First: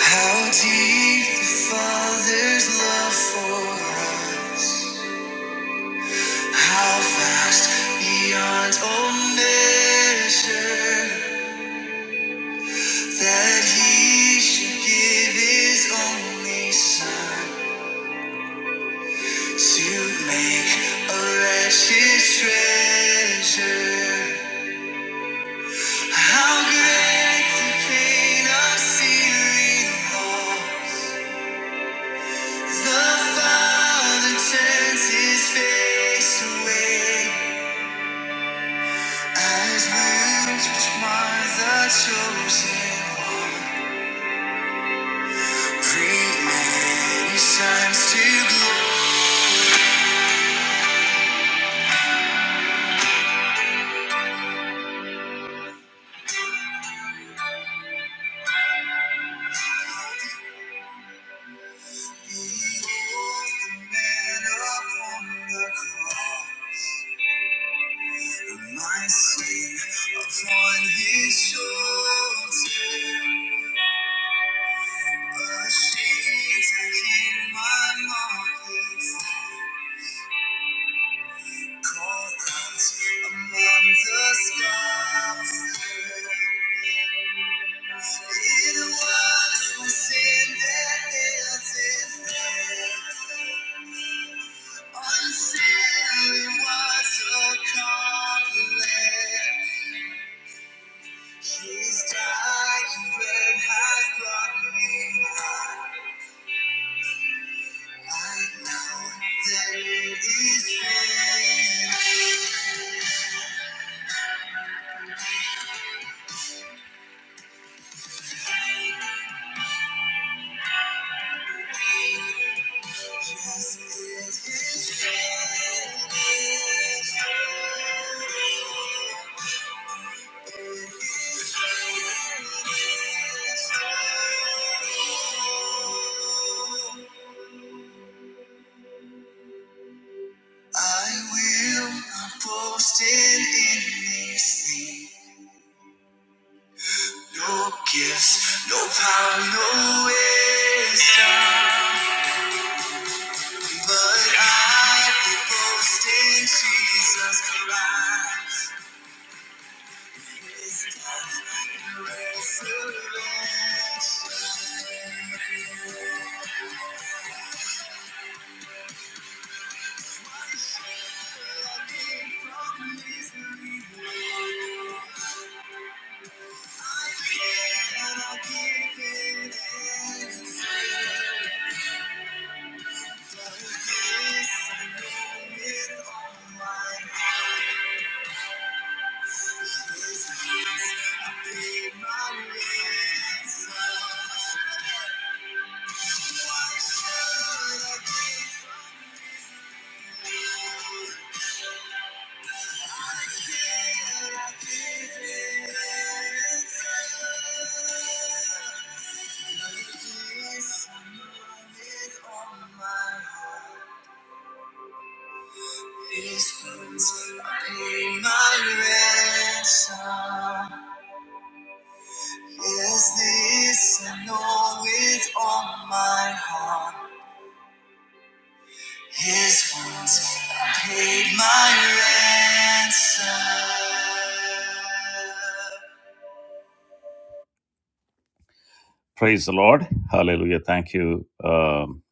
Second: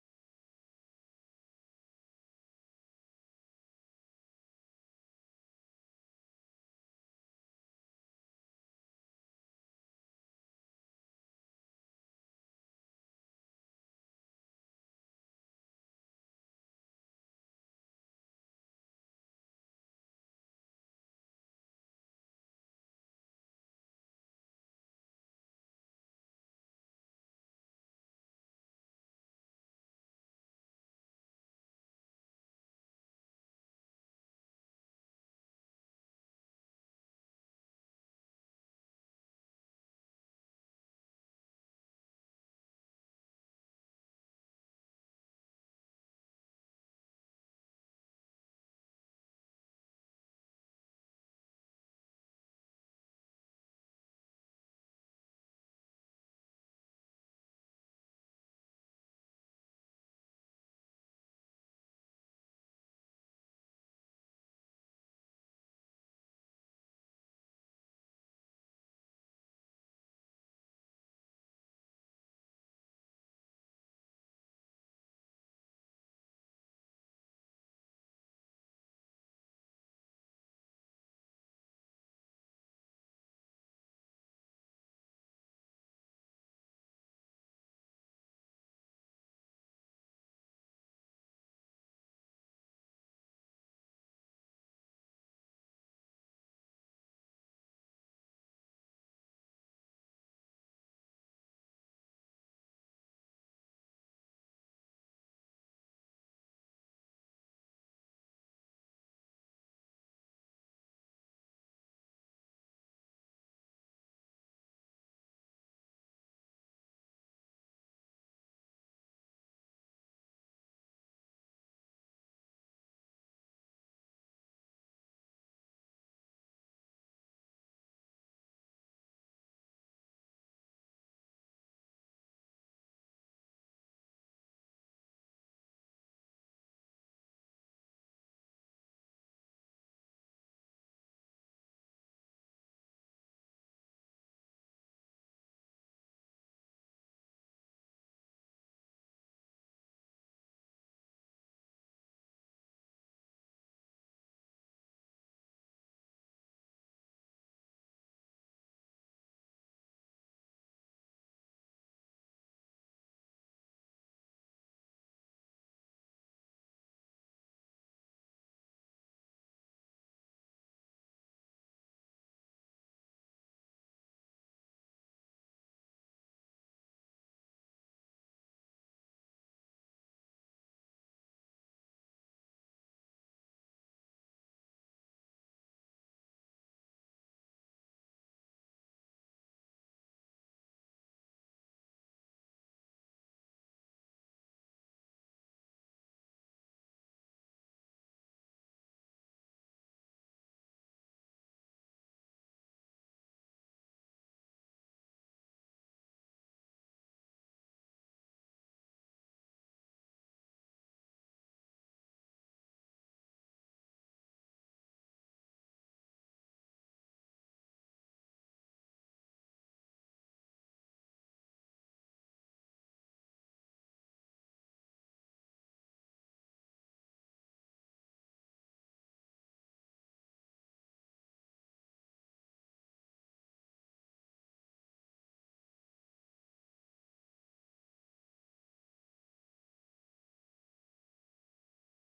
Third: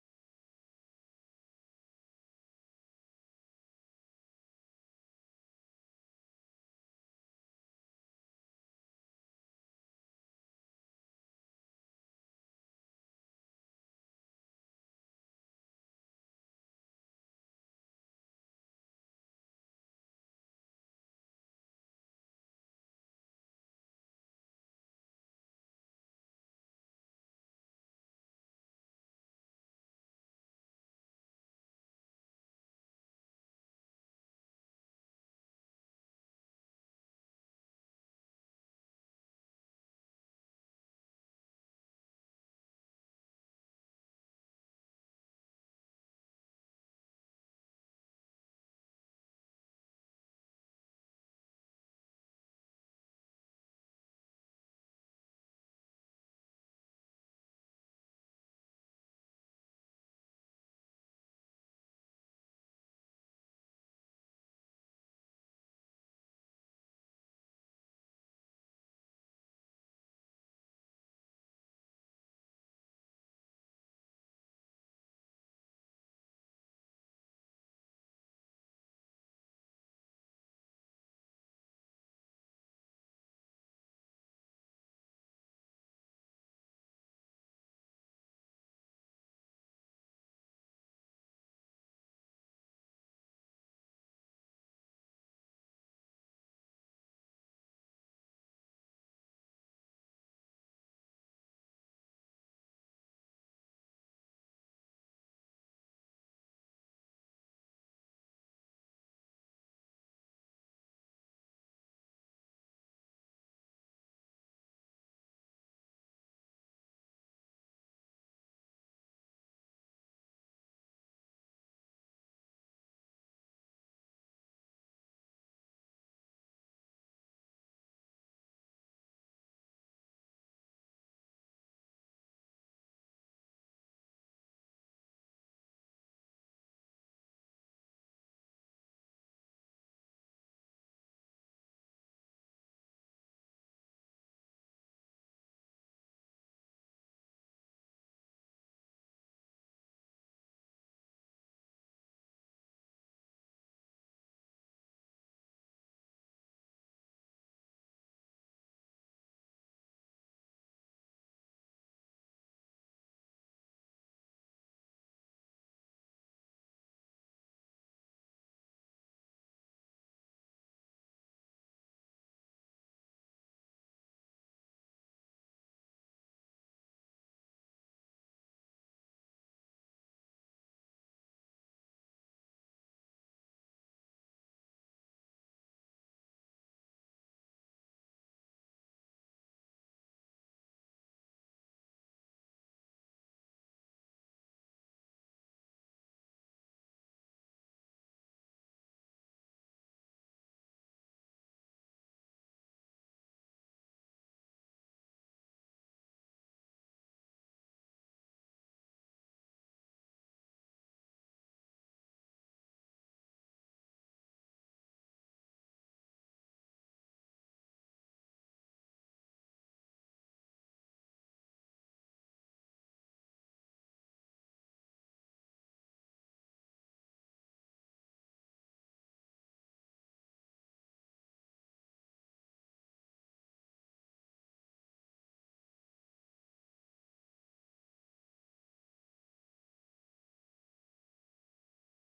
How deep the Father's love for us. How vast beyond all measure that He should give His only Son to make a wretched treasure. How great the pain of sealing loss. The Father turns His face away. As limbs which mark the chosen one, created shines to glory. Behold the man upon the cross, my sin upon his shoulder. Ashamed to hear my mocking song, call out among the scoffers. It was my sin that held it back. Until it was accomplished. His dying blood has brought me back. I know that it is finished. Yes, it is finished. I will not boast in anything. No gifts, no power, no wisdom. But I will boast in Jesus Christ. His death and resurrection. From misery. I cannot give it These wounds I pay my ransom. Is this I know with all my heart? His wounds paid my ransom. Praise the Lord. Hallelujah. Thank you, um,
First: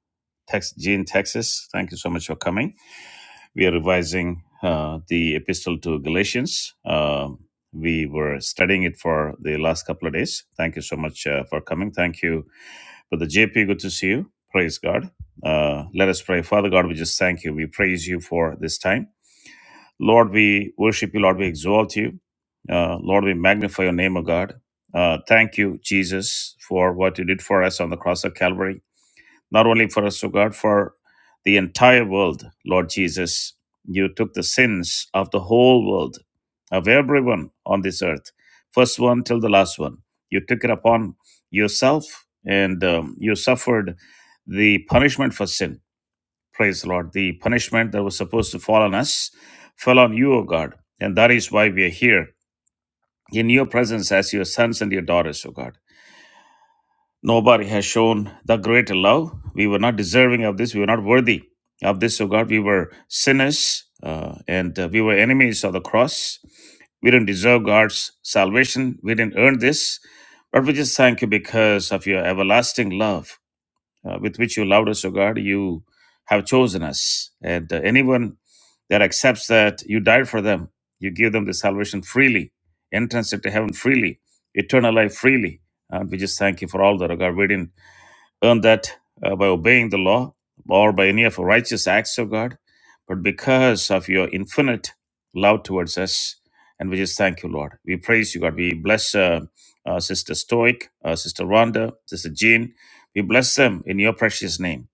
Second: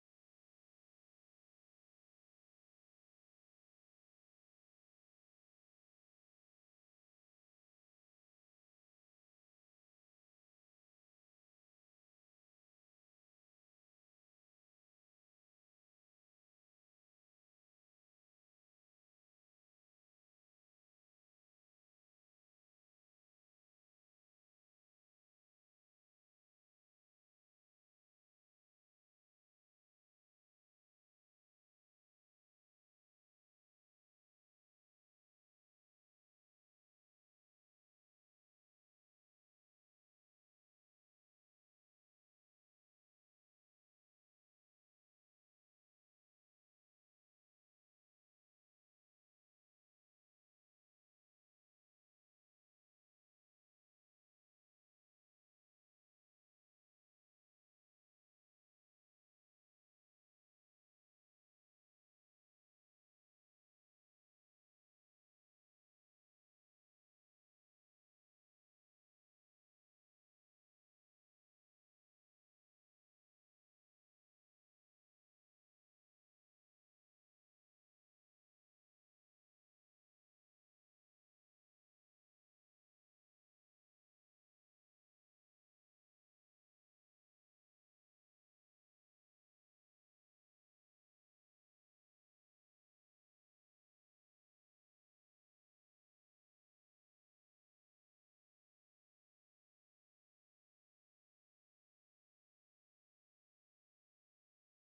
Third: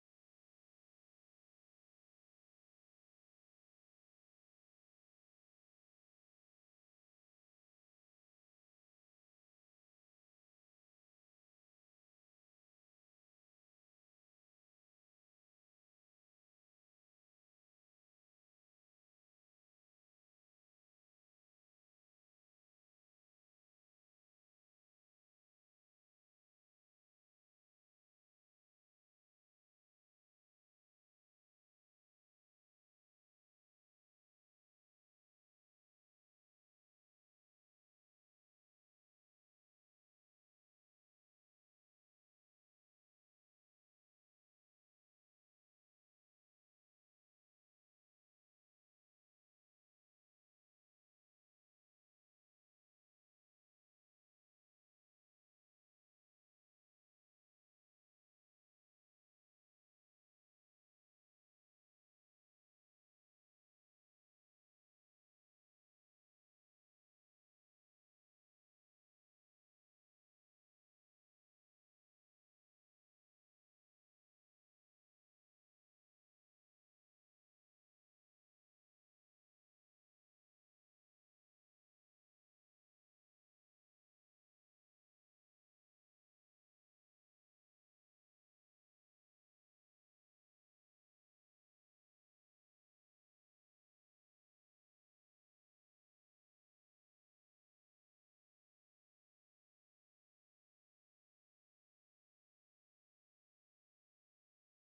Tex- Gene, Texas. Thank you so much for coming. We are revising uh, the epistle to Galatians. Um we were studying it for the last couple of days. Thank you so much uh, for coming. Thank you Brother JP, good to see you. Praise God. Uh, let us pray. Father God, we just thank you. We praise you for this time. Lord, we worship you. Lord, we exalt you. Uh, Lord, we magnify your name, O God. Uh, thank you, Jesus, for what you did for us on the cross of Calvary not only for us, O God, for the entire world, Lord Jesus. You took the sins of the whole world, of everyone on this earth, first one till the last one. You took it upon yourself and um, you suffered the punishment for sin. Praise the Lord. The punishment that was supposed to fall on us fell on you, O God. And that is why we are here in your presence as your sons and your daughters, O God. Nobody has shown the greater love. We were not deserving of this. We were not worthy of this, O God. We were sinners uh, and uh, we were enemies of the cross. We didn't deserve God's salvation. We didn't earn this. But we just thank you because of your everlasting love uh, with which you loved us, O God. You have chosen us. And uh, anyone that accepts that you died for them, you give them the salvation freely, entrance into heaven freely, eternal life freely. And we just thank you for all that, O God. We didn't earn that uh, by obeying the law or by any of the righteous acts, of God, but because of your infinite love towards us. And we just thank you, Lord. We praise you, God. We bless uh, uh, Sister Stoic, uh, Sister Rhonda, Sister Jean. We bless them in your precious name.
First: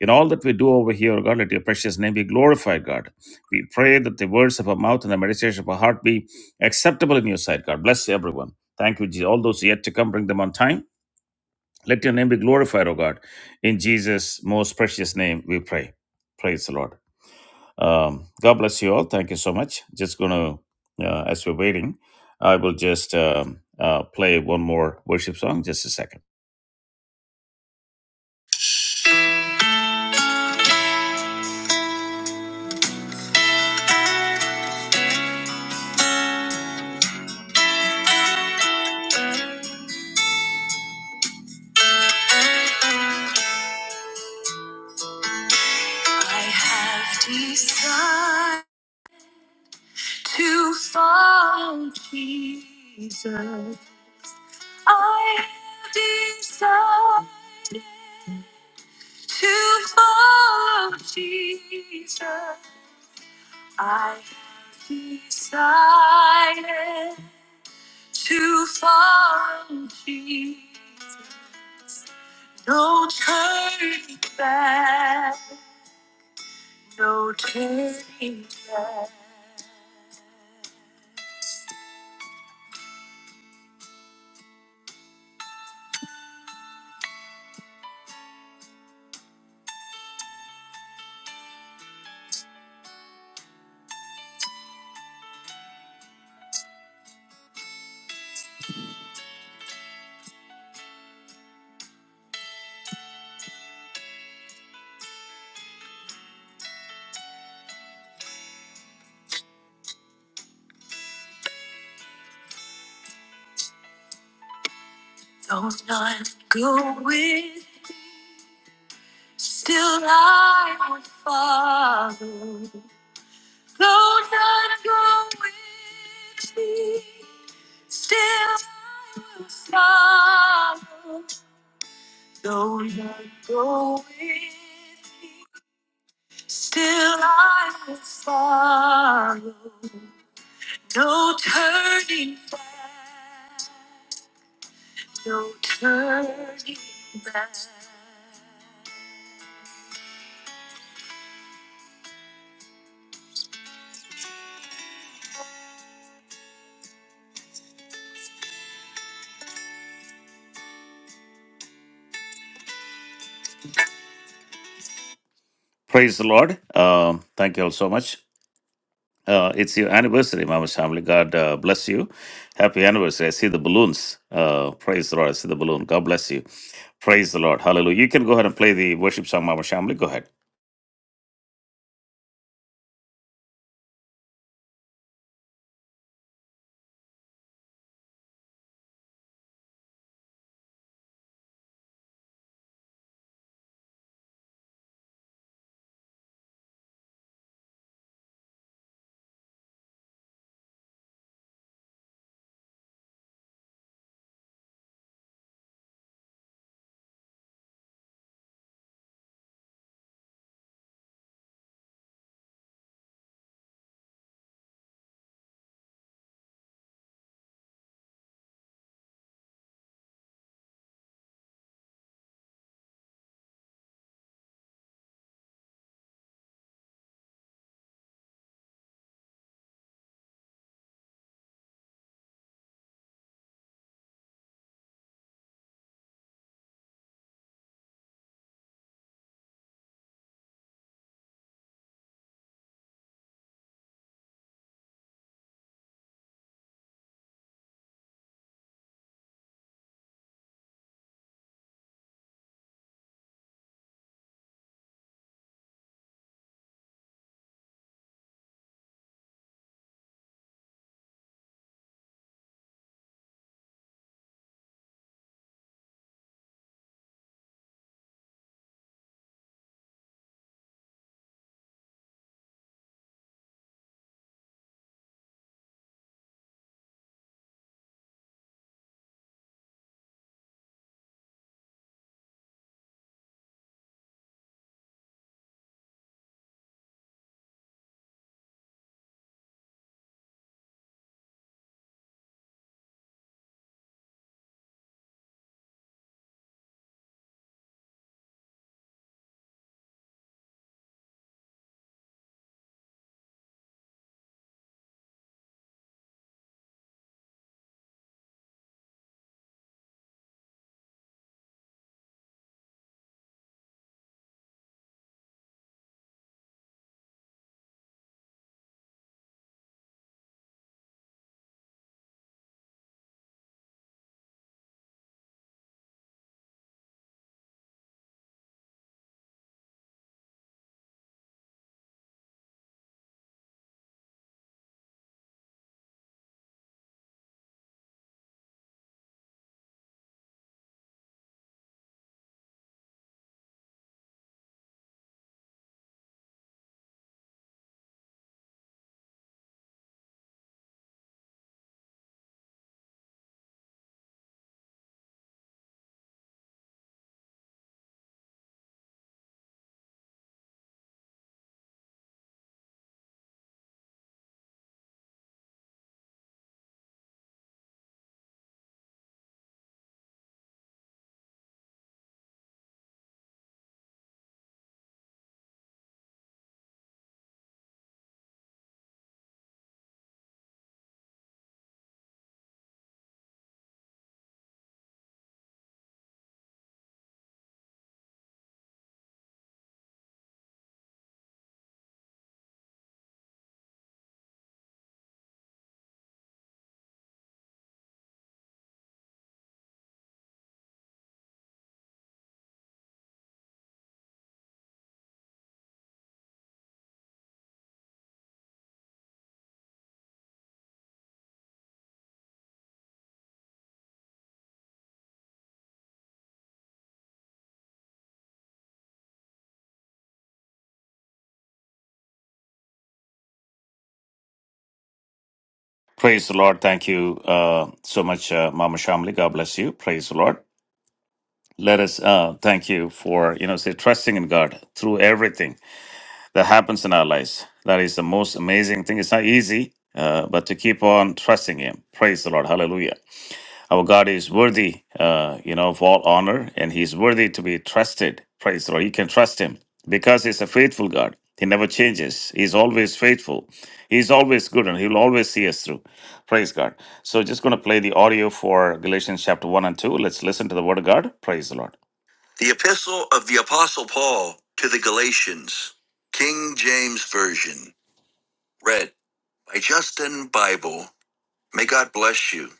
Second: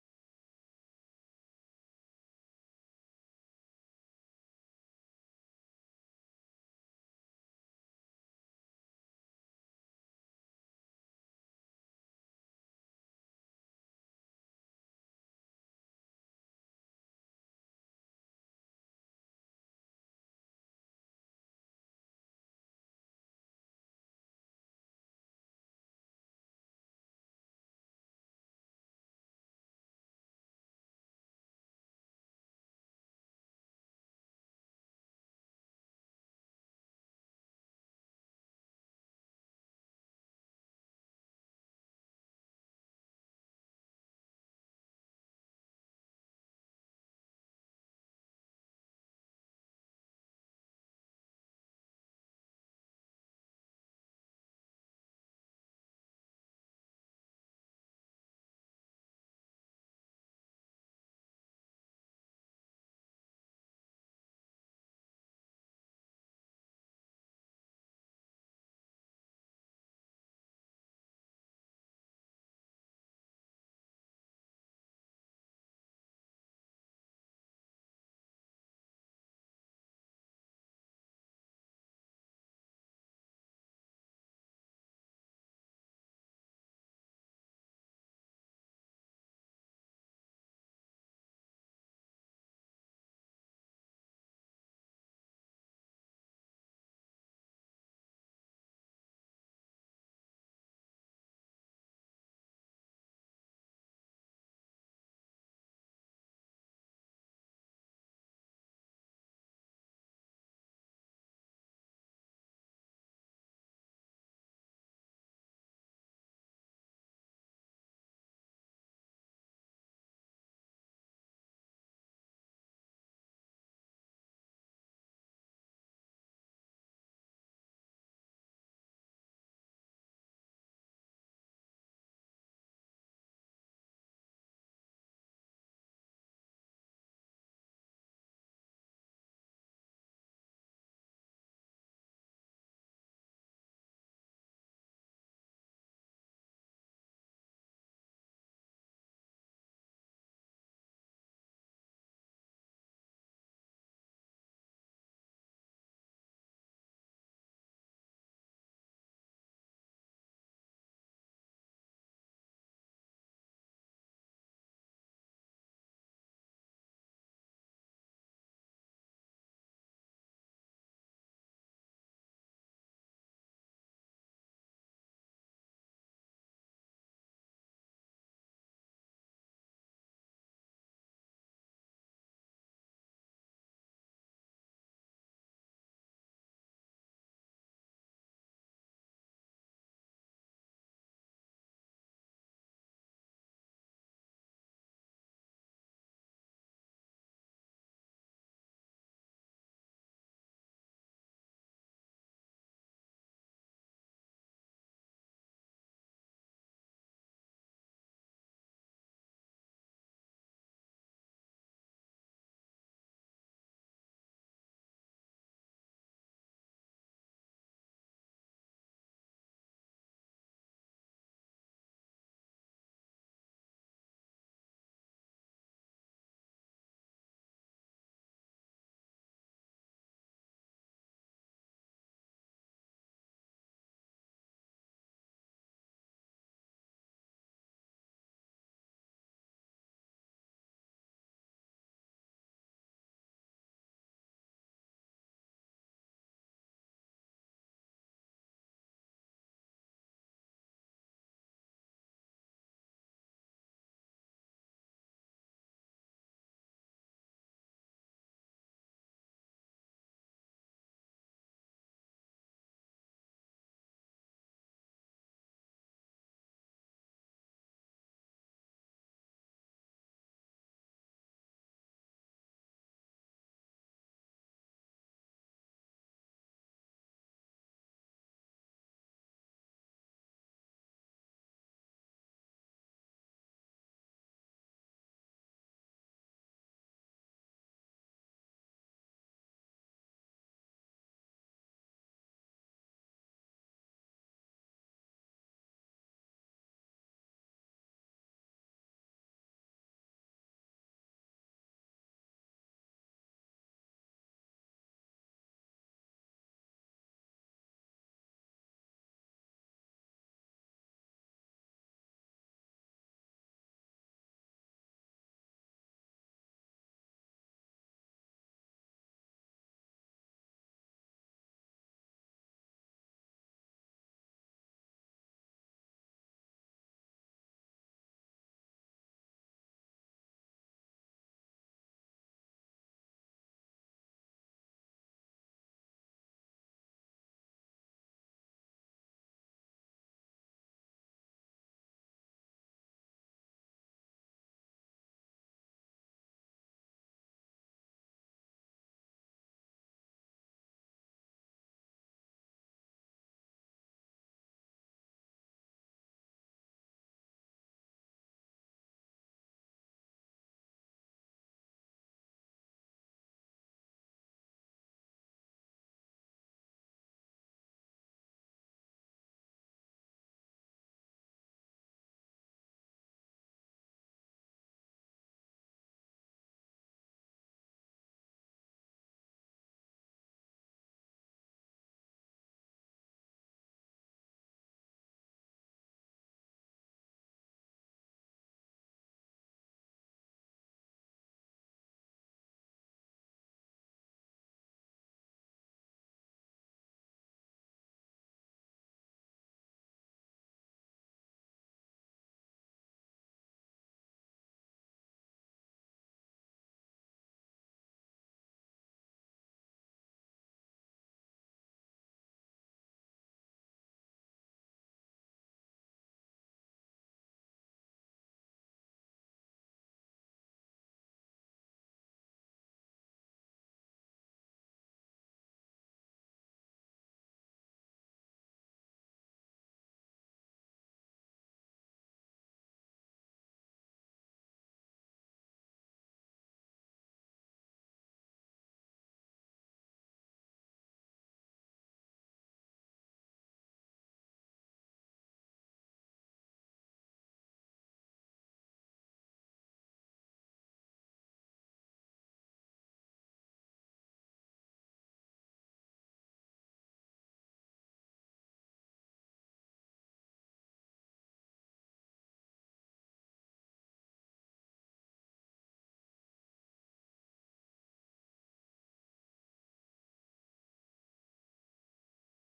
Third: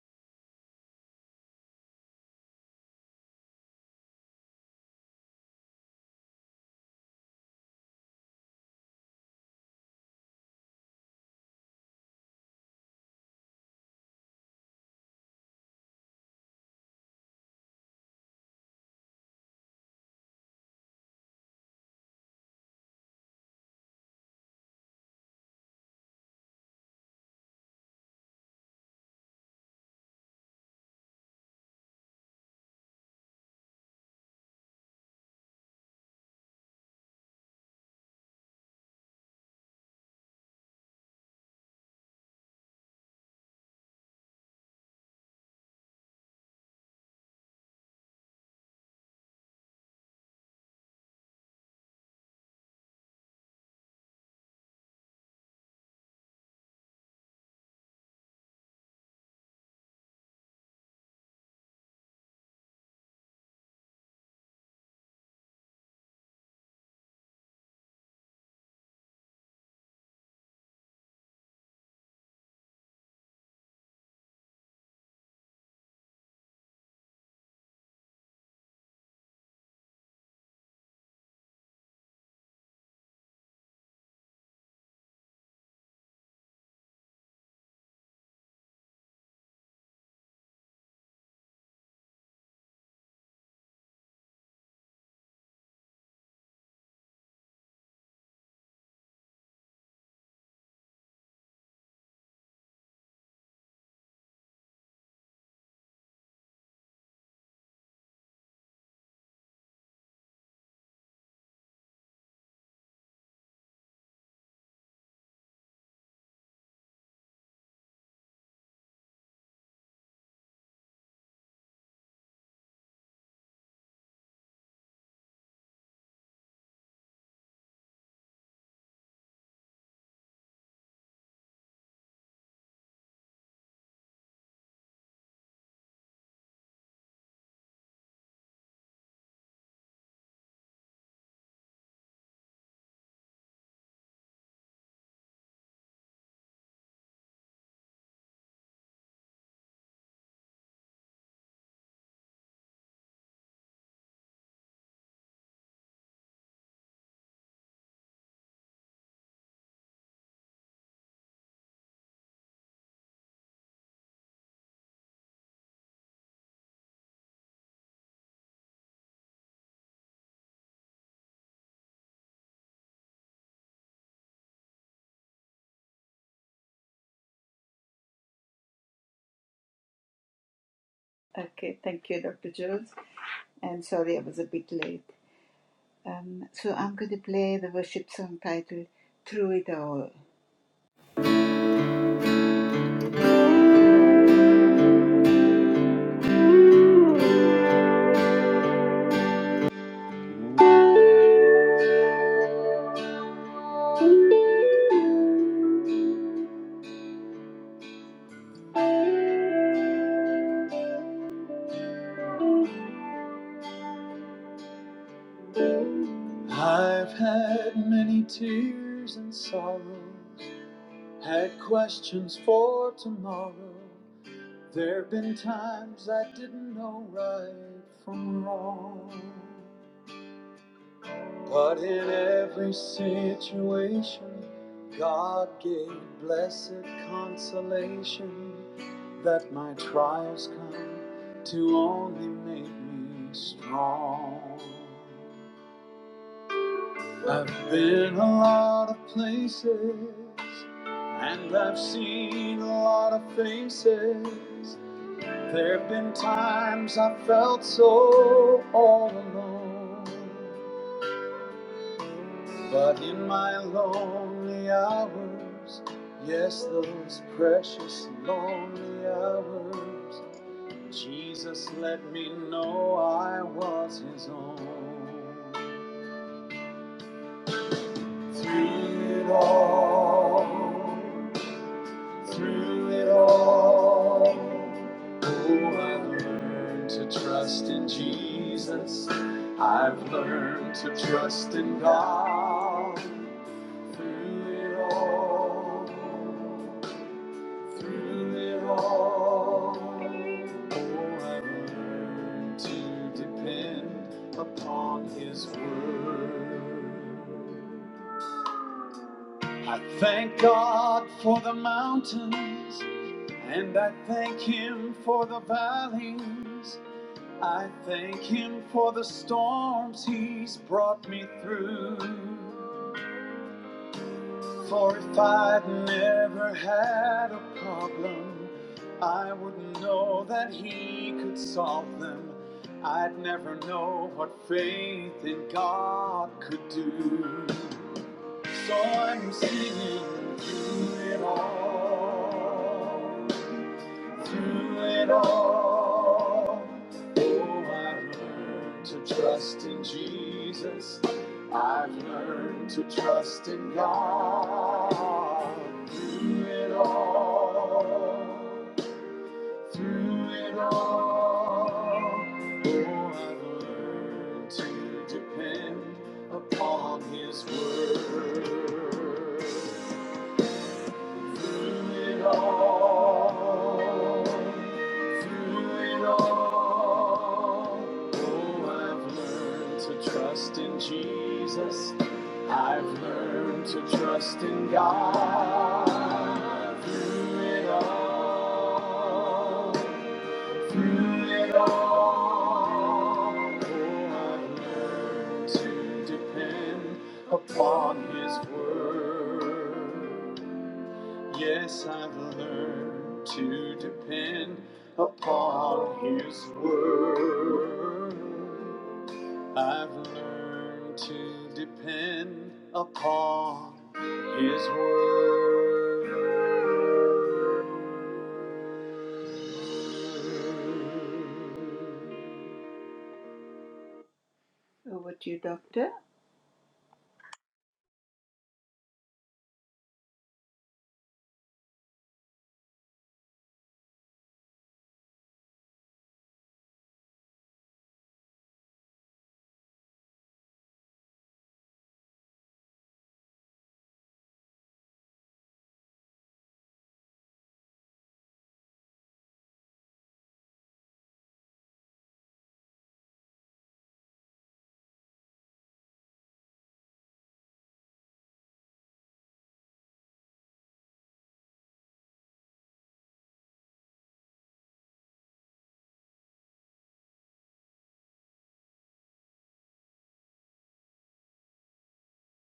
In all that we do over here, God, let your precious name be glorified, God. We pray that the words of our mouth and the meditation of our heart be acceptable in your sight, God. Bless everyone. Thank you, Jesus. All those yet to come, bring them on time let your name be glorified, O God. In Jesus' most precious name, we pray. Praise the Lord. Um, God bless you all. Thank you so much. Just going to, uh, as we're waiting, I will just um, uh, play one more worship song. Just a second. I have decided to follow Jesus. I have decided to follow Jesus. I decided to follow Jesus. No turning back, no turning back. Though none go with, me, still I would follow. Though none go with me, still I will follow. Though none go with me, Still I will follow. No turning back. No turning back. Praise the Lord. Um, thank you all so much. Uh, it's your anniversary, Mama's family. God uh, bless you. Happy anniversary. I see the balloons. Uh, praise the Lord. I see the balloon. God bless you. Praise the Lord. Hallelujah. You can go ahead and play the worship song, Mama Shamli. Go ahead. Okay, thank you, Dr. Jules. And sorry I was a bit late. Um, so I'm going to play the worship song titled Through It All. I've had many tears and sorrows, had questions for tomorrow. There have been times I didn't know right from wrong. But in every situation, God gave blessed consolation that my trials come to only make me strong. I've been a lot of places, and I've seen a lot of faces. There have been times I felt so all alone. But in my lonely hours, yes, those precious lonely hours, Jesus let me know I was His own. Through it all, through it all, oh, I learned to trust in Jesus. I've learned to trust in God. Through it all, through it all, oh, I've learned to depend upon His word. I thank God for the mountains, and I thank Him for the valleys. I thank Him for the storms He's brought me through. For if I'd never had a problem, I wouldn't know that He could solve them. I'd never know what faith in God could do. So I'm singing through it all. Through it all, oh, I've learned to trust in Jesus. I've learned to trust in God. Through it all, through it all, oh, I've learned to depend upon His word. Through it all, through it all, oh, I've learned to trust in Jesus. I've learned to trust in God. Through it all, through it all, oh, I've learned to depend upon His word. Yes, I've learned to depend upon His word. I've learned to depend upon His word. Over to you, Doctor. Praise the Lord. Thank you uh, so much, uh, Mama Shamli. God bless you. Praise the Lord. Let us uh, thank you for, you know, say trusting in God through everything that happens in our lives. That is the most amazing thing. It's not easy, uh, but to keep on trusting Him. Praise the Lord. Hallelujah. Our God is worthy, uh, you know, of all honor, and He's worthy to be trusted. Praise the Lord. You can trust Him because He's a faithful God. He never changes. He's always faithful. He's always good and He'll always see us through. Praise God. So, just going to play the audio for Galatians chapter 1 and 2. Let's listen to the Word of God. Praise the Lord. The Epistle of the Apostle Paul to the Galatians, King James Version, read by Justin Bible. May God bless you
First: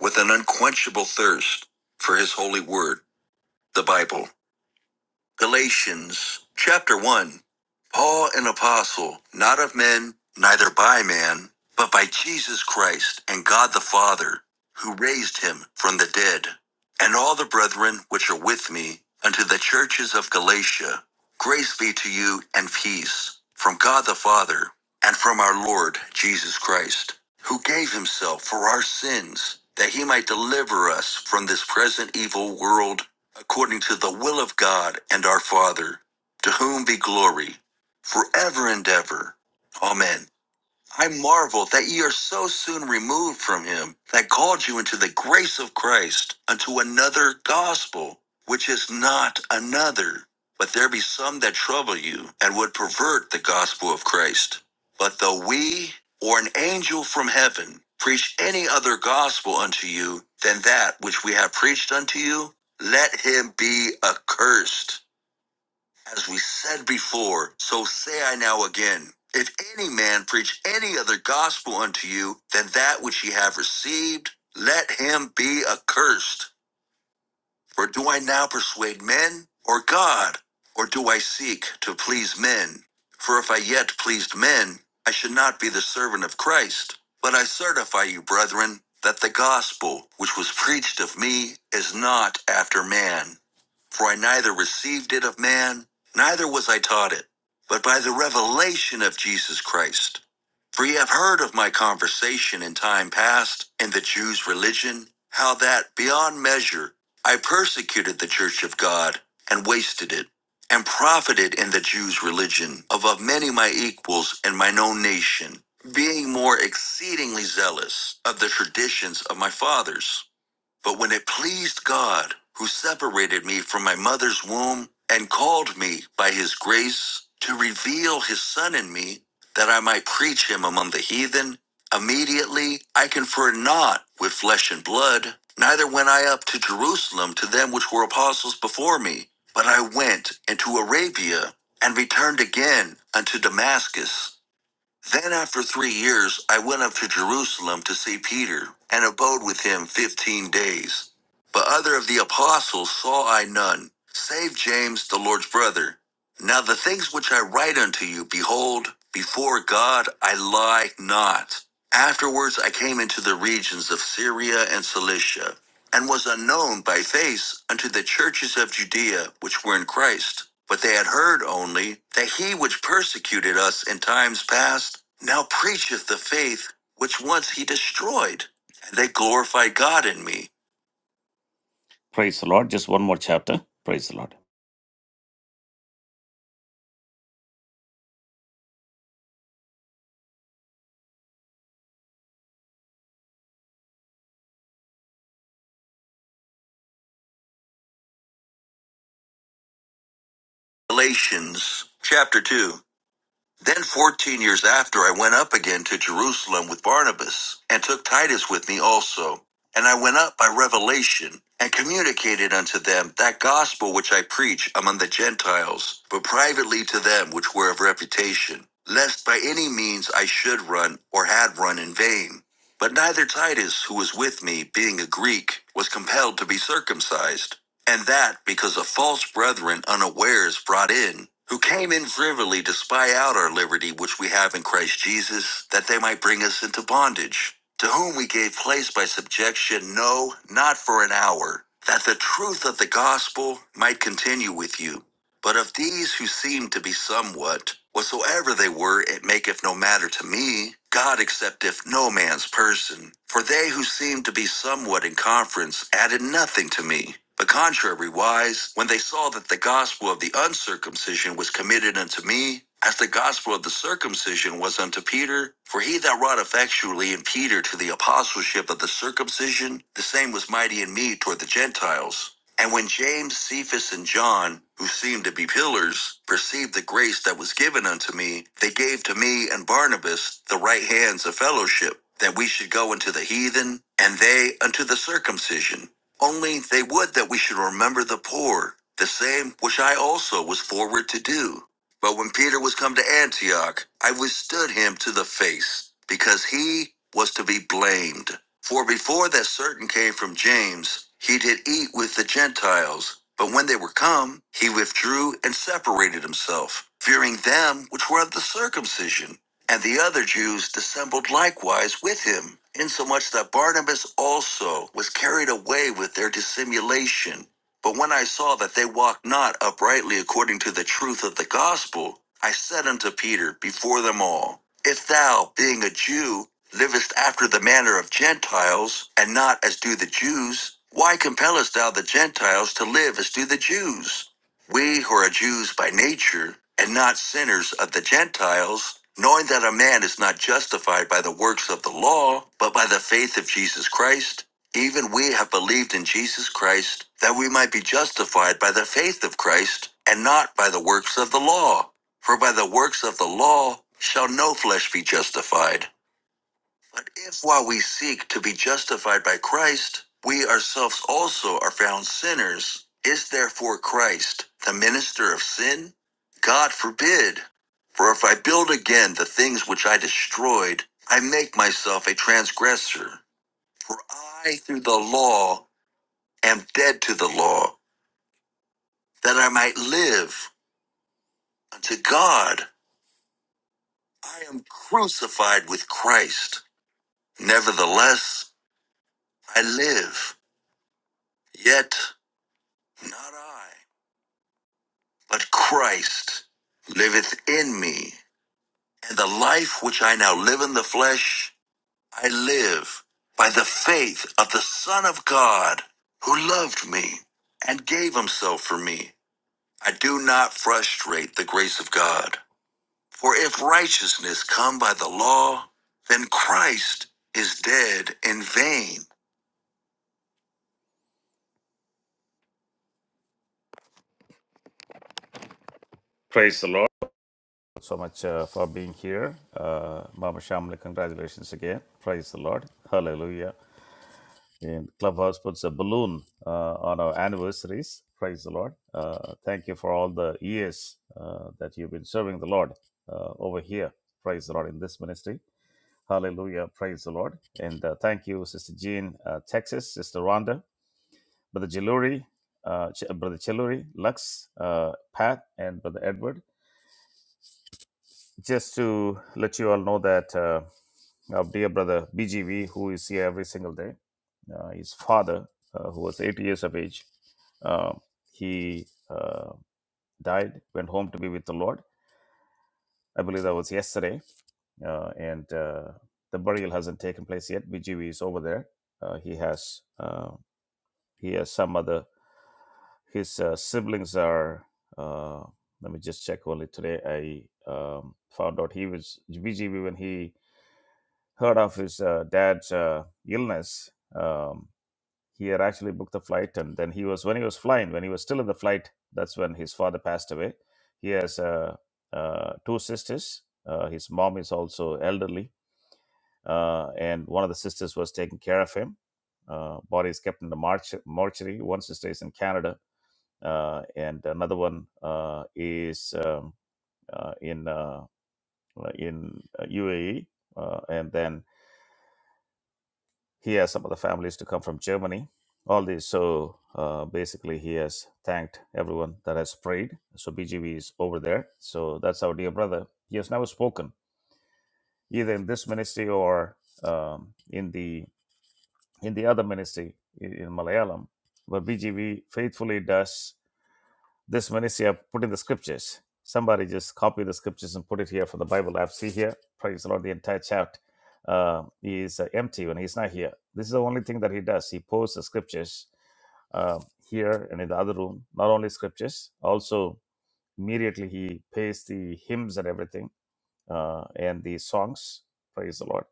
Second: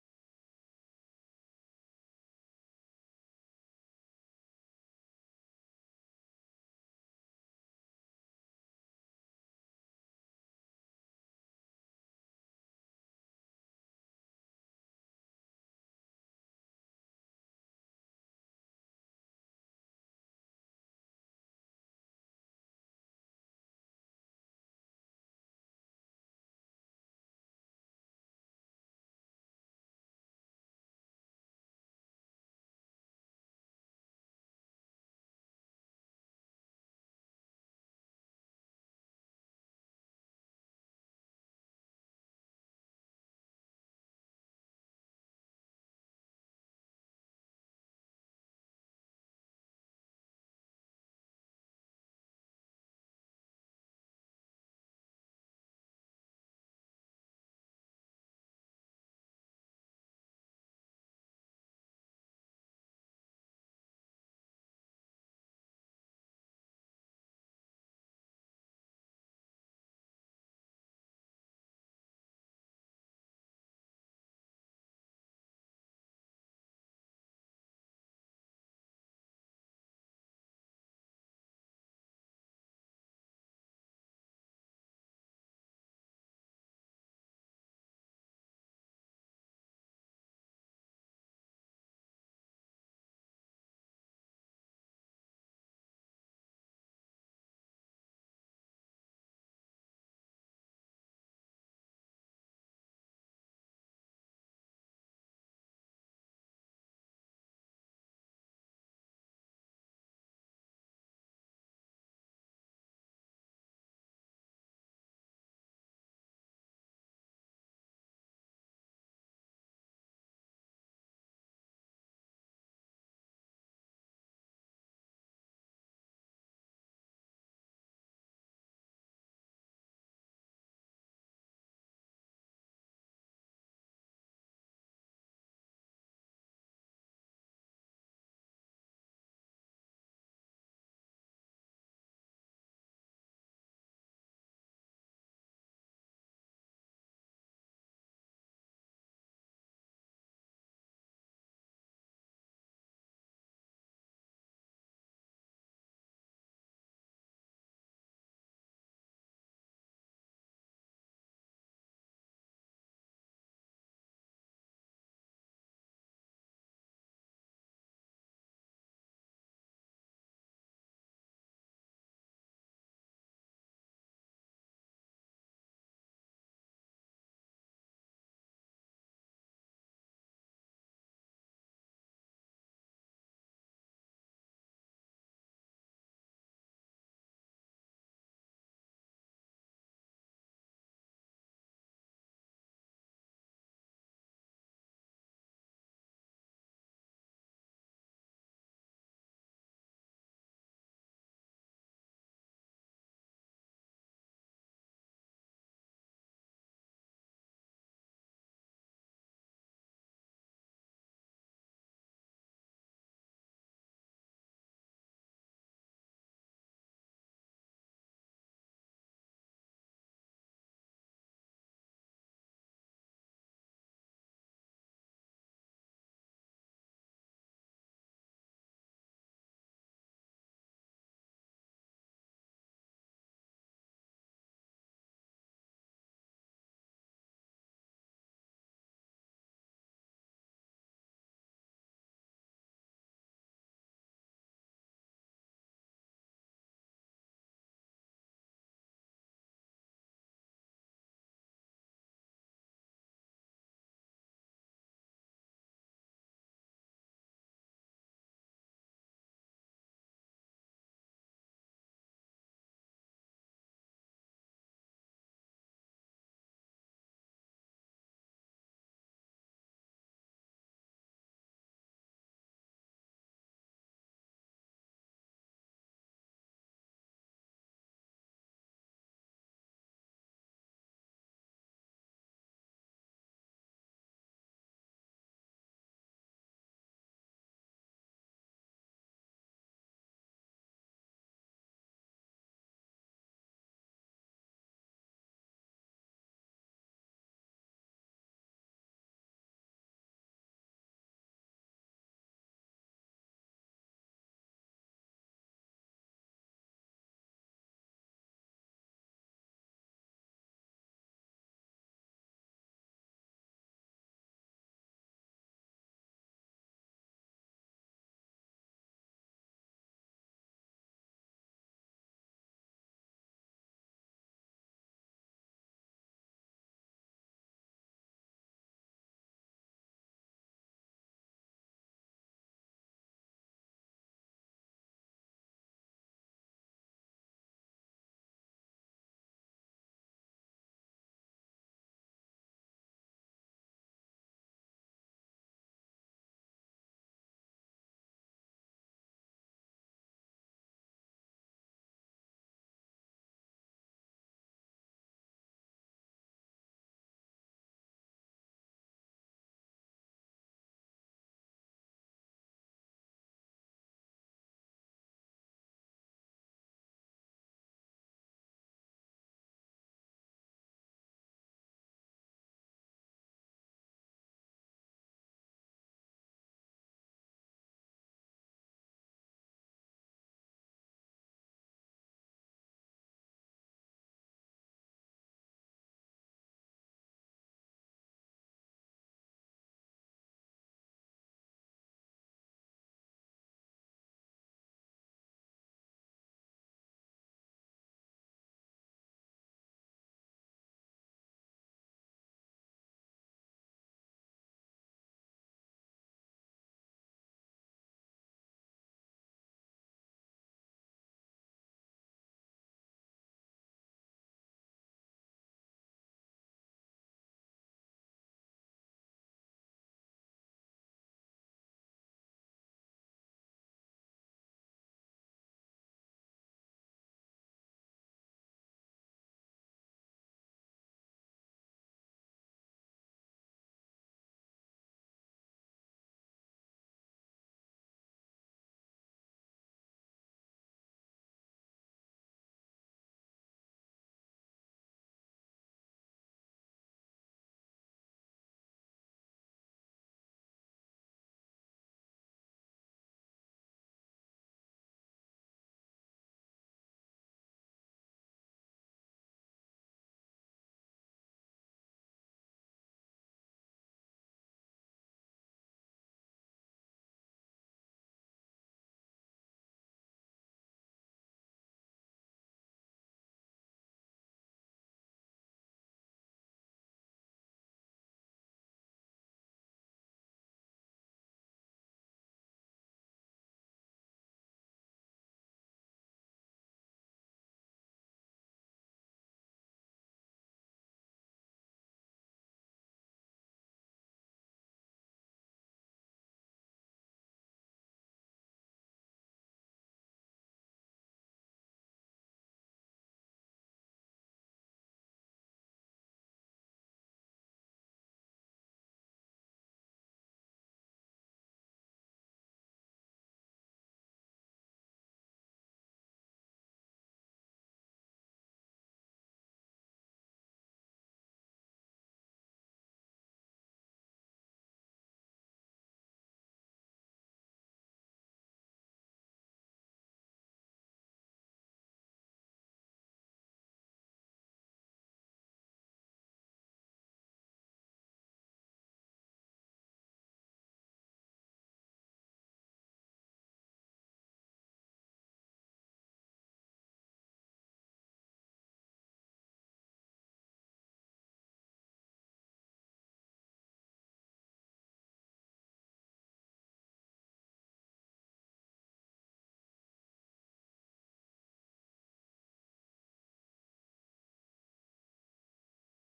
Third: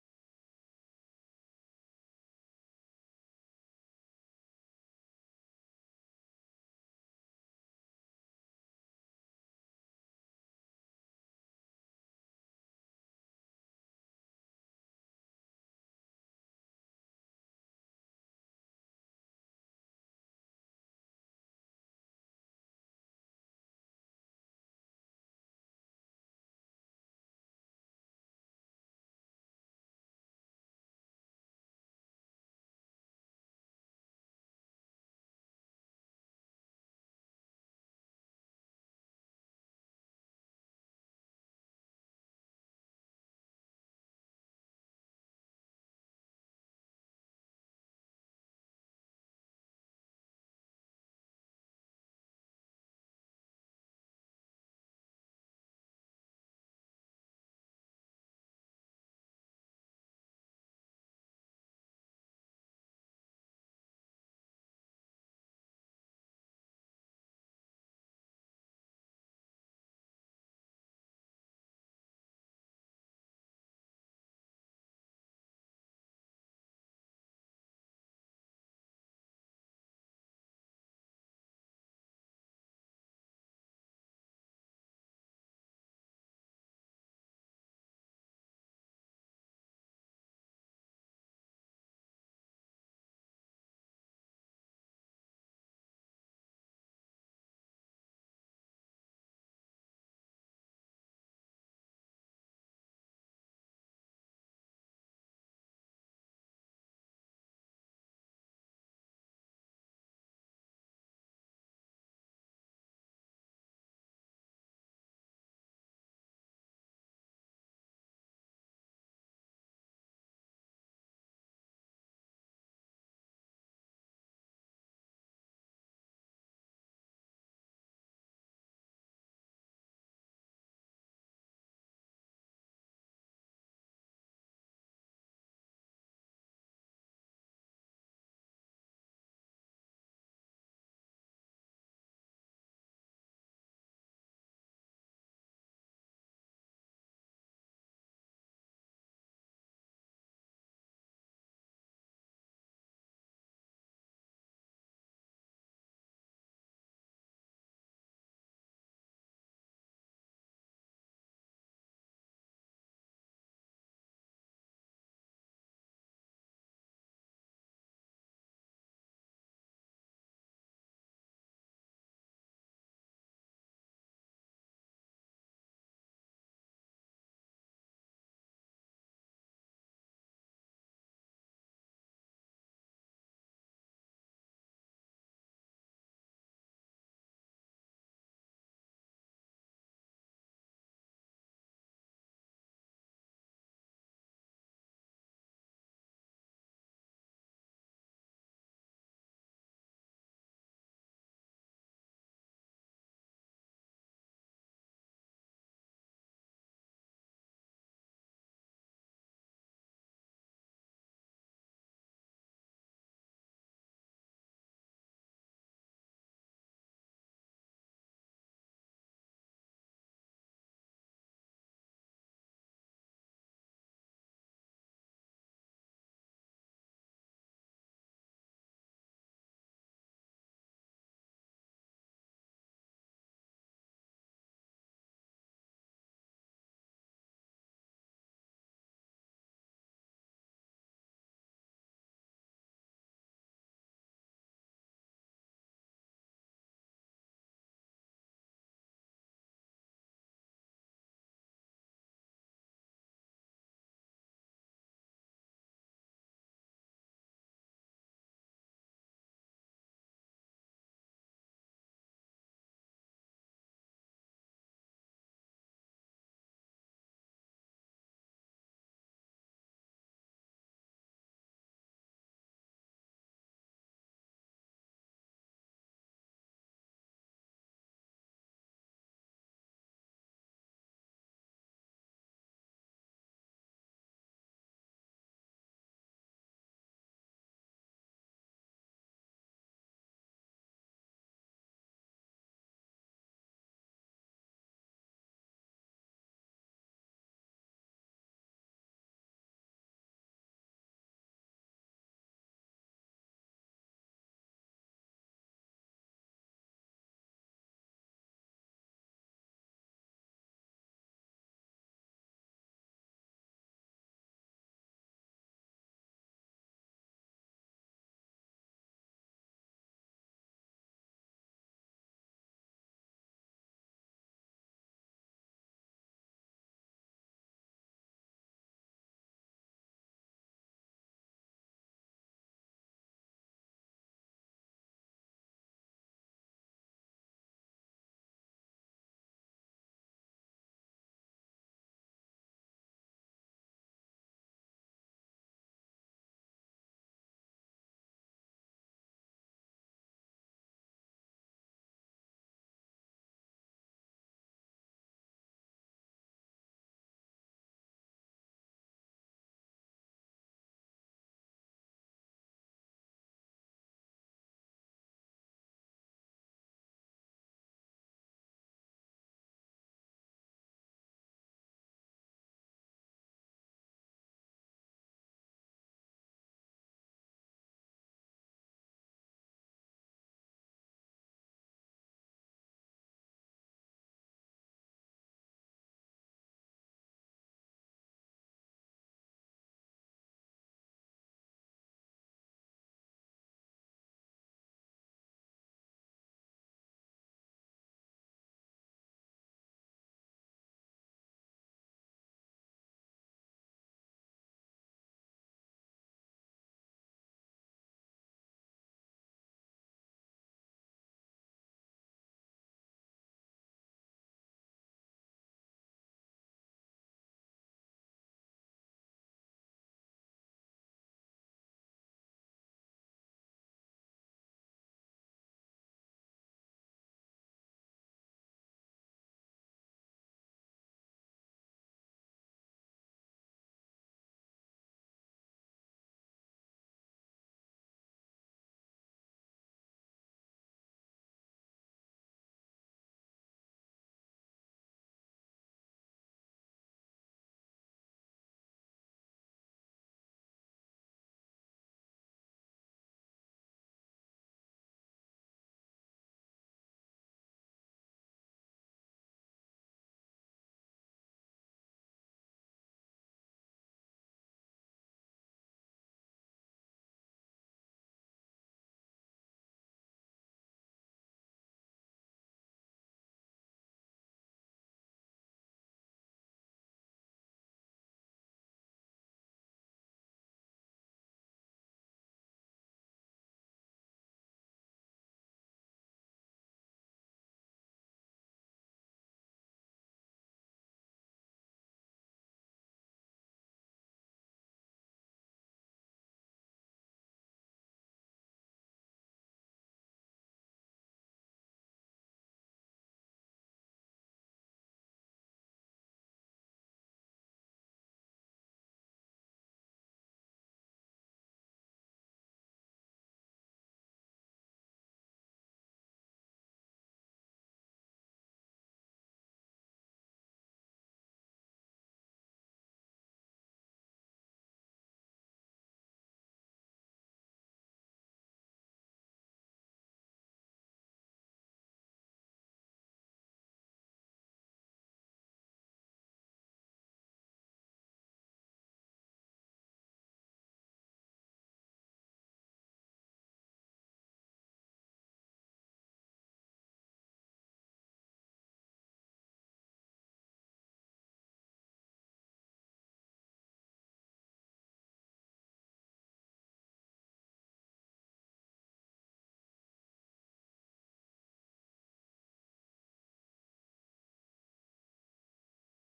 with an unquenchable thirst for his holy word, the Bible. Galatians chapter 1 Paul, an apostle, not of men, neither by man, but by Jesus Christ and God the Father, who raised him from the dead, and all the brethren which are with me, unto the churches of Galatia, grace be to you and peace from God the Father and from our Lord Jesus Christ, who gave himself for our sins, that he might deliver us from this present evil world according to the will of God and our Father, to whom be glory forever and ever. Amen. I marvel that ye are so soon removed from him that called you into the grace of Christ unto another gospel, which is not another. But there be some that trouble you and would pervert the gospel of Christ. But though we or an angel from heaven preach any other gospel unto you than that which we have preached unto you, let him be accursed. As we said before, so say I now again. If any man preach any other gospel unto you than that which ye have received, let him be accursed. For do I now persuade men or God? Or do I seek to please men? For if I yet pleased men, I should not be the servant of Christ. But I certify you, brethren, that the gospel which was preached of me is not after man. For I neither received it of man, neither was I taught it, but by the revelation of Jesus Christ. For ye have heard of my conversation in time past in the Jews' religion, how that beyond measure I persecuted the church of God and wasted it, and profited in the Jews' religion of of many my equals in mine own nation, being more exceedingly zealous of the traditions of my fathers. But when it pleased God, who separated me from my mother's womb and called me by his grace to reveal his Son in me, that I might preach him among the heathen, immediately I conferred not with flesh and blood, neither went I up to Jerusalem to them which were apostles before me, but I went into Arabia and returned again unto Damascus. Then after three years, I went up to Jerusalem to see Peter, and abode with him fifteen days. But other of the apostles saw I none, save James the Lord's brother. Now the things which I write unto you, behold, before God I lie not. Afterwards I came into the regions of Syria and Cilicia, and was unknown by face unto the churches of Judea which were in Christ. But they had heard only that he which persecuted us in times past now preacheth the faith which once he destroyed. And they glorified God in me. Praise the Lord. Just one more chapter. Praise the Lord. Galatians chapter 2. Then, 14 years after, I went up again to Jerusalem with Barnabas, and took Titus with me also. And I went up by revelation, and communicated unto them that gospel which I preach among the Gentiles, but privately to them which were of reputation, lest by any means I should run, or had run in vain. But neither Titus, who was with me, being a Greek, was compelled to be circumcised. And that because of false brethren unawares brought in, who came in privily to spy out our liberty which we have in Christ Jesus, that they might bring us into bondage, to whom we gave place by subjection, no, not for an hour, that the truth of the gospel might continue with you. But of these who seemed to be somewhat, whatsoever they were, it maketh no matter to me. God accepteth no man's person. For they who seemed to be somewhat in conference added nothing to me. But contrariwise, when they saw that the gospel of the uncircumcision was committed unto me, as the gospel of the circumcision was unto Peter, for he that wrought effectually in Peter to the apostleship of the circumcision, the same was mighty in me toward the Gentiles. And when James, Cephas, and John, who seemed to be pillars, perceived the grace that was given unto me, they gave to me and Barnabas the right hands of fellowship, that we should go unto the heathen, and they unto the circumcision. Only they would that we should remember the poor, the same which I also was forward to do. But when Peter was come to Antioch, I withstood him to the face, because he was to be blamed. For before that certain came from James, he did eat with the Gentiles. But when they were come, he withdrew and separated himself, fearing them which were of the circumcision. And the other Jews dissembled likewise with him, insomuch that Barnabas also was carried away with their dissimulation. But when I saw that they walked not uprightly according to the truth of the gospel, I said unto Peter before them all, If thou, being a Jew, livest after the manner of Gentiles, and not as do the Jews, why compellest thou the Gentiles to live as do the Jews? We who are Jews by nature, and not sinners of the Gentiles, knowing that a man is not justified by the works of the law, but by the faith of Jesus Christ, even we have believed in Jesus Christ that we might be justified by the faith of Christ and not by the works of the law. For by the works of the law shall no flesh be justified. But if while we seek to be justified by Christ, we ourselves also are found sinners, is therefore Christ the minister of sin? God forbid. For if I build again the things which I destroyed, I make myself a transgressor. For I, through the law, am dead to the law, that I might live unto God. I am crucified with Christ. Nevertheless, I live, yet not I, but Christ liveth in me. And the life which I now live in the flesh, I live by the faith of the Son of God, who loved me and gave himself for me. I do not frustrate the grace of God. For if righteousness come by the law, then Christ is dead in vain. Praise the Lord. So much uh, for being here. Uh, Mama Shamli, congratulations again. Praise the Lord. Hallelujah. And Clubhouse puts a balloon uh, on our anniversaries. Praise the Lord. Uh, thank you for all the years uh, that you've been serving the Lord uh, over here. Praise the Lord in this ministry. Hallelujah. Praise the Lord. And uh, thank you, Sister Jean, uh, Texas, Sister Rhonda. Brother Jaluri, uh, Ch- Brother Chiluri, Lux, uh, Pat, and Brother Edward. Just to let you all know that uh, our dear brother BGV, who is here every single day, uh, his father, uh, who was 80 years of age, uh, he uh, died, went home to be with the Lord. I believe that was yesterday, uh, and uh, the burial hasn't taken place yet. BGV is over there. Uh, he has uh, he has some other His uh, siblings are. Uh, let me just check only today. I um, found out he was BGB when he heard of his uh, dad's uh, illness. Um, he had actually booked the flight, and then he was when he was flying, when he was still in the flight, that's when his father passed away. He has uh, uh, two sisters. Uh, his mom is also elderly, uh, and one of the sisters was taking care of him uh, body is kept in the march- mortuary. One sister is in Canada uh, and another one uh, is um, uh, in uh, in uh, UAE, uh, and then he has some of the families to come from Germany. All these, so uh, basically, he has thanked everyone that has prayed. So BGV is over there. So that's our dear brother. He has never spoken either in this ministry or um, in the in the other ministry in in Malayalam, but BGV faithfully does this Manisha put in the scriptures. Somebody just copy the scriptures and put it here for the Bible app. See here, praise the Lord. The entire chat uh, is uh, empty when he's not here. This is the only thing that he does. He posts the scriptures uh, here and in the other room. Not only scriptures, also immediately he pastes the hymns and everything uh, and the songs. Praise the Lord.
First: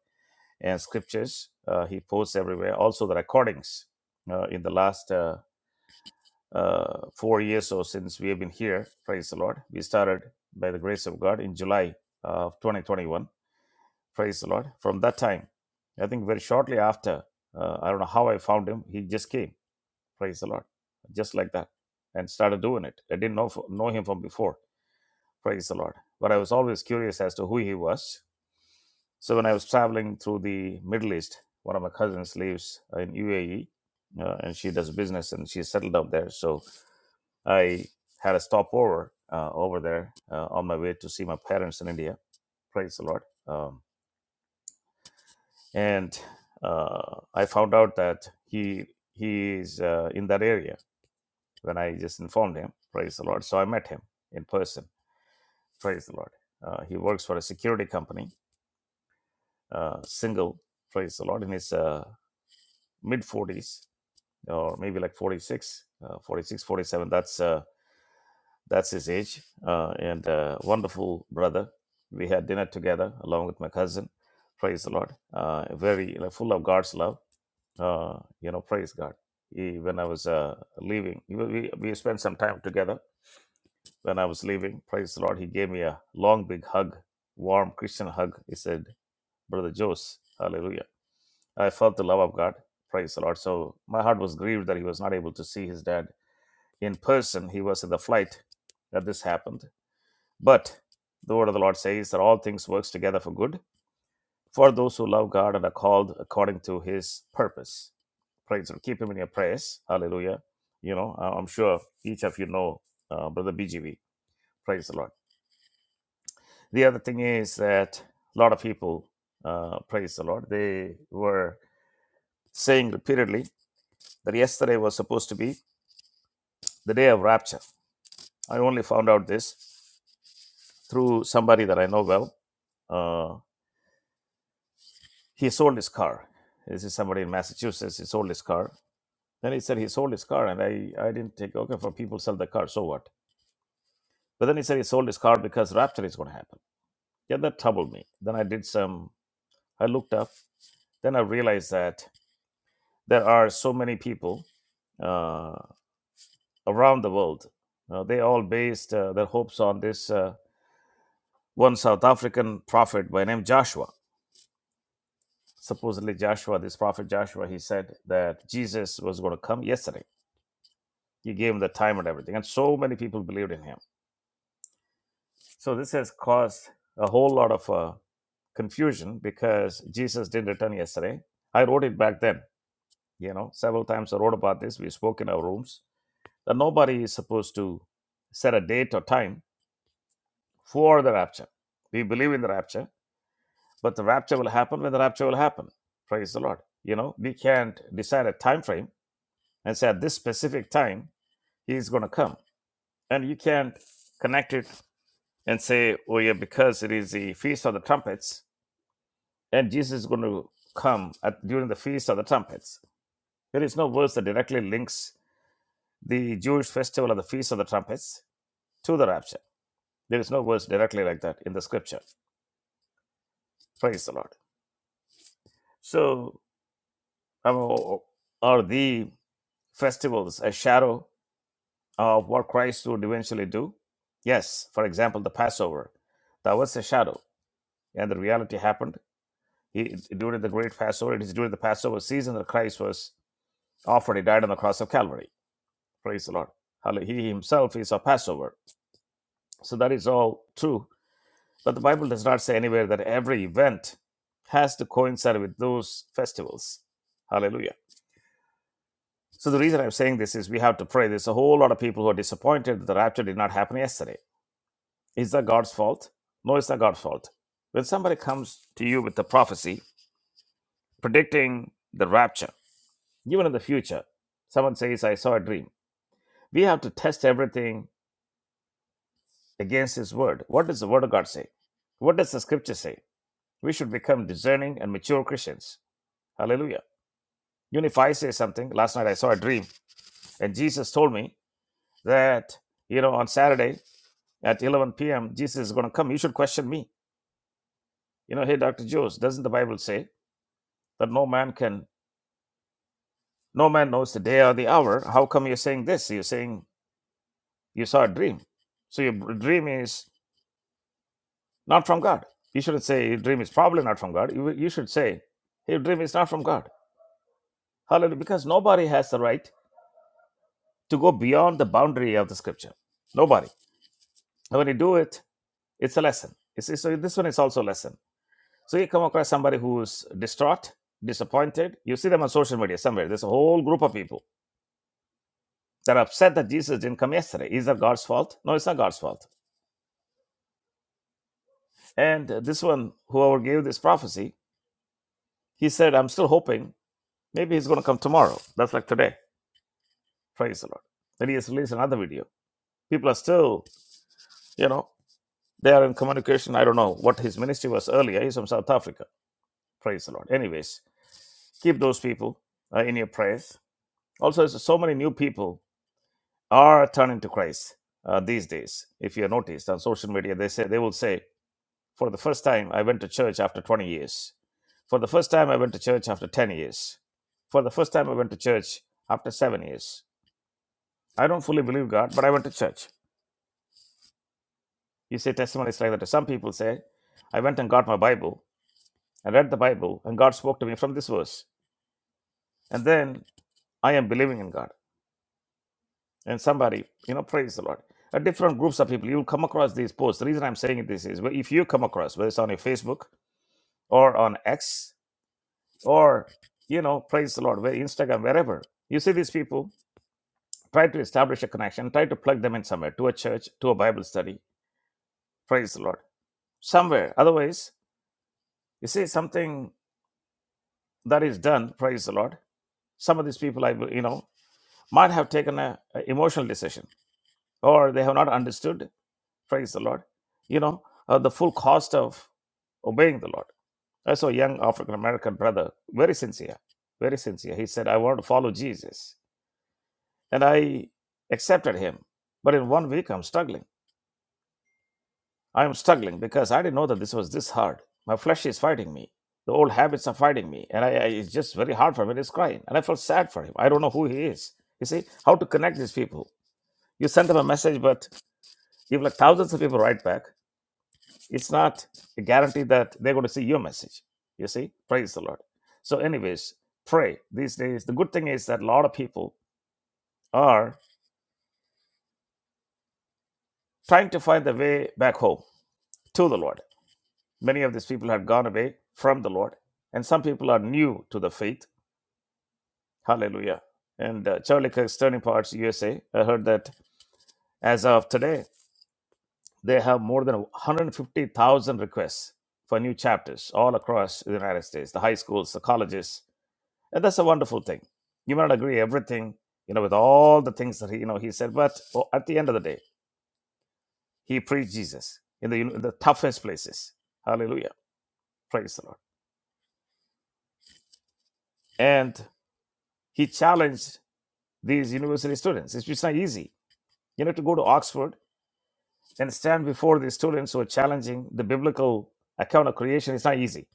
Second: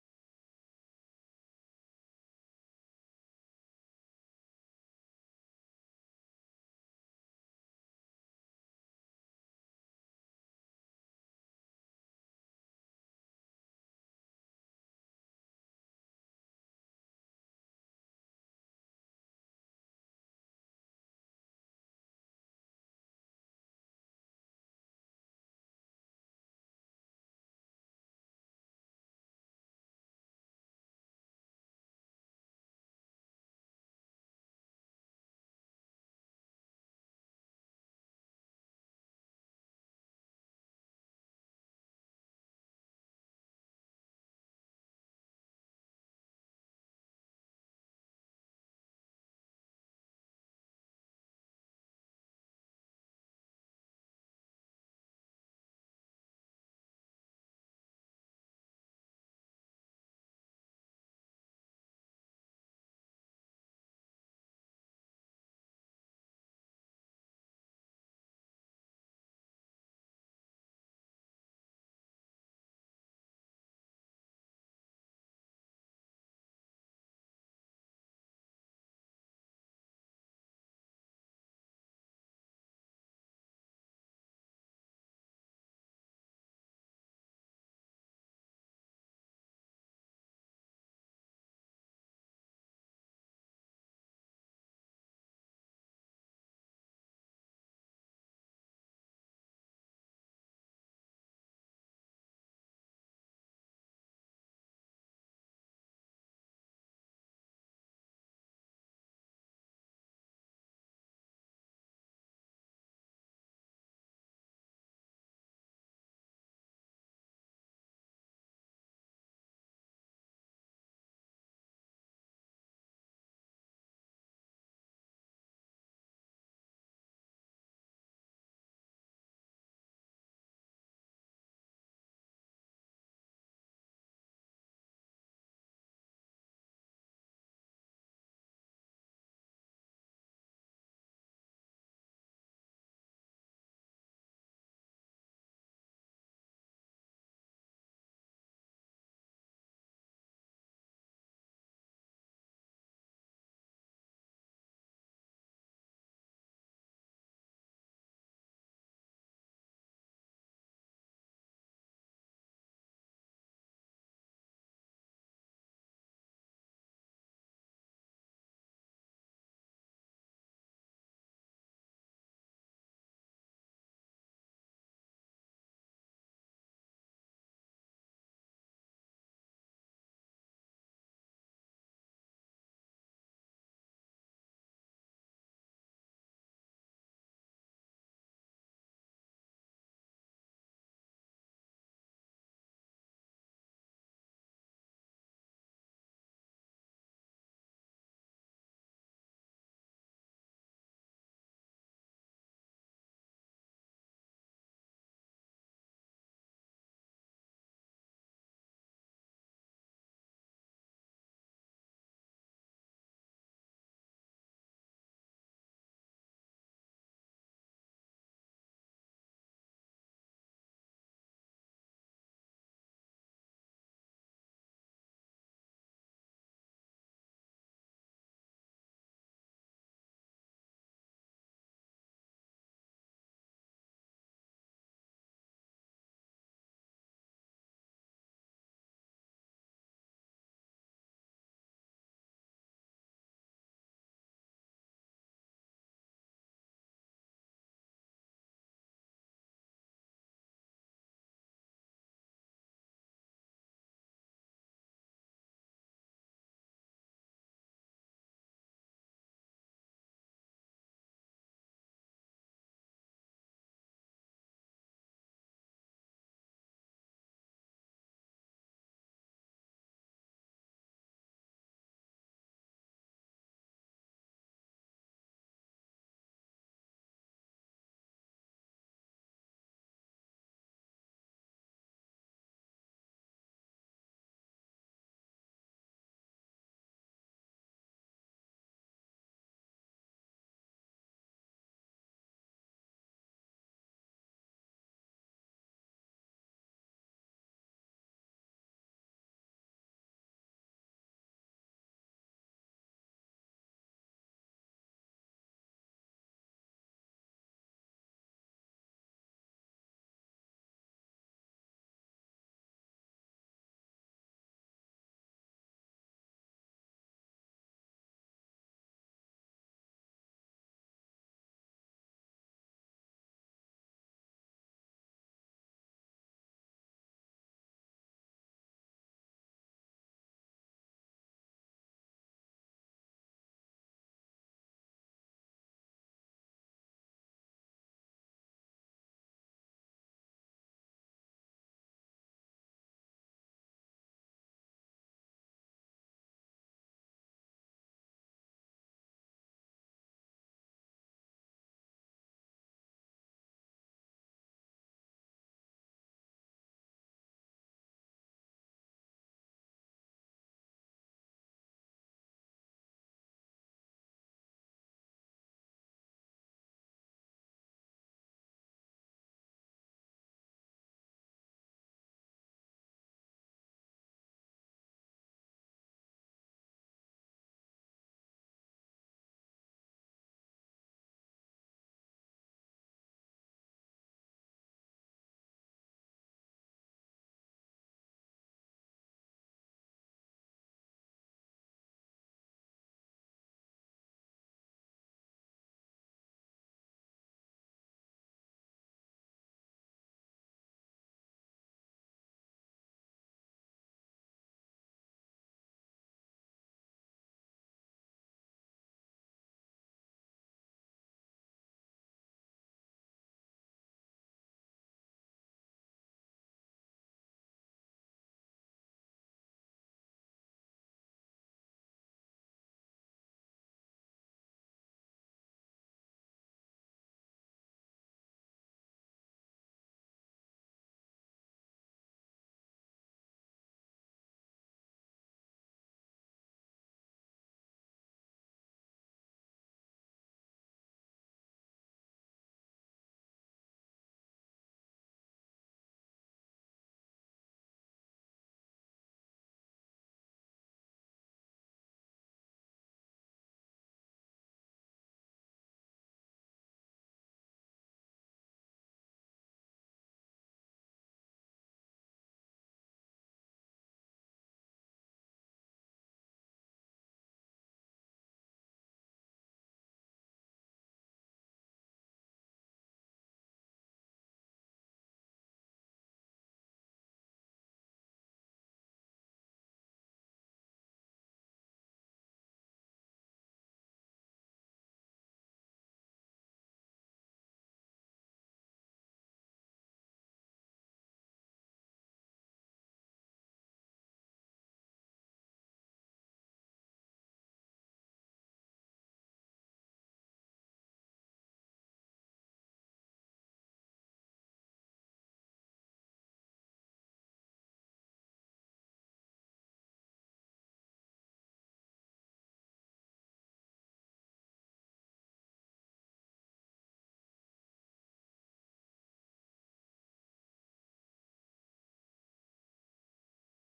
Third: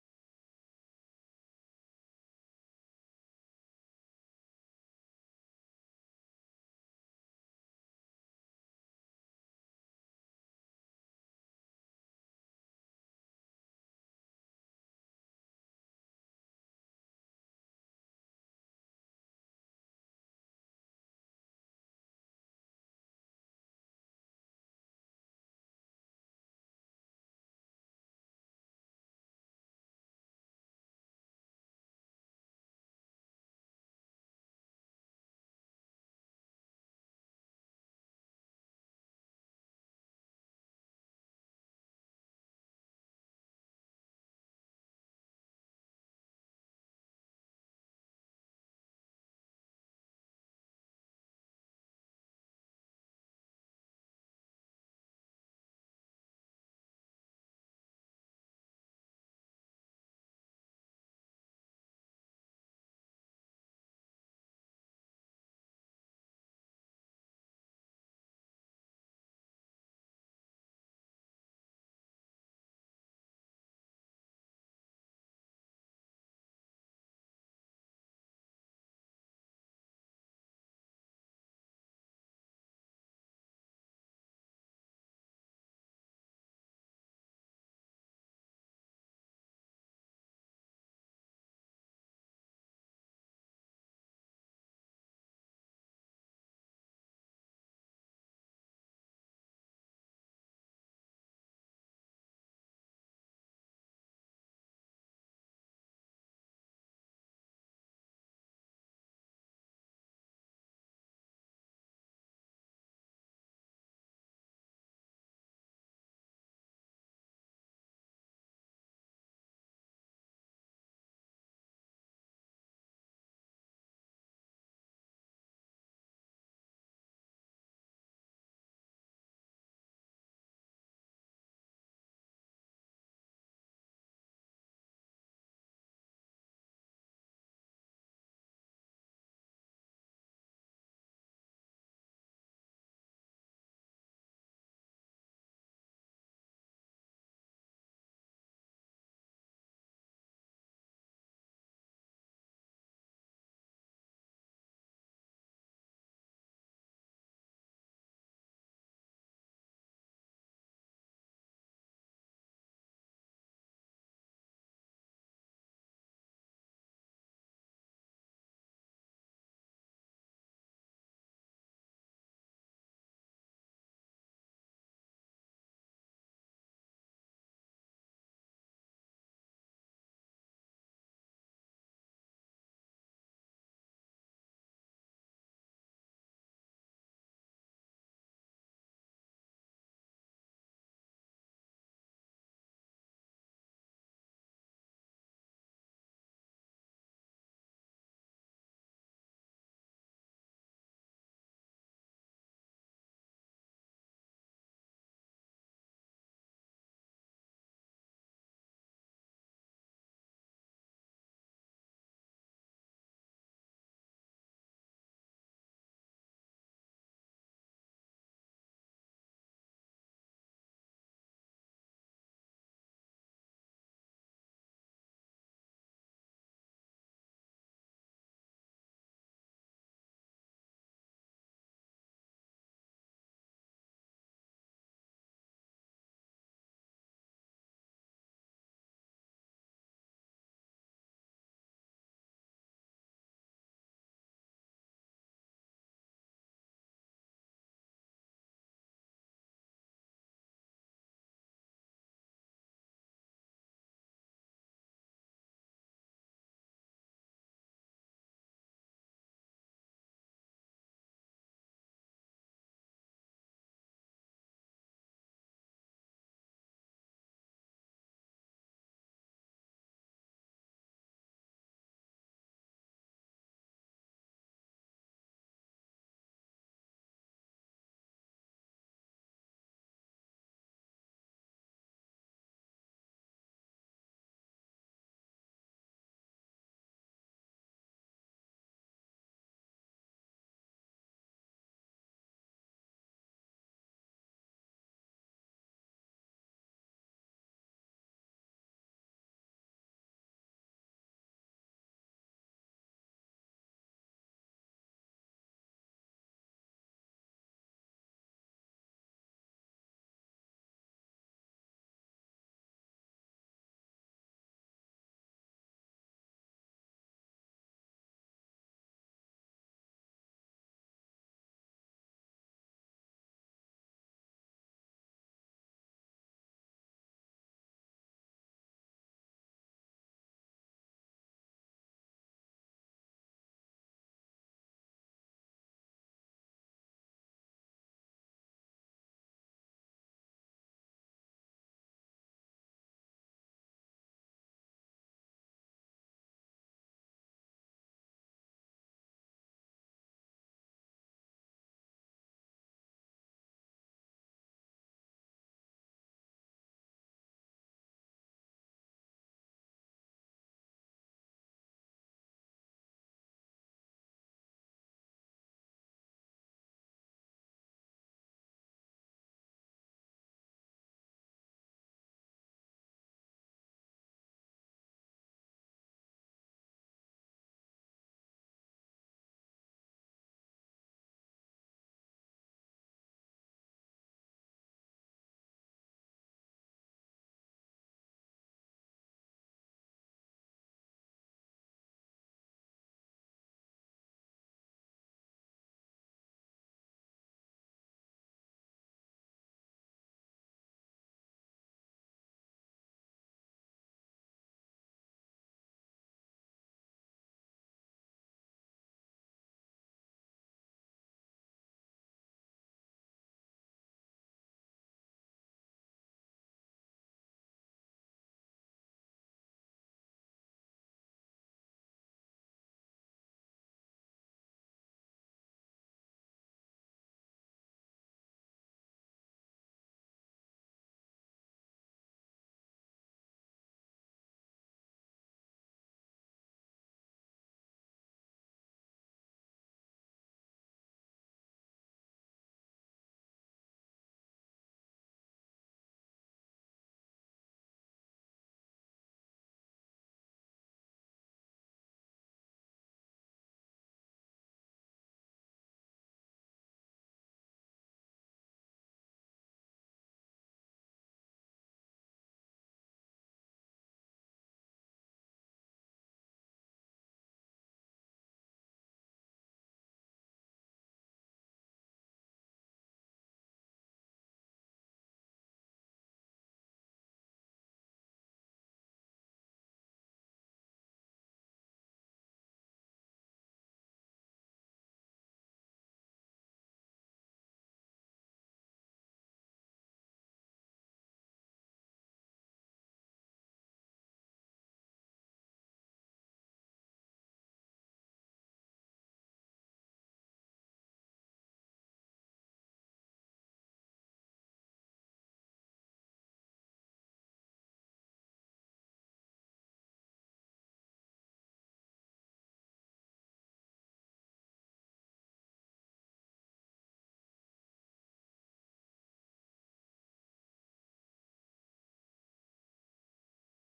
And scriptures uh, he posts everywhere. Also the recordings uh, in the last. uh, uh, four years or since we have been here. Praise the Lord. We started by the grace of God in July of 2021. Praise the Lord. From that time, I think very shortly after, uh, I don't know how I found him. He just came. Praise the Lord. Just like that, and started doing it. I didn't know know him from before. Praise the Lord. But I was always curious as to who he was so when I was traveling through the Middle East, one of my cousins lives in UAE, uh, and she does business and she's settled down there. So I had a stopover uh, over there uh, on my way to see my parents in India. Praise the Lord. Um, and uh, I found out that he he is uh, in that area when I just informed him. Praise the Lord. So I met him in person. Praise the Lord. Uh, he works for a security company, uh, single. Praise the Lord. In his uh, mid 40s, or maybe like 46, uh, 46, 47. That's uh, that's his age, uh, and uh, wonderful brother. We had dinner together along with my cousin. Praise the Lord. Uh, very like, full of God's love. Uh, you know, praise God. He, when I was uh, leaving, we, we we spent some time together. When I was leaving, praise the Lord, he gave me a long, big hug, warm Christian hug. He said, "Brother Jose, Hallelujah." I felt the love of God. Praise the Lord. So my heart was grieved that he was not able to see his dad in person. He was in the flight that this happened. But the word of the Lord says that all things works together for good for those who love God and are called according to His purpose. Praise Him. Keep Him in your prayers. Hallelujah. You know, I- am sure each of you know uh, Brother BGV. Praise the Lord. The other thing is that a lot of people, uh, praise the Lord, they were saying repeatedly that yesterday was supposed to be the day of rapture. I only found out this through somebody that I know well. uh, he sold his car. This is somebody in Massachusetts. He sold his car. Then he said he sold his car, and I, I didn't take okay for people sell their car. So what? But then he said he sold his car because rapture is going to happen. Yeah, that troubled me. Then I did some. I looked up. Then I realized that there are so many people uh, around the world. Uh, they all based uh, their hopes on this uh, one South African prophet by name Joshua. Supposedly Joshua, this prophet Joshua, he said that Jesus was going to come yesterday You gave him the time and everything. And so many people believed in him. So this has caused a whole lot of uh, confusion because Jesus didn't return yesterday. I wrote it back then, you know, several times I wrote about this. We spoke in our rooms that nobody is supposed to set a date or time for the rapture. We believe in the rapture, but the rapture will happen when the rapture will happen. Praise the Lord. You know, we can't decide a time frame and say at this specific time, he's going to come. And you can't connect it and say, "Oh yeah, because it is the feast of the trumpets, and Jesus is going to come at, during the feast of the trumpets." There is no verse that directly links the Jewish festival of the feast of the trumpets to the rapture. There is no verse directly like that in the scripture. Praise the Lord. So, um, are the festivals a shadow of what Christ would eventually do? Yes. For example, the Passover, that was a shadow, and the reality happened It- during the great Passover, it is during the Passover season that Christ was offered. He died on the cross of Calvary. Praise the Lord. Hallelujah. He himself is our Passover. So that is all true. But the Bible does not say anywhere that every event has to coincide with those festivals. Hallelujah. So the reason I'm saying this is we have to pray. There's a whole lot of people who are disappointed that the rapture did not happen yesterday. Is that God's fault? No, it's not God's fault. When somebody comes to you with a prophecy predicting the rapture, Even in the future, someone says, I saw a dream. We have to test everything against His Word. What does the Word of God say? What does the Scripture say? We should become discerning and mature Christians. Hallelujah. Even if I say something, last night I saw a dream, and Jesus told me that, you know, on Saturday at 11 p.m., Jesus is going to come. You should question me. You know, hey, Dr. Jones, doesn't the Bible say that no man can, no man knows the day or the hour? How come you're saying this? You're saying you saw a dream. So your dream is not from God. You shouldn't say your dream is probably not from God. You, you should say your dream is not from God. Hallelujah. Because nobody has the right to go beyond the boundary of the scripture. Nobody. And when you do it, it's a lesson. It's, it's- so this one is also a lesson. So you come across somebody who's distraught, disappointed. You see them on social media somewhere. There's a whole group of people that are upset that Jesus didn't come yesterday. Is that God's fault? No, it's not God's fault. And this one, whoever gave this prophecy, he said, I'm still hoping maybe he's going to come tomorrow. That's like today Praise the Lord. Then he has released another video. People are still, you know, they are in communication. I don't know what his ministry was earlier. He's from South Africa. Praise the Lord. Anyways, keep those people uh, in your prayers. Also, so so many new people are turning to Christ uh, these days. If you have noticed on social media, they say they will say, "For the first time, I went to church after 20 years. For the first time, I went to church after 10 years. For the first time, I went to church after seven years. I don't fully believe God, but I went to church." You say testimonies like that. Some people say, I went and got my Bible, I read the Bible, and God spoke to me from this verse. And then I am believing in God. And somebody, you know, praise the Lord. At different groups of people, you'll come across these posts. The reason I'm saying this is well, if you come across, whether it's on your Facebook or on X or, you know, praise the Lord, where Instagram, wherever, you see these people, try to establish a connection, try to plug them in somewhere, to a church, to a Bible study, praise the Lord, somewhere. Otherwise, you see something that is done, praise the Lord some of these people i will- you know might have taken a, a emotional decision or they have not understood praise the lord you know uh, the full cost of obeying the lord i saw a young african american brother very sincere very sincere he said i want to follow jesus and i accepted him but in one week i'm struggling i am struggling because i didn't know that this was this hard my flesh is fighting me the old habits are fighting me and I, I it's just very hard for me to crying and i felt sad for him i don't know who he is you see how to connect these people You send them a message, but if like thousands of people write back, it's not a guarantee that they're going to see your message. You see? Praise the Lord. So, anyways, pray these days. The good thing is that a lot of people are trying to find the way back home to the Lord. Many of these people have gone away from the Lord, and some people are new to the faith. Hallelujah. And uh, Charlie Kirk's Turning Parts USA, I heard that as of today, They have more than 150,000 requests for new chapters all across the United States, the high schools, the colleges. And that's a wonderful thing. You might not agree everything, you know, with all the things that he, you know, he said, but oh, at the end of the day, he preached Jesus in the, in the toughest places. Hallelujah. Praise the Lord. And he challenged these university students. It's just not easy. You know, to go to Oxford and stand before these students who are challenging the biblical account of creation, it's not easy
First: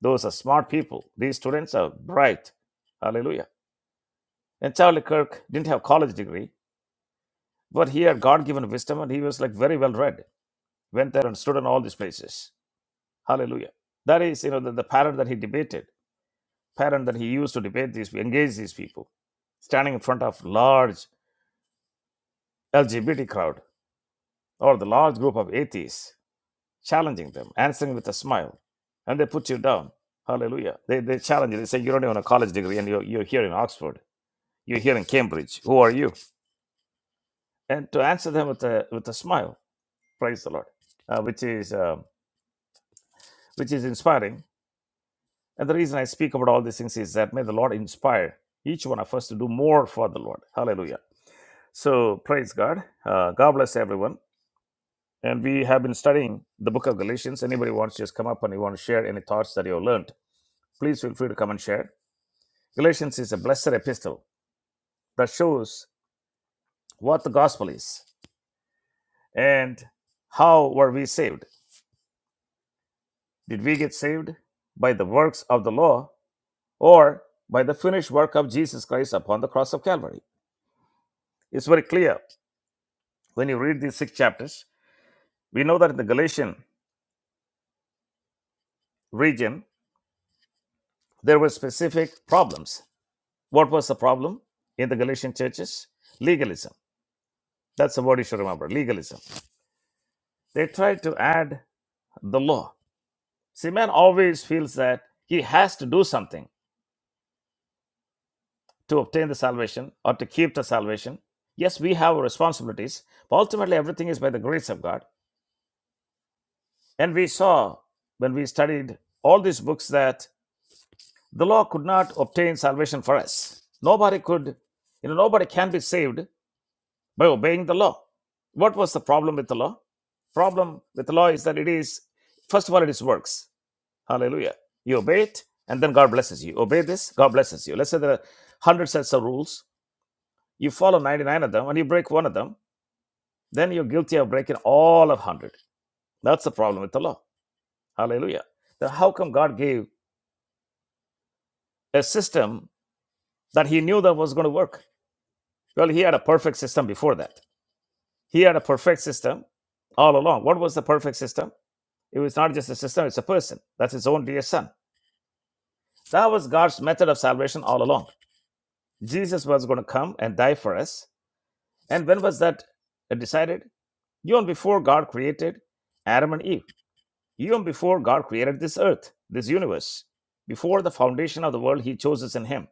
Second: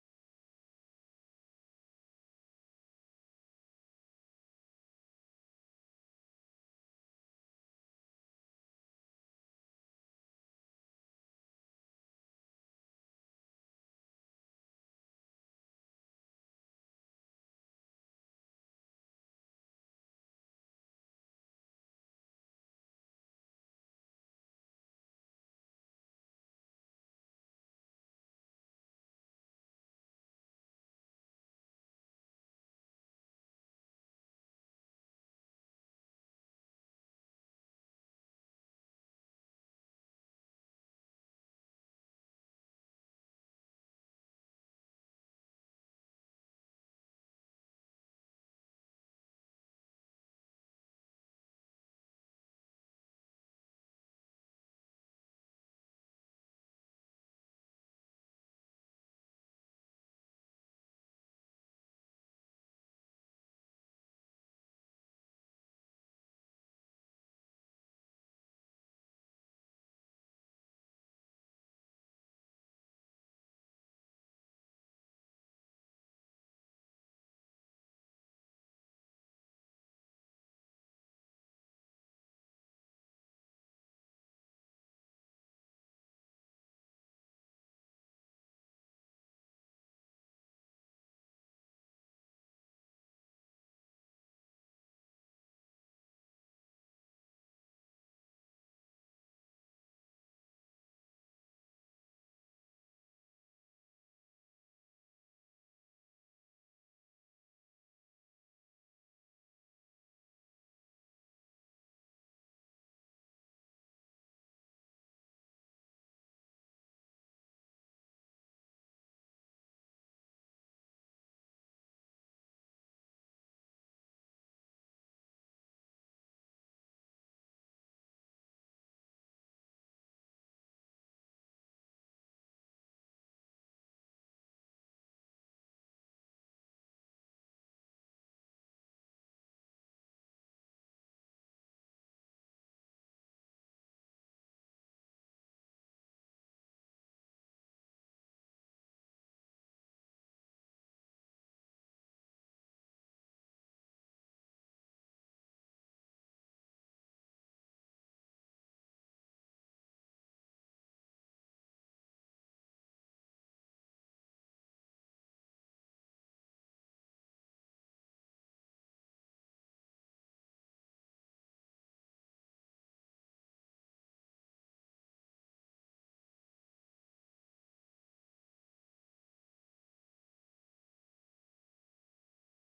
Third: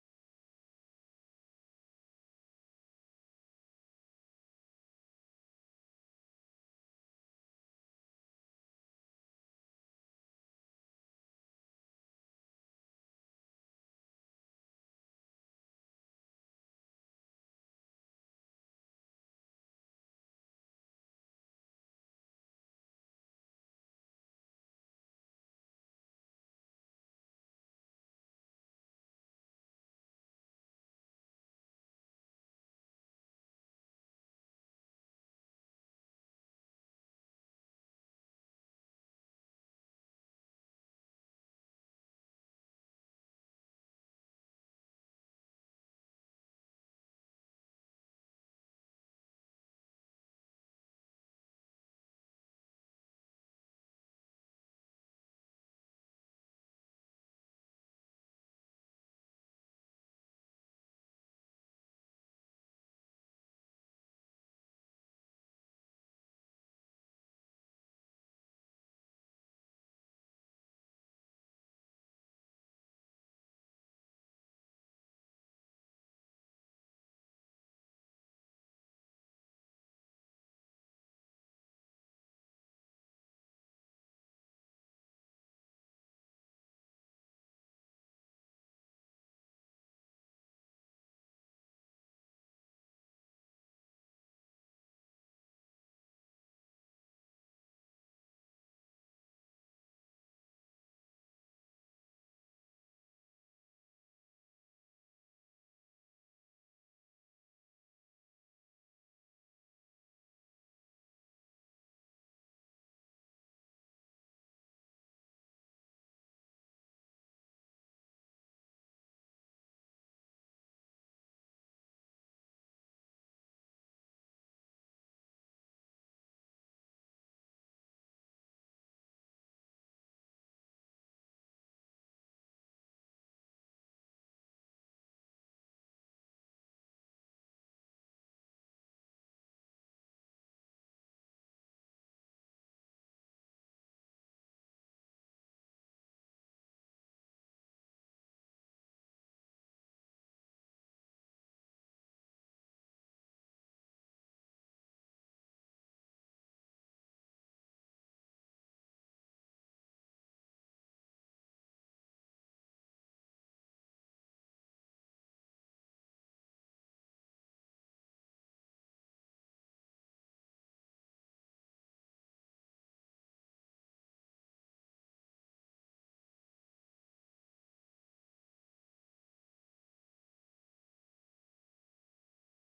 Those are smart people. These students are bright. Hallelujah. And Charlie Kirk didn't have college degree, but he had God given wisdom and he was like very well read. Went there and stood in all these places. Hallelujah. That is, you know, the, the pattern that he debated, pattern that he used to debate these, engage these people, standing in front of large LGBT crowd or the large group of atheists, challenging them, answering with a smile, and they put you down. Hallelujah. They, they challenge you. They say, you don't even have a college degree and you're, you're here in Oxford. You're here in Cambridge. Who are you? And to answer them with a with a smile, praise the Lord, uh, which is uh, which is inspiring. And the reason I speak about all these things is that may the Lord inspire each one of us to do more for the Lord. Hallelujah. So praise God. Uh, God bless everyone. And we have been studying the book of Galatians. Anybody wants to just come up and you want to share any thoughts that you have learned, please feel free to come and share. Galatians is a blessed epistle that shows what the gospel is and how were we saved Did we get saved by the works of the law or by the finished work of Jesus Christ upon the cross of Calvary? It's very clear when you read these six chapters. We know that in the Galatian region, there were specific problems. What was the problem in the Galatian churches? Legalism. That's the word you should remember legalism. They tried to add the law. See, man always feels that he has to do something to obtain the salvation or to keep the salvation. Yes, we have responsibilities, but ultimately everything is by the grace of God. And we saw when we studied all these books that the law could not obtain salvation for us. Nobody could, you know, nobody can be saved by obeying the law. What was the problem with the law? Problem with the law is that it is, first of all, it is works. Hallelujah. You obey it, and then God blesses you. Obey this, God blesses you. Let's say there are 100 sets of rules. You follow 99 of them, and you break one of them then you're guilty of breaking all of 100. That's the problem with the law. Hallelujah. Then how come God gave a system that he knew that was going to work? Well, he had a perfect system before that. He had a perfect system all along. What was the perfect system? It was not just a system, it's a person. That's his own dear son. That was God's method of salvation all along. Jesus was going to come and die for us. And when was that decided? You and before God created Adam and Eve. Even before God created this earth, this universe, before the foundation of the world, He chose us in Him.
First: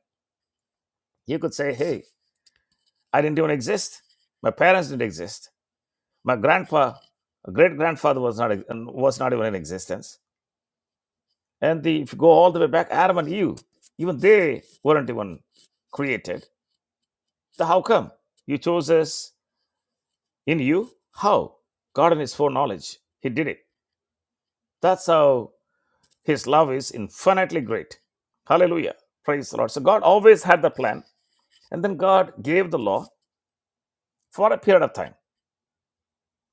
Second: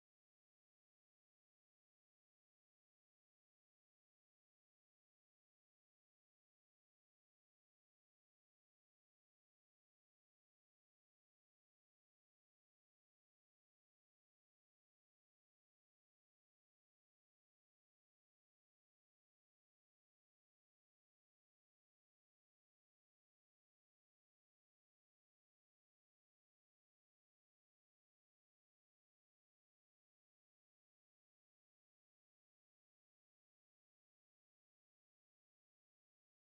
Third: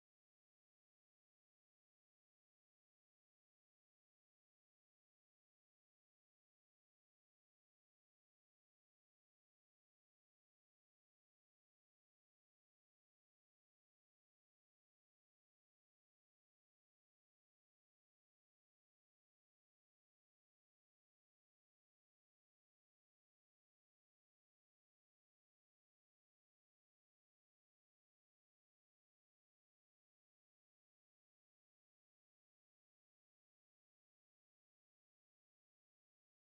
He could say, Hey, I didn't even exist. My parents didn't exist. My grandpa, great grandfather was not, was not even in existence. And the, if you go all the way back, Adam and Eve, even they weren't even created. So how come? You chose us in you? How? God in His foreknowledge, He did it. That's how His love is infinitely great. Hallelujah. Praise the Lord. So God always had the plan. And then God gave the law for a period of time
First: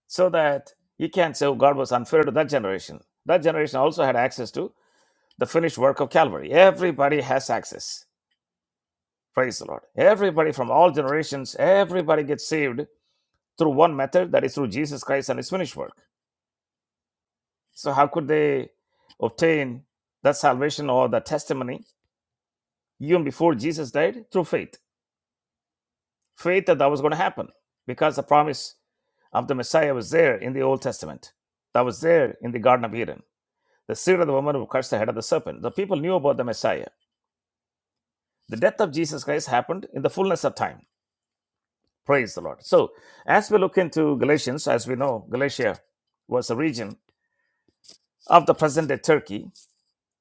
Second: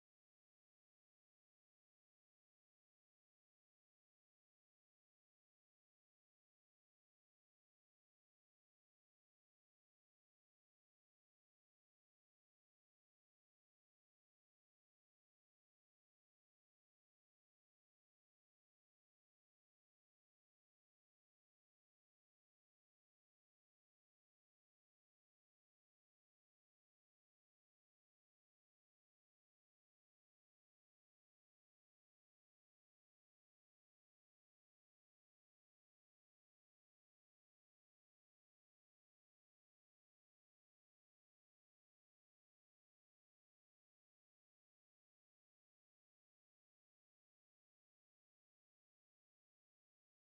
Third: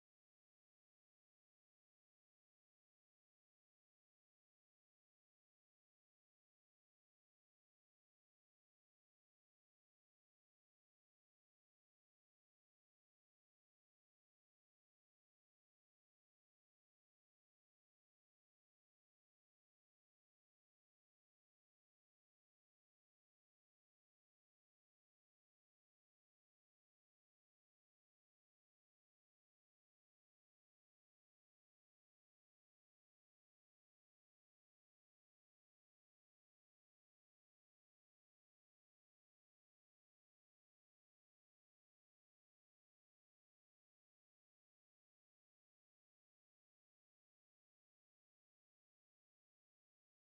so that you can't say, oh, God was unfair to that generation. That generation also had access to the finished work of Calvary. Everybody has access. Praise the Lord. Everybody from all generations, everybody gets saved through one method, that is through Jesus Christ and his finished work. So, how could they obtain that salvation or that testimony even before Jesus died? Through faith. faith that that was going to happen because the promise of the Messiah was there in the Old Testament, that was there in the Garden of Eden. The seed of the woman who cursed the head of the serpent. The people knew about the Messiah. The death of Jesus Christ happened in the fullness of time. Praise the Lord. So, as we look into Galatians, as we know, Galatia was a region of the present day Turkey,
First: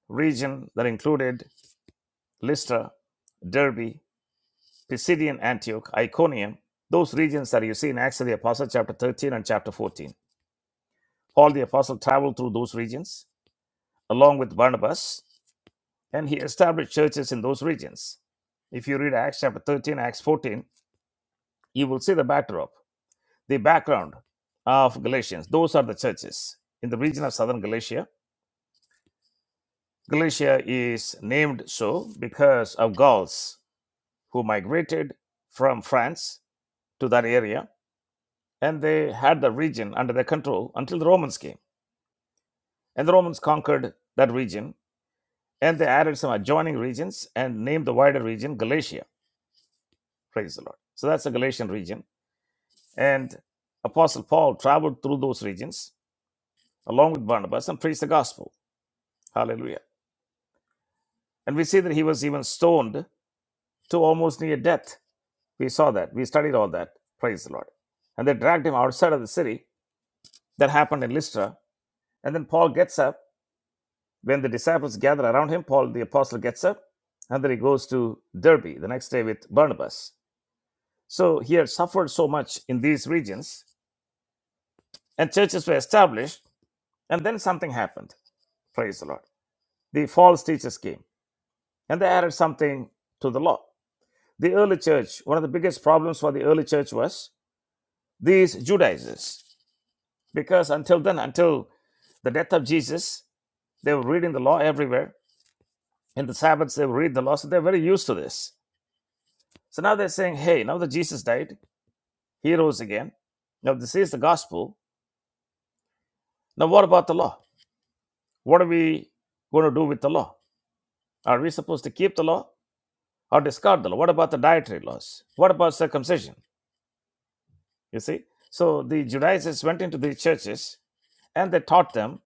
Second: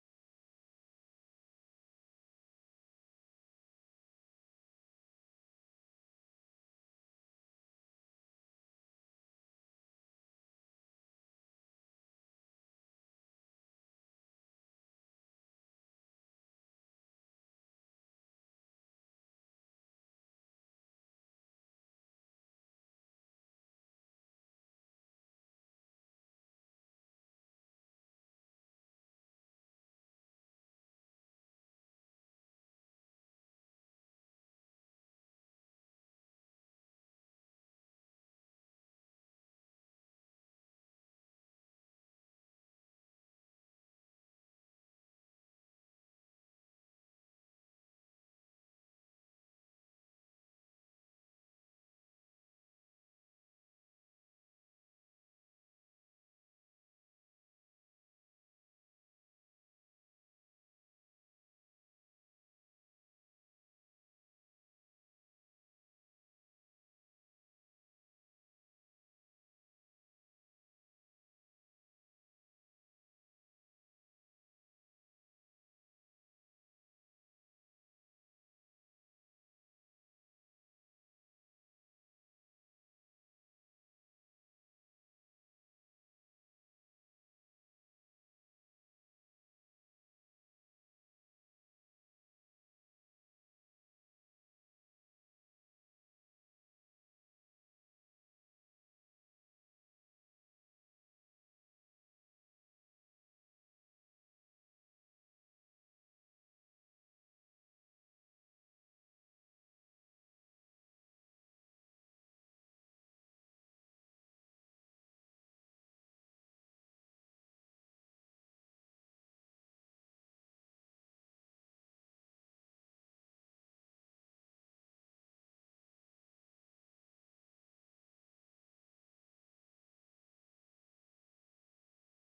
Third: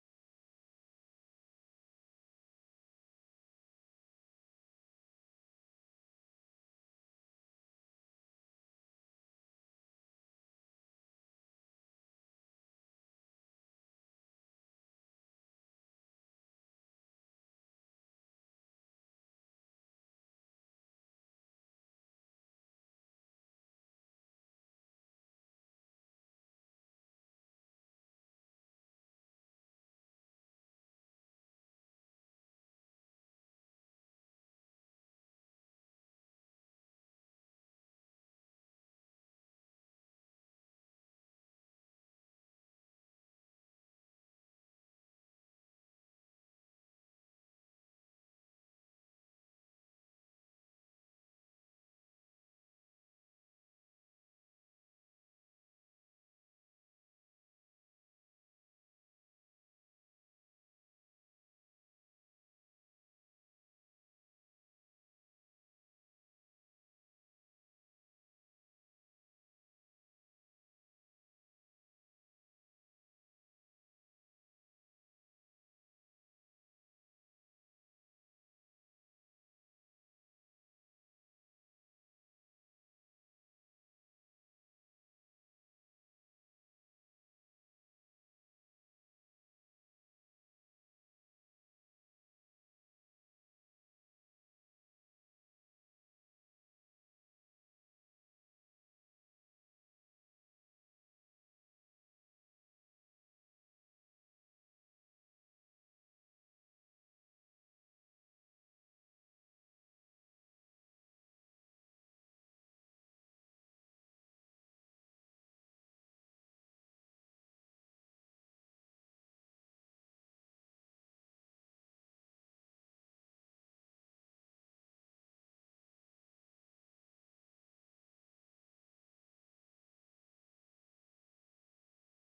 region that included Lystra, Derbe, Pisidian Antioch, Iconium, those regions that you see in Acts of the Apostles, chapter 13 and chapter 14 Paul the Apostle traveled through those regions along with Barnabas, and he established churches in those regions. If you read Acts chapter 13, Acts 14, you will see the backdrop, the background of Galatians. Those are the churches in the region of southern Galatia. Galatia is named so because of Gauls who migrated from France to that area, and they had the region under their control until the Romans came. And the Romans conquered that region and they added some adjoining regions and named the wider region Galatia. Praise the Lord. So that's the Galatian region. And Apostle Paul traveled through those regions along with Barnabas and preached the gospel. Hallelujah. And we see that he was even stoned to almost near death. We saw that. We studied all that. Praise the Lord. And they dragged him outside of the city. That happened in Lystra. And then Paul gets up. When the disciples gather around him, Paul the apostle gets up. And then he goes to Derby the next day with Barnabas So he had suffered so much in these regions, and churches were established, and then something happened. Praise the Lord. The false teachers came, and they added something to the law. The early church, one of the biggest problems for the early church was these Judaizers, because until then, until the death of Jesus, they were reading the law everywhere. In the Sabbaths, they would read the law, so they're very used to this. So now they're saying, hey, now that Jesus died, he rose again. Now, this is the gospel. Now, what about the law? What are we going to do with the law? Are we supposed to keep the law or discard the law? What about the dietary laws? What about circumcision? You see? So the Judaizers went into the churches and they taught them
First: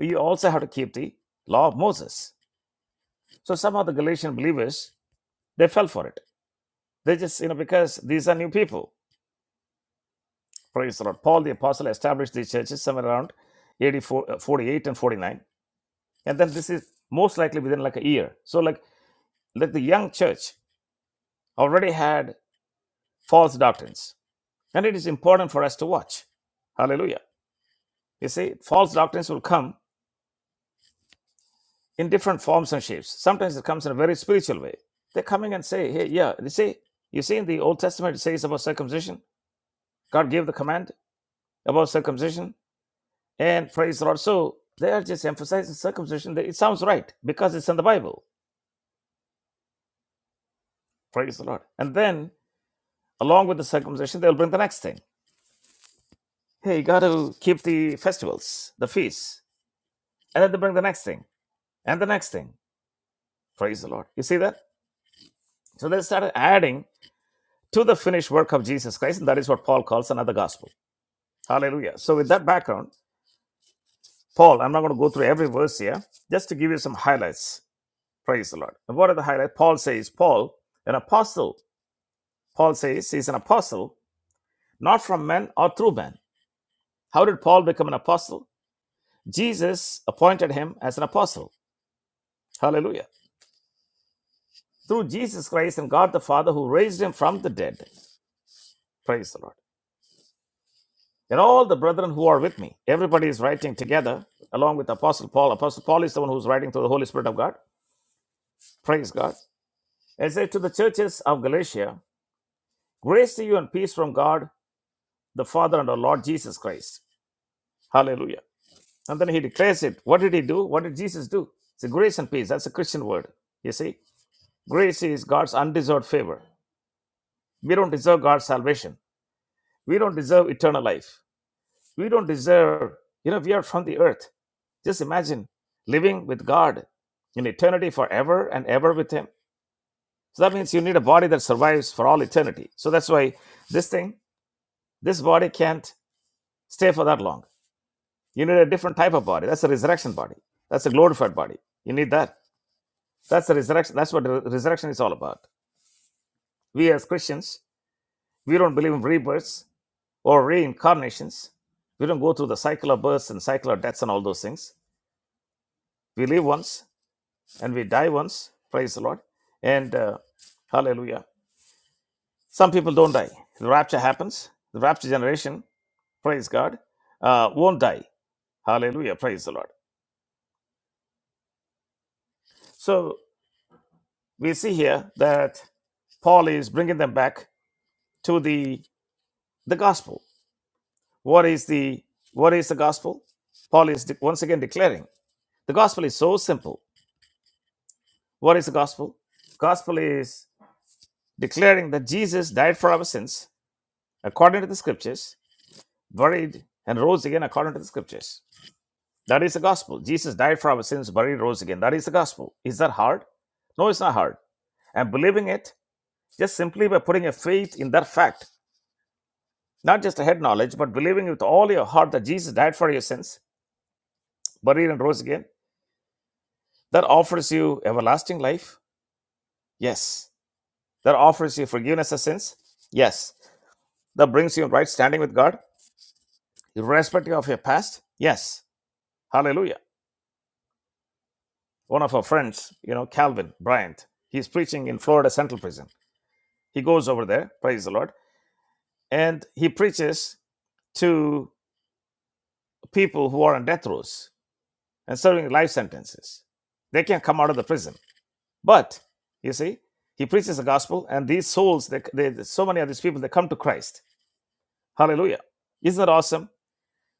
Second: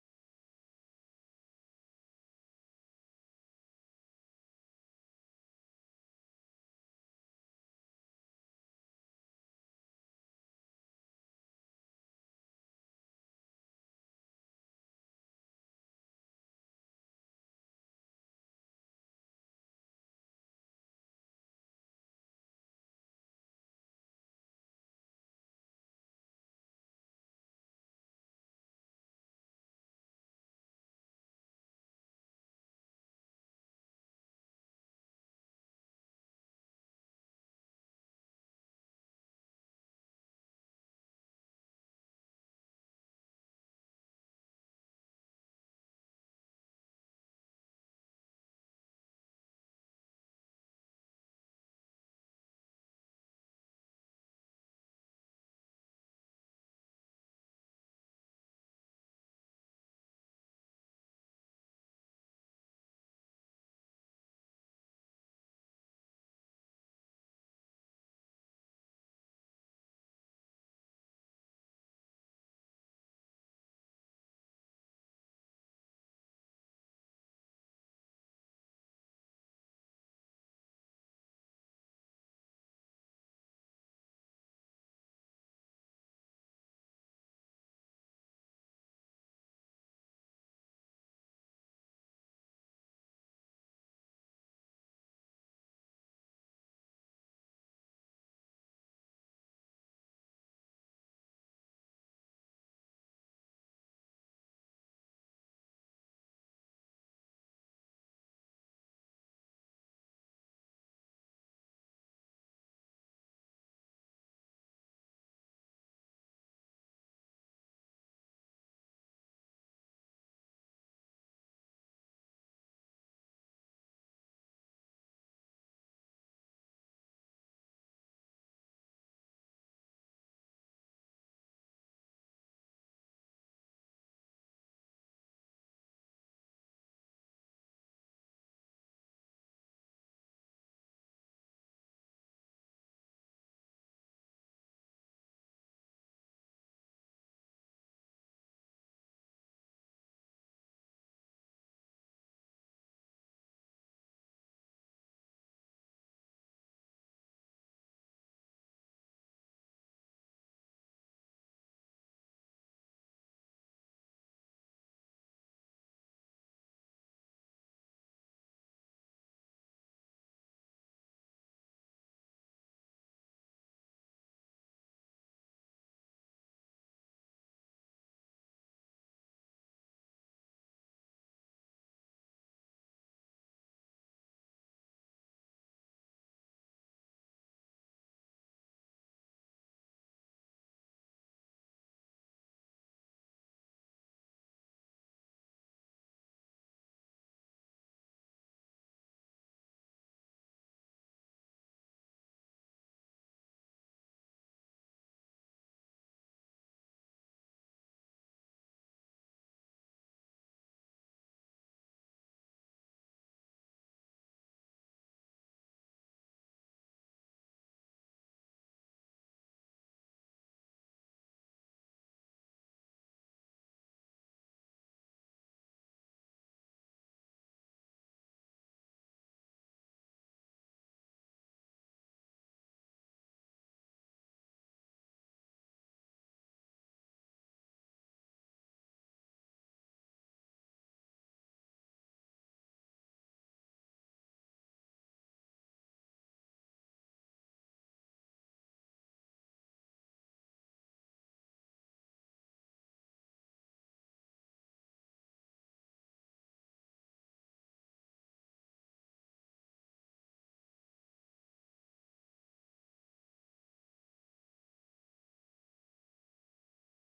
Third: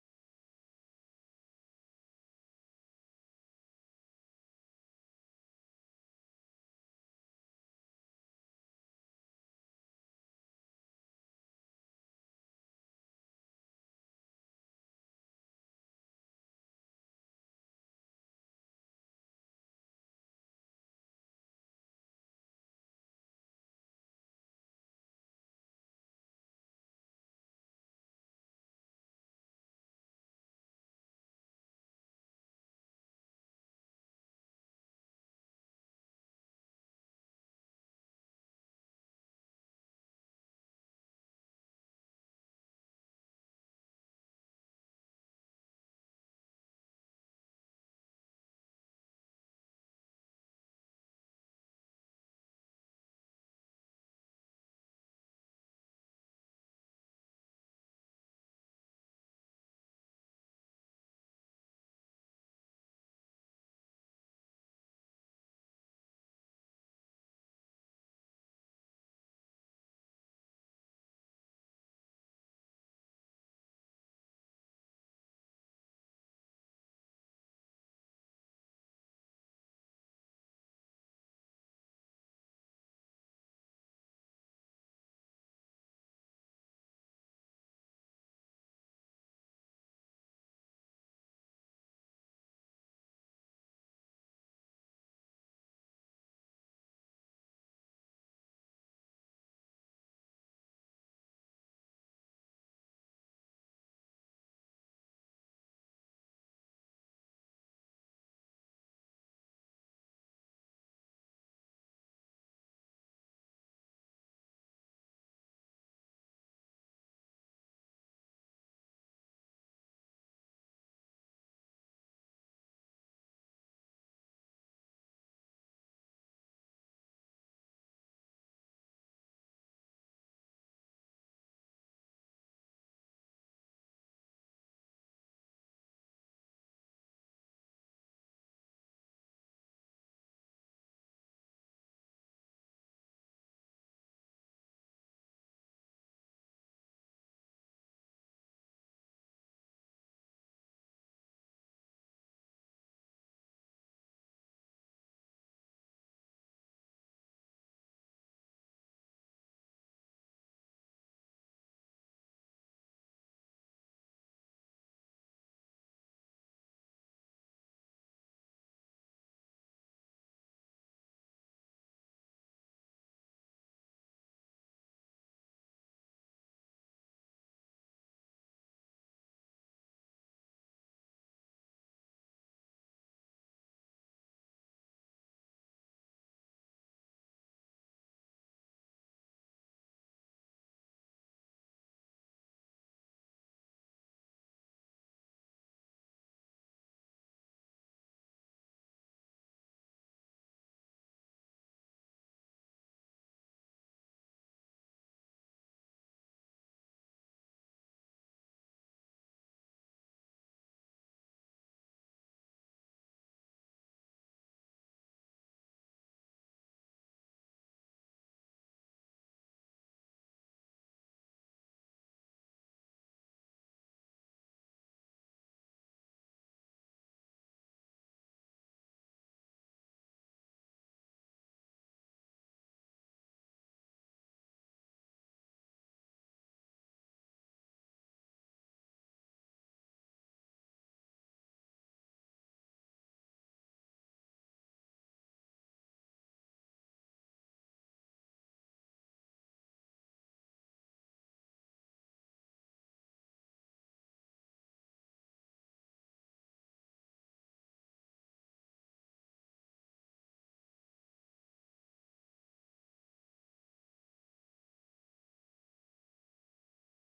you also have to keep the law of Moses. So some of the Galatian believers they fell for it. They just you know because these are new people. Praise the Lord. Paul the apostle established these churches somewhere around 84, uh, 48 and 49, and then this is most likely within like a year. So like like the young church already had false doctrines. And it is important for us to watch. Hallelujah. You see, false doctrines will come in different forms and shapes. Sometimes it comes in a very spiritual way. They're coming and say, hey, yeah, They say, you see in the Old Testament it says about circumcision. God gave the command about circumcision and praise the Lord. So they are just emphasizing circumcision. It sounds right because it's in the Bible. Praise the Lord. And then along with the circumcision, they'll bring the next thing. Hey, you got to keep the festivals, the feasts. And then they bring the next thing and the next thing Praise the Lord. You see that? So they started adding to the finished work of Jesus Christ, and that is what Paul calls another gospel. Hallelujah. So, with that background, Paul, I'm not going to go through every verse here, just to give you some highlights. Praise the Lord. And what are the highlights? Paul says, Paul, an apostle, Paul says he's an apostle, not from men or through men. How did Paul become an apostle? Jesus appointed him as an apostle. Hallelujah. Through Jesus Christ and God the Father who raised him from the dead. Praise the Lord. They're all the brethren who are with me. Everybody is writing together along with Apostle Paul. Apostle Paul is the one who's writing through the Holy Spirit of God. Praise God. It says to the churches of Galatia, grace to you and peace from God the Father and our Lord Jesus Christ. Hallelujah. And then he declares it. What did he do? What did Jesus do? It's a grace and peace. That's a Christian word. You see, grace is God's undeserved favor. We don't deserve God's salvation. We don't deserve eternal life. We don't deserve, you know, we are from the earth. Just imagine living with God in eternity forever and ever with Him. So that means you need a body that survives for all eternity. So that's why this thing, this body can't stay for that long. You need a different type of body. That's a resurrection body. That's a glorified body. You need that. That's the resurrection. That's what the resurrection is all about. We as Christians, we don't believe in rebirths or reincarnations. We don't go through the cycle of births and cycle of deaths and all those things. We live once and we die once. Praise the Lord. And uh, hallelujah. Some people don't die. The rapture happens. The rapture generation, praise God, uh, won't die. Hallelujah. Praise the Lord. So we see here that Paul is bringing them back to the the gospel. What is the what is the gospel? Paul is de- once again declaring the gospel is so simple. What is the gospel? Gospel is declaring that Jesus died for our sins according to the scriptures buried, and rose again according to the scriptures. That is the gospel. Jesus died for our sins, buried, rose again. That is the gospel. Is that hard? No, it's not hard. And believing it just simply by putting a faith in that fact, not just a head knowledge, but believing with all your heart that Jesus died for your sins, buried, and rose again, that offers you everlasting life. Yes. That offers you forgiveness of sins. Yes. That brings you in right standing with God, irrespective of your past. Yes. Hallelujah. one of our friends, you know, Calvin Bryant. He's preaching in Florida Central Prison. He goes over there, praise the Lord, and he preaches to people who are on death rows and serving life sentences. They can't come out of the prison. But you see, he preaches the gospel, and these souls, they, they, so many of these people, they come to Christ. Hallelujah! Isn't that awesome?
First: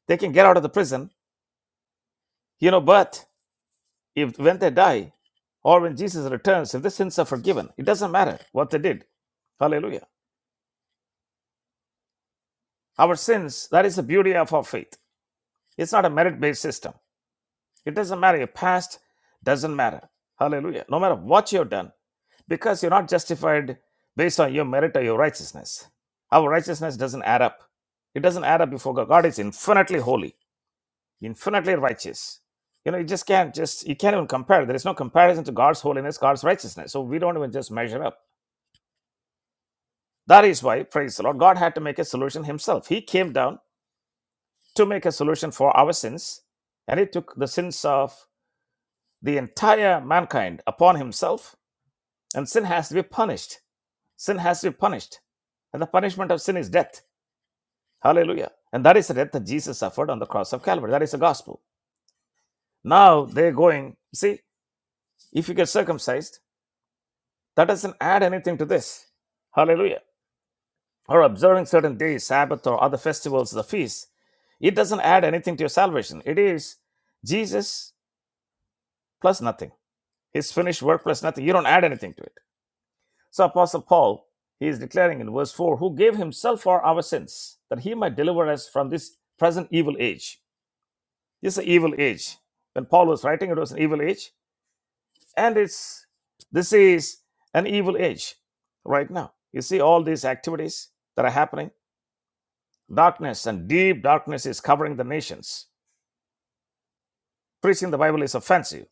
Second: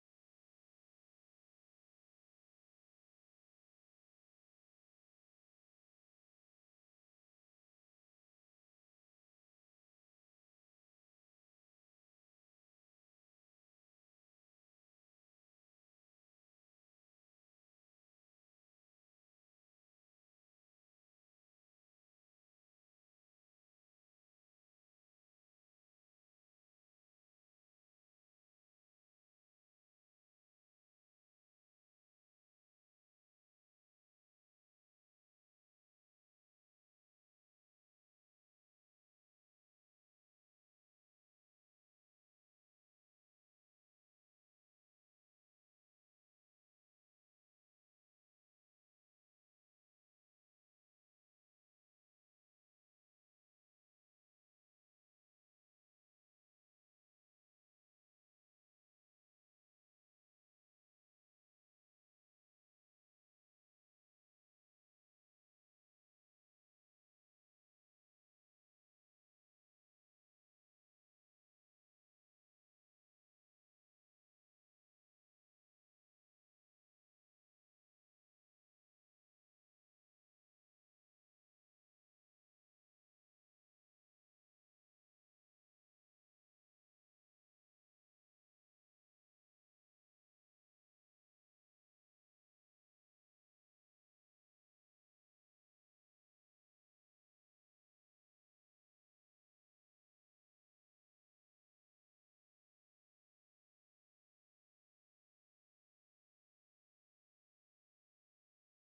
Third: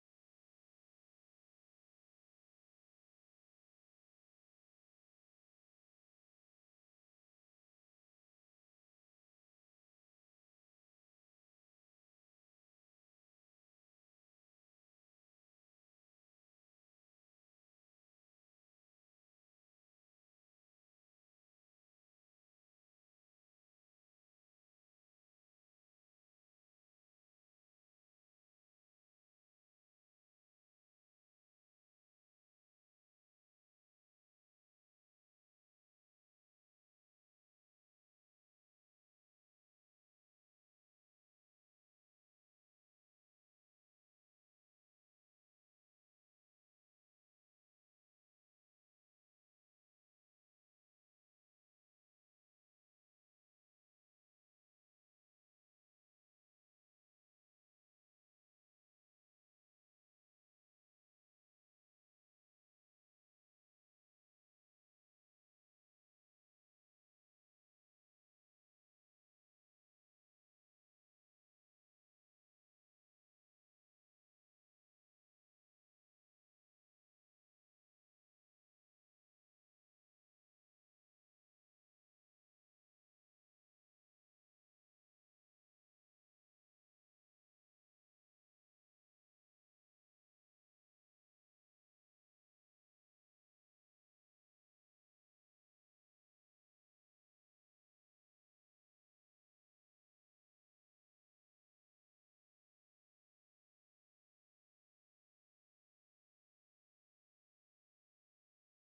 They can get out of the prison, you know. But if when they die, or when Jesus returns, if the sins are forgiven, it doesn't matter what they did. Hallelujah. Our sins, that is the beauty of our faith. It's not a merit based system. It doesn't matter. Your past doesn't matter. Hallelujah. No matter what you've done, because you're not justified based on your merit or your righteousness. Our righteousness doesn't add up. It doesn't add up before God. God is infinitely holy, infinitely righteous. You know, you just can't just, you can't even compare. There is no comparison to God's holiness, God's righteousness. So we don't even just measure up. That is why, praise the Lord, God had to make a solution himself. He came down to make a solution for our sins, and he took the sins of the entire mankind upon himself, and sin has to be punished. Sin has to be punished. And the punishment of sin is death. Hallelujah. And that is the death that Jesus suffered on the cross of Calvary. That is the gospel. Now they're going, see, if you get circumcised, that doesn't add anything to this. Hallelujah. Or observing certain days, Sabbath or other festivals, the feasts, it doesn't add anything to your salvation. It is Jesus plus nothing. His finished work plus nothing. You don't add anything to it. So Apostle Paul, he is declaring in verse 4, who gave himself for our sins, that he might deliver us from this present evil age. This is an evil age. When Paul was writing, it was an evil age. And it's this is an evil age right now. You see all these activities that are happening. Darkness and deep darkness is covering the nations. Preaching the Bible is offensive.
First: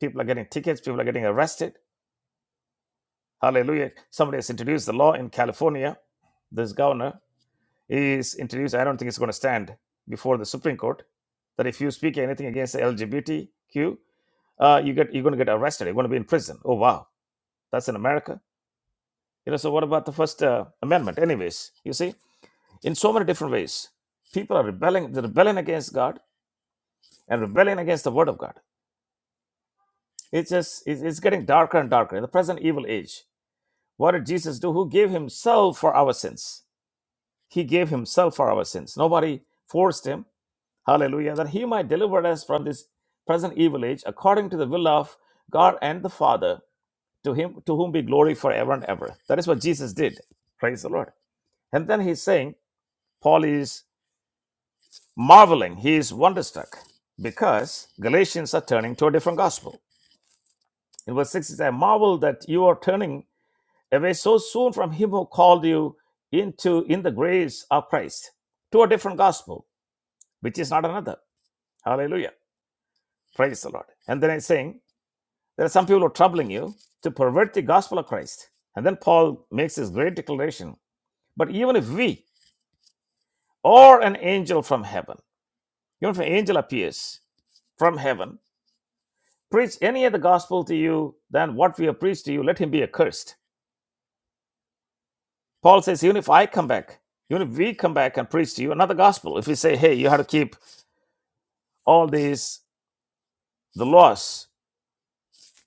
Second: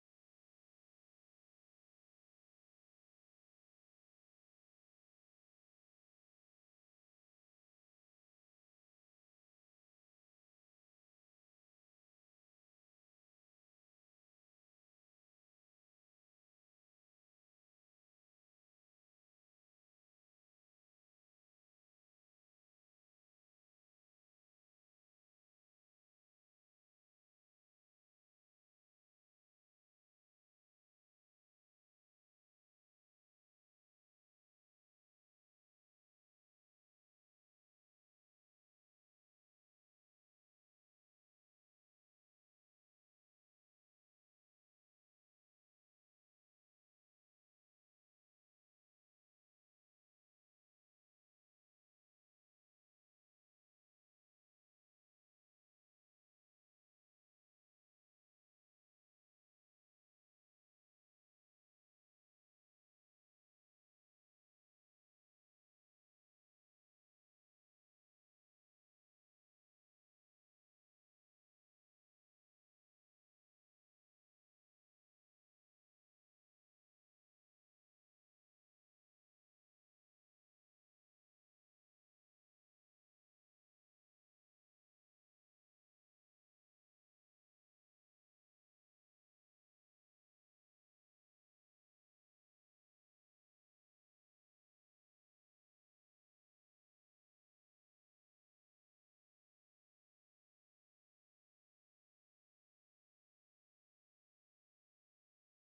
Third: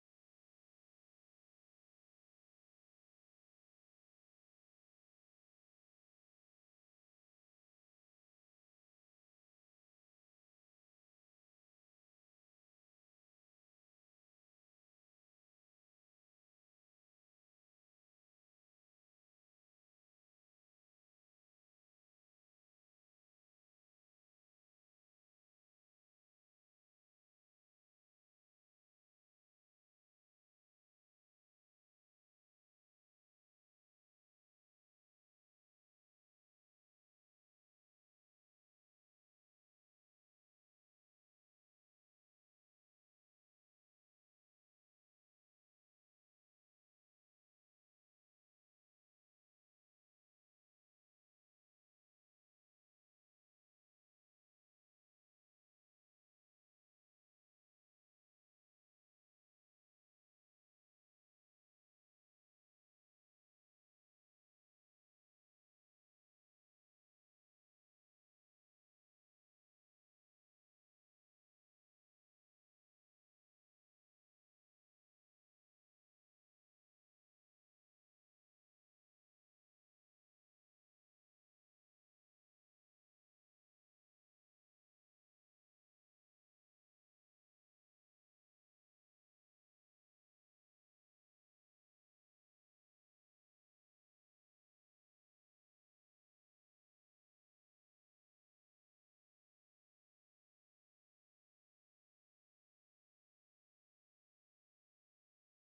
People are getting tickets, people are getting arrested Hallelujah. Somebody has introduced the law in California. This governor is introduced, I don't think it's going to stand before the Supreme Court, that if you speak anything against the LGBTQ, uh, you get, you're going to get arrested. You're going to be in prison. Oh, wow. That's in America. You know, so what about the First uh, Amendment? Anyways, you see, in so many different ways, people are rebelling, they're rebelling against God and rebelling against the Word of God. It's just, it's it's getting darker and darker in the present evil age. What did Jesus do? Who gave himself for our sins? He gave himself for our sins. Nobody forced him. Hallelujah. That he might deliver us from this present evil age according to the will of God and the Father, to him to whom be glory forever and ever. That is what Jesus did. Praise the Lord. And then he's saying, Paul is marveling, he is wonderstruck because Galatians are turning to a different gospel. In verse 6, He says, I marvel that you are turning away so soon from him who called you into in the grace of Christ to a different gospel, which is not another. Hallelujah. Praise the Lord. And then he's saying, there are some people who are troubling you to pervert the gospel of Christ. And then Paul makes this great declaration. But even if we or an angel from heaven, even if an angel appears from heaven, preach any other gospel to you than what we have preached to you, let him be accursed. Paul says, even if I come back, even if we come back and preach to you another gospel, if we say, hey, you have to keep all these, the laws,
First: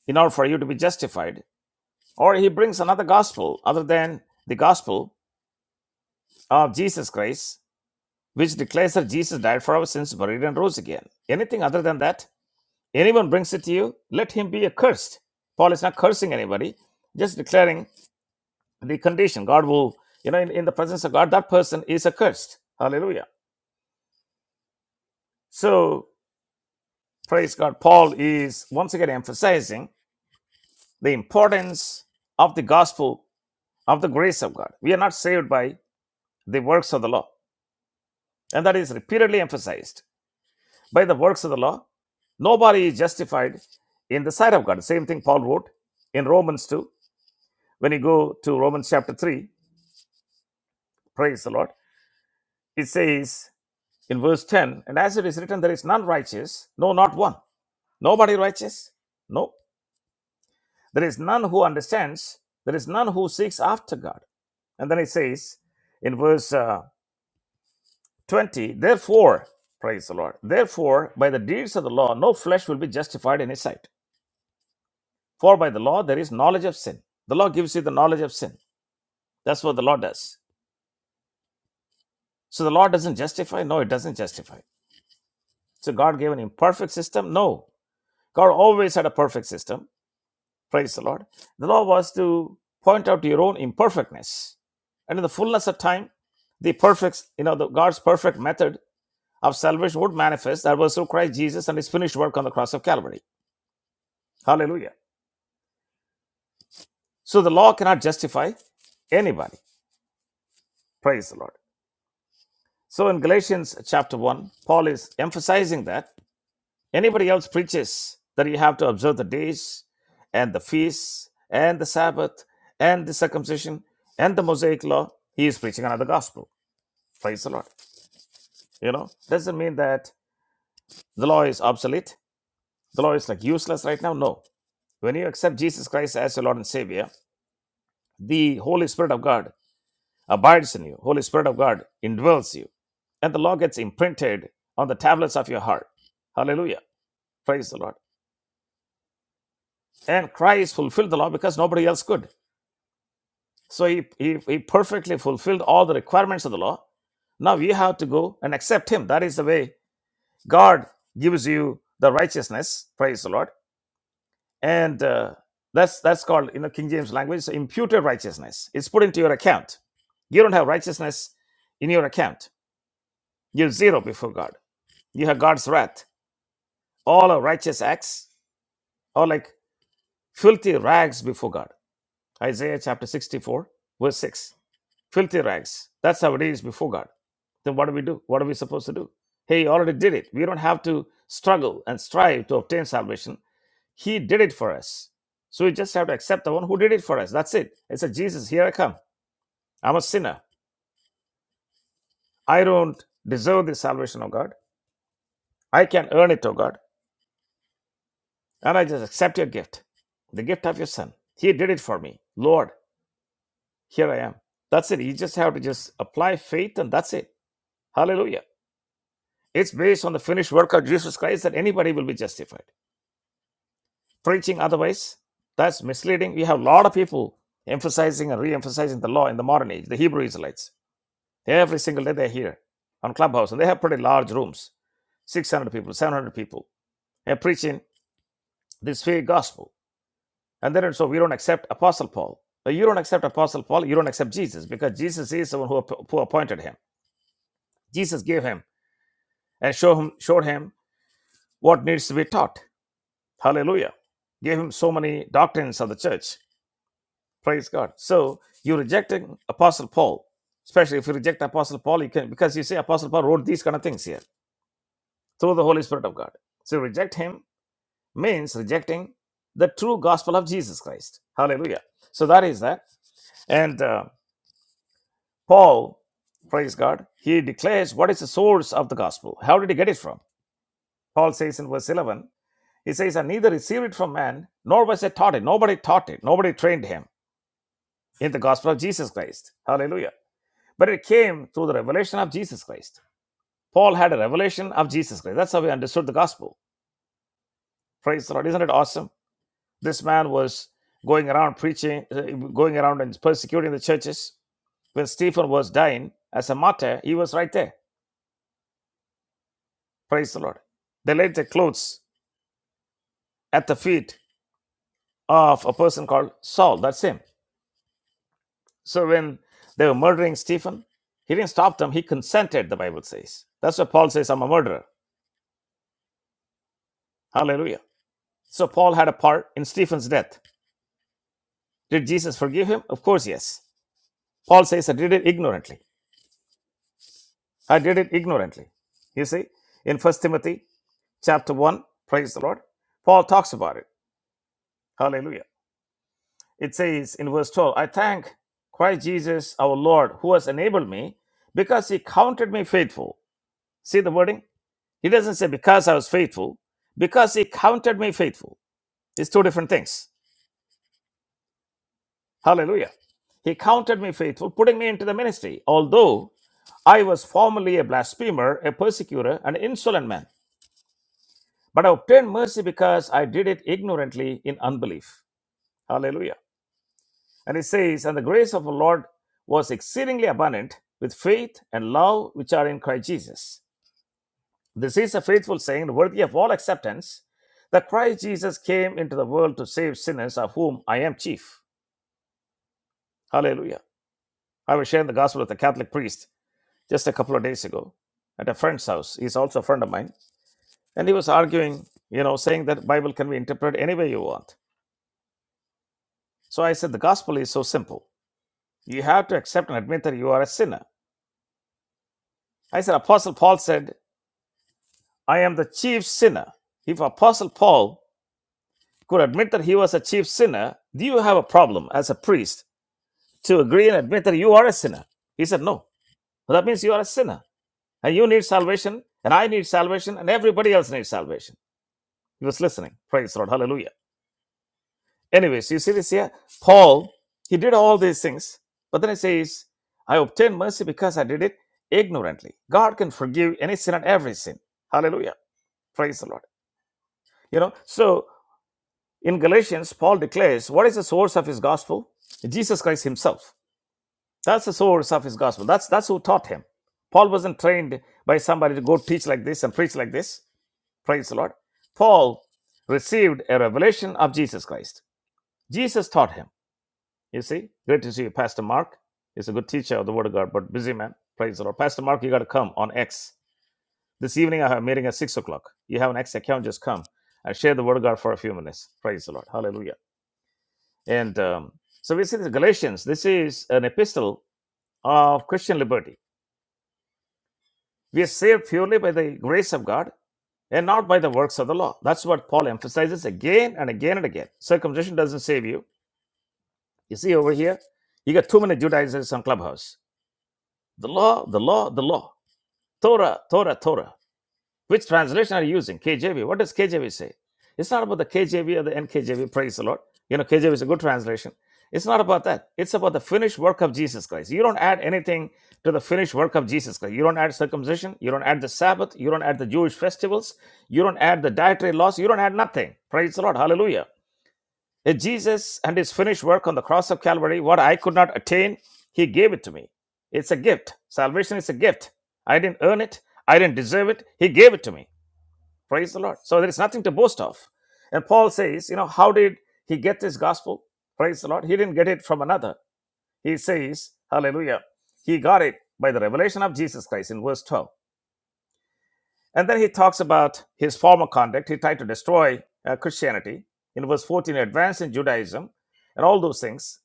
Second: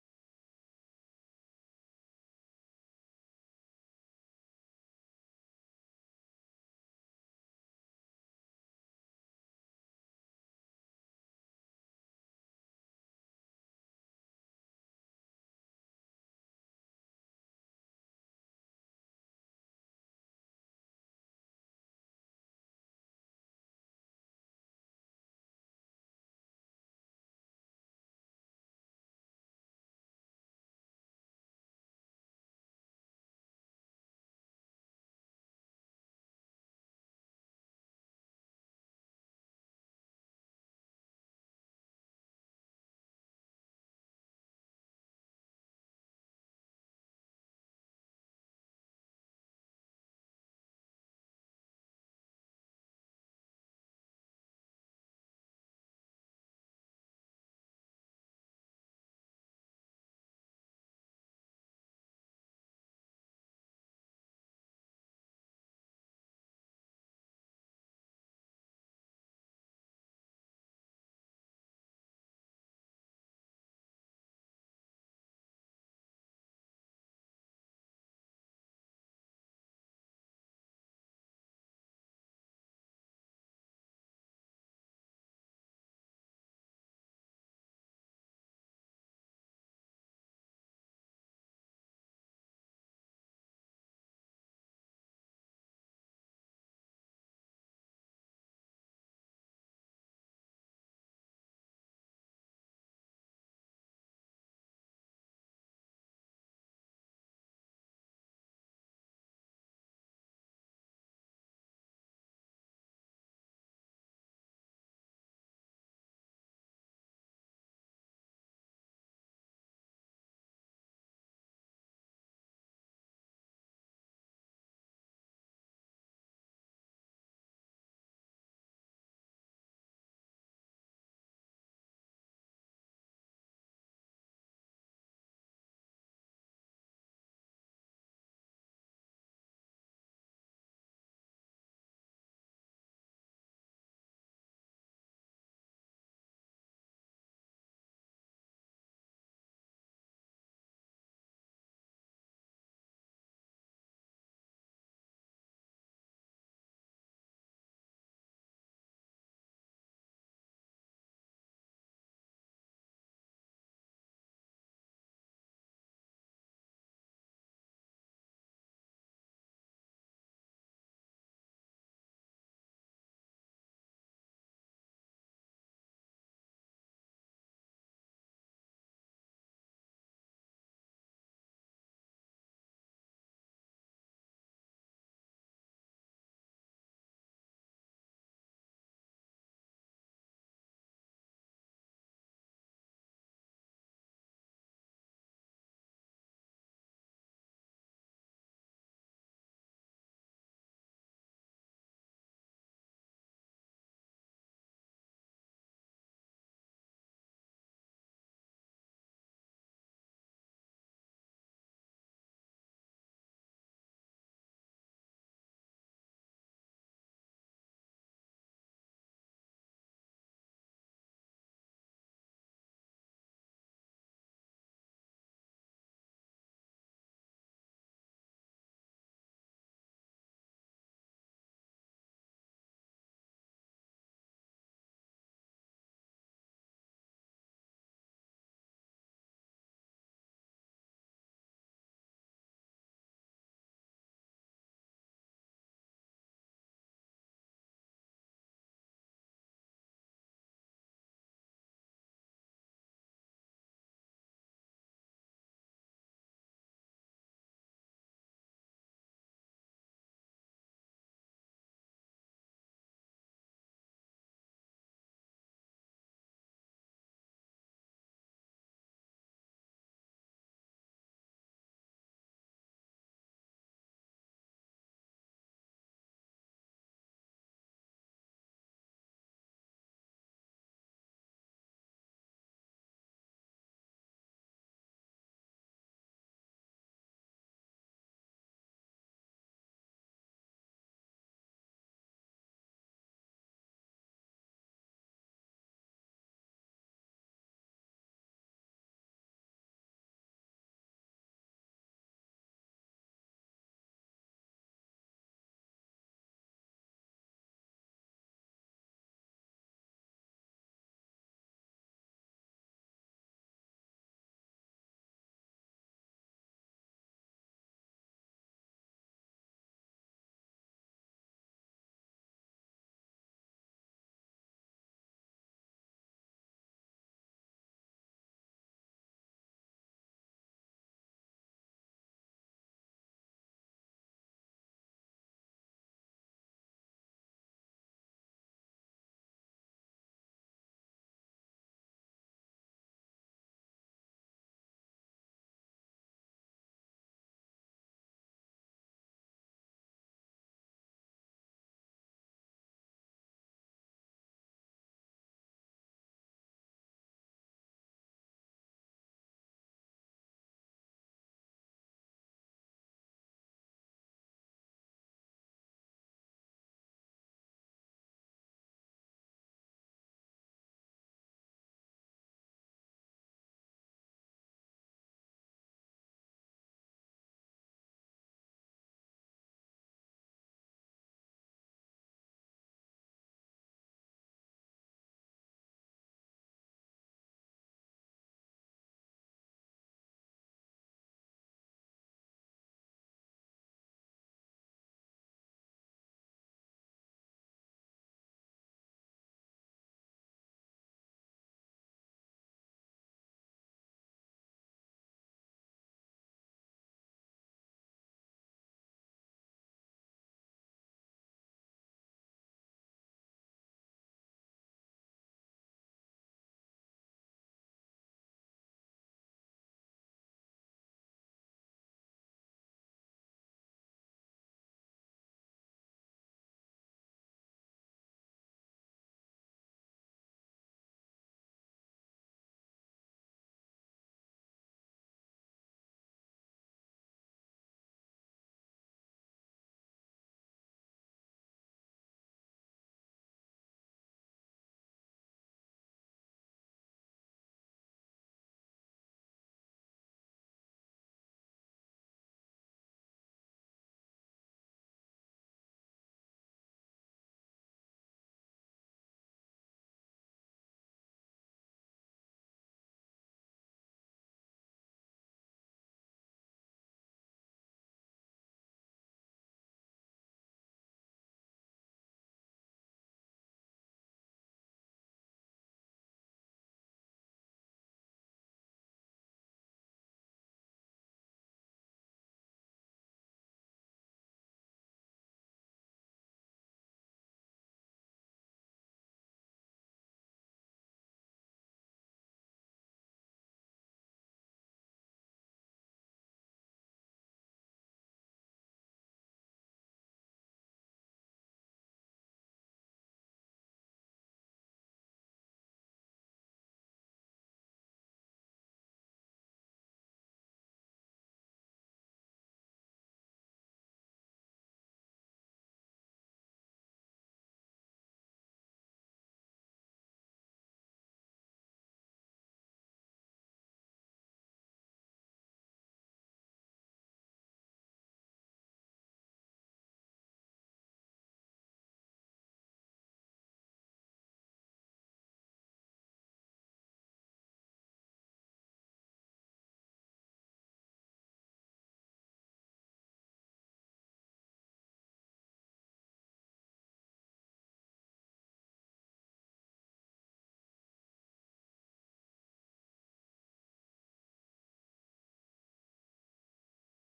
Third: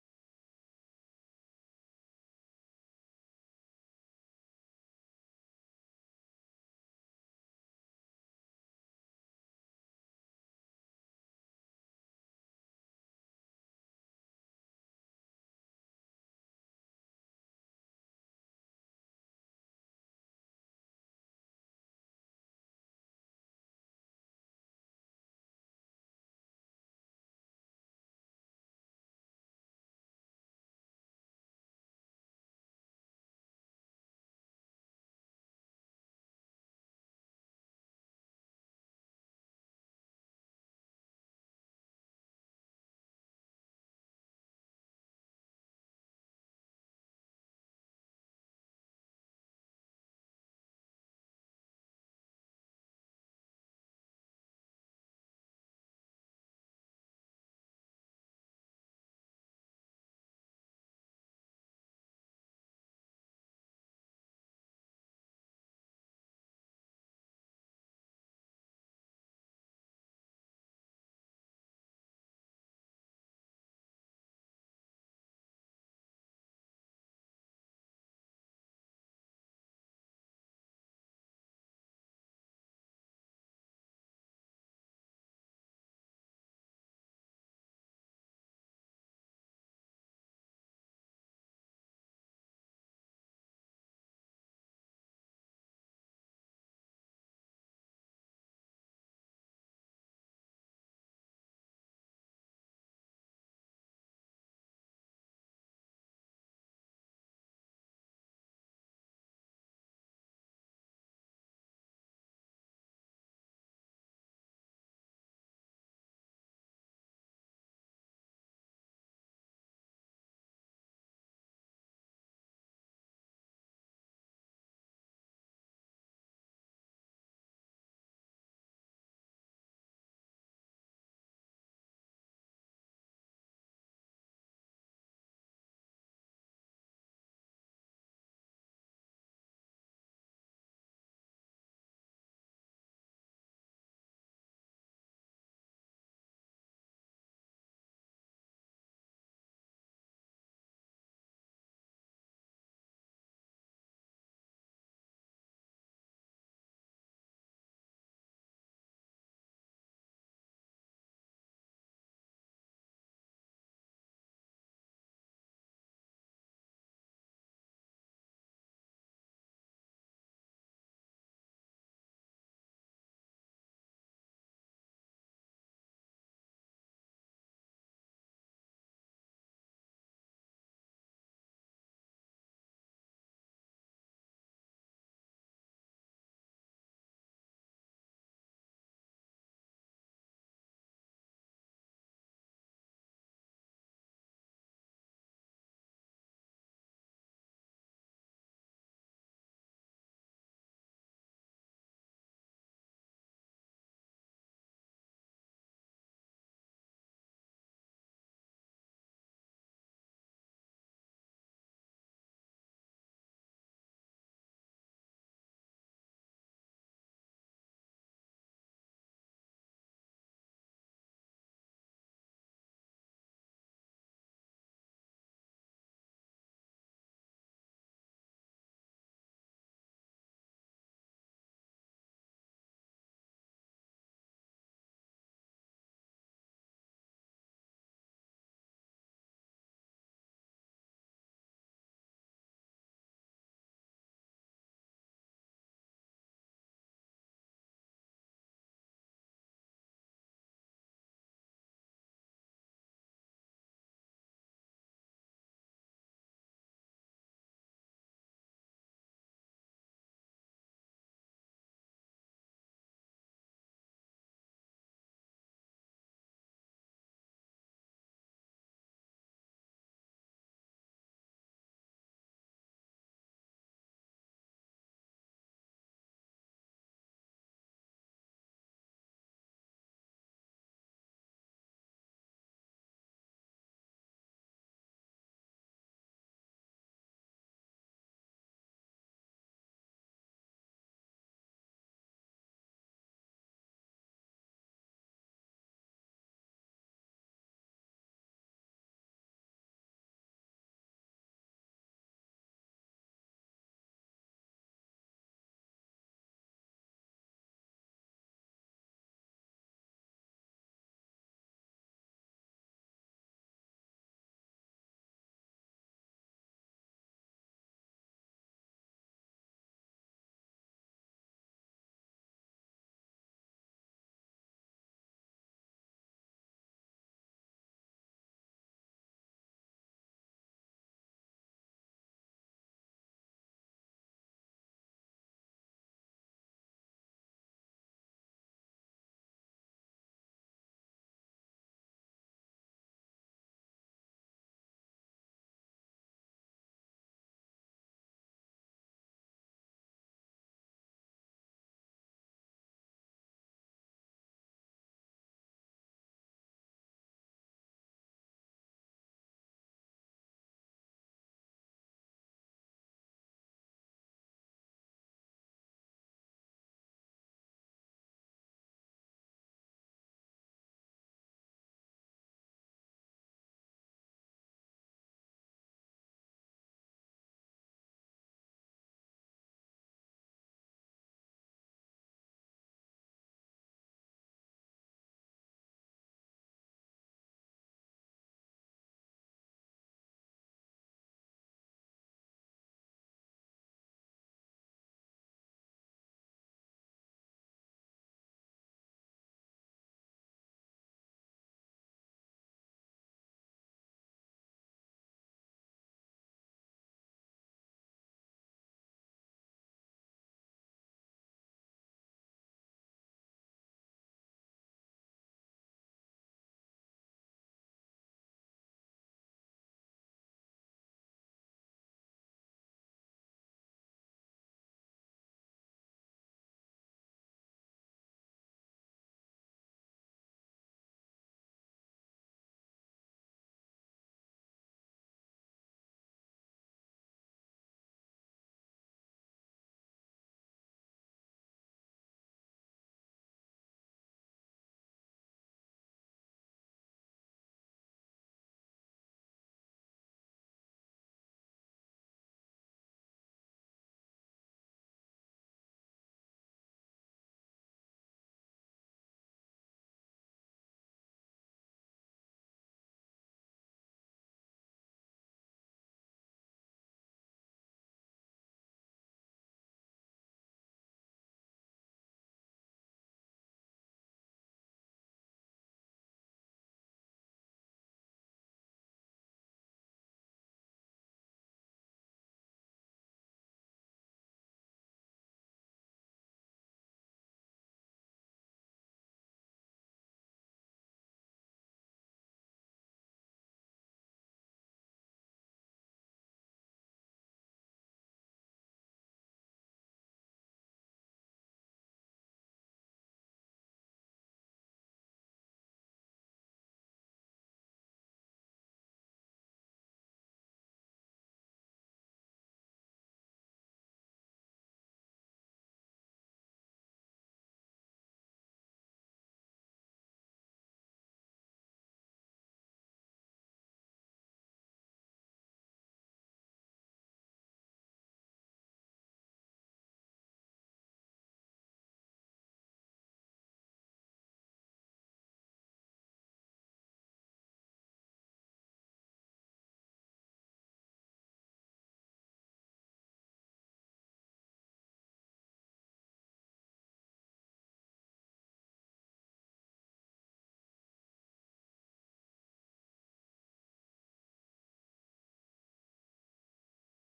in order for you to be justified, or he brings another gospel other than the gospel of Jesus Christ, which declares that Jesus died for our sins, buried, and rose again. Anything other than that, anyone brings it to you, let him be accursed. Paul is not cursing anybody, just declaring the condition. God will, you know, in, in the presence of God, that person is accursed. Hallelujah. So, praise God. Paul is once again emphasizing the importance of the gospel of the grace of God. We are not saved by the works of the law. And that is repeatedly emphasized. by the works of the law. Nobody is justified in the sight of God. Same thing Paul wrote in Romans 2. When you go to Romans chapter 3, praise the Lord, it says in verse 10, and as it is written, there is none righteous, no, not one. Nobody righteous? No. There is none who understands, there is none who seeks after God. And then it says in verse uh, 20, therefore, praise the Lord, therefore, by the deeds of the law, no flesh will be justified in his sight. For by the law there is knowledge of sin. The law gives you the knowledge of sin. That's what the law does. So the law doesn't justify? No, it doesn't justify. So God gave an imperfect system? No. God always had a perfect system. Praise the Lord. The law was to point out your own imperfectness. And in the fullness of time, the perfect, you know, the God's perfect method of salvation would manifest. That was through Christ Jesus and his finished work on the cross of Calvary. Hallelujah. So the law cannot justify anybody. Praise the Lord. So in Galatians chapter 1, Paul is emphasizing that anybody else preaches that you have to observe the days and the feasts and the Sabbath and the circumcision and the Mosaic law, he is preaching another gospel. Praise the Lord. You know, doesn't mean that the law is obsolete, the law is like useless right now. No. When you accept Jesus Christ as your Lord and Savior, the Holy Spirit of God abides in you, Holy Spirit of God indwells you, and the law gets imprinted on the tablets of your heart. Hallelujah. Praise the Lord. And Christ fulfilled the law because nobody else could. So he, he, he perfectly fulfilled all the requirements of the law. Now we have to go and accept him. That is the way God gives you the righteousness. Praise the Lord. And uh, that's that's called in the King James language imputed righteousness. It's put into your account. You don't have righteousness in your account. You're zero before God. You have God's wrath. All our righteous acts are like filthy rags before God. Isaiah chapter 64, verse 6 filthy rags. That's how it is before God. Then what do we do? What are we supposed to do? Hey, He already did it. We don't have to struggle and strive to obtain salvation. He did it for us. So we just have to accept the one who did it for us. That's it. It's a Jesus, here I come. I'm a sinner. I don't deserve the salvation of God. I can earn it, O God. And I just accept your gift, the gift of your son. He did it for me. Lord, here I am. That's it. You just have to just apply faith and that's it. Hallelujah. It's based on the finished work of Jesus Christ that anybody will be justified. Preaching otherwise, that's misleading. We have a lot of people emphasizing and re-emphasizing the law in the modern age, the Hebrew Israelites. Every single day they're here on Clubhouse, and they have pretty large rooms, 600 people, 700 people. They're preaching this fake gospel. And then so we don't accept Apostle Paul. But you don't accept Apostle Paul, you don't accept Jesus, because Jesus is the one who, who appointed him. Jesus gave him and show him, showed him what needs to be taught. Hallelujah. Gave him so many doctrines of the church. Praise God. So you rejecting Apostle Paul, especially if you reject Apostle Paul, you can because you say Apostle Paul wrote these kind of things here through the Holy Spirit of God. So reject him means rejecting the true gospel of Jesus Christ. Hallelujah. So that is that. And uh, Paul, praise God, he declares what is the source of the gospel. How did he get it from? Paul says in verse 11, he says, I neither received it from man, nor was I taught it. Nobody taught it. Nobody trained him. in the gospel of Jesus Christ. Hallelujah. But it came through the revelation of Jesus Christ. Paul had a revelation of Jesus Christ. That's how he understood the gospel. Praise the Lord. Isn't it awesome? This man was going around preaching, uh, going around and persecuting the churches. When Stephen was dying as a martyr, he was right there. Praise the Lord. They laid their clothes at the feet of a person called Saul. That's him. So when they were murdering Stephen, he didn't stop them. He consented, the Bible says. That's what Paul says, I'm a murderer. Hallelujah. So Paul had a part in Stephen's death. Did Jesus forgive him? Of course, yes. Paul says, I did it ignorantly. I did it ignorantly. You see, in First Timothy chapter 1, praise the Lord, Paul talks about it. Hallelujah. It says in verse 12, I thank Christ Jesus our Lord who has enabled me because he counted me faithful. See the wording? He doesn't say because I was faithful, because he counted me faithful. It's two different things. Hallelujah. He counted me faithful, putting me into the ministry, although I was formerly a blasphemer, a persecutor, an insolent man, but I obtained mercy because I did it ignorantly in unbelief. Hallelujah. And it says, And the grace of our Lord was exceedingly abundant with faith and love which are in Christ Jesus. This is a faithful saying, worthy of all acceptance, that Christ Jesus came into the world to save sinners, of whom I am chief. Hallelujah. I was sharing the gospel with a Catholic priest just a couple of days ago at a friend's house. He's also a friend of mine And he was arguing, you know, saying that Bible can be interpreted any way you want. So I said the gospel is so simple. You have to accept and admit that you are a sinner. I said Apostle Paul said, I am the chief sinner. If Apostle Paul could admit that he was a chief sinner, do you have a problem as a priest to agree and admit that you are a sinner? He said, No. Well, that means you are a sinner. And you need salvation, and I need salvation, and everybody else needs salvation. He was listening. Praise the Lord. Hallelujah. Anyways, you see this here? Paul, he did all these things, but then he says, I obtained mercy because I did it ignorantly. God can forgive any sin and every sin. Hallelujah. Praise the Lord. You know, so in Galatians, Paul declares, what is the source of his gospel? Jesus Christ himself. That's the source of his gospel. That's that's who taught him. Paul wasn't trained by somebody to go teach like this and preach like this. Praise the Lord. Paul received a revelation of Jesus Christ. Jesus taught him. You see? Great to see you, Pastor Mark. He's a good teacher of the Word of God, but busy man. Praise the Lord. Pastor Mark, you got to come on X. This evening, I have a meeting at 6 o'clock. You have an X account, just come and share the Word of God for a few minutes. Praise the Lord. Hallelujah. And um, so we see this Galatians. This is an epistle of Christian liberty. We are saved purely by the grace of God and not by the works of the law. That's what Paul emphasizes again and again and again. Circumcision doesn't save you. You see over here, you got too many Judaizers on Clubhouse. The law, the law, the law. Torah, Torah, Torah. Which translation are you using? KJV. What does KJV say? It's not about the KJV or the NKJV. Praise the Lord. You know, KJV is a good translation. It's not about that. It's about the finished work of Jesus Christ. You don't add anything to the finished work of Jesus Christ. You don't add circumcision. You don't add the Sabbath. You don't add the Jewish festivals. You don't add the dietary laws. You don't add nothing. Praise the Lord. Hallelujah. If Jesus and his finished work on the cross of Calvary, what I could not attain, he gave it to me. It's a gift. Salvation is a gift. I didn't earn it, I didn't deserve it. He gave it to me. Praise the Lord. So there is nothing to boast of. And Paul says, you know, how did he get this gospel? Praise the Lord. He didn't get it from another. He says, hallelujah, he got it by the revelation of Jesus Christ in verse 12. And then he talks about his former conduct. He tried to destroy uh, Christianity in verse 14, advance in Judaism and all those things.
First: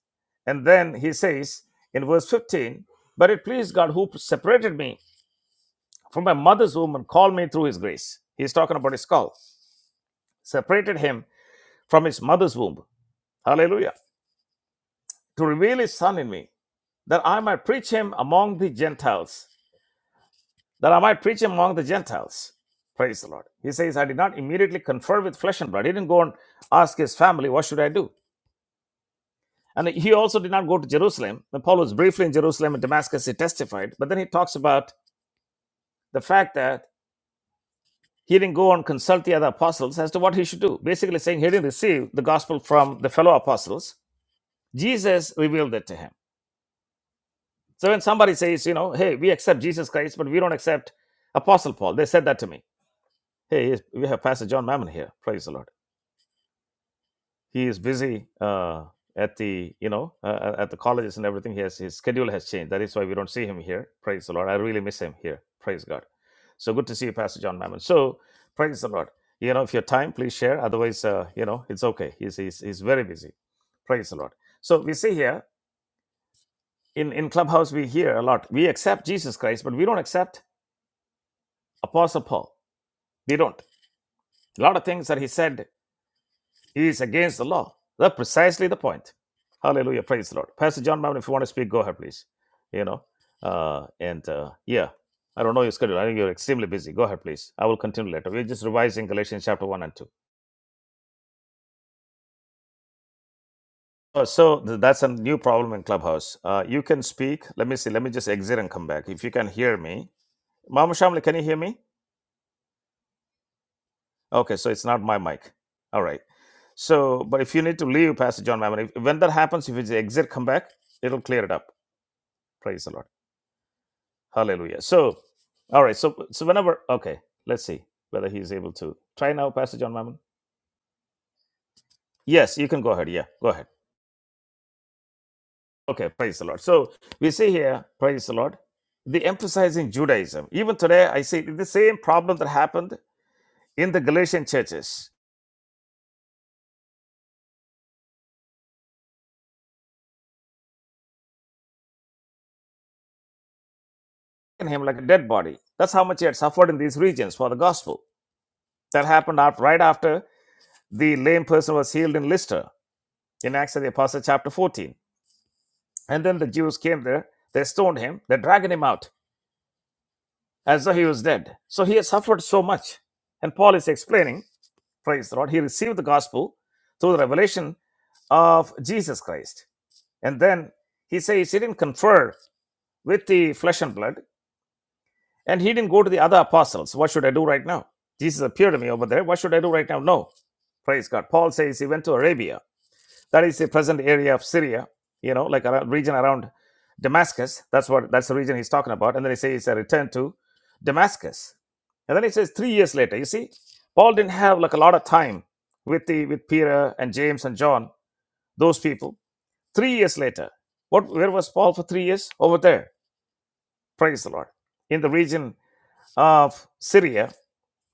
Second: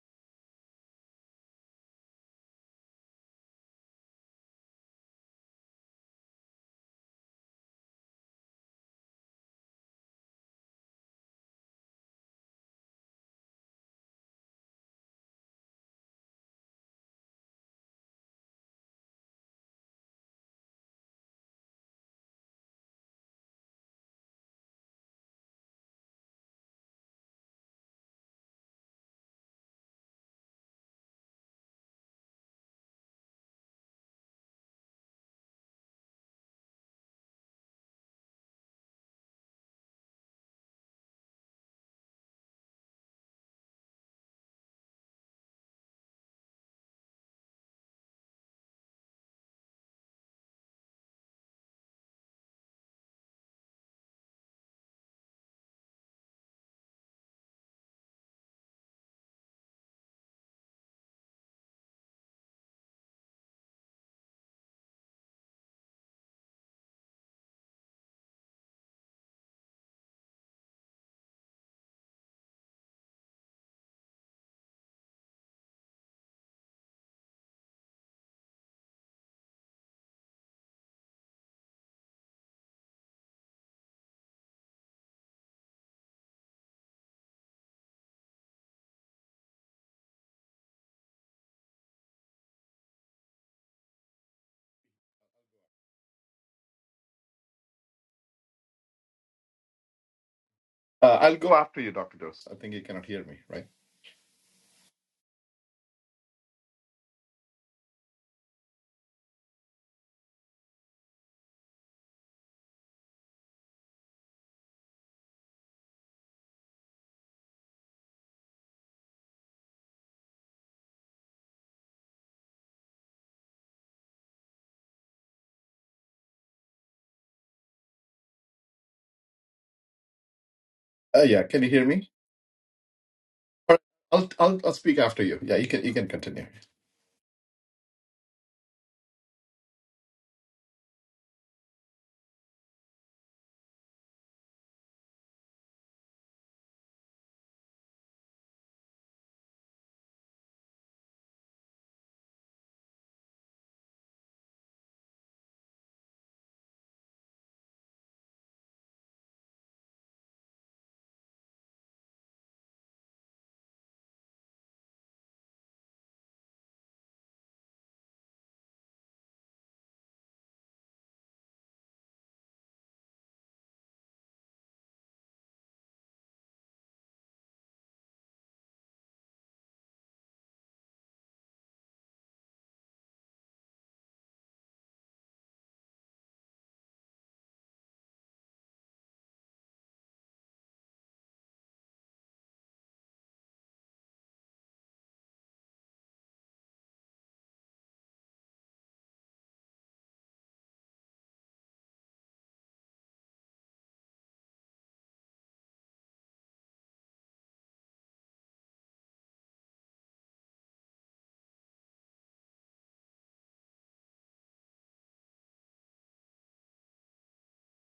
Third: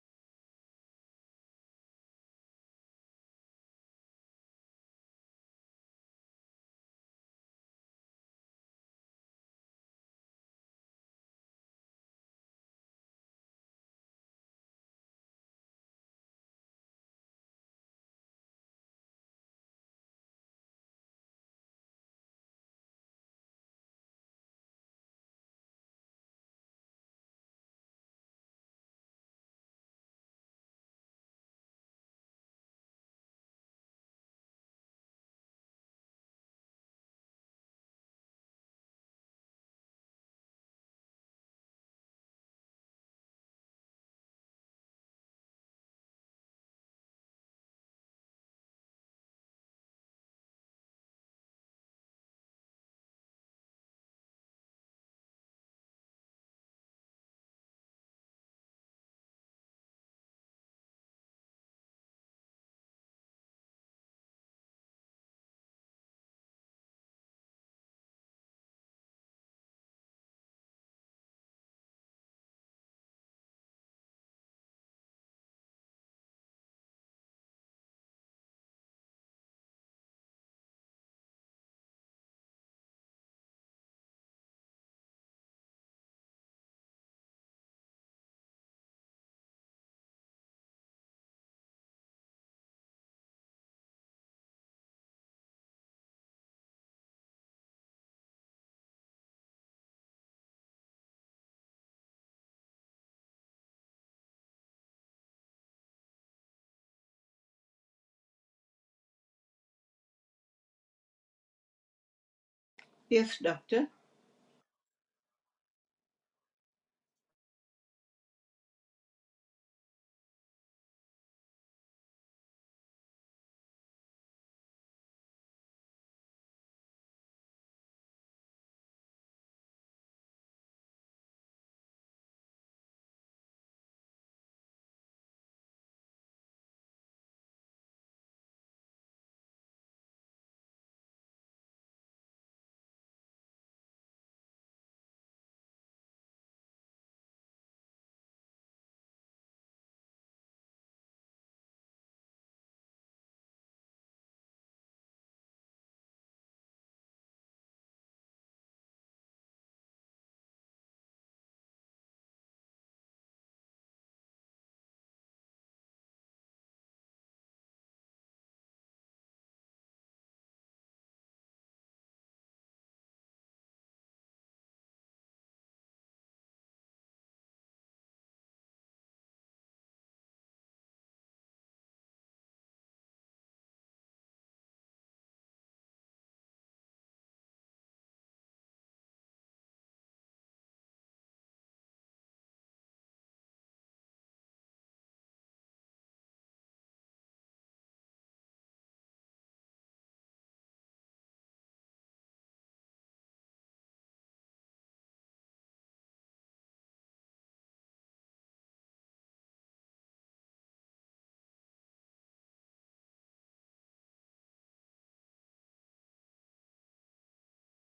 And then he says in verse 15, But it pleased God who separated me from my mother's womb and called me through his grace. He's talking about his call, separated him from his mother's womb. Hallelujah. To reveal his son in me, that I might preach him among the Gentiles that I might preach among the Gentiles. Praise the Lord. He says, I did not immediately confer with flesh and blood. He didn't go and ask his family, What should I do? And he also did not go to Jerusalem. Now, Paul was briefly in Jerusalem and Damascus, he testified, but then he talks about the fact that he didn't go and consult the other apostles as to what he should do, basically saying he didn't receive the gospel from the fellow apostles. Jesus revealed it to him. So when somebody says, you know, hey, we accept Jesus Christ, but we don't accept Apostle Paul, they said that to me. Hey, yes, we have Pastor John Mammon here. Praise the Lord he is busy uh, at the you know uh, uh, at the colleges and everything. He has his schedule has changed. That is why we don't see him here. Praise the Lord. I really miss him here. Praise God. So good to see you, Pastor John Mammon. So praise the Lord. You know, if you have time, please share. Otherwise, uh, you know, it's okay. He's, he's he's very busy. Praise the Lord. So we see here in in clubhouse we hear a lot. We accept Jesus Christ, but we don't accept Apostle Paul. We don't. A lot of things that he said It is against the law. That's precisely the point. Hallelujah. Praise the Lord. Pastor John Mammon, if you want to speak, go ahead, please. You know, uh, and uh, yeah, I don't know your schedule. I think you're extremely busy. Go ahead, please. I will continue later. We're just revising Galatians chapter 1 and 2. Uh, I'll go after you, Dr. Dose. I think you cannot hear me, right? Uh, so th- that's a new problem in Clubhouse. Uh, you can speak. Let me see. Let me just exit and come back. If you can hear me. Mama Shamli, can you hear me? Yes, Doctor. Okay, so it's not my mic. All right. So, but if you need to leave, Pastor John Mammon, if, when that happens, if it's exit, come back, it'll clear it up. Praise the Lord. Hallelujah. So, all right. So, so whenever, okay, let's see whether he's able to try now, Pastor John Mammon. Uh, yeah, can you hear me? Yes, you can go ahead. Yeah, go ahead. All right, I'll, I'll, I'll speak after you. Yeah, you can, you can Okay, praise continue. the Lord. So we see here, praise the Lord, the emphasizing Judaism. Even today, I see the same problem that happened in the Galatian churches, in him like a dead body. That's how much he had suffered in these regions for the gospel. That happened after, right after the lame person was healed in Lystra, in Acts of the Apostles, chapter 14. And then the Jews came there, they stoned him, they dragged him out. as though he was dead. So he has suffered so much. And Paul is explaining, praise the Lord, he received the gospel through the revelation of Jesus Christ. And then he says he didn't confer with the flesh and blood, and he didn't go to the other apostles. What should I do right now? Jesus appeared to me over there. What should I do right now? No. Praise God. Paul says he went to Arabia that is the present area of Syria, you know, like a region around Damascus. That's what that's the region he's talking about. And then he says it's a return to Damascus. And then he says three years later, you see, Paul didn't have like a lot of time with the with Peter and James and John, those people. Three years later, what where was Paul for three years? Over there. Praise the Lord. In the region of Syria,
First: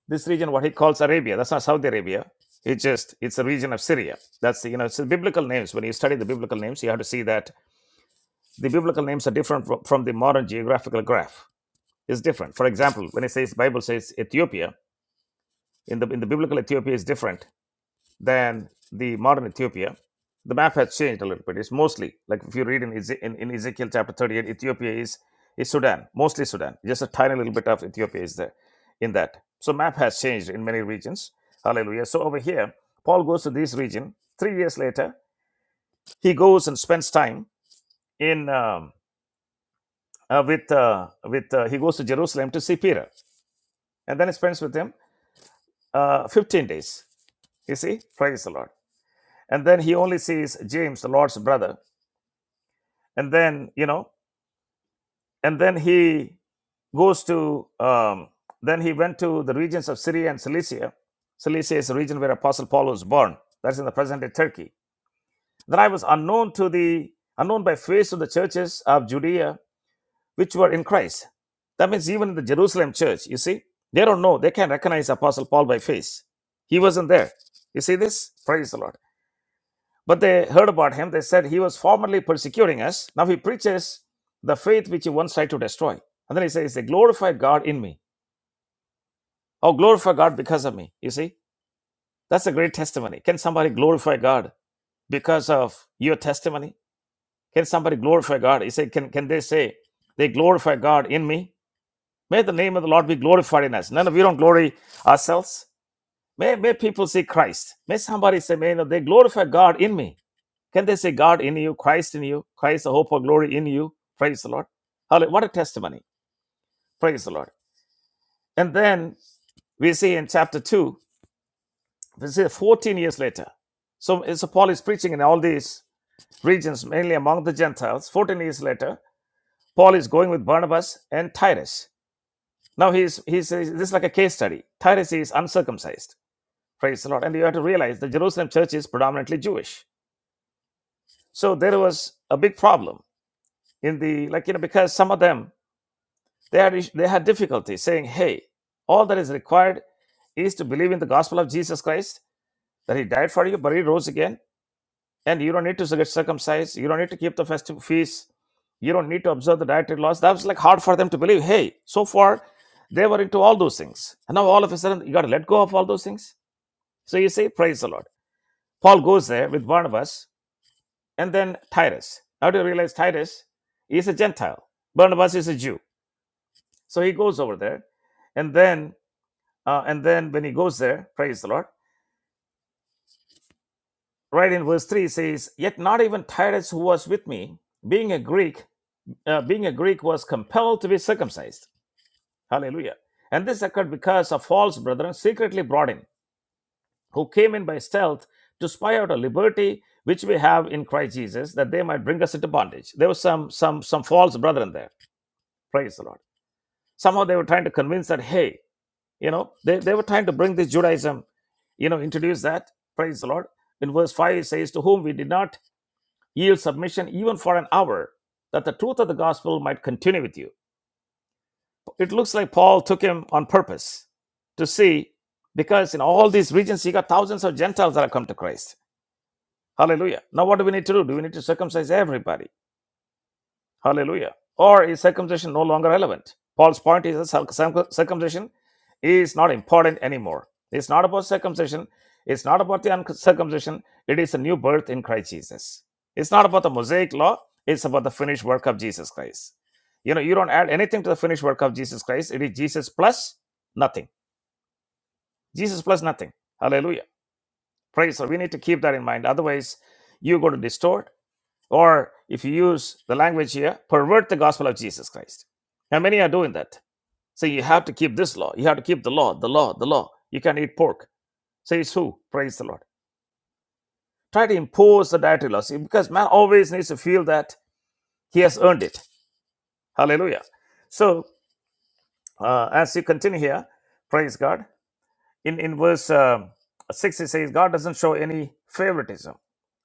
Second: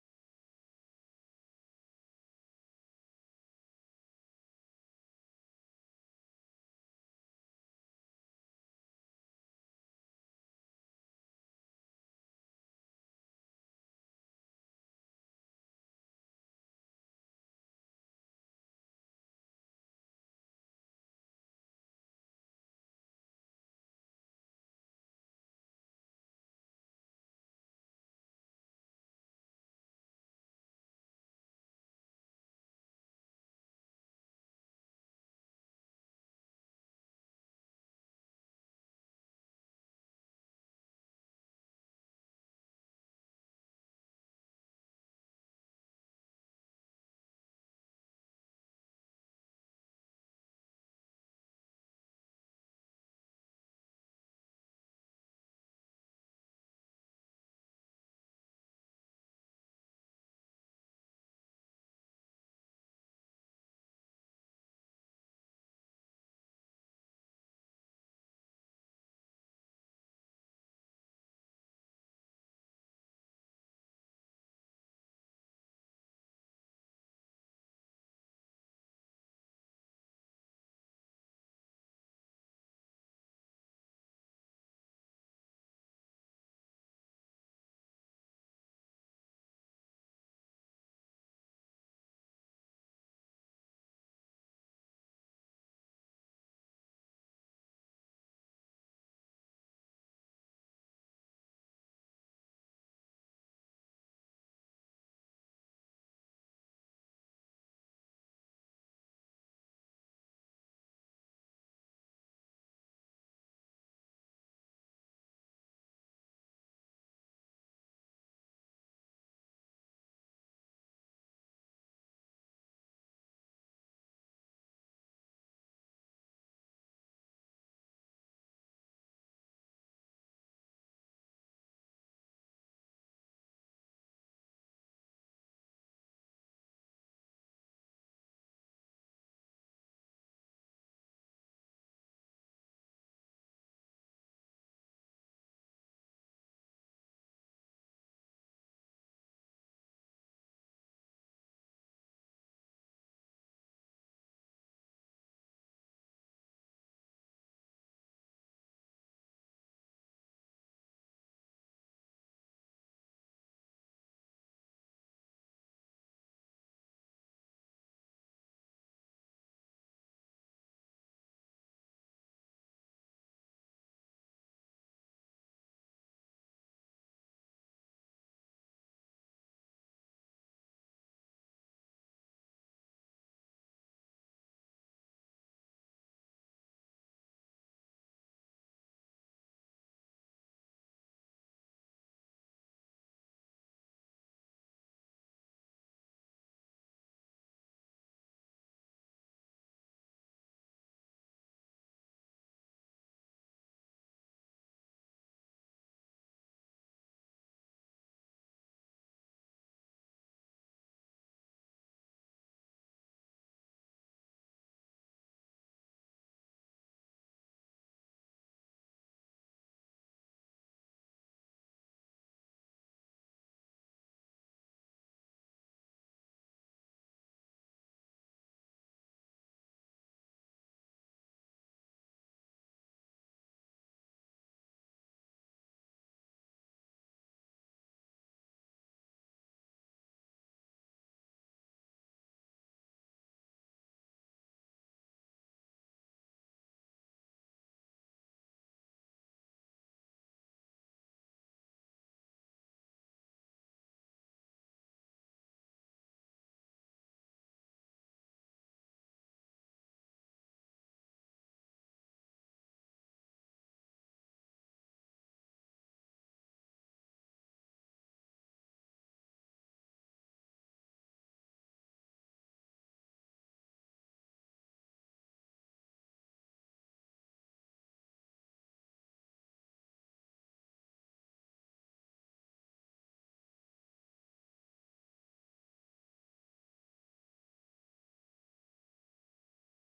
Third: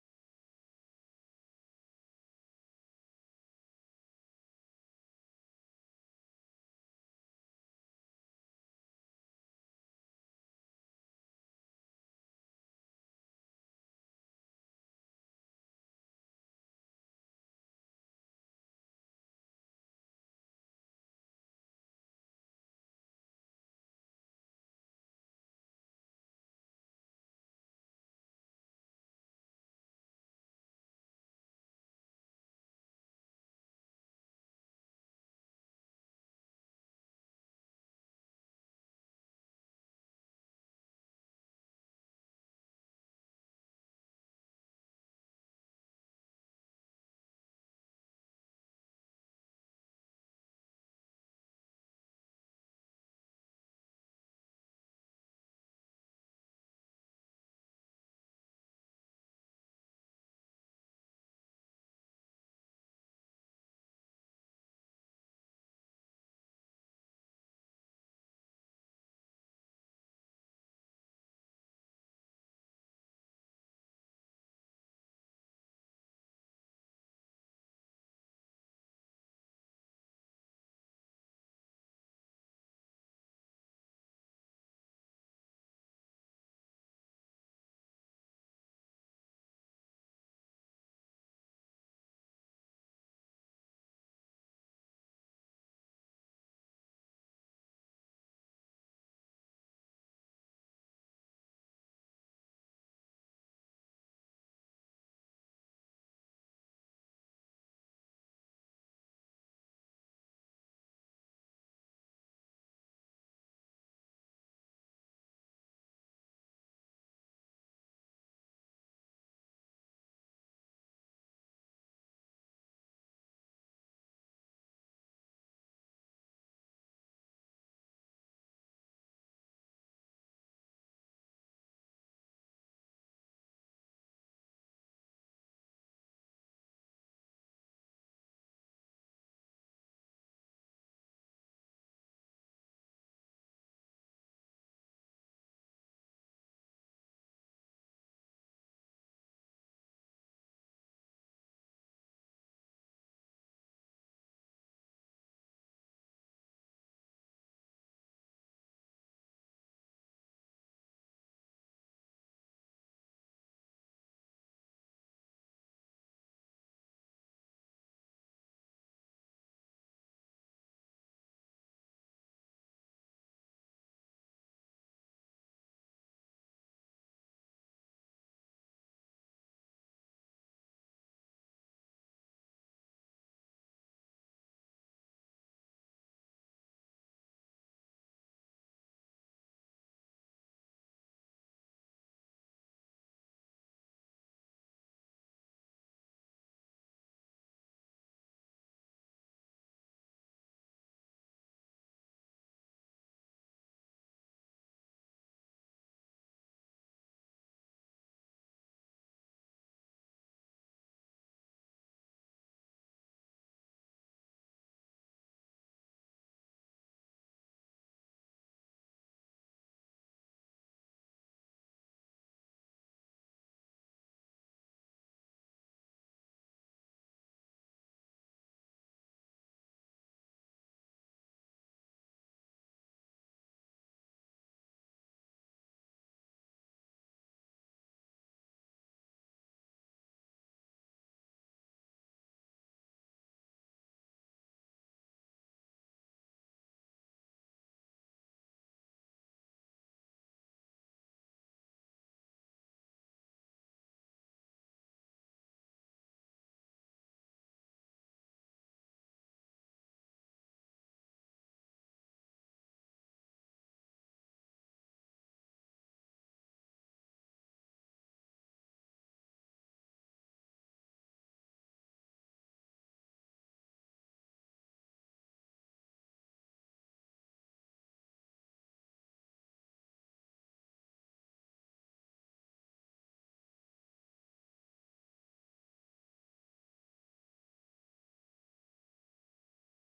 this region what he calls arabia that's not saudi arabia it's just it's a region of syria that's the, you know it's the biblical names when you study the biblical names you have to see that the biblical names are different from, from the modern geographical graph it's different for example when it says bible says ethiopia in the in the biblical ethiopia is different than the modern Ethiopia. The map has changed a little bit. It's mostly like if you read in, Eze- in, in Ezekiel chapter 38, Ethiopia is, is Sudan, mostly Sudan. Just a tiny little bit of Ethiopia is there in that. So map has changed in many regions. Hallelujah. So over here, Paul goes to this region. Three years later, he goes and spends time in um, uh, with uh, with uh, he goes to Jerusalem to see Peter, and then he spends with him uh, 15 days. You see, praise the Lord. And then he only sees James, the Lord's brother, and then you know and then he goes to um, then he went to the regions of syria and cilicia cilicia is the region where apostle paul was born that's in the present day turkey then i was unknown to the unknown by face of the churches of judea which were in christ that means even in the jerusalem church you see they don't know they can't recognize apostle paul by face he wasn't there you see this praise the lord But they heard about him. They said he was formerly persecuting us. Now he preaches the faith which he once tried to destroy. And then he says, They glorify God in me, or glorify God because of me. You see, that's a great testimony. Can somebody glorify God because of your testimony? Can somebody glorify God? He said, can, can they say, They glorify God in me? May the name of the Lord be glorified in us. None of you don't glory ourselves. May, may people see Christ. May somebody say, May you know, they glorify God in me. Can they say God in you, Christ in you, Christ the hope of glory in you? Praise the Lord. Hallelujah. What a testimony. Praise the Lord. And then we see in chapter 2, we see 14 years later. So, uh, so Paul is preaching in all these regions, mainly among the Gentiles. 14 years later, Paul is going with Barnabas and Titus. Now he's, he's this is like a case study. Titus is uncircumcised. Praise the Lord. And you have to realize the Jerusalem church is predominantly Jewish. So there was a big problem in the like you know because some of them They had, they had difficulty saying, hey, all that is required is to believe in the gospel of Jesus Christ, that he died for you, but he rose again. And you don't need to get circumcised. You don't need to keep the festive feasts. You don't need to observe the dietary laws. That was like hard for them to believe. Hey, so far they were into all those things. And now all of a sudden you got to let go of all those things. So you say, praise the Lord. Paul goes there with Barnabas and then Titus. Now do you realize Titus is a Gentile? Barnabas is a Jew. So he goes over there. And then Uh, and then when he goes there, praise the Lord, right in verse 3 it says, Yet not even Titus, who was with me, being a Greek, uh, being a Greek, was compelled to be circumcised. Hallelujah. And this occurred because of false brethren secretly brought in, who came in by stealth to spy out a liberty which we have in Christ Jesus, that they might bring us into bondage. There was some some some false brethren there. Praise the Lord. Somehow they were trying to convince that, hey, You know, they, they were trying to bring this Judaism, you know, introduce that. Praise the Lord. In verse 5, it says, To whom we did not yield submission even for an hour, that the truth of the gospel might continue with you. It looks like Paul took him on purpose to see, because in all these regions, he got thousands of Gentiles that have come to Christ. Hallelujah. Now, what do we need to do? Do we need to circumcise everybody? Hallelujah. Or is circumcision no longer relevant? Paul's point is that circ- circumcision is not important anymore. It's not about circumcision. It's not about the uncircumcision. It is a new birth in Christ Jesus. It's not about the Mosaic law. It's about the finished work of Jesus Christ. You know, you don't add anything to the finished work of Jesus Christ. It is Jesus plus nothing. Jesus plus nothing. Hallelujah. Praise. So we need to keep that in mind. Otherwise, you go to distort. Or if you use the language here, pervert the gospel of Jesus Christ. Now many are doing that. So you have to keep this law. You have to keep the law, the law, the law. You can't eat pork. Says who? Praise the Lord. Try to impose the dietary laws because man always needs to feel that he has earned it. Hallelujah. So uh, as you continue here, praise God. In in verse um, six it says God doesn't show any favoritism.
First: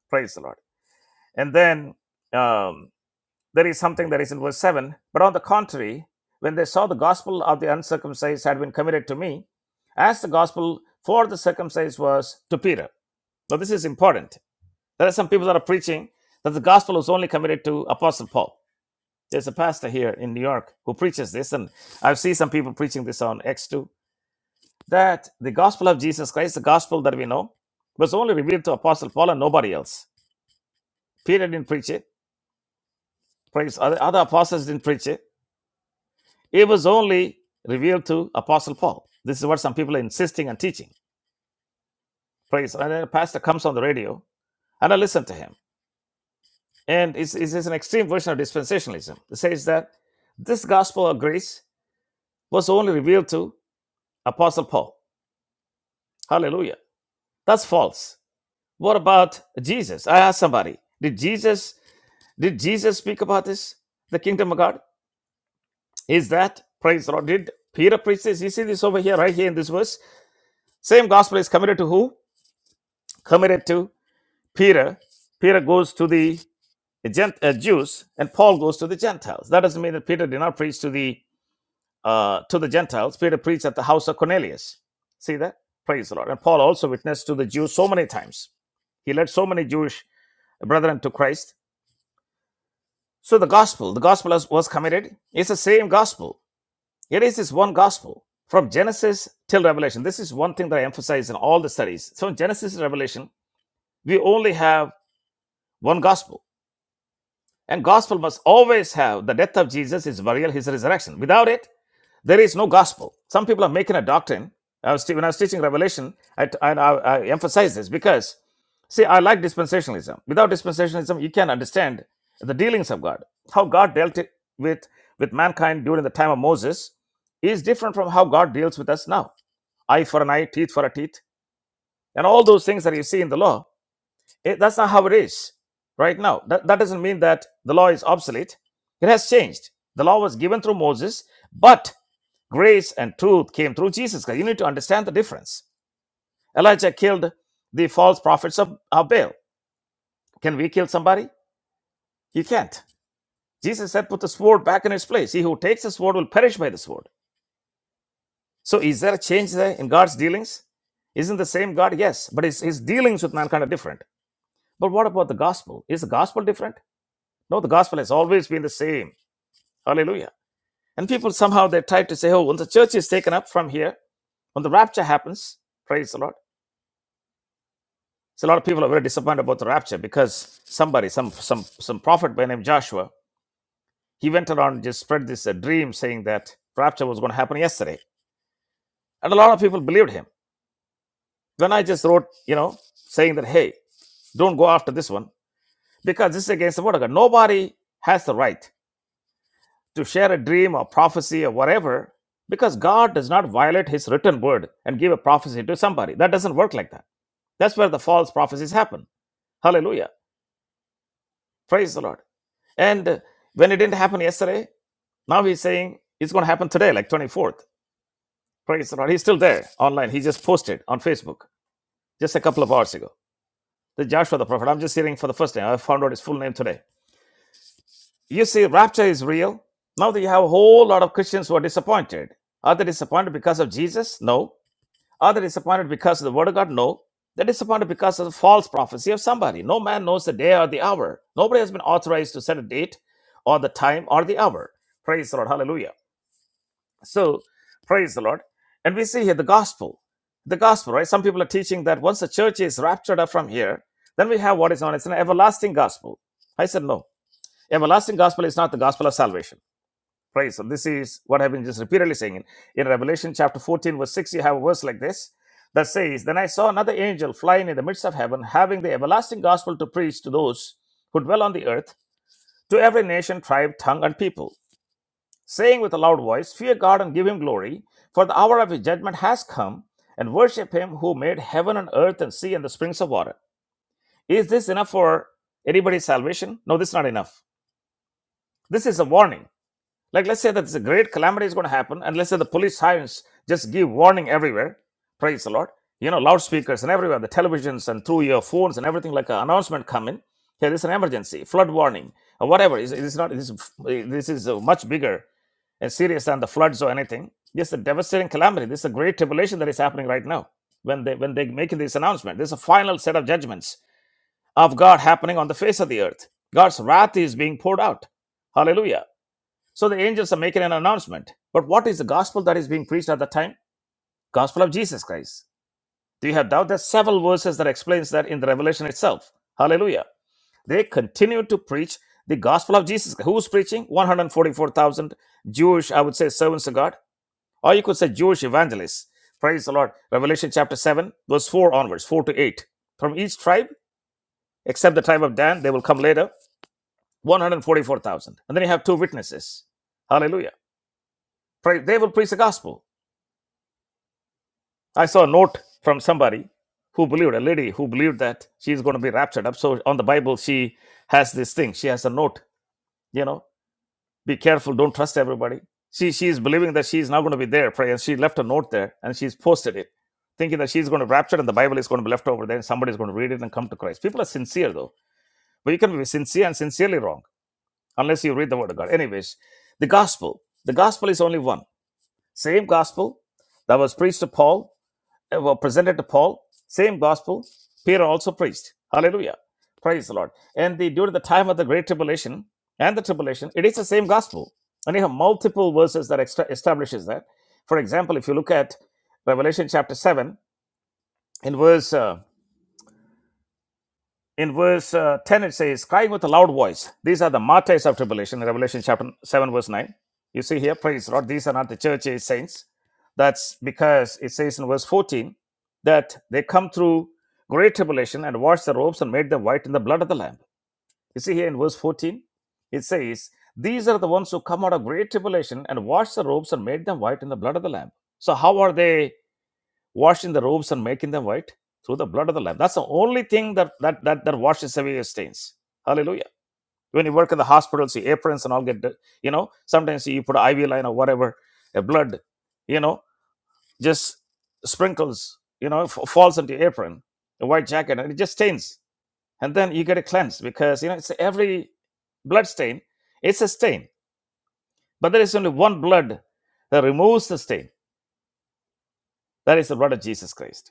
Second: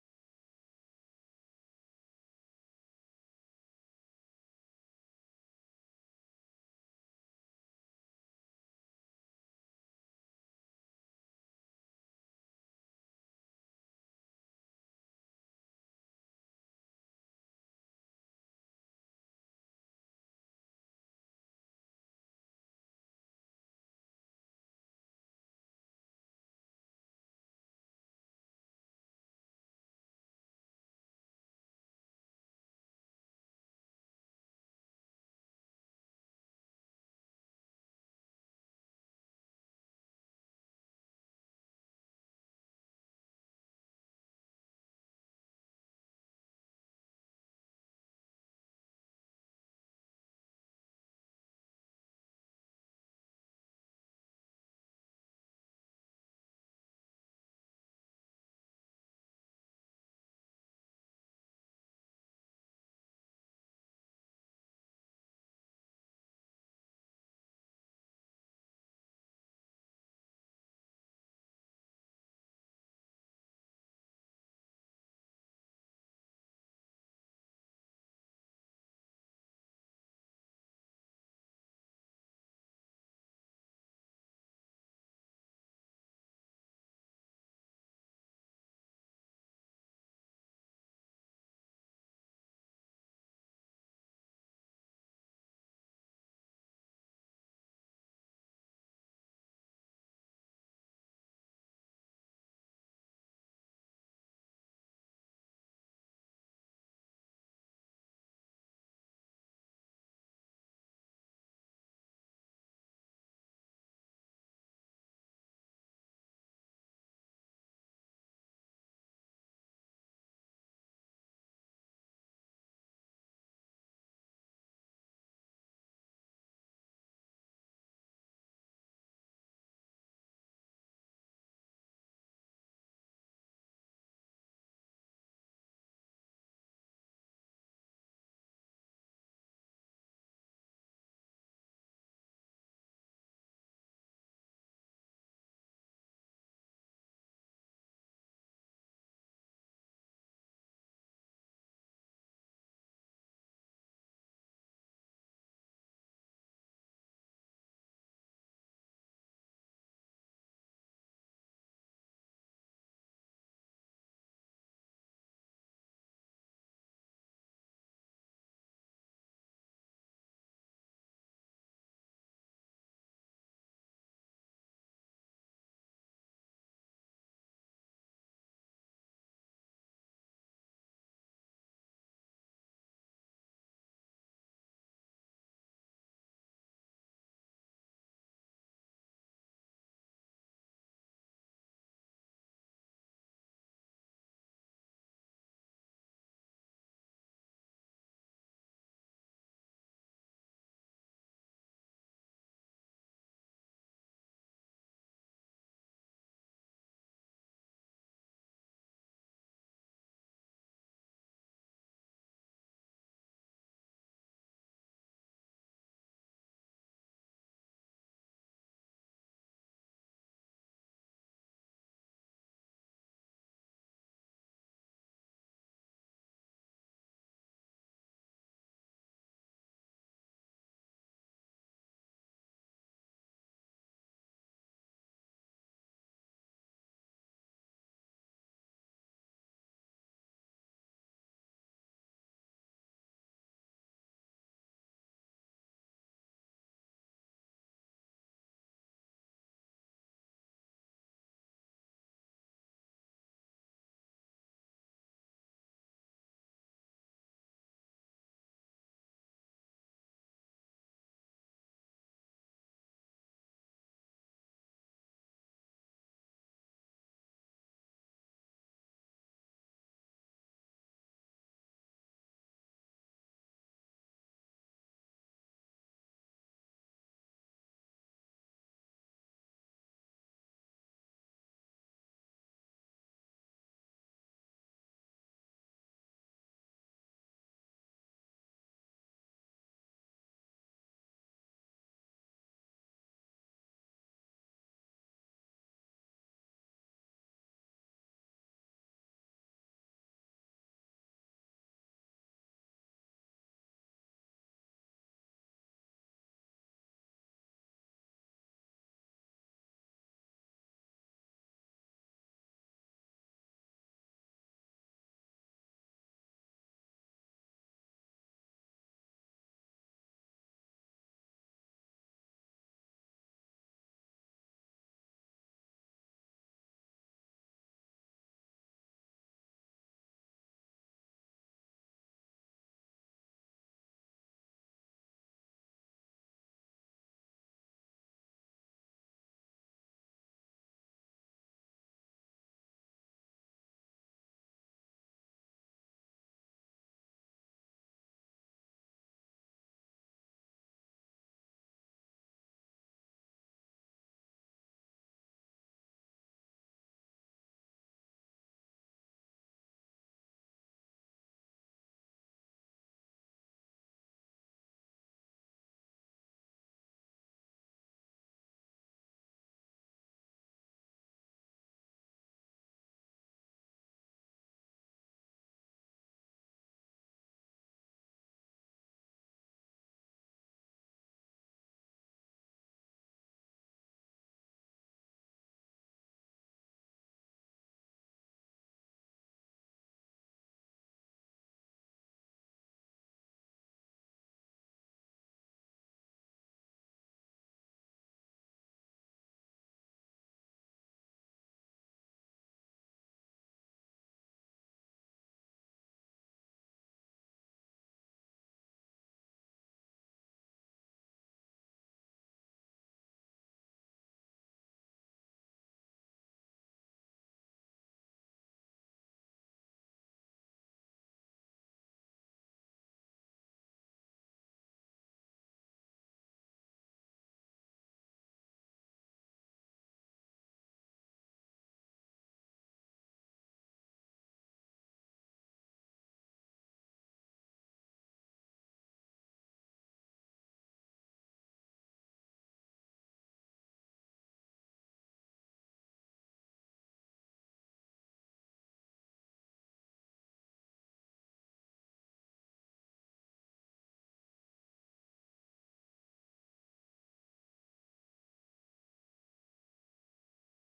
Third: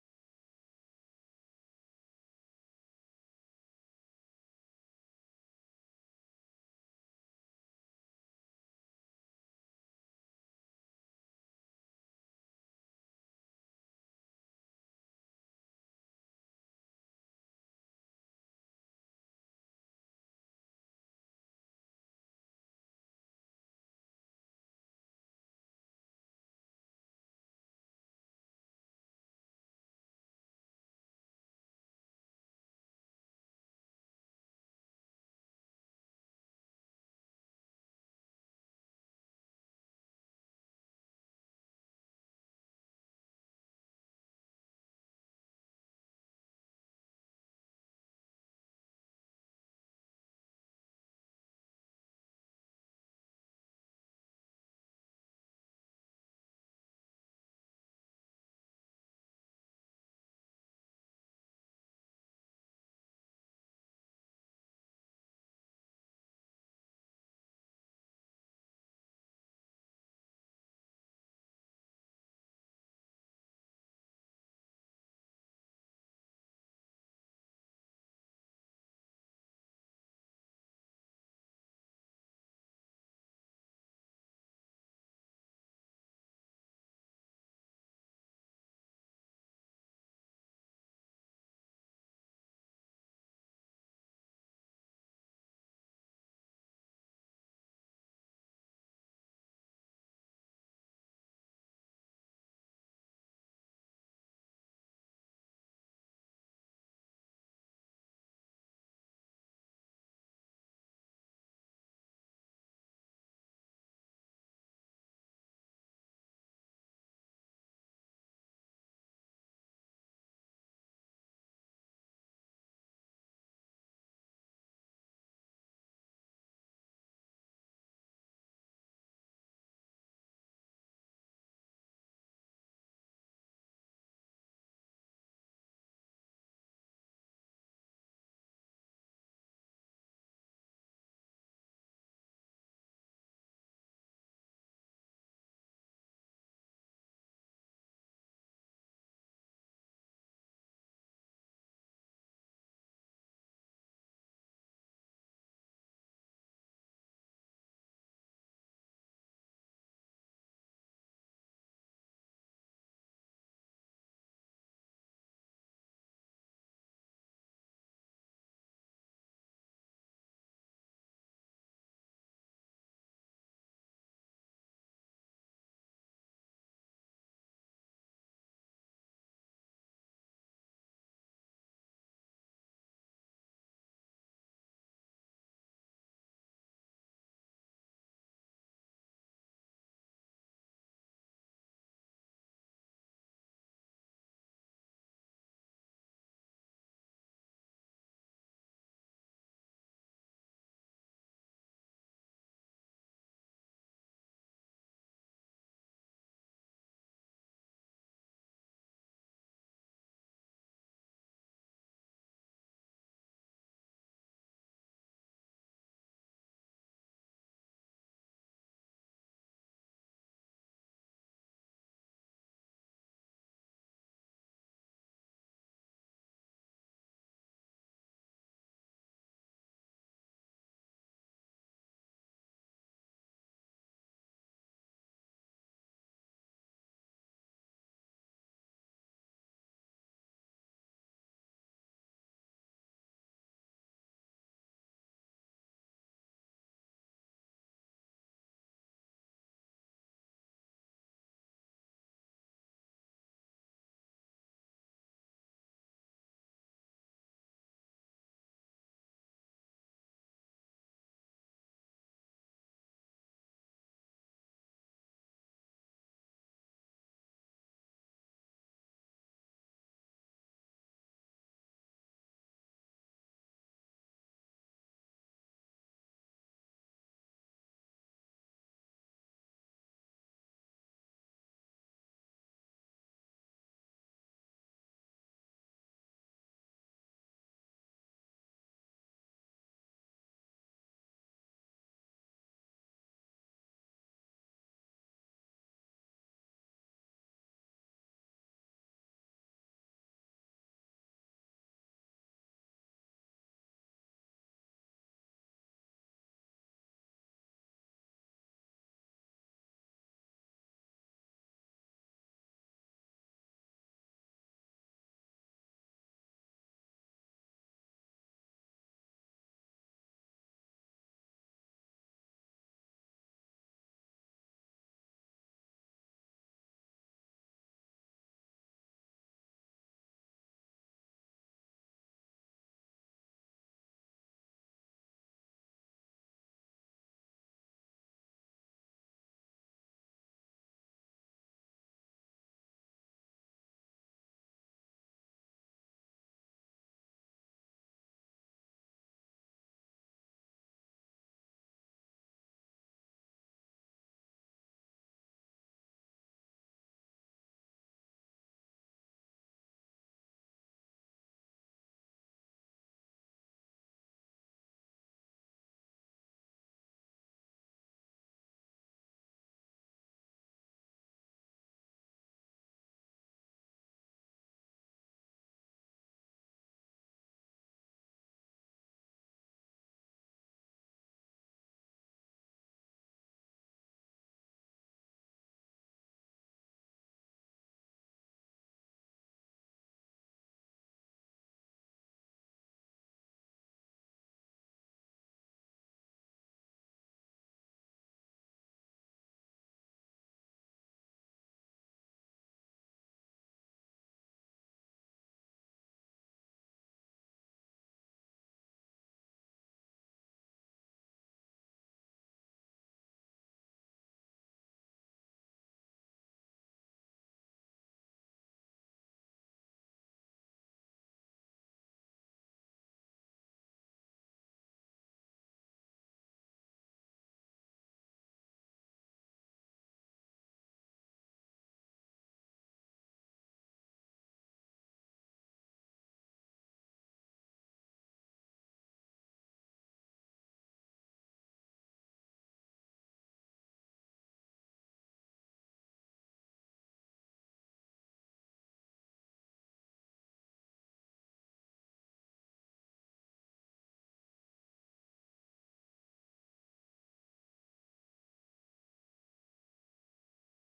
Praise the Lord. And then um, There is something that is in verse 7. But on the contrary, when they saw the gospel of the uncircumcised had been committed to me, as the gospel for the circumcised was to Peter. Now, this is important. There are some people that are preaching that the gospel was only committed to Apostle Paul. There's a pastor here in New York who preaches this, and I've seen some people preaching this on x too. that the gospel of Jesus Christ, the gospel that we know, was only revealed to Apostle Paul and nobody else. Peter didn't preach it. Praise other, other apostles didn't preach it. It was only revealed to Apostle Paul. This is what some people are insisting and teaching. Praise. And then a pastor comes on the radio, and I listen to him. And it's, it's an extreme version of dispensationalism. It says that this gospel of grace was only revealed to Apostle Paul. Hallelujah. That's false. What about Jesus? I asked somebody, did Jesus did Jesus speak about this? The kingdom of God? Is that praise the Lord? Did Peter preach this? You see this over here, right here in this verse? Same gospel is committed to who? Committed to Peter, Peter goes to the Gent- uh, Jews, and Paul goes to the Gentiles. That doesn't mean that Peter did not preach to the uh, to the Gentiles. Peter preached at the house of Cornelius. See that? Praise the Lord. And Paul also witnessed to the Jews so many times. He led so many Jewish brethren to Christ. So the gospel, the gospel was committed. It's the same gospel. It is this one gospel from Genesis till Revelation. This is one thing that I emphasize in all the studies. So in Genesis to Revelation, we only have one gospel And gospel must always have the death of Jesus, his burial, his resurrection. Without it, there is no gospel. Some people are making a doctrine. I was when I was teaching Revelation, I, t- I, I emphasize this because, see, I like dispensationalism. Without dispensationalism, you can not understand the dealings of God. How God dealt with, with mankind during the time of Moses is different from how God deals with us now. Eye for an eye, teeth for a teeth, and all those things that you see in the law Eh, that's not how it is right now. That, that doesn't mean that the law is obsolete. It has changed. The law was given through Moses, but grace and truth came through Jesus. Because you need to understand the difference. Elijah killed the false prophets of, of Baal. Can we kill somebody? You can't. Jesus said, put the sword back in its place. He who takes the sword will perish by the sword. So is there a change there in God's dealings? Isn't the same God? Yes, but his, his dealings with mankind are different. But what about the gospel? Is the gospel different? No, the gospel has always been the same. Hallelujah. And people somehow they try to say, oh, when the church is taken up from here, when the rapture happens, praise the Lord. So a lot of people are very disappointed about the rapture because somebody, some some some prophet by the name of Joshua, he went around and just spread this uh, dream saying that rapture was going to happen yesterday. And a lot of people believed him. Then I just wrote, you know, saying that, hey, don't go after this one because this is against the word of God. Nobody has the right. to share a dream or prophecy or whatever because God does not violate his written word and give a prophecy to somebody. That doesn't work like that. That's where the false prophecies happen. Hallelujah. Praise the Lord. And when it didn't happen yesterday, now he's saying it's going to happen today, like 24th. Praise the Lord. He's still there online. He just posted on Facebook just a couple of hours ago. The Joshua the prophet. I'm just hearing for the first time. I found out his full name today. You see, rapture is real. Now that you have a whole lot of Christians who are disappointed. Are they disappointed because of Jesus? No Are they disappointed because of the word of God? No. They're disappointed because of the false prophecy of somebody. No man knows the day or the hour. Nobody has been authorized to set a date or the time or the hour. Praise the Lord. Hallelujah. So, praise the Lord. And we see here the gospel. The gospel, right? Some people are teaching that once the church is raptured up from here, then we have what is known as an everlasting gospel. I said, no. Everlasting gospel is not the gospel of salvation. Praise. So this is what I've been just repeatedly saying. In, in Revelation chapter 14, verse 6, you have a verse like this that says, Then I saw another angel flying in the midst of heaven, having the everlasting gospel to preach to those who dwell on the earth, to every nation, tribe, tongue, and people, saying with a loud voice, Fear God and give him glory, for the hour of his judgment has come, and worship him who made heaven and earth and sea and the springs of water. Is this enough for anybody's salvation? No, this is not enough. This is a warning Like, let's say that this great calamity is going to happen, and let's say the police sirens just give warning everywhere. Praise the Lord. You know, loudspeakers and everywhere, the televisions and through your phones and everything, like an announcement come in. Here, this is an emergency, flood warning, or whatever. It's, it's not. This is this is uh, much bigger and serious than the floods or anything. Yes, the devastating calamity. This is a great tribulation that is happening right now. When they when they make this announcement, there's a final set of judgments of God happening on the face of the earth. God's wrath is being poured out. Hallelujah. So the angels are making an announcement. But what is the gospel that is being preached at that time? Gospel of Jesus Christ. Do you have doubt? There's several verses that explains that in the Revelation itself. Hallelujah. They continue to preach the gospel of Jesus. Who's preaching? 144,000 Jewish, I would say, servants of God. Or you could say Jewish evangelists. Praise the Lord. Revelation chapter 7, verse 4 onwards, 4 to 8. From each tribe, except the tribe of Dan, they will come later, 144,000. And then you have two witnesses. Hallelujah. Pray, they will preach the gospel. I saw a note from somebody who believed, a lady who believed that she's going to be raptured up. So on the Bible, she has this thing. She has a note, you know, be careful, don't trust everybody. She she's believing that she's not going to be there, pray. And she left a note there and she's posted it, thinking that she's going to rapture and the Bible is going to be left over there and somebody's going to read it and come to Christ. People are sincere though. But you can be sincere and sincerely wrong unless you read the word of God. Anyways, the gospel. The gospel is only one. Same gospel that was preached to Paul uh, were presented to Paul, same gospel Peter also preached. Hallelujah. Praise the Lord. And the during the time of the Great Tribulation and the tribulation, it is the same gospel. And you have multiple verses that extra establishes that. For example, if you look at Revelation chapter 7, in verse uh, in verse uh, 10 it says crying with a loud voice these are the martyrs of tribulation in revelation chapter 7 verse 9 you see here praise the lord these are not the church age saints that's because it says in verse 14 that they come through great tribulation and washed their robes and made them white in the blood of the lamb you see here in verse 14 it says these are the ones who come out of great tribulation and washed their robes and made them white in the blood of the lamb so how are they washing the robes and making them white through the blood of the lamb. That's the only thing that that that, that washes away your stains. Hallelujah. When you work in the hospitals, your aprons and all get, you know, sometimes you put an IV line or whatever, a blood, you know, just sprinkles, you know, f- falls into your apron, a white jacket, and it just stains. And then you get it cleansed because, you know, it's every blood stain, it's a stain. But there is only one blood that removes the stain. That is the blood of Jesus Christ.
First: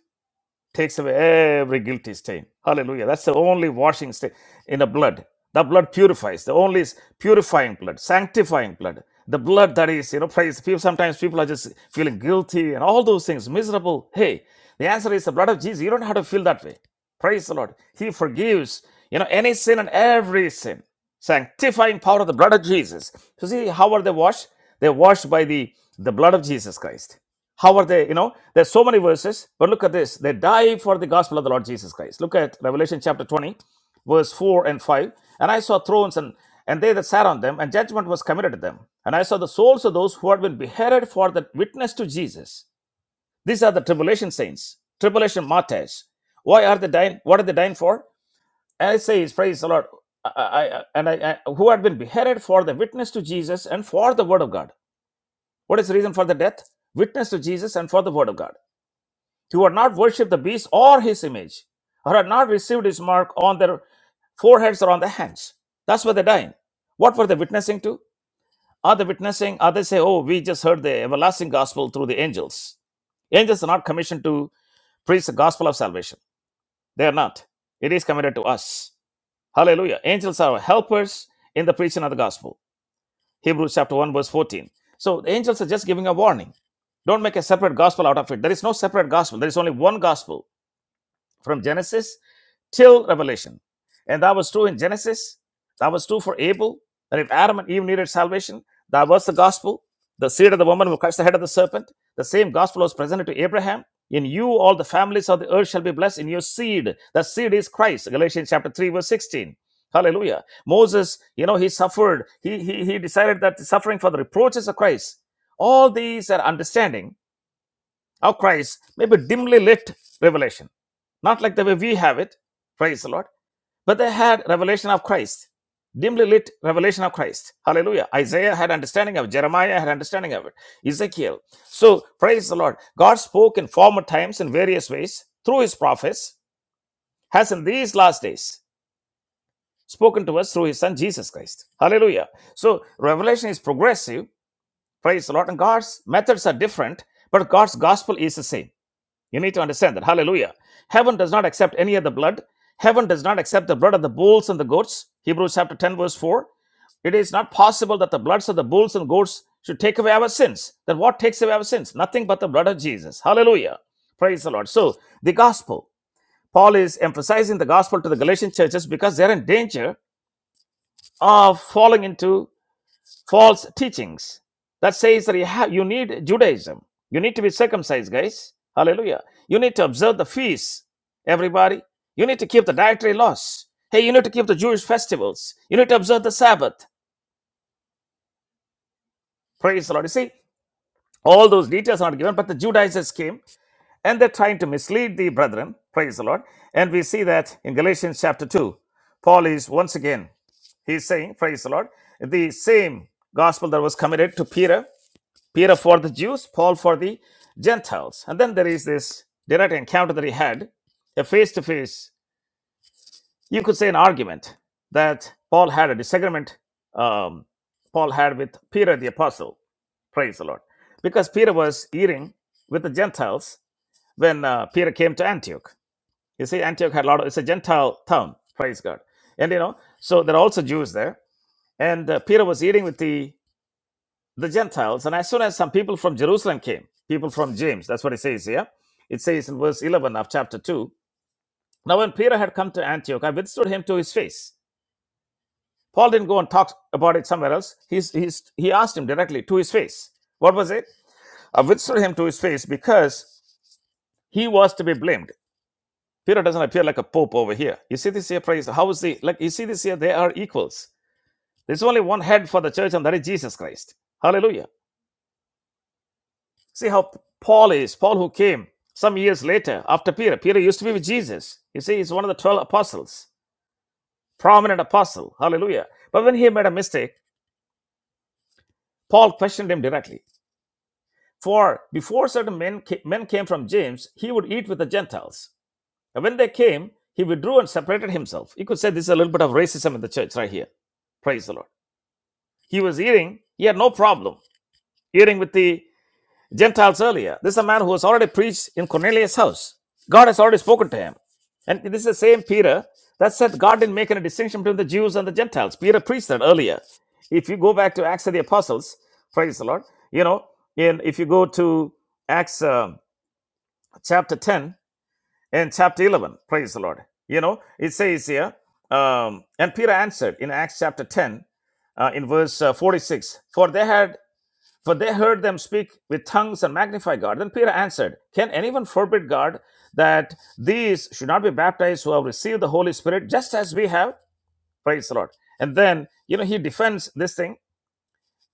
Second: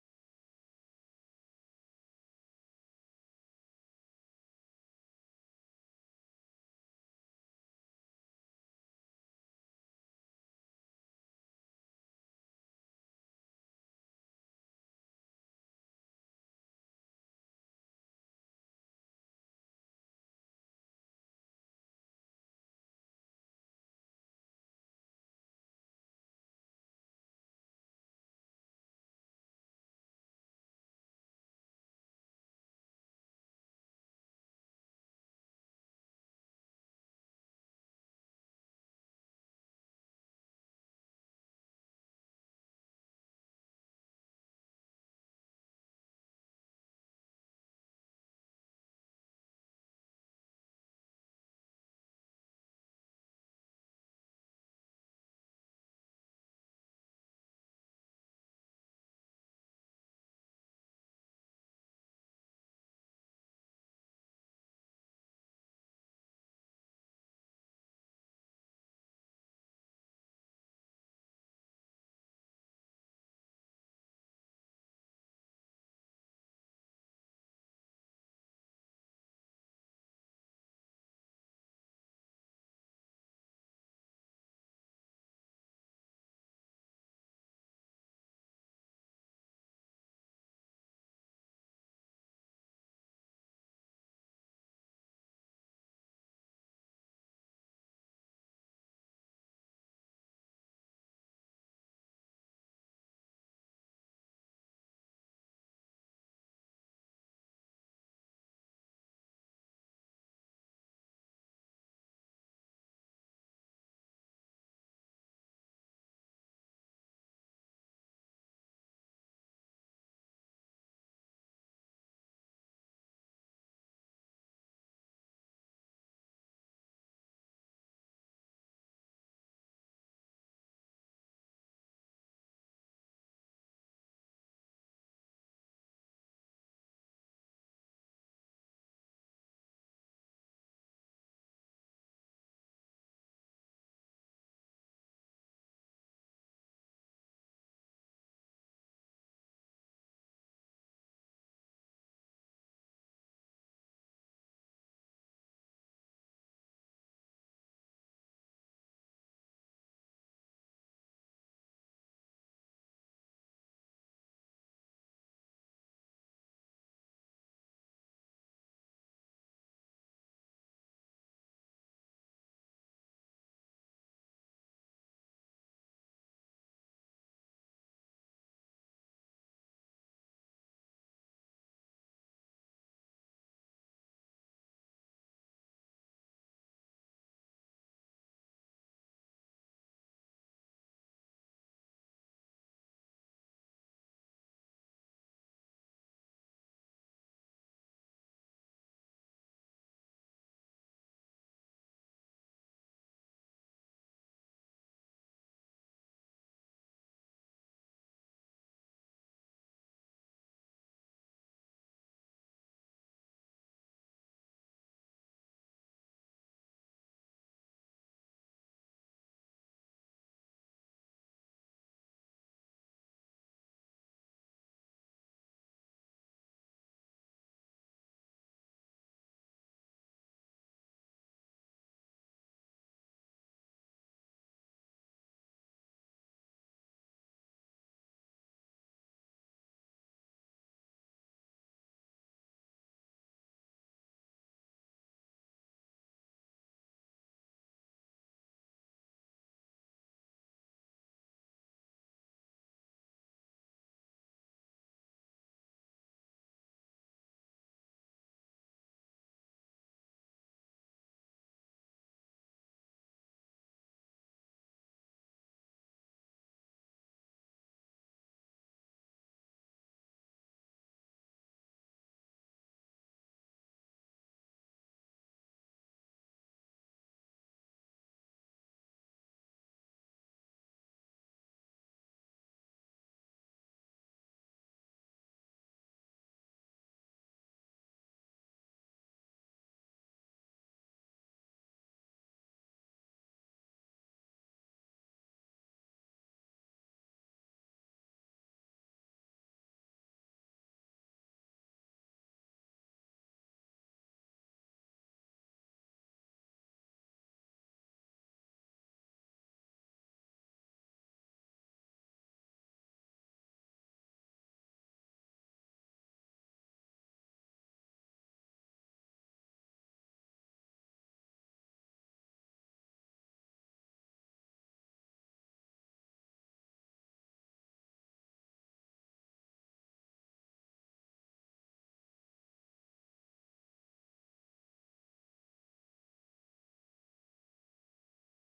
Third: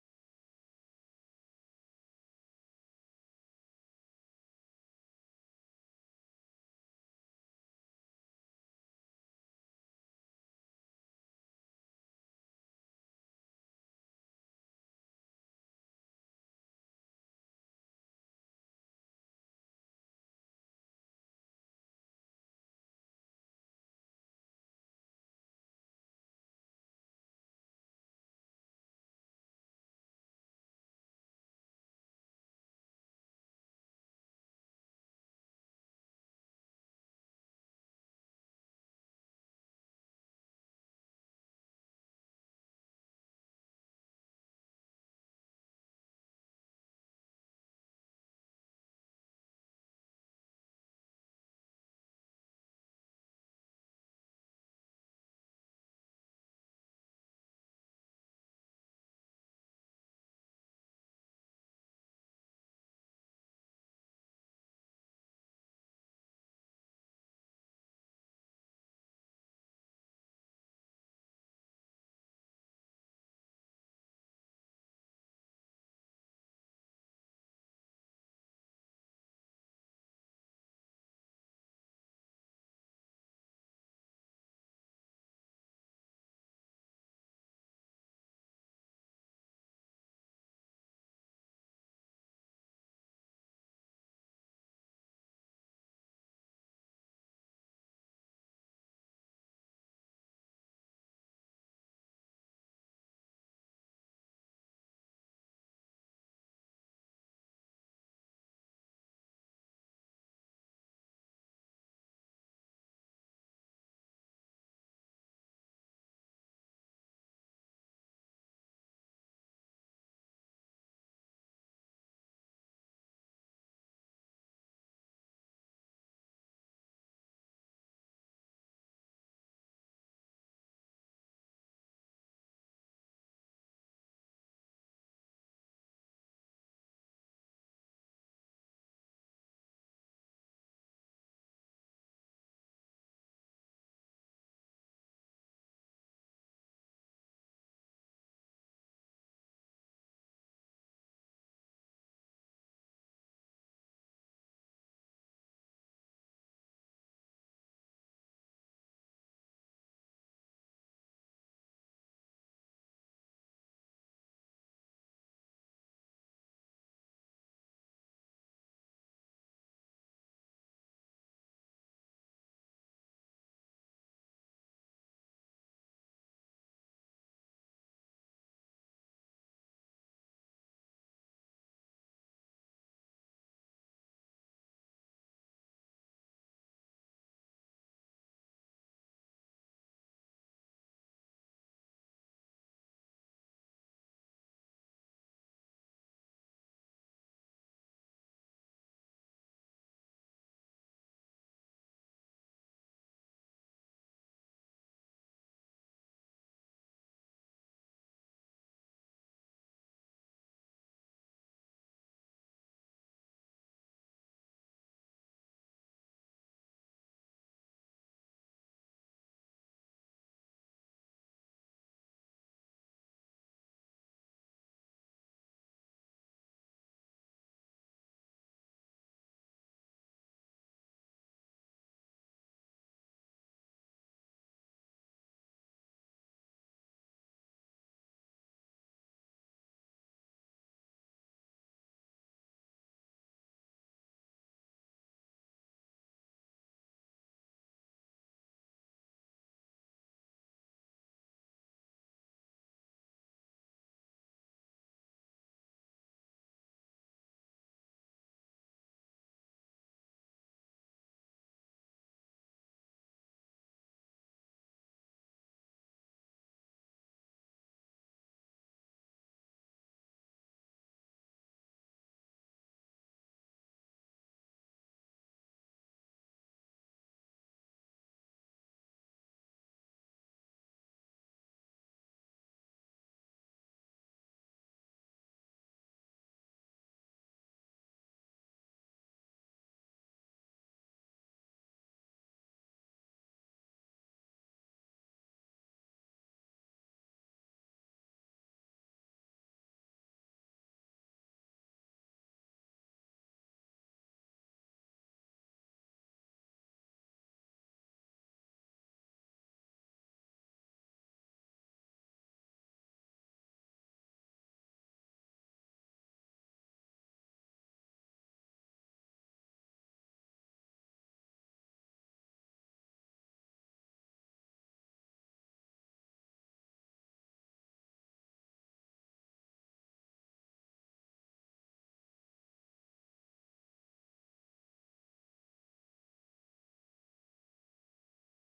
takes away every guilty stain. Hallelujah. That's the only washing stain in the blood. The blood purifies. The only is purifying blood, sanctifying blood. The blood that is, you know, praise. People sometimes people are just feeling guilty and all those things, miserable. Hey, the answer is the blood of Jesus. You don't have to feel that way. Praise the Lord. He forgives, you know, any sin and every sin. Sanctifying power of the blood of Jesus. So see, how are they washed? They're washed by the, the blood of Jesus Christ. How are they? You know, there's so many verses, but look at this. They die for the gospel of the Lord Jesus Christ. Look at Revelation chapter 20, verse 4 and 5. And I saw thrones and and they that sat on them, and judgment was committed to them. And I saw the souls of those who had been beheaded for the witness to Jesus. These are the tribulation saints, tribulation martyrs. Why are they dying? What are they dying for? And it says, praise the Lord. I, I, I- and I, I, who had been beheaded for the witness to Jesus and for the word of God. What is the reason for the death? Witness to Jesus and for the word of God who had not worshipped the beast or his image, or had not received his mark on their foreheads or on their hands. That's why they're dying. What were they witnessing to? Are they witnessing? Are they say, oh, we just heard the everlasting gospel through the angels? Angels are not commissioned to preach the gospel of salvation. They are not. It is committed to us. Hallelujah. Angels are helpers in the preaching of the gospel. Hebrews chapter 1, verse 14. So the angels are just giving a warning. Don't make a separate gospel out of it. There is no separate gospel. There is only one gospel from Genesis till Revelation. And that was true in Genesis. That was true for Abel. That if Adam and Eve needed salvation, that was the gospel. The seed of the woman will crush the head of the serpent. The same gospel was presented to Abraham. In you, all the families of the earth shall be blessed in your seed. The seed is Christ. Galatians chapter 3, verse 16. Hallelujah. Moses, you know, he suffered. He, he, he decided that suffering for the reproaches of Christ. All these are understanding of Christ may be dimly lit revelation, not like the way we have it, praise the Lord, but they had revelation of Christ, dimly lit revelation of Christ. Hallelujah. Isaiah had understanding of it, Jeremiah had understanding of it, Ezekiel. So, praise the Lord. God spoke in former times in various ways through his prophets, has in these last days spoken to us through his son Jesus Christ. Hallelujah. So, revelation is progressive, praise the Lord, and God's methods are different, but God's gospel is the same. You need to understand that. Hallelujah. Heaven does not accept any other blood. Heaven does not accept the blood of the bulls and the goats. Hebrews chapter 10, verse 4. It is not possible that the bloods of the bulls and goats should take away our sins. Then what takes away our sins? Nothing but the blood of Jesus. Hallelujah. Praise the Lord. So, the gospel. Paul is emphasizing the gospel to the Galatian churches because they're in danger of falling into false teachings that says that you have you need Judaism. You need to be circumcised, guys. Hallelujah. You need to observe the feasts, everybody. You need to keep the dietary laws. Hey, you need to keep the Jewish festivals. You need to observe the Sabbath. Praise the Lord. You see, all those details are not given, but the Judaizers came and they're trying to mislead the brethren. Praise the Lord. And we see that in Galatians chapter 2. Paul is once again, he's saying, praise the Lord, the same gospel that was committed to Peter Peter for the Jews, Paul for the Gentiles. And then there is this direct encounter that he had, a face to face, you could say an argument that Paul had, a disagreement um, Paul had with Peter the apostle. Praise the Lord. Because Peter was eating with the Gentiles when uh, Peter came to Antioch. You see, Antioch had a lot of, it's a Gentile town, praise God. And you know, so there are also Jews there. And uh, Peter was eating with the the Gentiles. And as soon as some people from Jerusalem came, people from James, that's what it says here. It says in verse 11 of chapter 2. Now, when Peter had come to Antioch, I withstood him to his face. Paul didn't go and talk about it somewhere else. He's, he's, he asked him directly to his face. What was it? I withstood him to his face because he was to be blamed. Peter doesn't appear like a pope over here. You see this here, praise. How is the, like, you see this here, they are equals. There's only one head for the church, and that is Jesus Christ. Hallelujah. See how Paul is, Paul who came some years later after Peter. Peter used to be with Jesus. You see, he's one of the 12 apostles, prominent apostle. Hallelujah. But when he made a mistake, Paul questioned him directly. For before certain men, men came from James, he would eat with the Gentiles. And when they came, he withdrew and separated himself. You could say this is a little bit of racism in the church right here. Praise the Lord. He was eating, he had no problem eating with the Gentiles earlier. This is a man who has already preached in Cornelius' house. God has already spoken to him. And this is the same Peter that said God didn't make any distinction between the Jews and the Gentiles. Peter preached that earlier. If you go back to Acts of the Apostles, praise the Lord, you know, and if you go to Acts um, chapter 10 and chapter 11, praise the Lord, you know, it says here, um, and Peter answered in Acts chapter 10 uh, in verse uh, 46 For they had for they heard them speak with tongues and magnify God. Then Peter answered, Can anyone forbid God that these should not be baptized who have received the Holy Spirit just as we have? Praise the Lord. And then, you know, he defends this thing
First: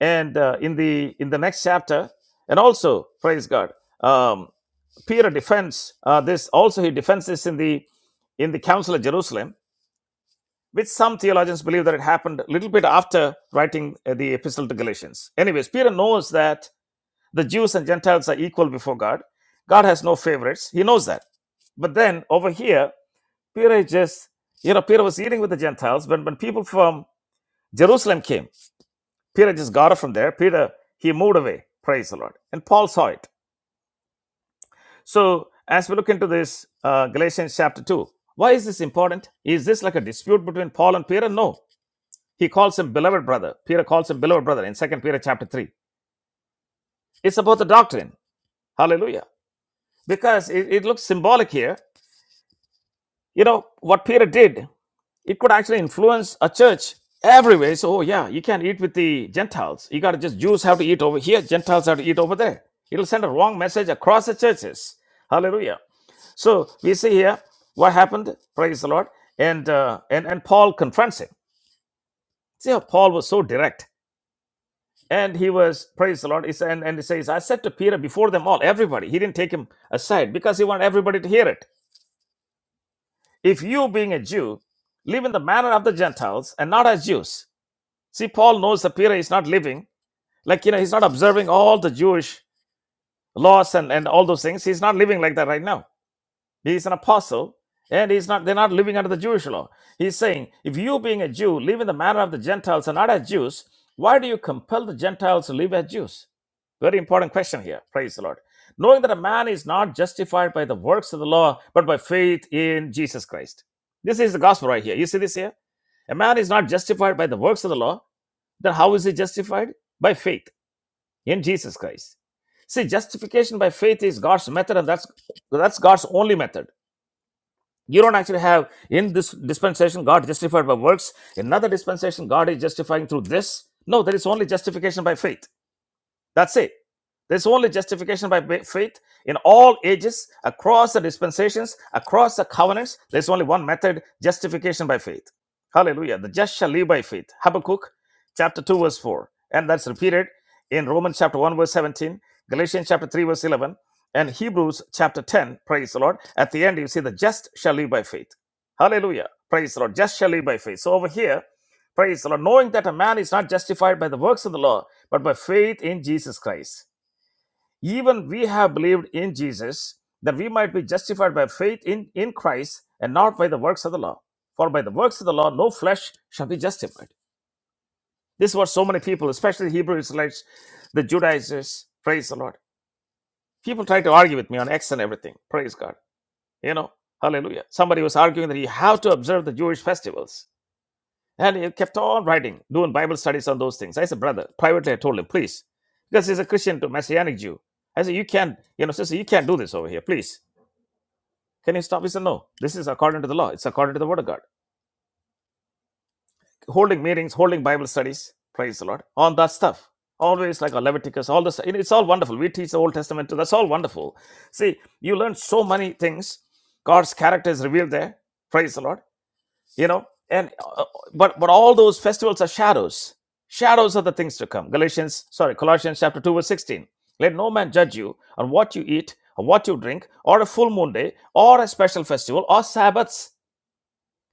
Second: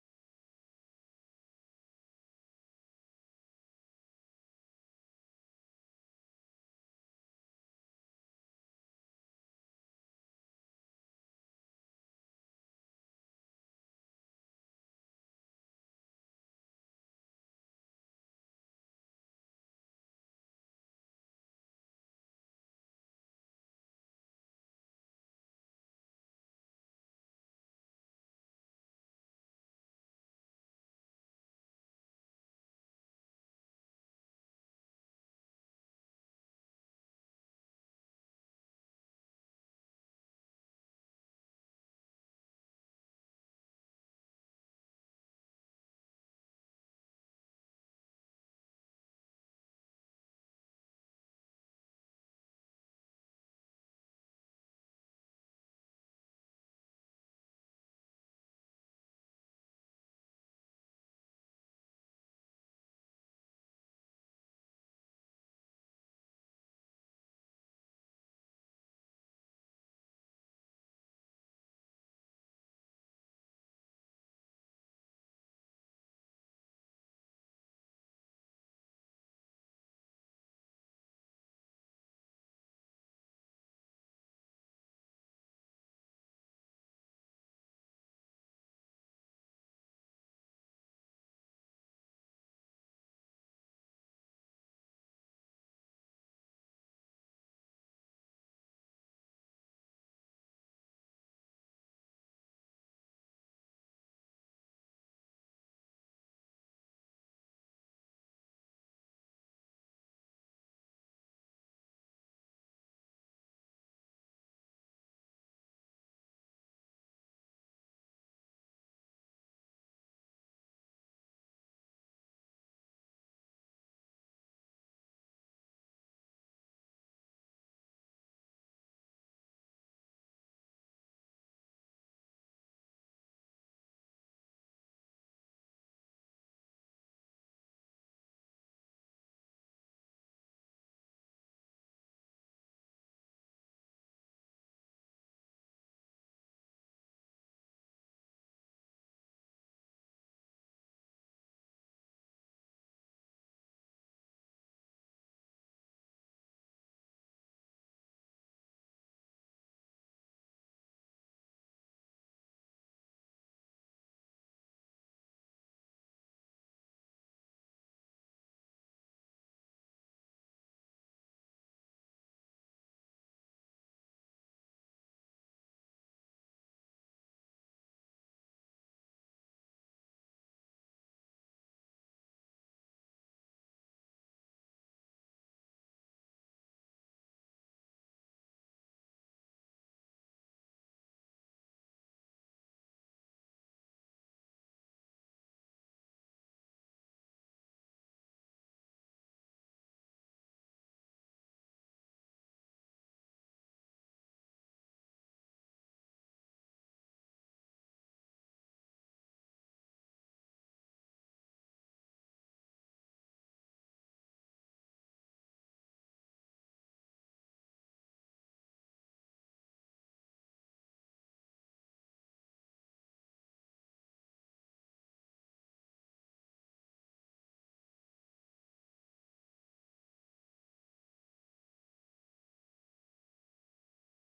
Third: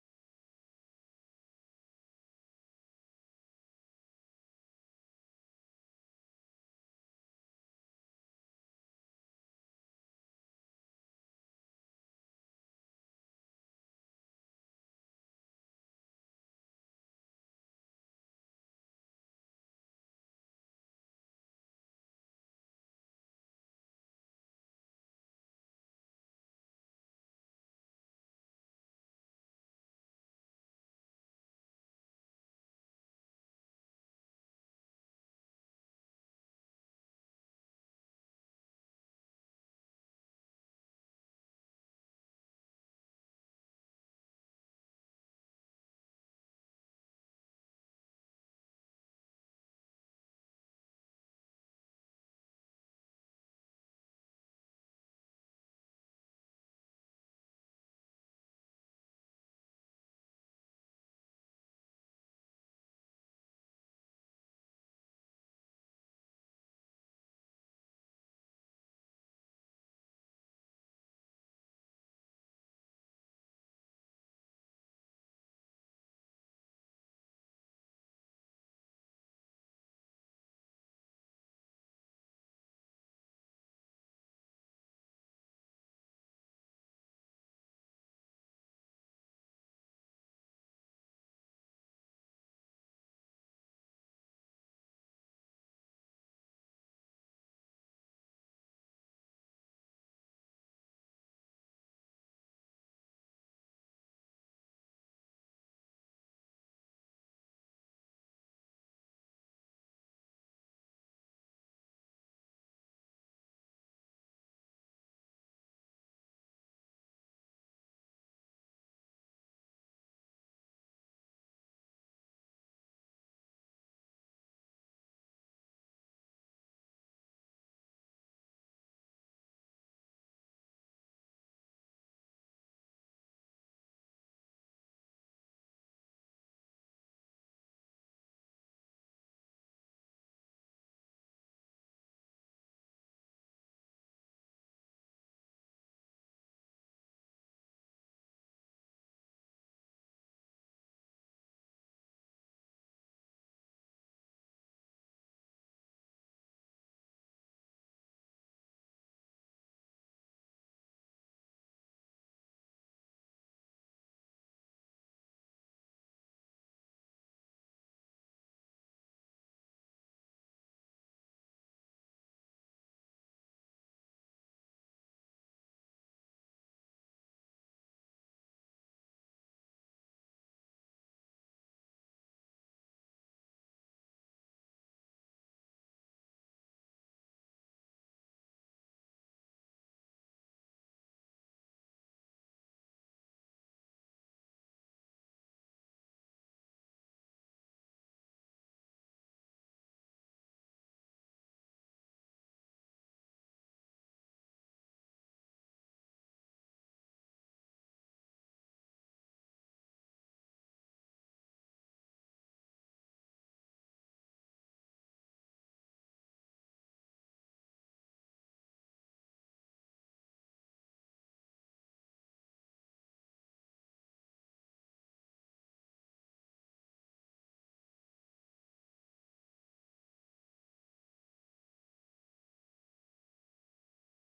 and uh, in the in the next chapter and also praise god um, peter defends uh, this also he defends this in the in the council of jerusalem which some theologians believe that it happened a little bit after writing uh, the epistle to galatians anyways peter knows that the Jews and Gentiles are equal before God. God has no favorites. He knows that. But then over here, Peter is just, you know, Peter was eating with the Gentiles. When, when people from Jerusalem came, Peter just got up from there. Peter, he moved away. Praise the Lord. And Paul saw it. So as we look into this, uh, Galatians chapter 2, why is this important? Is this like a dispute between Paul and Peter? No. He calls him beloved brother. Peter calls him beloved brother in Second Peter chapter 3. It's about the doctrine. Hallelujah. Because it, it looks symbolic here You know, what Peter did, it could actually influence a church everywhere. So, oh, yeah, you can't eat with the Gentiles. You got to just Jews have to eat over here, Gentiles have to eat over there. It'll send a wrong message across the churches. Hallelujah. So, we see here what happened. Praise the Lord. And, uh, and, and Paul confronts him. See how Paul was so direct. And he was, praise the Lord, he said, and, and he says, I said to Peter before them all, everybody, he didn't take him aside because he wanted everybody to hear it. if you, being a Jew, live in the manner of the Gentiles and not as Jews. See, Paul knows that Peter is not living, like, you know, he's not observing all the Jewish laws and, and all those things. He's not living like that right now. He is an apostle, and he's not. They're not living under the Jewish law. He's saying, if you, being a Jew, live in the manner of the Gentiles and not as Jews, why do you compel the Gentiles to live as Jews? Very important question here. Praise the Lord. Knowing that a man is not justified by the works of the law, but by faith in Jesus Christ. This is the gospel right here. You see this here? A man is not justified by the works of the law. Then how is he justified? By faith in Jesus Christ. See, justification by faith is God's method, and that's that's God's only method. You don't actually have in this dispensation God justified by works. In another dispensation, God is justifying through this. No, there is only justification by faith. That's it. There's only justification by faith in all ages, across the dispensations, across the covenants. There's only one method justification by faith. Hallelujah. The just shall live by faith. Habakkuk chapter 2, verse 4. And that's repeated in Romans chapter 1, verse 17, Galatians chapter 3, verse 11, and Hebrews chapter 10. Praise the Lord. At the end, you see the just shall live by faith. Hallelujah. Praise the Lord. Just shall live by faith. So over here, Praise the Lord. Knowing that a man is not justified by the works of the law, but by faith in Jesus Christ. Even we have believed in Jesus that we might be justified by faith in, in Christ and not by the works of the law. For by the works of the law, no flesh shall be justified. This is what so many people, especially Hebrew Israelites, the Judaizers, praise the Lord. People try to argue with me on X and everything. Praise God. You know, hallelujah. Somebody was arguing that you have to observe the Jewish festivals. And he kept on writing, doing Bible studies on those things. I said, brother, privately I told him, please. Because he's a Christian to Messianic Jew. I said, you can't, you know, sister, you can't do this over here, please. Can you stop? He said, no. This is according to the law. It's according to the word of God. Holding meetings, holding Bible studies, praise the Lord, on that stuff. Always like a Leviticus, all this. you know, It's all wonderful. We teach the Old Testament too. That's all wonderful. See, you learn so many things. God's character is revealed there. Praise the Lord. you know and uh, but but all those festivals are shadows shadows are the things to come galatians sorry colossians chapter 2 verse 16 let no man judge you on what you eat or what you drink or a full moon day or a special festival or sabbaths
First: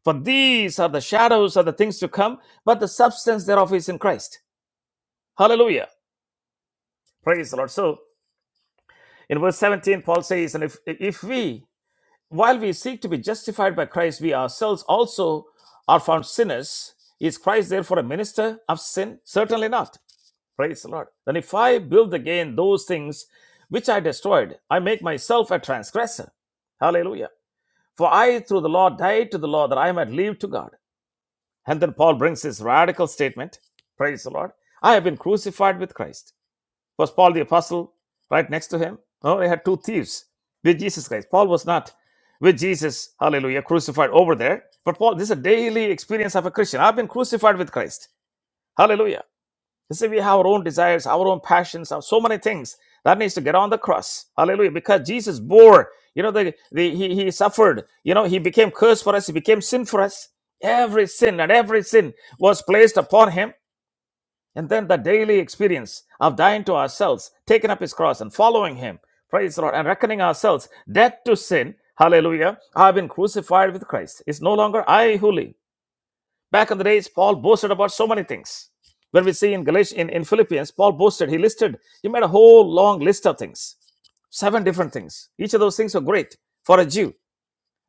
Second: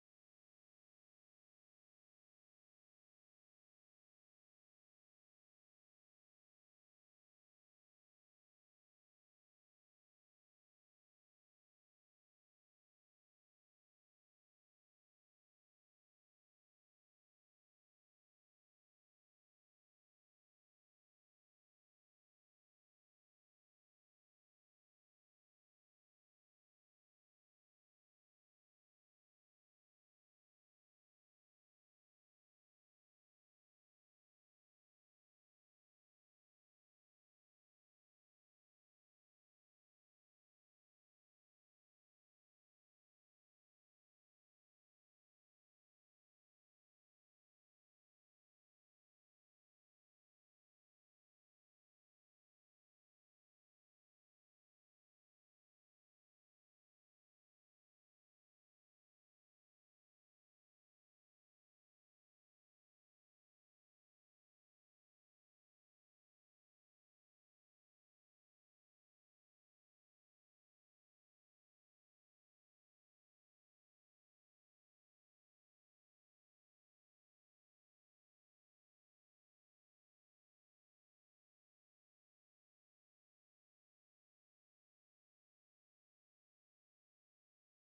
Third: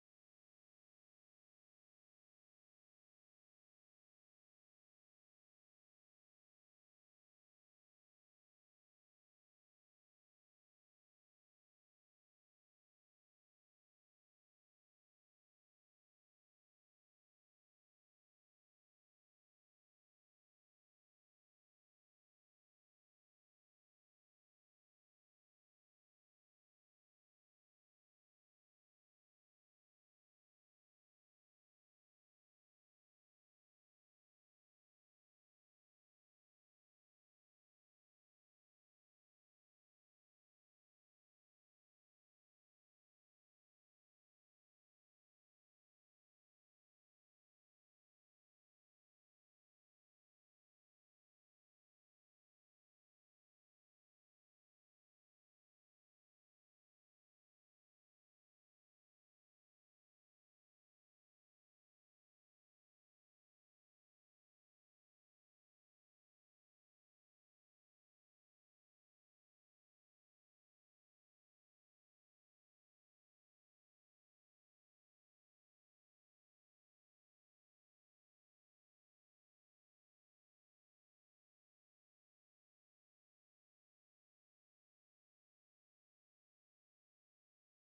for these are the shadows of the things to come but the substance thereof is in christ hallelujah praise the lord so in verse 17 paul says and if if we While we seek to be justified by Christ, we ourselves also are found sinners. Is Christ therefore a minister of sin? Certainly not. Praise the Lord. Then if I build again those things which I destroyed, I make myself a transgressor. Hallelujah. For I through the law died to the law that I might live to God. And then Paul brings his radical statement. Praise the Lord. I have been crucified with Christ. Was Paul the apostle right next to him? No, they had two thieves with Jesus Christ. Paul was not with Jesus, hallelujah, crucified over there. But Paul, this is a daily experience of a Christian. I've been crucified with Christ. Hallelujah. You see, we have our own desires, our own passions, our so many things that needs to get on the cross. Hallelujah. Because Jesus bore, you know, the, the he, he suffered, you know, he became cursed for us, he became sin for us. Every sin and every sin was placed upon him. And then the daily experience of dying to ourselves, taking up his cross and following him, praise the Lord, and reckoning ourselves dead to sin, hallelujah, I have been crucified with Christ. It's no longer I who live. Back in the days, Paul boasted about so many things. When we see in Galatians, in, in Philippians, Paul boasted, he listed, he made a whole long list of things, seven different things. Each of those things were great for a Jew.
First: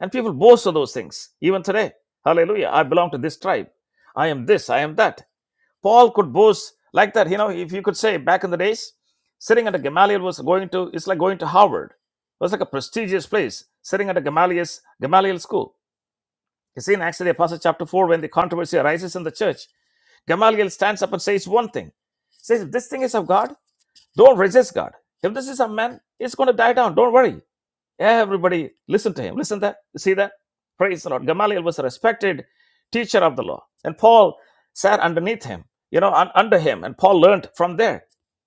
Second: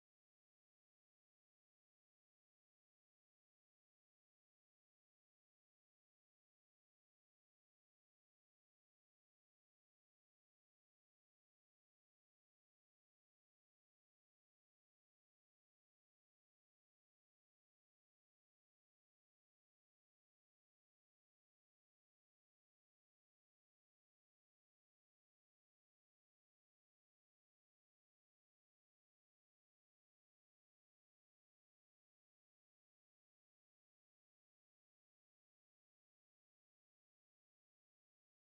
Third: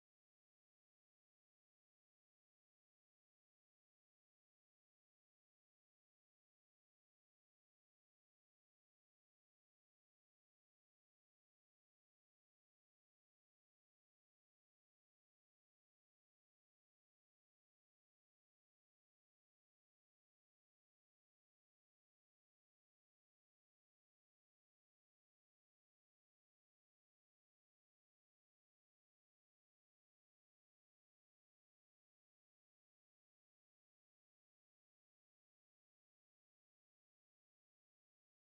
And people boast of those things, even today. Hallelujah. I belong to this tribe. I am this, I am that. Paul could boast like that. You know, if you could say back in the days, sitting at a Gamaliel was going to, it's like going to Harvard. It was like a prestigious place, sitting at a Gamaliel's, Gamaliel school. You see in Acts of the Apostle chapter 4, when the controversy arises in the church, Gamaliel stands up and says one thing. Says, if this thing is of God. Don't resist God. If this is a man, it's going to die down. Don't worry. Everybody, listen to him. Listen that. See that? Praise the Lord. Gamaliel was a respected teacher of the law, and Paul sat underneath him, you know, un- under him, and Paul learned from there.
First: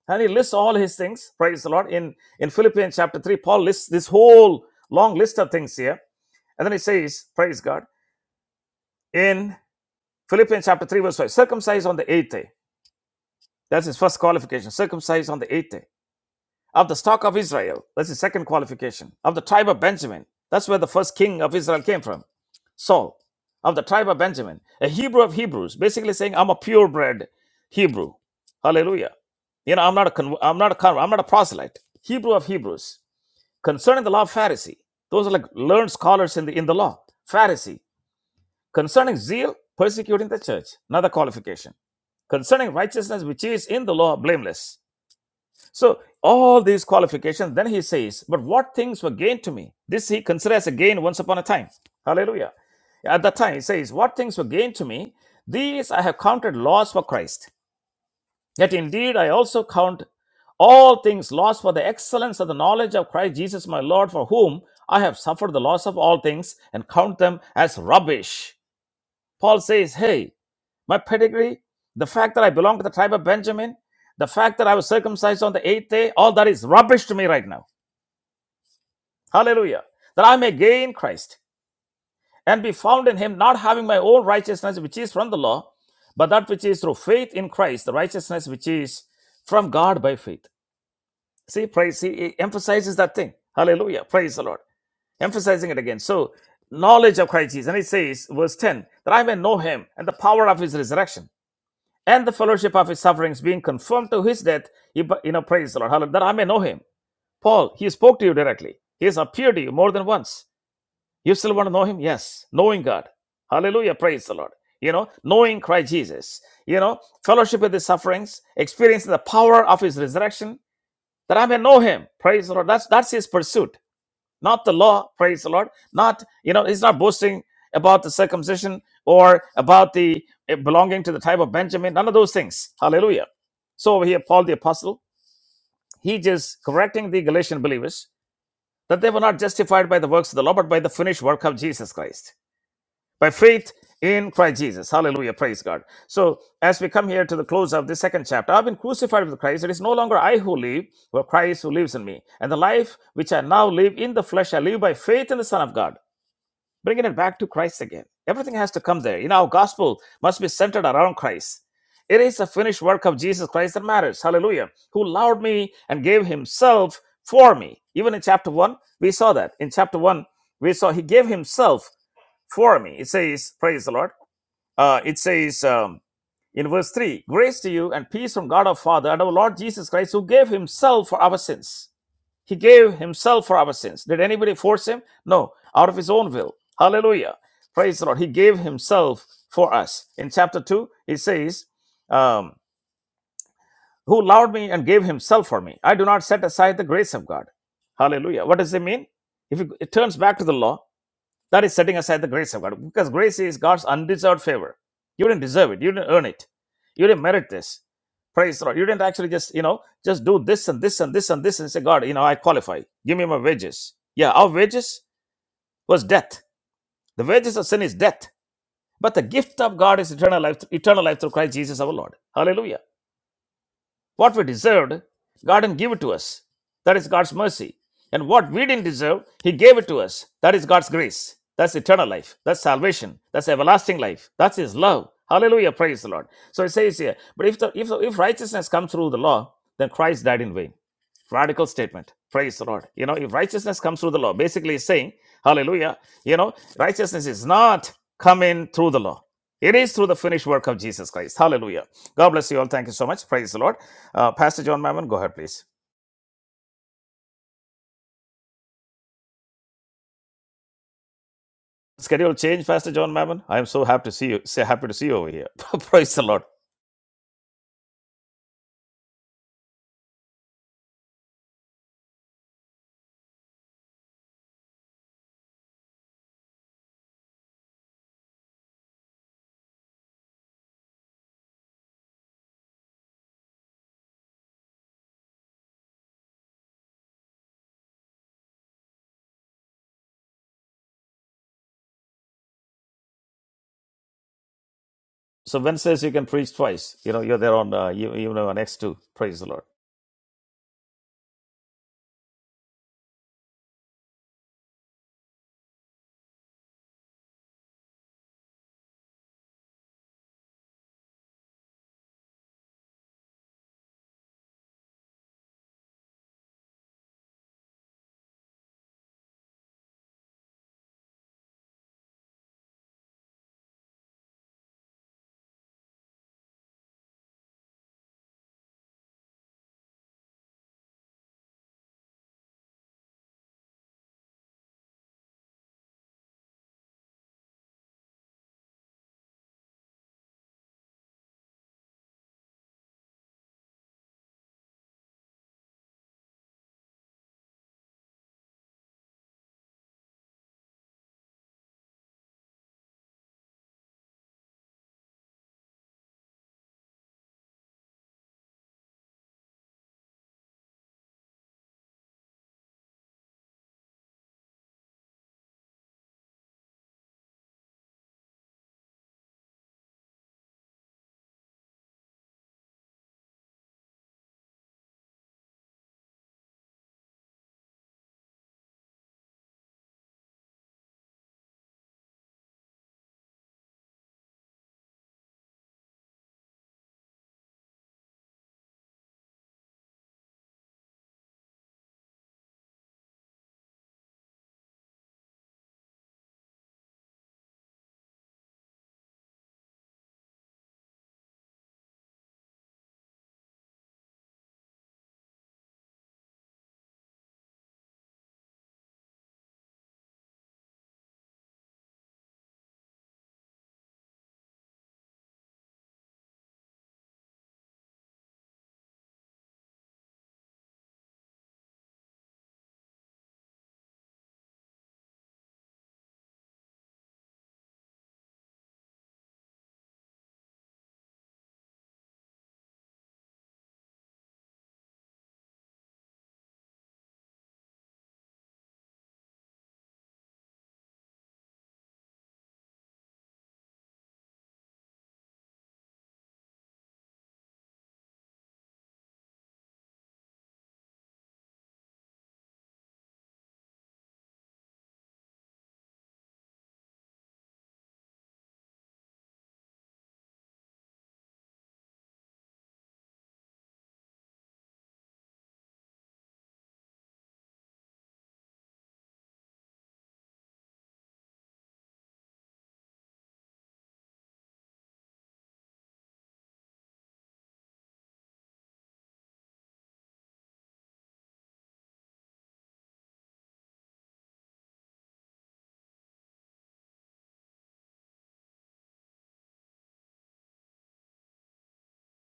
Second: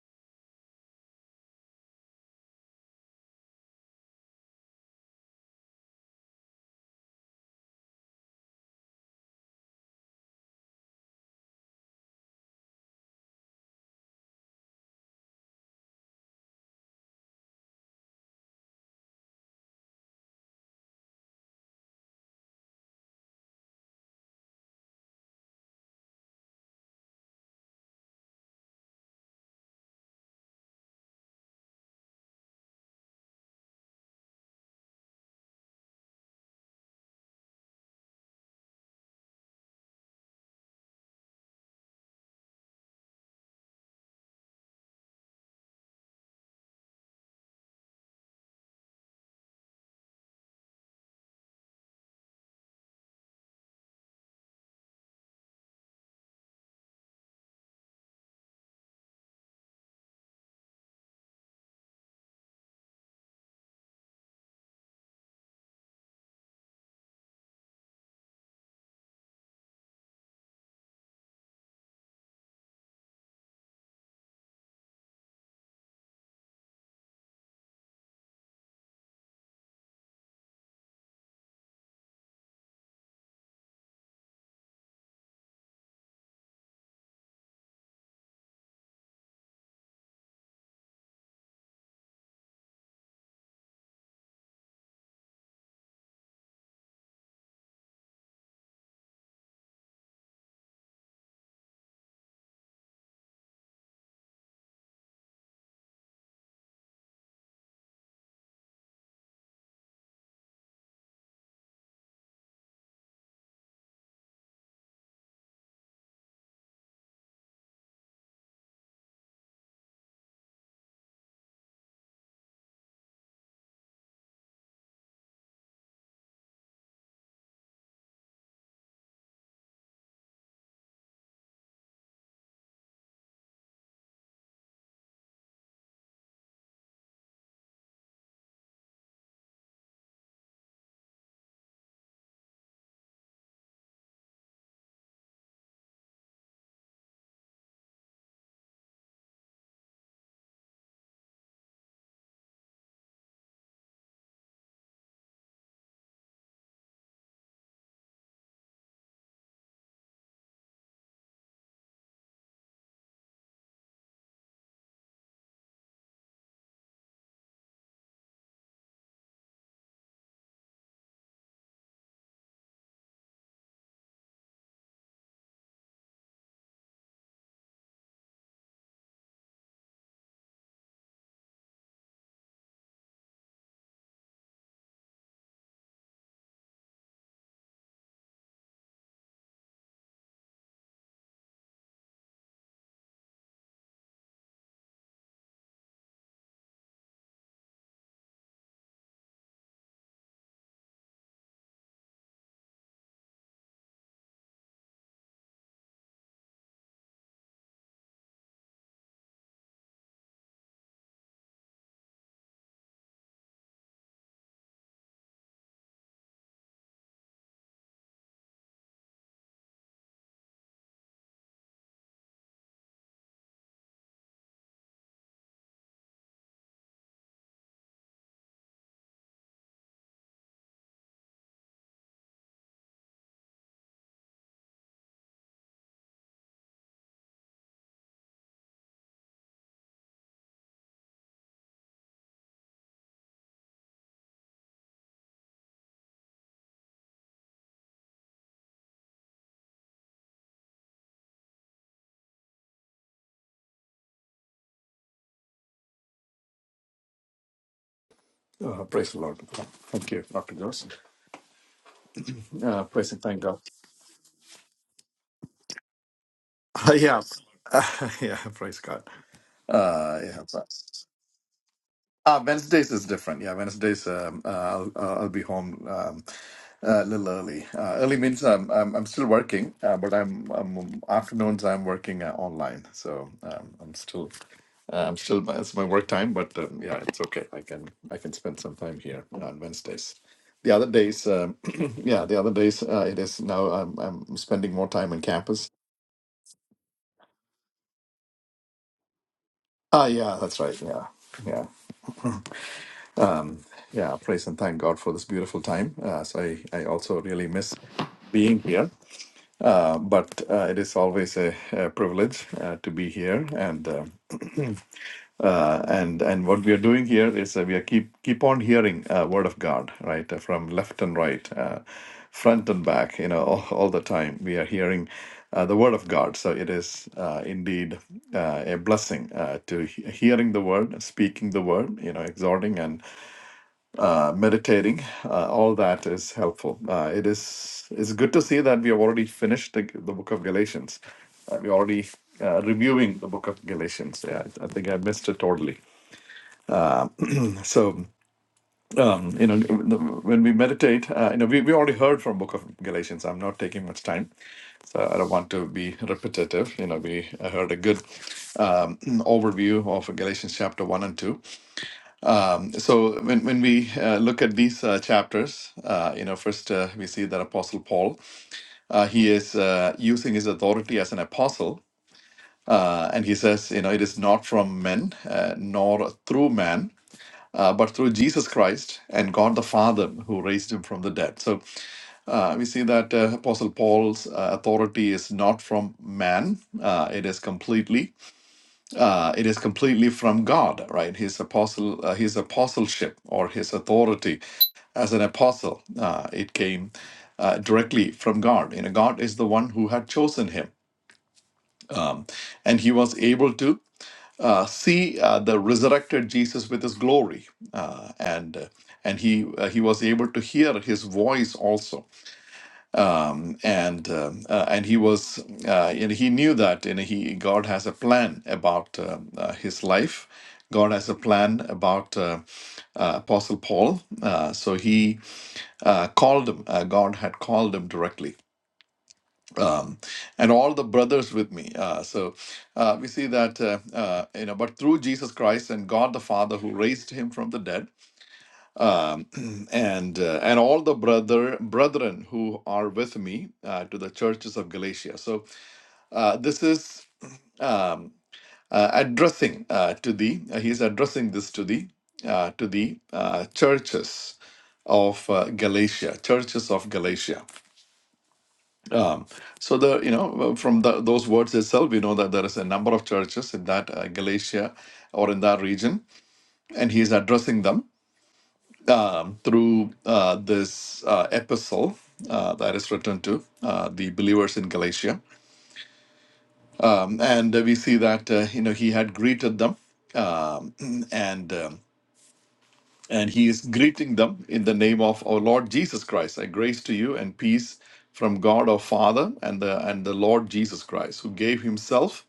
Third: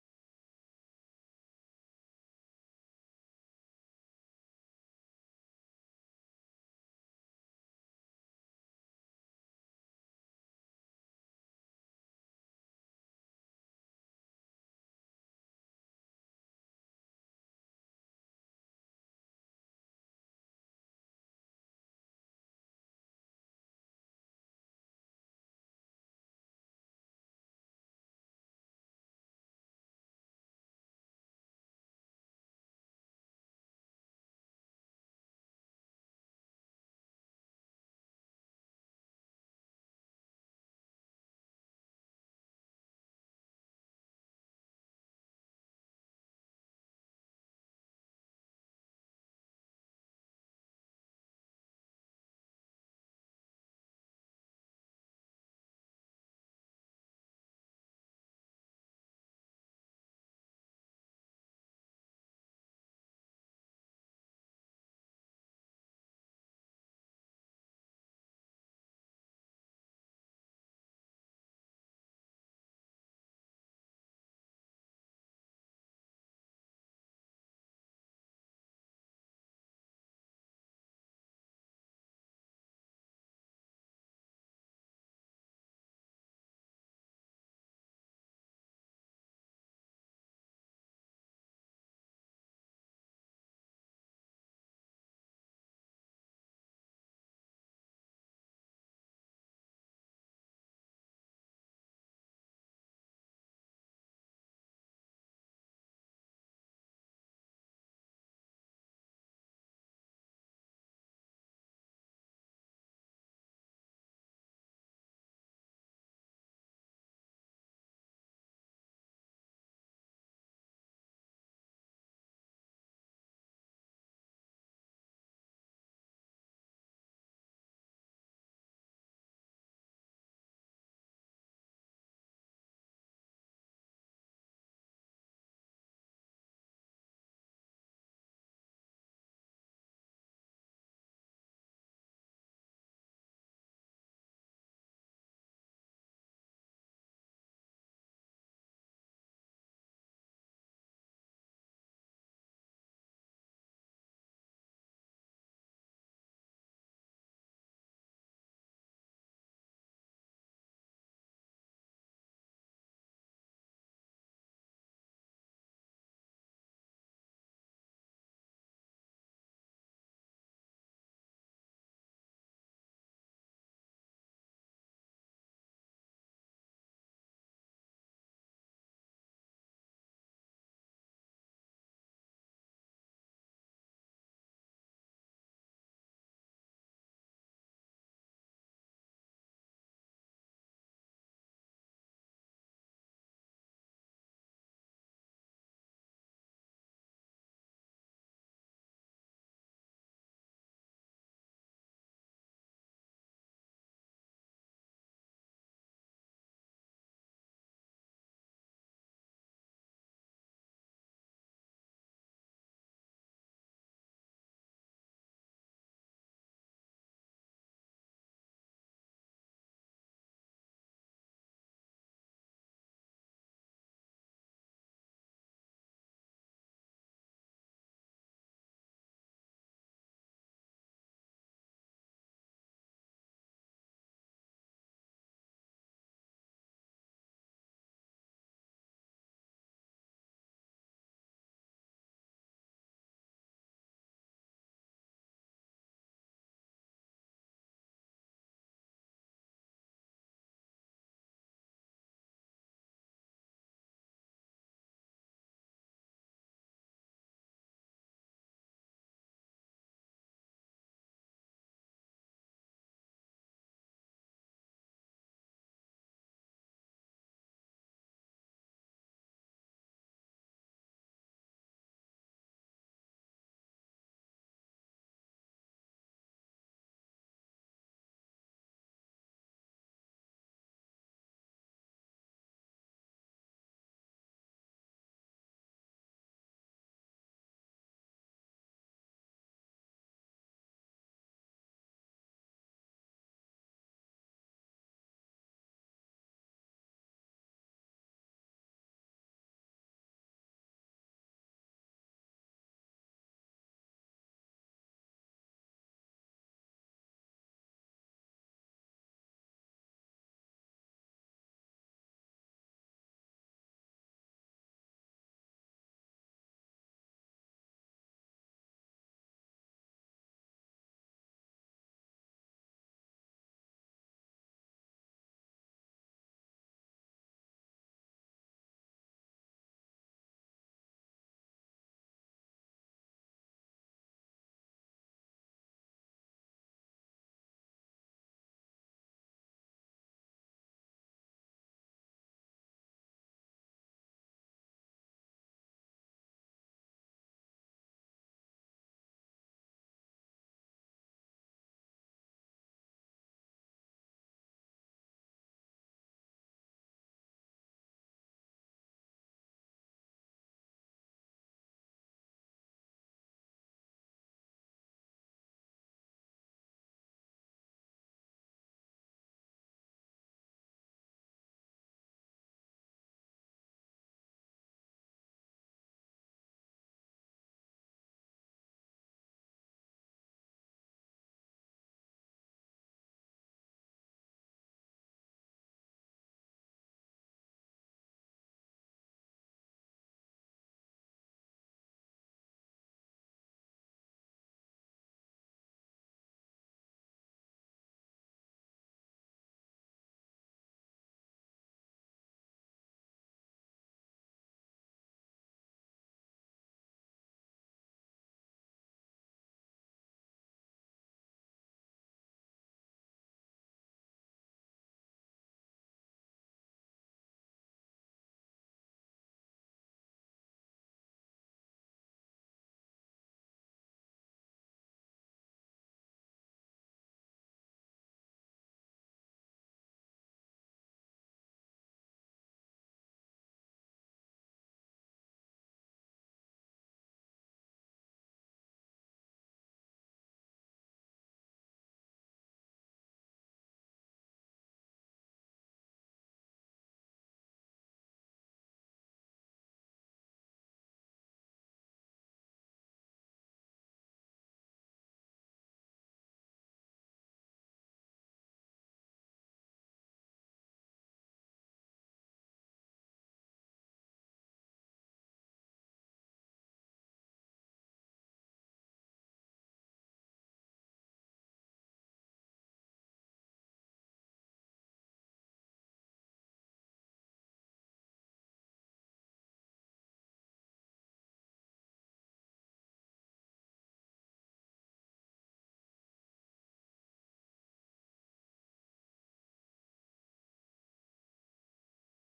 And he lists all his things. Praise the Lord. In in Philippians chapter three, Paul lists this whole long list of things here, and then he says, "Praise God." In Philippians chapter three, verse five, circumcised on the eighth day. That's his first qualification. Circumcised on the eighth day of the stock of Israel. That's the second qualification. Of the tribe of Benjamin. That's where the first king of Israel came from. Saul, of the tribe of Benjamin, a Hebrew of Hebrews, basically saying, I'm a purebred Hebrew. Hallelujah. You know, I'm not a con- I'm not a con- I'm not a proselyte. Hebrew of Hebrews. Concerning the law of Pharisee. Those are like learned scholars in the in the law. Pharisee. Concerning zeal, persecuting the church. Another qualification. Concerning righteousness which is in the law, blameless so all these qualifications, then he says, but what things were gained to me? This he considers a gain once upon a time. Hallelujah. At that time, he says, what things were gained to me? These I have counted loss for Christ. Yet indeed I also count all things lost for the excellence of the knowledge of Christ Jesus my Lord, for whom I have suffered the loss of all things and count them as rubbish. Paul says, hey, my pedigree, the fact that I belong to the tribe of Benjamin, the fact that I was circumcised on the eighth day, all that is rubbish to me right now. Hallelujah. That I may gain Christ and be found in him, not having my own righteousness, which is from the law, but that which is through faith in Christ, the righteousness which is from God by faith. See, praise, see, it emphasizes that thing. Hallelujah. Praise the Lord. Emphasizing it again. So, knowledge of Christ Jesus. And it says, verse 10, that I may know him and the power of his resurrection and the fellowship of his sufferings, being conformed to his death, you bu- know, praise the Lord, hallelujah, that I may know him. Paul, he spoke to you directly. He has appeared to you more than once. You still want to know him? Yes. Knowing God. Hallelujah, praise the Lord. You know, knowing Christ Jesus. You know, fellowship with his sufferings, experiencing the power of his resurrection, that I may know him. Praise the Lord. That's that's his pursuit not the law praise the lord not you know he's not boasting about the circumcision or about the eh, belonging to the tribe of benjamin none of those things hallelujah so over here paul the apostle he just correcting the galatian believers that they were not justified by the works of the law but by the finished work of jesus christ by faith in christ jesus hallelujah praise god so as we come here to the close of the second chapter i've been crucified with christ it is no longer i who live but christ who lives in me and the life which i now live in the flesh i live by faith in the son of god bringing it back to Christ again. Everything has to come there. You know, our gospel must be centered around Christ. It is the finished work of Jesus Christ that matters. Hallelujah. Who loved me and gave himself for me. Even in chapter 1, we saw that. In chapter 1, we saw he gave himself for me. It says, praise the Lord. Uh, it says um, in verse 3 Grace to you and peace from God our Father and our Lord Jesus Christ, who gave himself for our sins. He gave himself for our sins. Did anybody force him? No, out of his own will. Hallelujah. Praise the Lord. He gave himself for us. In chapter 2, he says, um, Who loved me and gave himself for me. I do not set aside the grace of God. Hallelujah. What does it mean? If it it turns back to the law, that is setting aside the grace of God because grace is God's undeserved favor. You didn't deserve it. You didn't earn it. You didn't merit this. Praise the Lord. You didn't actually just, you know, just do this and this and this and this and say, God, you know, I qualify. Give me my wages. Yeah, our wages was death. The wages of sin is death. But the gift of God is eternal life, eternal life through Christ Jesus our Lord. Hallelujah. What we deserved, God didn't give it to us. That is God's mercy. And what we didn't deserve, He gave it to us. That is God's grace. That's eternal life. That's salvation. That's everlasting life. That's His love. Hallelujah. Praise the Lord. So it says here, but if, the, if, the, if righteousness comes through the law, then Christ died in vain. Radical statement. Praise the Lord. You know, if righteousness comes through the law, basically it's saying, Hallelujah, you know, righteousness is not coming through the law. It is through the finished work of Jesus Christ. Hallelujah. God bless you all. Thank you so much. Praise the Lord. Uh, Pastor John Mammon, go ahead, please. Uh, praise the Lord. Thank you, Dr. Joseph. Schedule change, Uh, Pastor praise John and thank Mammon. I God. am so happy to see you. Say happy to see you over here. Praise the Lord. yeah. yeah, praise God. Uh, yeah. Ah, Wednesdays is different. Yeah, Wednesdays um, uh, I'll, uh, I'll be home um, a little early. Uh, early means um, I'm I'm still working, uh, but I'm, I'm afternoons I'm working uh, online, so um, I'm still uh, I'm still it's my work time, but um, yeah, it's okay. I can I can spend some time here on Wednesdays. The other days, um, yeah, the other days uh, it is now I'm I'm spending more time on So campus. Wednesdays you can preach twice. You know you're there on uh, you, you know on X two. Praise the Lord. Ah, yeah, that's right. Yeah, yeah. Um, yeah, praise and thank God for this beautiful time. Uh, so I, I also really miss being here, uh, but uh, it is always a, a privilege uh, to be here. And uh, uh, and and what we are doing here is uh, we are keep keep on hearing uh, word of God, right, uh, from left and right, uh, front and back. You know, all, all the time we are hearing uh, the word of God. So it is uh, indeed uh, a blessing uh, to he- hearing the word, speaking the word, you know, exhorting uh, meditating, uh, all that is helpful. Uh, it is it's good to see that we have already finished the, the book of Galatians. Uh, we're already uh, reviewing the book of Galatians. Yeah, I, I think I missed it totally. So um, you know, when we meditate, uh, you know, we, we already heard from book of Galatians. I'm not taking much time, so I don't want to be repetitive. You know, we heard a good um, overview of Galatians chapter one and two. So when when we uh, look at these uh, chapters, uh, you know, first uh, we see that Apostle Paul, uh, he is uh, using his authority as an apostle, uh, and he says, you know, it is not from men uh, nor through man, uh, but through Jesus Christ and God the Father who raised him from the dead. So uh, we see that uh, Apostle Paul's uh, authority is not from man; uh, it is completely Uh, it is completely from God, right? His apostle, uh, his apostleship or his authority as an apostle, uh, it came uh, directly from God. You know, God is the one who had chosen him, and he was able to uh, see uh, the resurrected Jesus with his glory, uh, and and he uh, he was able to hear his voice also and um, uh, and he was uh, and he knew that you know he God has a plan about uh, uh, his life. God has a plan about uh, uh, Apostle Paul, uh, so he uh, called him. Uh, God had called him directly, um, and all the brothers with me. Uh, so uh, we see that uh, uh, you know, but through Jesus Christ and God the Father who raised him from the dead, um, and uh, and all the brother brethren who are with me uh, to the churches of Galatia. So uh, this is um, uh, addressing uh, to the uh, he's addressing this to the uh, to the uh, churches of uh, Galatia, churches of Galatia. So the you know uh, from the, those words itself, we know that there is a number of churches in that uh, Galatia or in that region, and he is addressing them through uh, this uh, epistle uh, that is written to uh, the believers in Galatia. um, and uh, we see that uh, you know he had greeted them, um, and um, and he is greeting them in the name of our Lord Jesus Christ. I grace to you and peace from God our Father and the and the Lord Jesus Christ, who gave himself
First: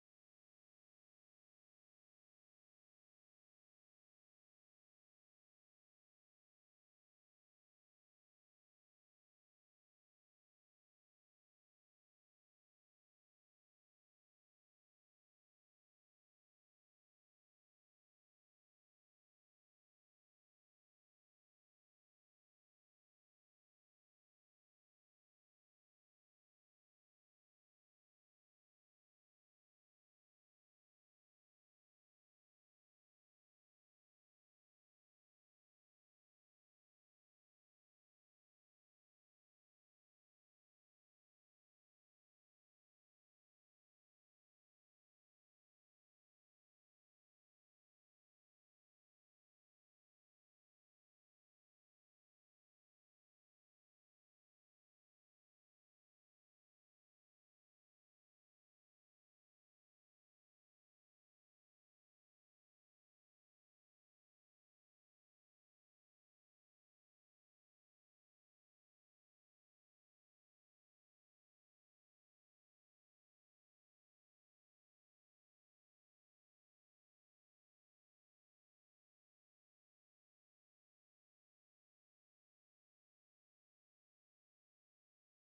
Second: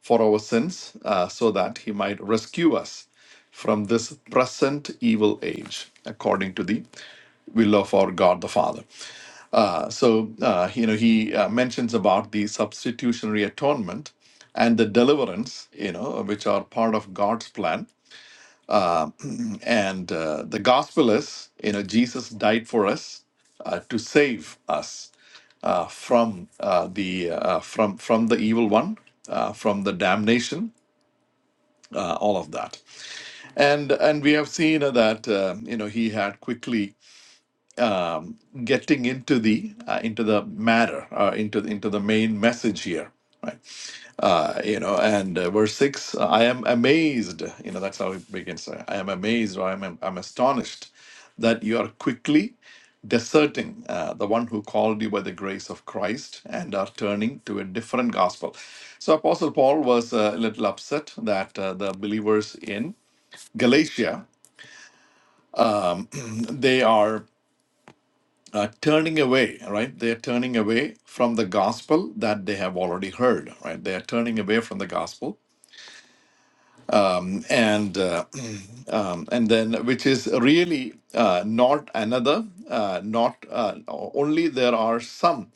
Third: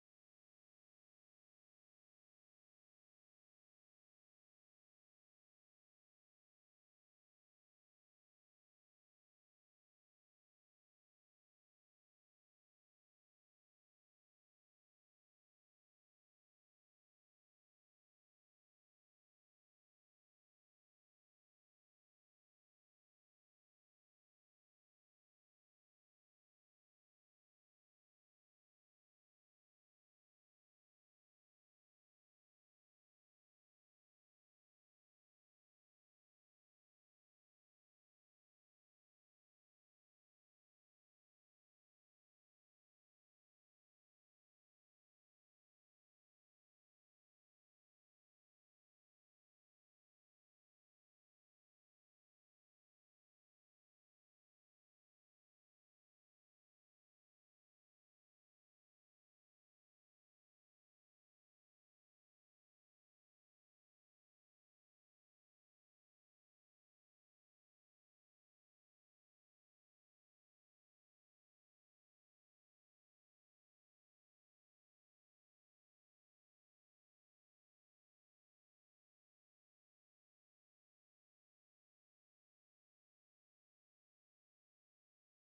for our sins, uh, so that he might rescue us from this present evil age, according to the will of our God the Father. Uh, so, uh, you know, he uh, mentions about the substitutionary atonement and the deliverance, you know, which are part of God's plan and uh, the gospel is, you know, Jesus died for us uh, to save us uh, from uh, the uh, from from the evil one, uh, from the damnation, uh, all of that. And and we have seen uh, that uh, you know he had quickly getting into the uh, into the matter, uh, into the, into the main message here. Right? uh, you know, and uh, verse six, uh, I am amazed. You know, that's how it begins. uh, I am amazed, or I'm, I'm astonished that you are quickly deserting uh, the one who called you by the grace of Christ and are turning to a different gospel. So, Apostle Paul was a little upset that uh, the believers in Galatia they are uh, turning away, right? They are turning away from the gospel that they have already heard, right? They are turning away from the gospel, and uh, um, and then which is really uh, not another, uh, not uh, only there are some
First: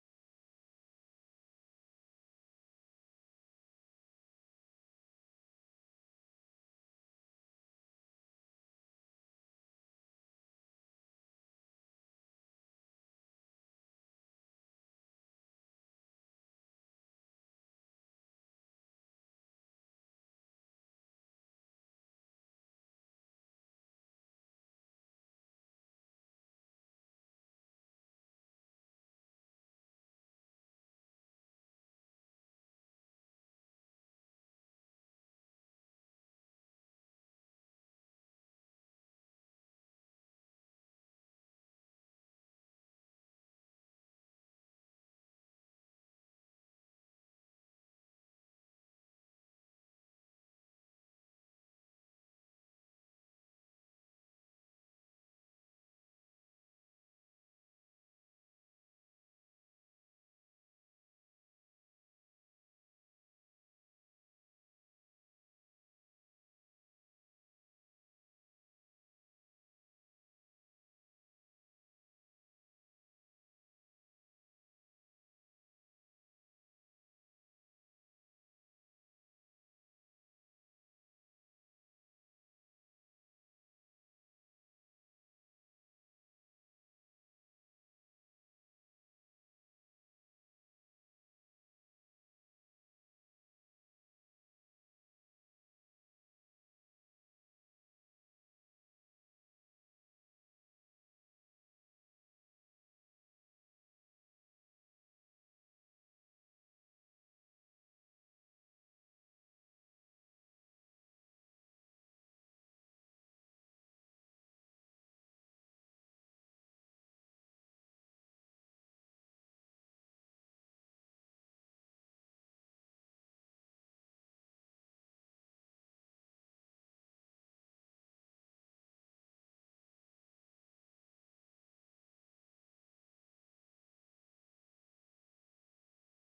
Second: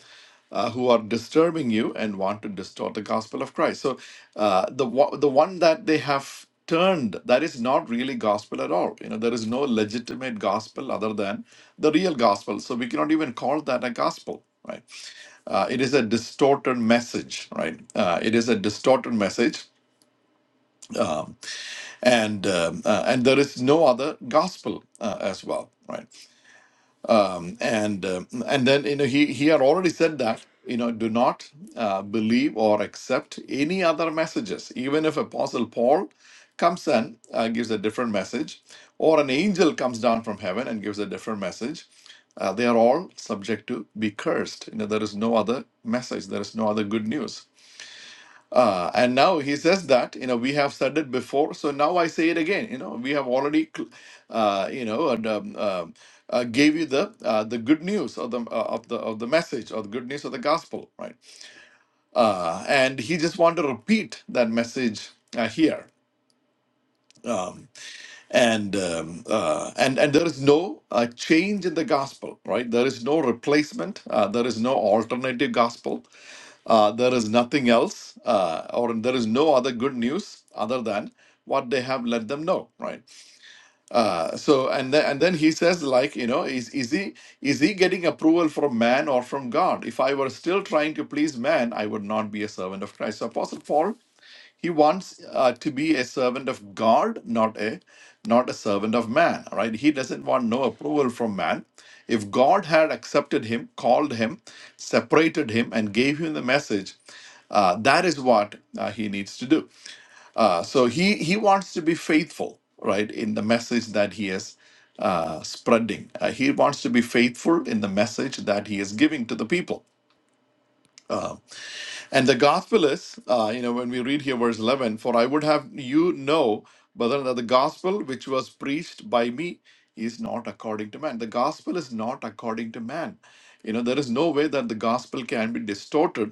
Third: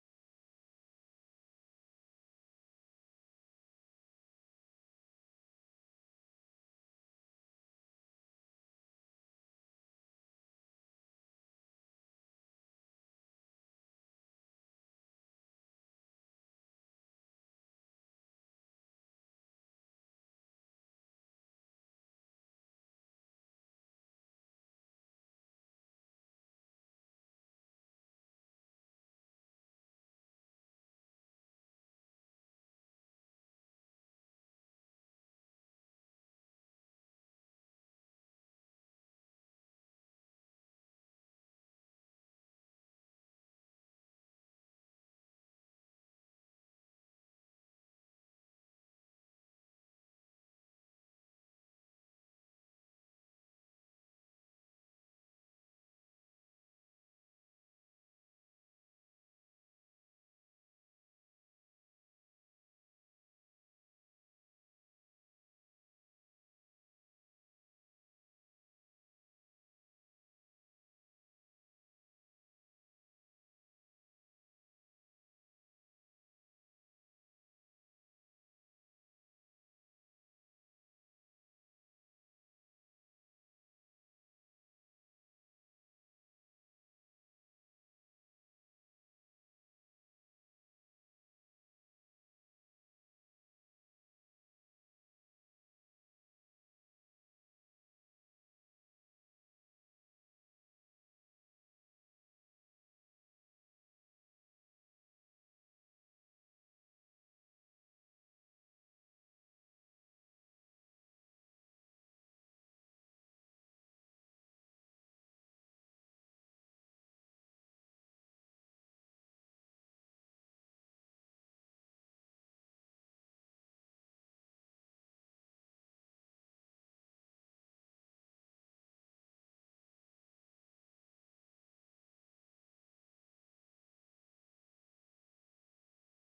uh, who are disturbing you and want to distort the gospel of Christ. So uh, the wa- the one that they have turned that is not really gospel at all. You know there is no legitimate gospel other than the real gospel. So we cannot even call that a gospel, right? Uh, it is a distorted message, right? Uh, it is a distorted message and um, uh, and there is no other gospel uh, as well right um, and um and then you know he he had already said that you know do not uh, believe or accept any other messages even if apostle paul comes and uh, gives a different message or an angel comes down from heaven and gives a different message uh, they are all subject to be cursed you know there is no other message there is no other good news uh, and now he says that, you know, we have said it before, so now I say it again. You know, we have already, cl- uh, you know, and, um, um, uh, gave you the uh, the good news of the uh, of the of the message or the good news of the gospel, right? Uh, and he just wanted to repeat that message uh, here. Um, and um, uh, and and there is no uh, change in the gospel, right? There is no replacement. Uh, there is no alternative gospel. Uh, there is nothing else, uh, or there is no other good news other than what they have let them know, right? Uh, so, and then and then he says, like, you know, is is he is he getting approval from man or from God? If I were still trying to please man, I would not be a servant of Christ. So, Apostle Paul he wants uh, to be a servant of God, not a not a servant of man. all Right? He doesn't want no approval from man. If God had accepted him, called him, separated him, and gave him the message, uh, that is what uh, he needs to do. Uh, so he he wants to be faithful, right, in the message that he is uh, spreading. Uh, he wants to be faithful in the message that he is giving to the people. And the gospel is, uh, you know, when we read here verse 11, for I would have you know, brethren, that the gospel which was preached by me is not according to man. The gospel is not according to man. You know, there is no way that the gospel can be distorted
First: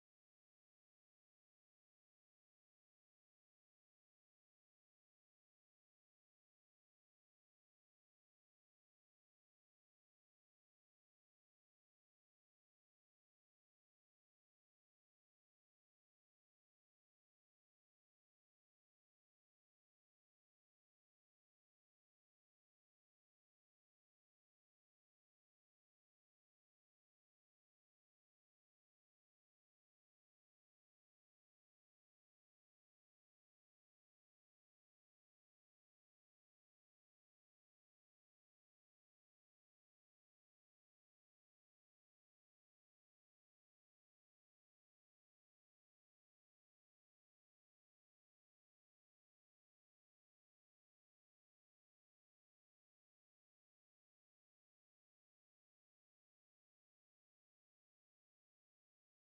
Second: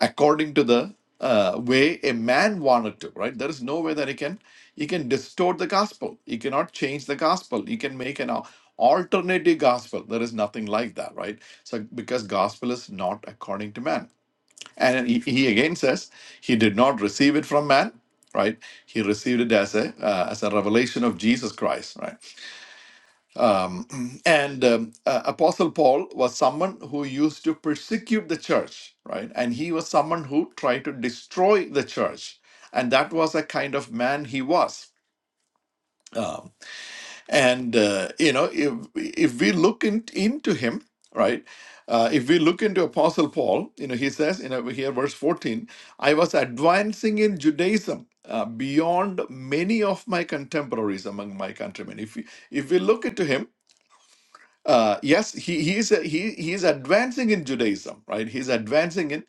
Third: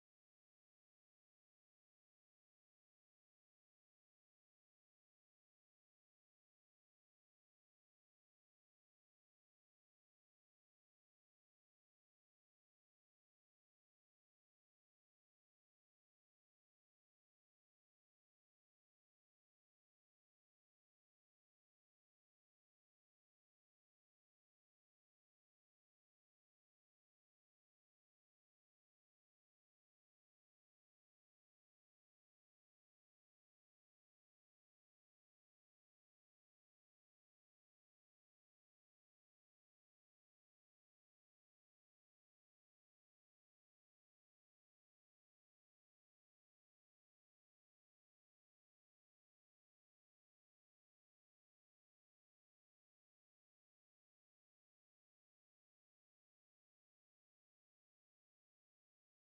according to the uh, way a man wanted to, right? There is no way that he can he can distort the gospel. He cannot change the gospel. He can make an al- alternative gospel. There is nothing like that, right? So because gospel is not according to man. And he, he again says he did not receive it from man, right? He received it as a uh, as a revelation of Jesus Christ, right? Um, and um, uh, Apostle Paul was someone who used to persecute the church, right? And he was someone who tried to destroy the church, and that was a kind of man he was. Um, and uh, you know, if if we look in, into him, right? Uh, if we look into Apostle Paul, you know, he says in over here, verse fourteen, I was advancing in Judaism uh, beyond many of my contemporaries among my countrymen. If we, if we look into him, uh, yes, he he is a, he he is advancing in Judaism, right? He's advancing in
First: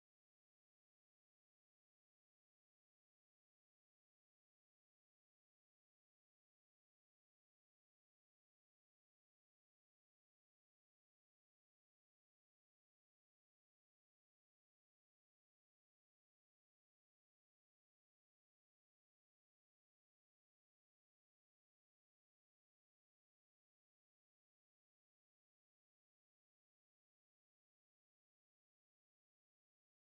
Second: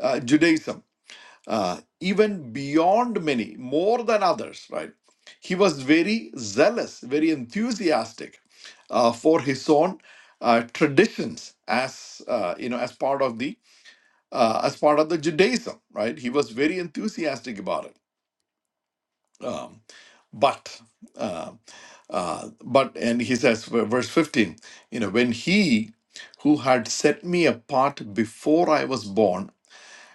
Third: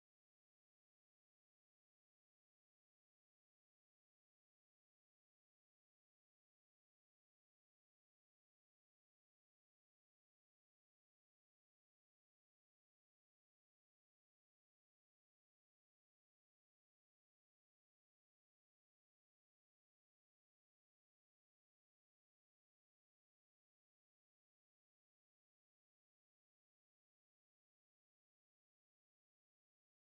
uh, Judaism uh, even beyond many, more than others, right? He was very zealous, very enthusiastic uh, for his own uh, traditions as uh, you know as part of the uh, as part of the Judaism, right? He was very enthusiastic about it. Um, but uh, uh, but and he says v- verse 15, you know, when he who had set me apart before I was born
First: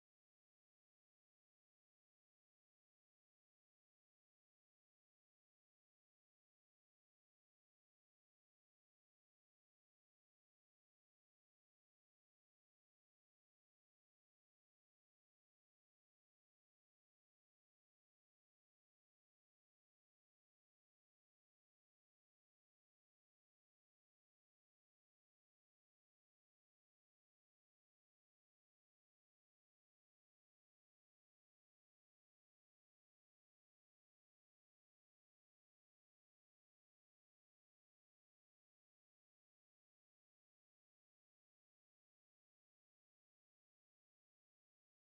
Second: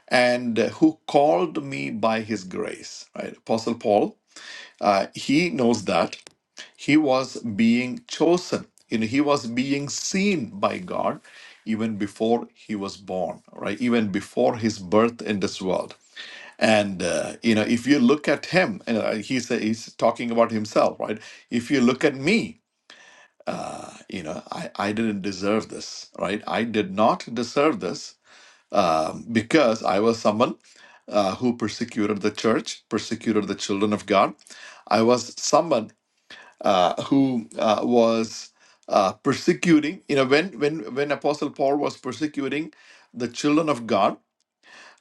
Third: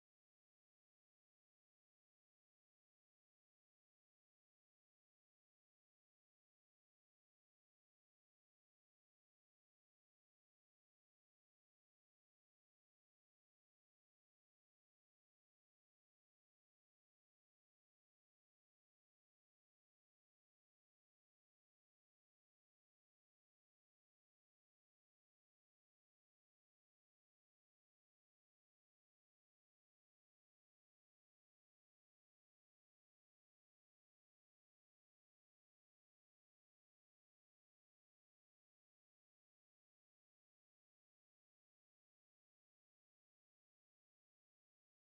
and who called me by his grace. Right? Apostle Paul, uh, he knows that he was being chosen. You know, he was being seen by God even before he was born, right? Even before his birth in this world. And uh, you know, if you look at him, uh, he's uh, he's talking about himself, right? If you look at me, you know, I, I didn't deserve this, right? I did not deserve this, um, because I was someone uh, who persecuted the church, persecuted the children of God. I was someone uh, who uh, was uh, persecuting. You know, when when when Apostle Paul was persecuting the children of God,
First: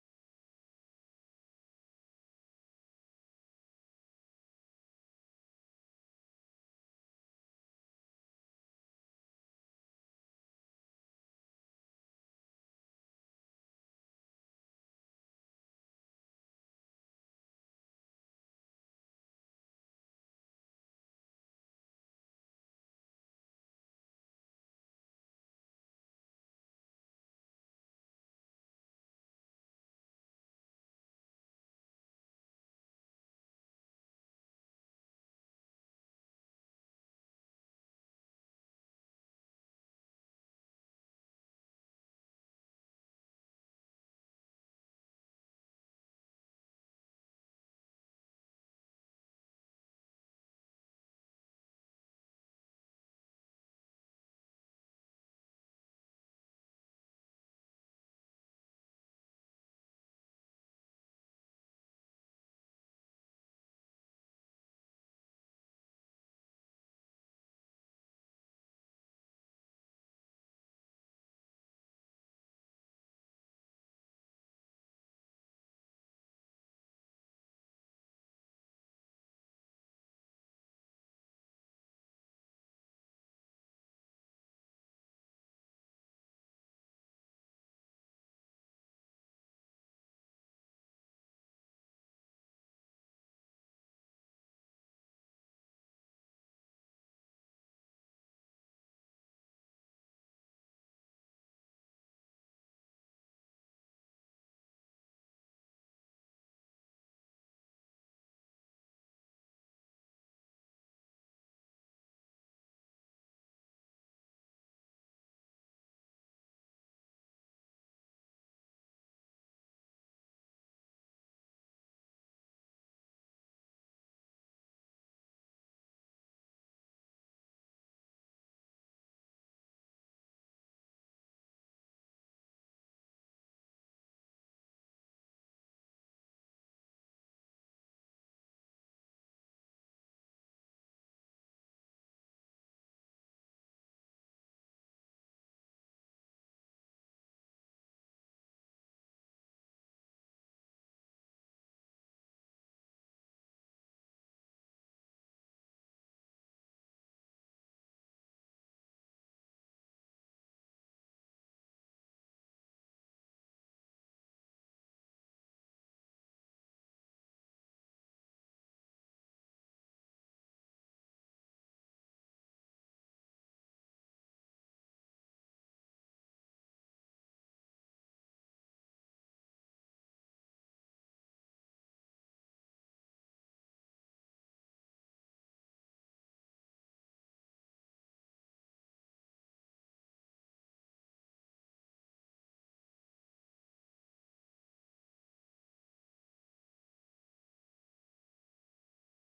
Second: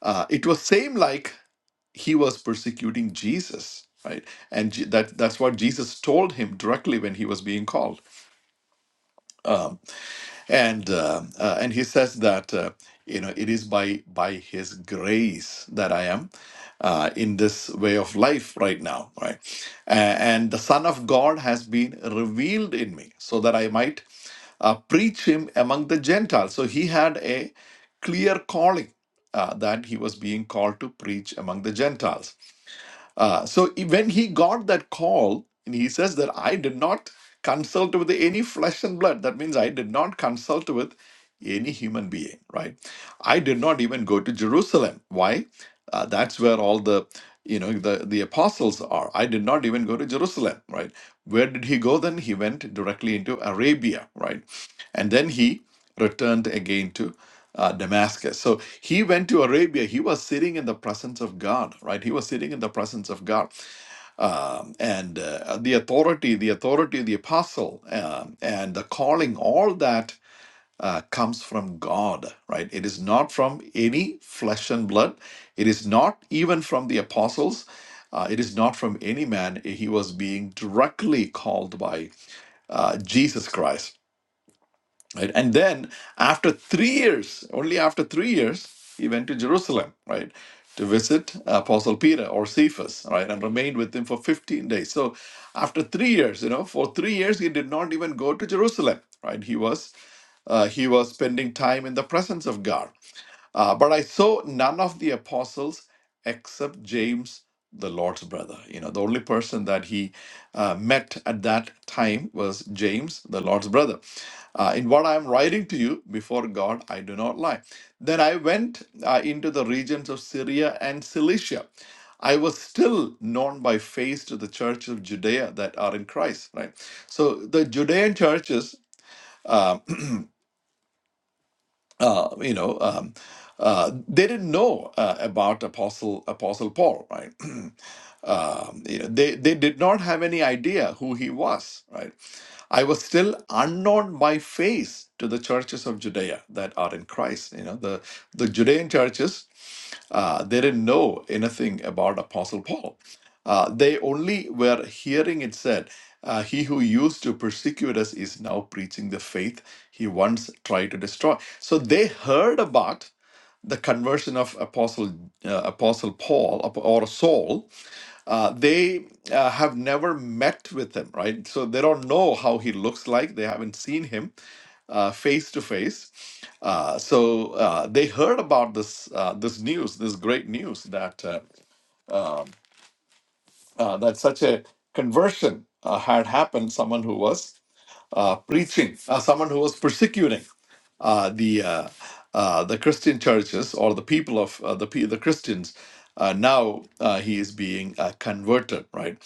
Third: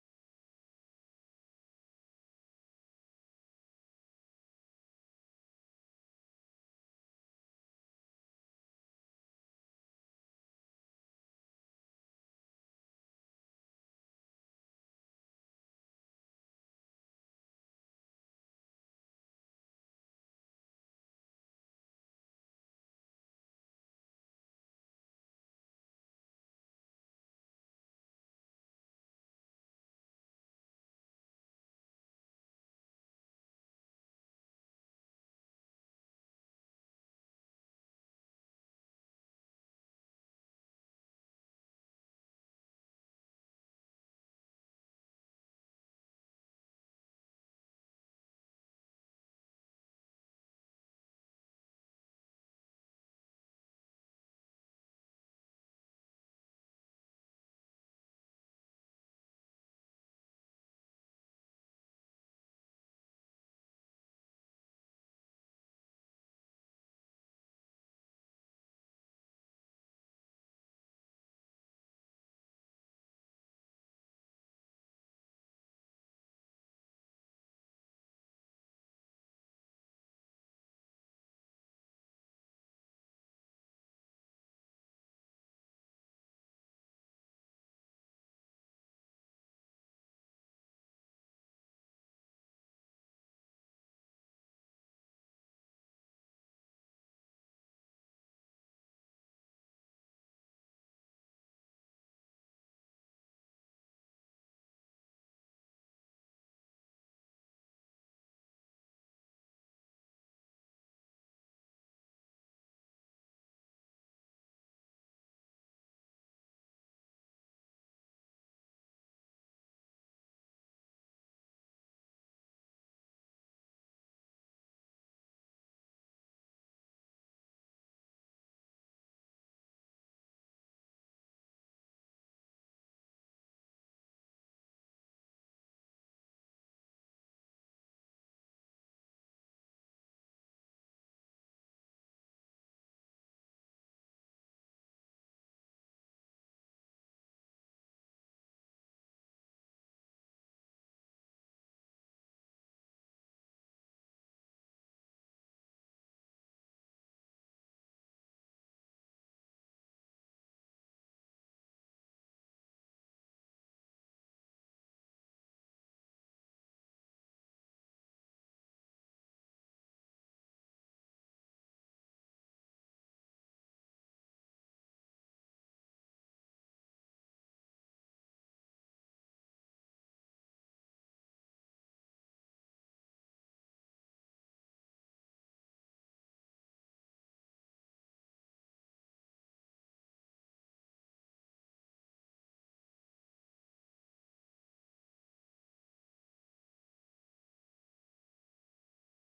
uh, it was same like he was persecuting Jesus, right? And Je- that that's what Jesus told him directly when he was being called. Um, and uh, uh, and he says that uh, you know it is by by his grace that i am uh, in this way of life right now right A- and the son of god has been revealed in me so that i might uh, preach him among the gentiles so he had a clear calling uh, that he was being called to preach among the gentiles uh, so e- when he got that call, and he says that I did not consult with any flesh and blood. That means I did not consult with any human being, right? I did not even go to Jerusalem. Why? Uh, that's where all the you know the the apostles are. I did not even go to Jerusalem, right? Where did he go? Then he went directly into Arabia, right? And then he returned again to uh, Damascus. So he went to Arabia. He was sitting in the presence of God, right? He was sitting in the presence of God. Um, and uh, the authority, the authority of the apostle, um, and the calling, all that uh, comes from God, right? It is not from any flesh and blood. It is not even from the apostles. Uh, it is not from any man. He was being directly called by uh, Jesus Christ right and then after three years only after three years he went to jerusalem right to visit apostle peter or cephas right and remained with him for 15 days so after three years you know for three years he did not even go to jerusalem right he was uh, he was spending time in the presence of god uh, but I saw none of the apostles except James, the Lord's brother. You know, the only person that he uh, met at that time was James, the Lord's brother. Uh, in what I am writing to you before God, I do not lie. Then I went uh, into the regions of Syria and Cilicia. I was still known by face to the church of Judea that are in Christ, right? So the Judean churches um, uh, you know, um, uh, they didn't know uh, about Apostle Apostle Paul, right? um, you know, they they did not have any idea who he was, right? I was still unknown by face to the churches of Judea that are in Christ. You know, the the Judean churches uh, they didn't know anything about Apostle Paul. Uh, they only were hearing it said, uh, He who used to persecute us is now preaching the faith he once tried to destroy. So they heard about the conversion of Apostle uh, Apostle Paul or Saul, uh, they uh, have never met with him, right? So they don't know how he looks like. They haven't seen him uh, face to face. Uh, So uh, they heard about this uh, this news, this great news that uh, um uh, that such a conversion uh, had happened. Someone who was uh, preaching, uh, someone who was persecuting uh, the uh, uh, the Christian churches or the people of uh, the pe- the Christians. Uh, now uh, he is being uh, converted, right?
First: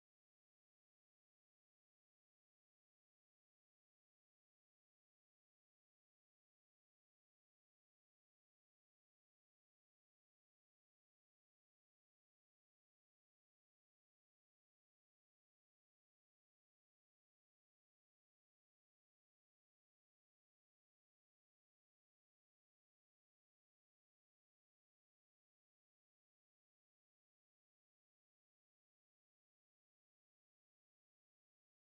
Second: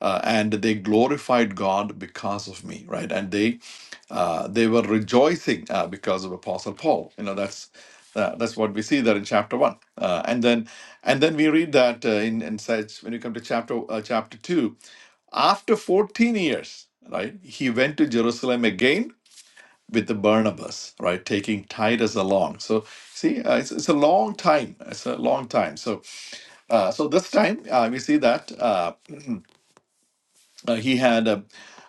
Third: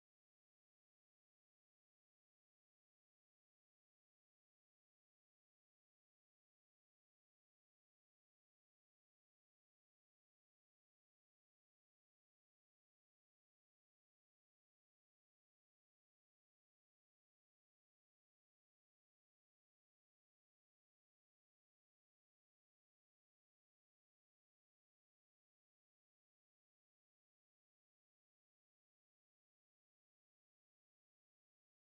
Uh, and they glorified God because of me, right? And they uh, they were rejoicing uh, because of Apostle Paul. You know that's uh, that's what we see there in chapter one, uh, and then and then we read that uh, in in such when you come to chapter uh, chapter two, after fourteen years, right? He went to Jerusalem again with the Barnabas, right? Taking Titus along. So see, uh, it's, it's a long time. It's a long time. So uh, so this time uh, we see that uh, uh, he had a,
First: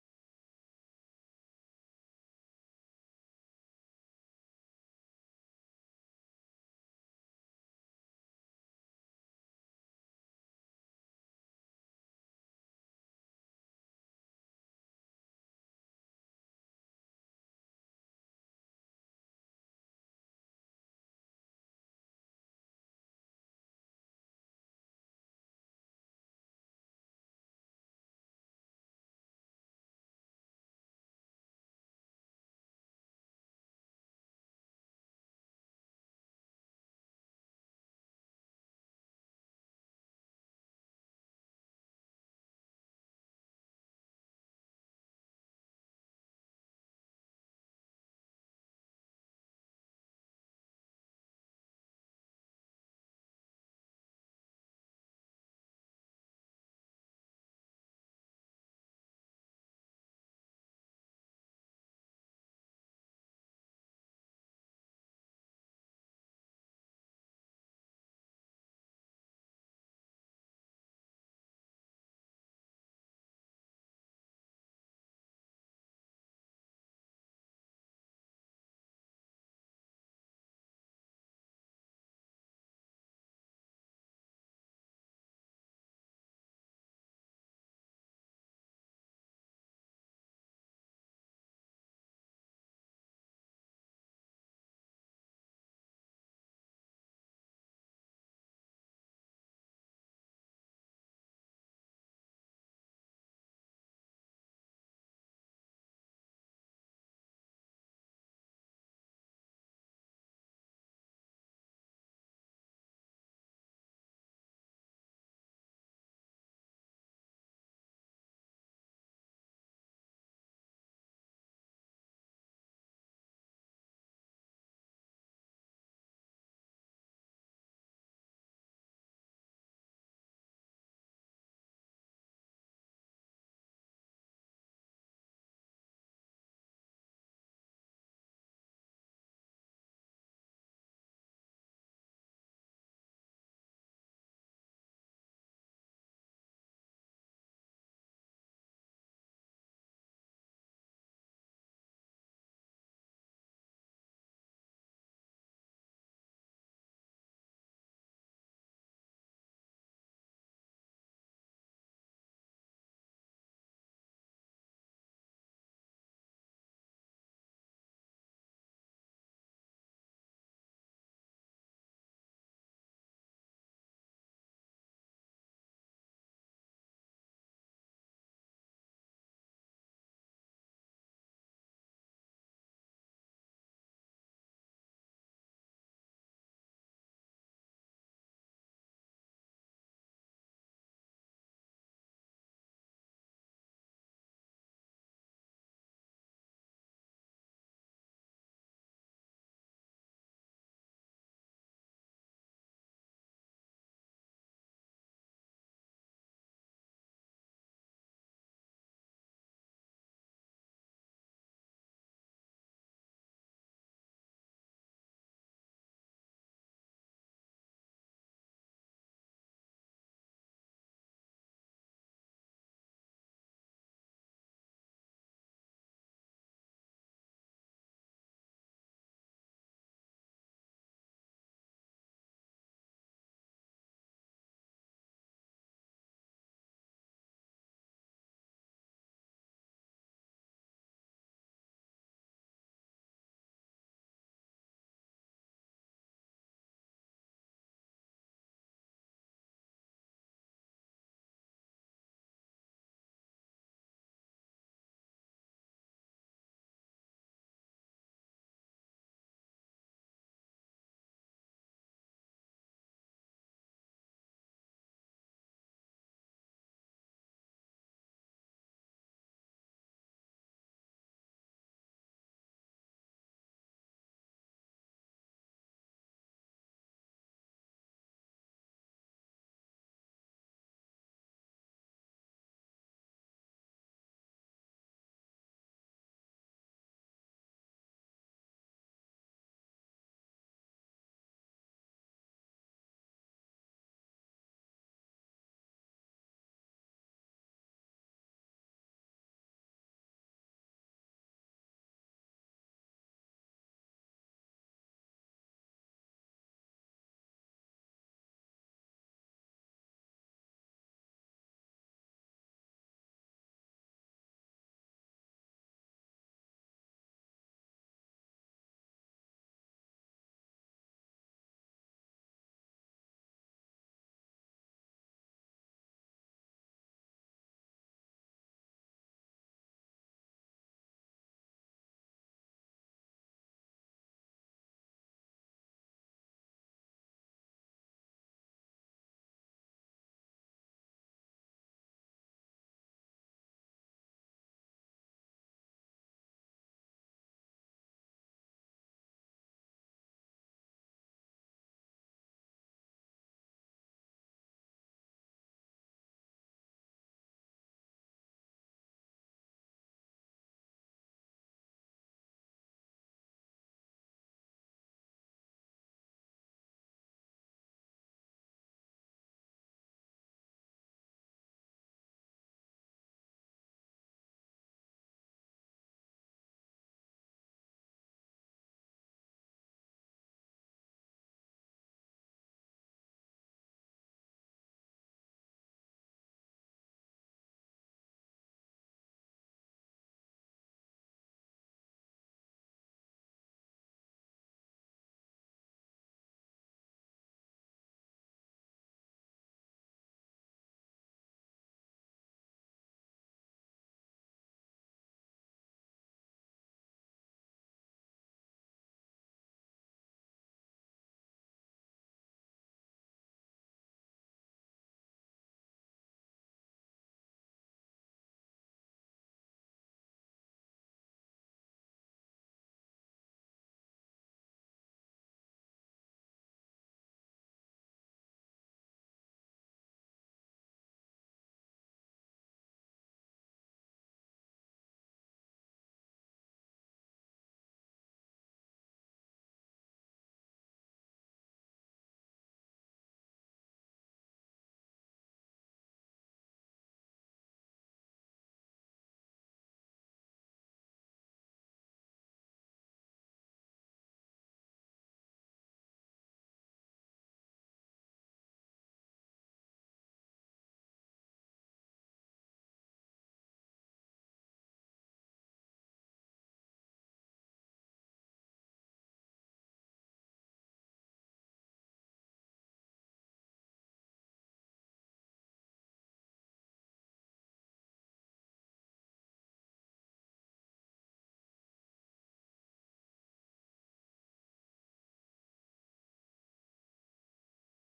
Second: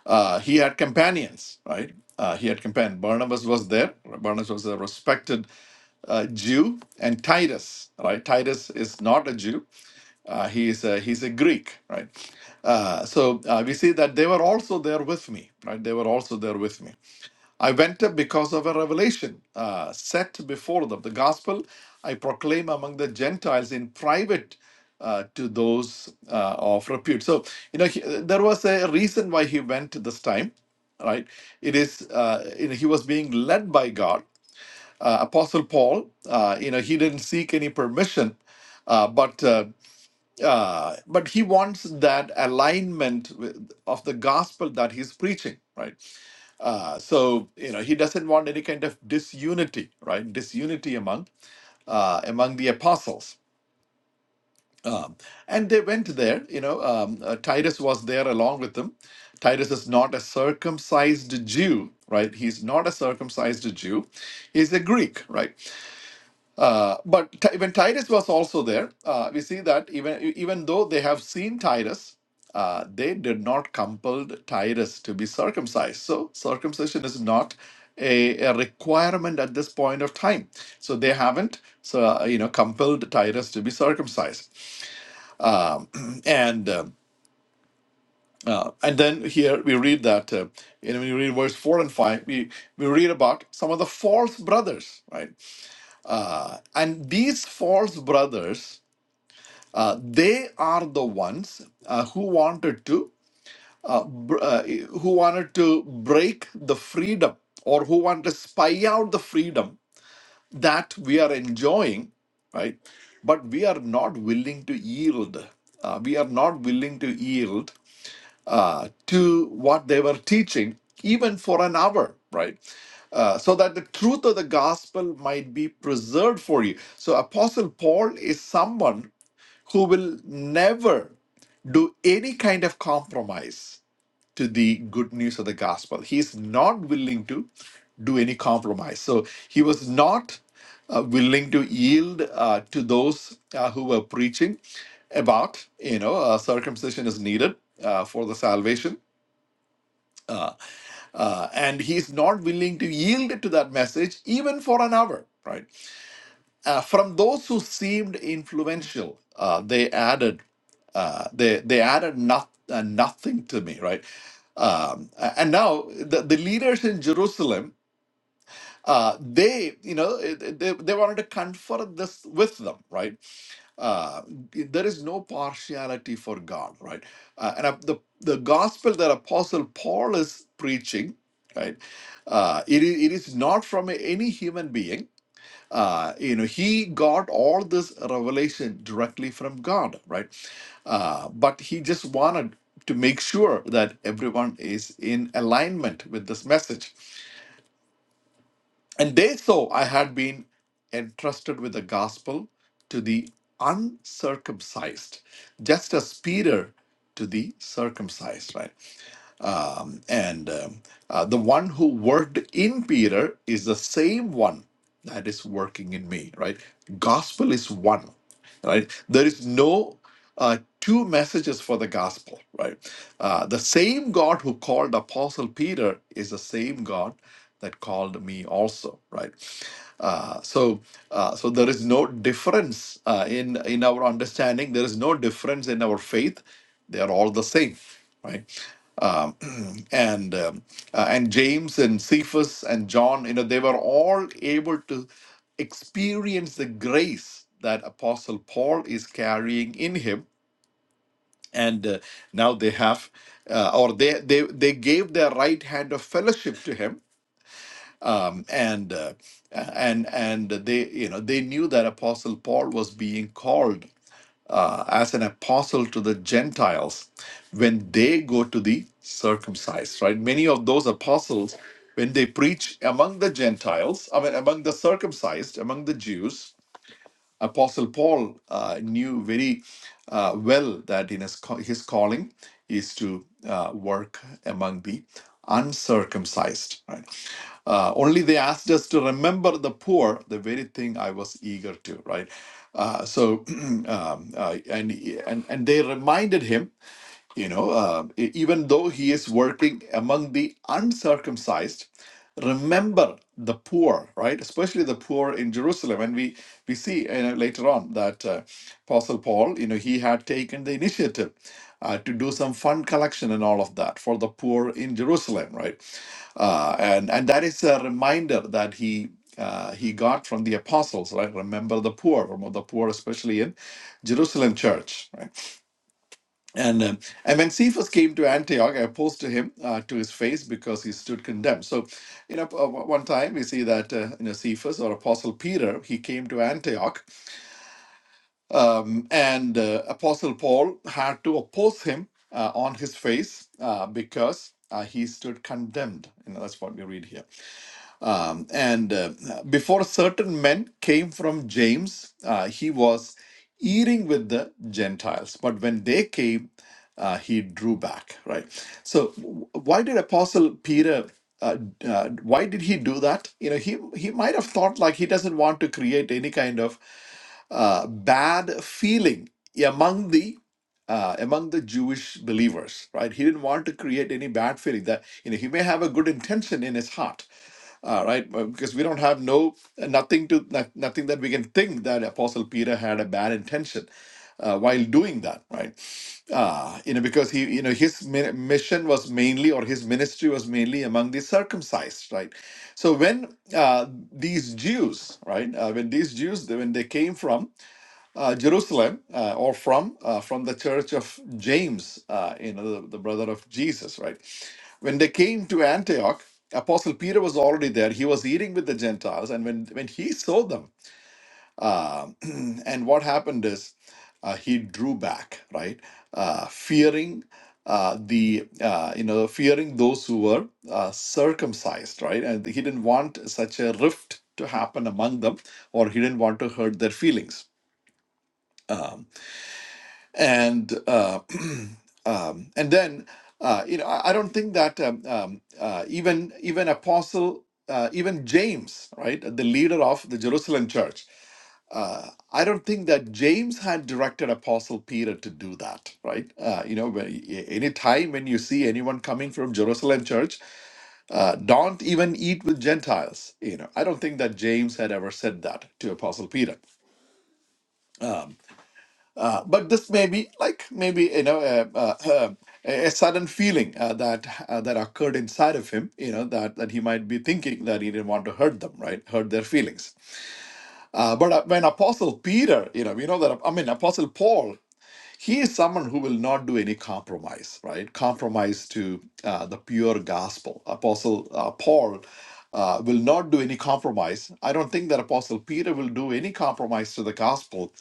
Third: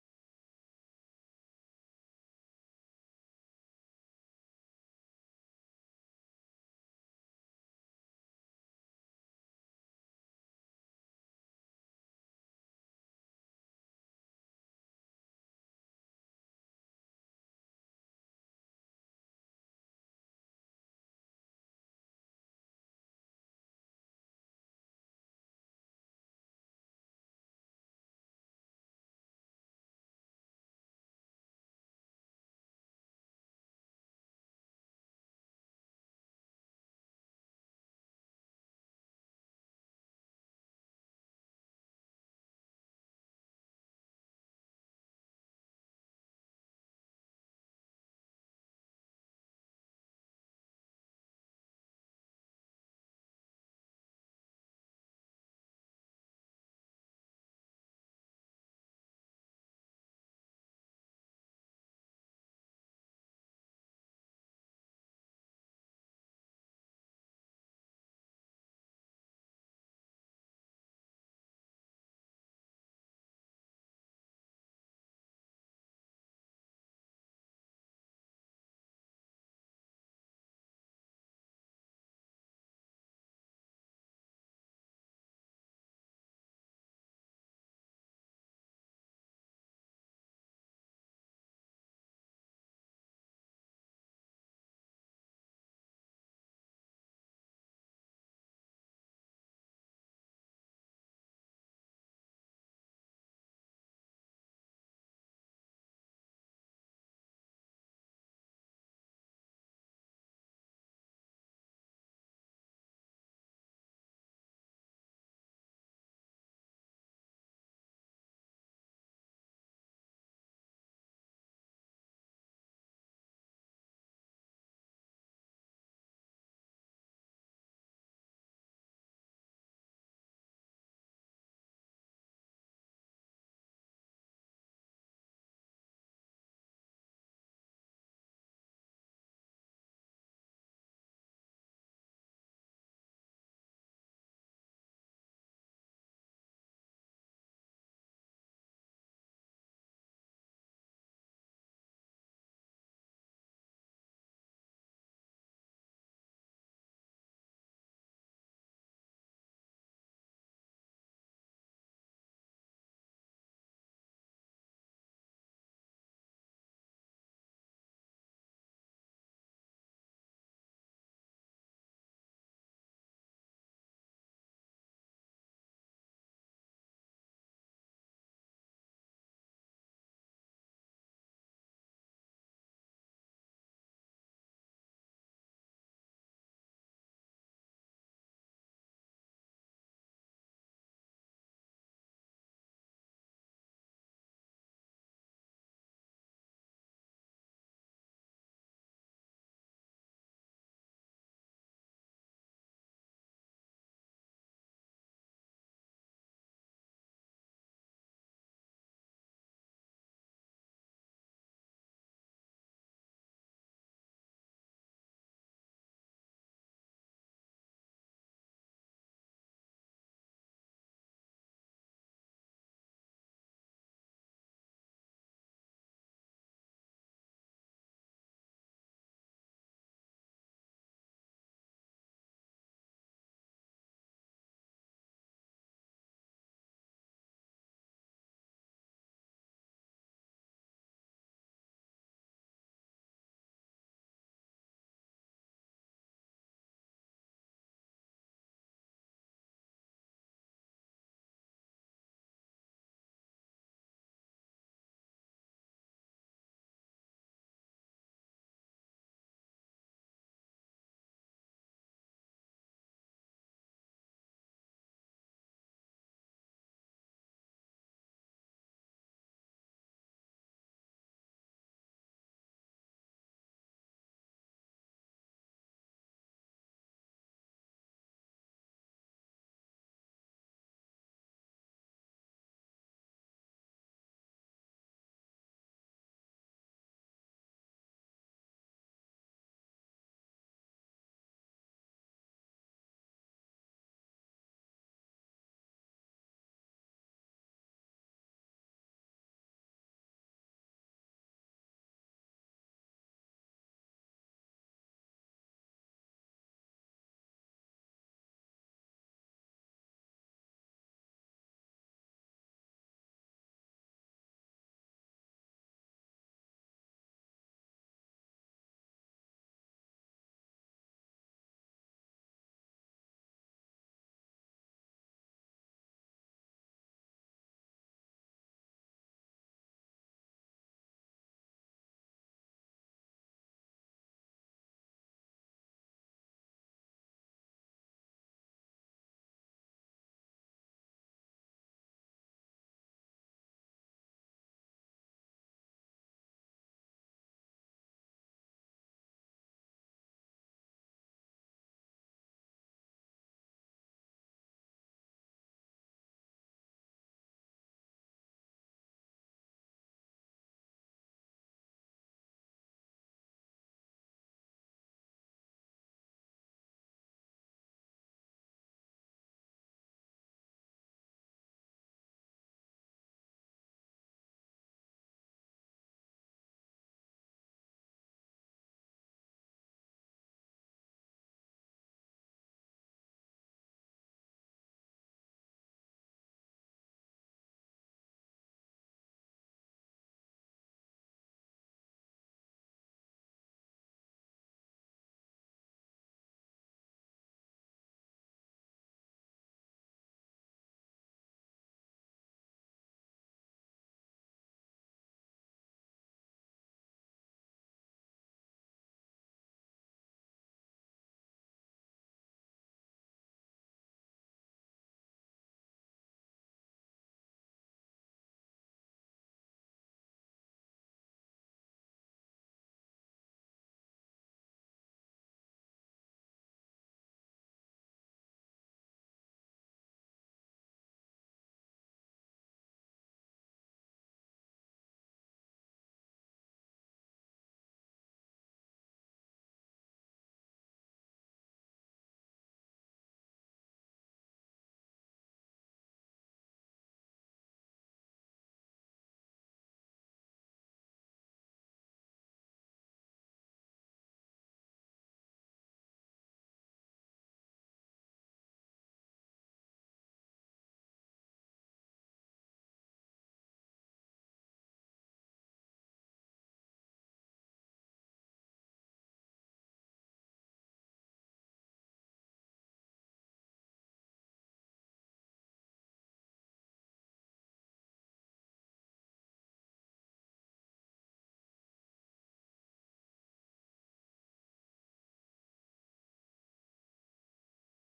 uh, he had companions, right? Uh, he had companions. Barnabas was there. Barnabas was a respected uh, Jew, and Titus, right? Titus is not a Jew. Uh, he is a, he's a Greek, right? Uh, so uh, we see that they were also there with me, right? They were also there with me. I went up because of a revelation uh, set before them. The gospel I proclaim among the Gentiles in private uh, to those uh, of repute. So, you know, he, there was a reason why he went this time, right? It is, uh, you know, he was being led by God. Uh, Apostle Paul, uh, you know, he didn't seek any permission, uh, but uh, uh, but he wants that alignment with, of the gospel that he's preaching, right? Uh, so you know he doesn't want any kind of disunity, right? Disunity among uh, among the apostles. Um, and they went there. You know, um, uh, Titus was there along with them. Titus is not a circumcised Jew, right? He's not a circumcised Jew. He's a Greek, right? Uh, but Ti- when Titus was also there, uh, we see that even e, even though they have seen Titus, uh, they did not compel Titus to be circumcised. So circumcision is not a, a requirement at this point of time. So they haven't, so uh, you know, compelled Titus to be circumcised. Um, and um, uh, and then here we read that uh, you know when you read verse four and five, we we read about some of the false brothers, right? Uh, and these false brothers Uh, they are the ones uh, who wanted to uh, br- uh, who wanted to break the freedom or who want to spy out the freedom that we are enjoying right but we are not willing to yield uh, we are not willing to yield uh, to what they were teaching even for an hour right uh, so that the truth of the gospel might be preserved for you so apostle paul is someone who will never do any kind of compromise to the good news of the gospel. He is not willing to do any compromise. So he was not uh, willing to yield uh, to those uh, who were preaching about, you know, uh, circumcision is needed. Uh, for the salvation, uh, and he's not willing to yield to that message even for an hour, right? Uh, from those who seemed influential, uh, they added uh, they they added not, uh, nothing to me, right? Um, a- and now the, the leaders in Jerusalem, uh, they you know they, they wanted to confer this with them, right? uh, there is no partiality for God, right? Uh, and uh, the the gospel that Apostle Paul is preaching, right? Uh, it, i- it is not from any human being uh, you know he got all this revelation directly from god right uh, but he just wanted to make sure that everyone is in alignment with this message and they saw i had been entrusted with the gospel to the uncircumcised just as peter to the circumcised right um, and um, uh, the one who worked in Peter is the same one that is working in me, right? Gospel is one, right? There is no uh, two messages for the gospel, right? Uh, the same God who called Apostle Peter is the same God that called me also, right? Uh, so, uh, so there is no difference uh, in in our understanding. There is no difference in our faith. They are all the same, right? um, and um, uh, and James and Cephas and John, you know, they were all able to experience the grace that Apostle Paul is carrying in him, and uh, now they have, uh, or they they they gave their right hand of fellowship to him, um, and uh, and and they you know they knew that Apostle Paul was being called uh, as an apostle to the Gentiles when they go to the circumcised, right? Many of those apostles, when they preach among the Gentiles, I mean, among the circumcised, among the Jews, Apostle Paul uh, knew very uh, well that in his, ca- his calling is to uh, work among the uncircumcised. Right? Uh, only they asked us to remember the poor, the very thing I was eager to. Right. Uh, so, um, uh, and, and and they reminded him you know, uh, e- even though he is working among the uncircumcised, remember the poor, right? Especially the poor in Jerusalem. And we we see you know, later on that uh, Apostle Paul, you know, he had taken the initiative uh, to do some fund collection and all of that for the poor in Jerusalem, right? Uh, and and that is a reminder that he. Uh, he got from the apostles, right? Remember the poor, remember the poor, especially in Jerusalem church, right? And, um, and when Cephas came to Antioch, I opposed to him uh, to his face because he stood condemned. So, you know, uh, one time we see that, uh, you know, Cephas or Apostle Peter, he came to Antioch um, and uh, Apostle Paul had to oppose him uh, on his face uh, because uh, he stood condemned. You know, that's what we read here. Um, and uh, before certain men came from James, uh, he was eating with the Gentiles. But when they came, uh, he drew back, right? So, w- why did Apostle Peter? Uh, uh, why did he do that? You know, he he might have thought like he doesn't want to create any kind of uh, bad feeling among the uh, among the Jewish believers, right? He didn't want to create any bad feeling. That you know, he may have a good intention in his heart, all right, well, because we don't have no uh, nothing to no- nothing that we can think that Apostle Peter had a bad intention uh, while doing that, right? Uh, you know, because he, you know, his mi- mission was mainly or his ministry was mainly among the circumcised, right? So when uh, these Jews, right, uh, when these Jews when they came from uh, Jerusalem uh, or from uh, from the church of James, uh, you know, the, the brother of Jesus, right? When they came to Antioch, Apostle Peter was already there. He was eating with the Gentiles, and when when he saw them, um and what happened is uh, he drew back, right, uh, fearing. Uh, the uh, you know fearing those who were uh, circumcised right and he didn't want such a rift to happen among them or he didn't want to hurt their feelings Um, and uh, um, and then uh, you know I, I don't think that um, um, uh, even even apostle uh, even James right the leader of the Jerusalem church uh, I don't think that James had directed apostle Peter to do that right uh, you know when, any time when you see anyone coming from Jerusalem church uh, don't even eat with Gentiles you know I don't think that James had ever said that to apostle Peter But this may be like maybe you know a, uh uh, um, a, a sudden feeling uh, that uh, that occurred inside of him. You know that that he might be thinking that he didn't want to hurt them, right? Hurt their feelings. Uh, but uh, when Apostle Peter, you know, we know that I mean Apostle Paul, he is someone who will not do any compromise, right? Compromise to uh, the pure gospel. Apostle uh, Paul. Uh, will not do any compromise. I don't think that Apostle Peter will do any compromise to the gospel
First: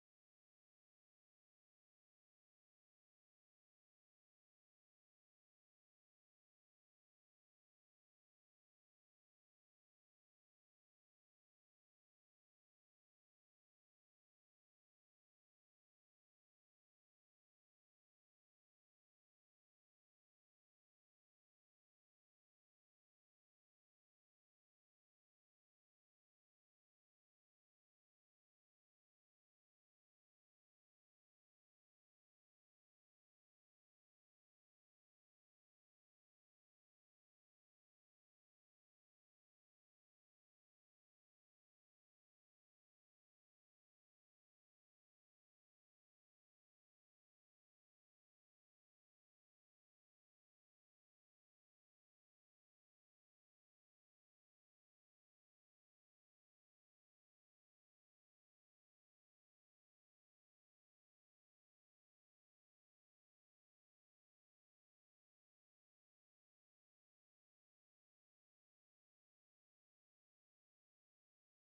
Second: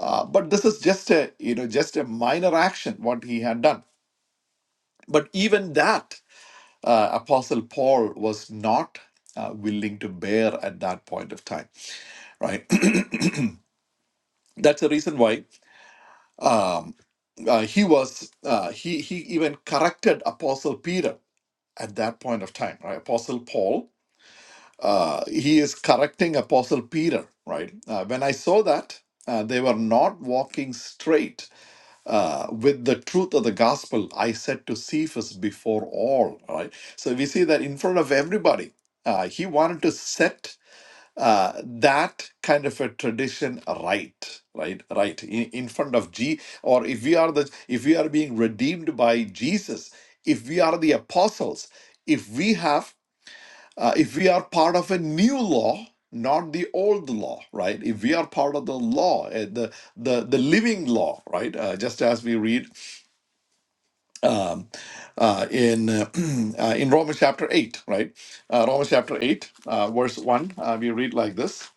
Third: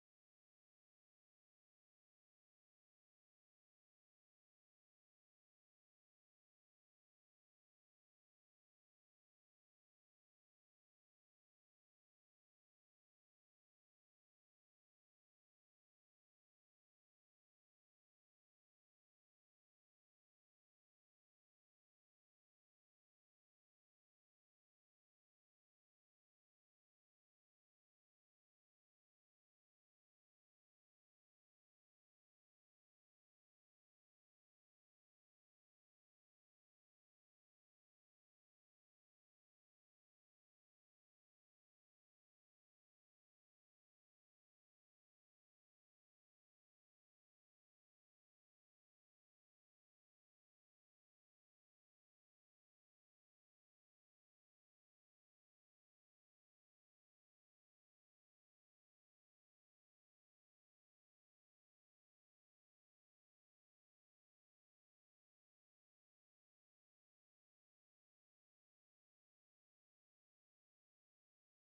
uh, but this is just a you know just a minor action what he had done. But even that uh, Apostle Paul was not uh, willing to bear at that point of time, right? That's the reason why um, uh, he was uh, he he even corrected Apostle Peter at that point of time, right? Apostle Paul uh, he is correcting Apostle Peter, right? Uh, when I saw that uh, they were not walking straight uh, with the truth of the gospel I said to Cephas before all, right? So we see that in front of everybody, uh, he wanted to set uh, that kind of a tradition right, right, right, in, in front of G. Or if we are the, if we are being redeemed by Jesus, if we are the apostles, if we have, uh, if we are part of a new law. Not the old law, right? If we are part of the law, uh, the the the living law, right? Uh, just as we read uh, in uh, uh, in Romans chapter eight, right? Uh, Romans chapter eight, uh, verse one. Uh, we read like this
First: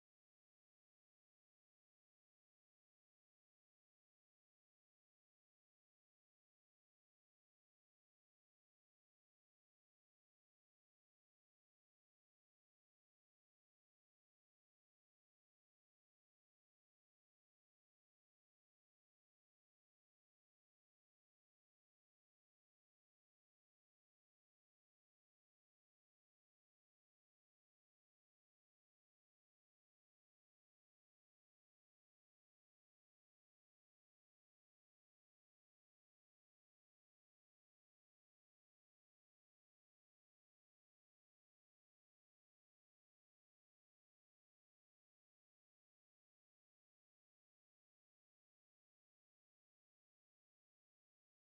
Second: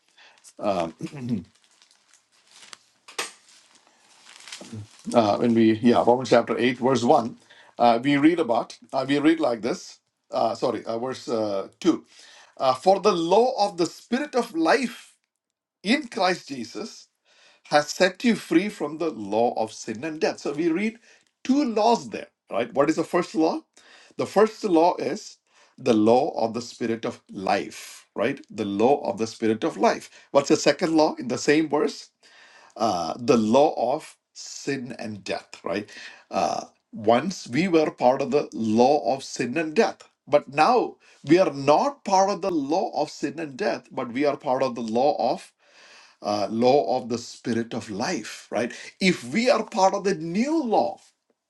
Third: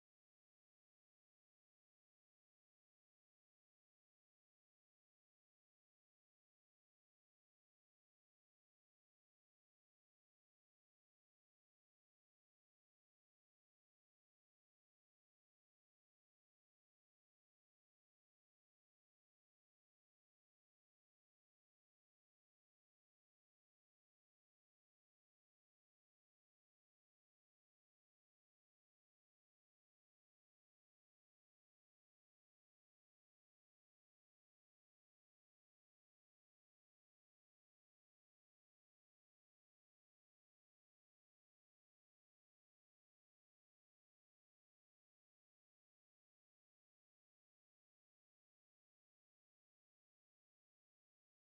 uh, when we yeah Romans chapter eight, verse one. Uh, we read about uh, we read like this. Uh, sorry, uh, verse uh, two. Uh, For the law of the Spirit of life in Christ Jesus has set you free from the law of sin and death. So we read two laws there, right? What is the first law? The first law is the law of the spirit of life, right? The law of the spirit of life. What's the second law in the same verse? Uh, the law of sin and death, right? Uh, once we were part of the law of sin and death, but now we are not part of the law of sin and death, but we are part of the law of uh, law of the spirit of life, right? If we are part of the new law,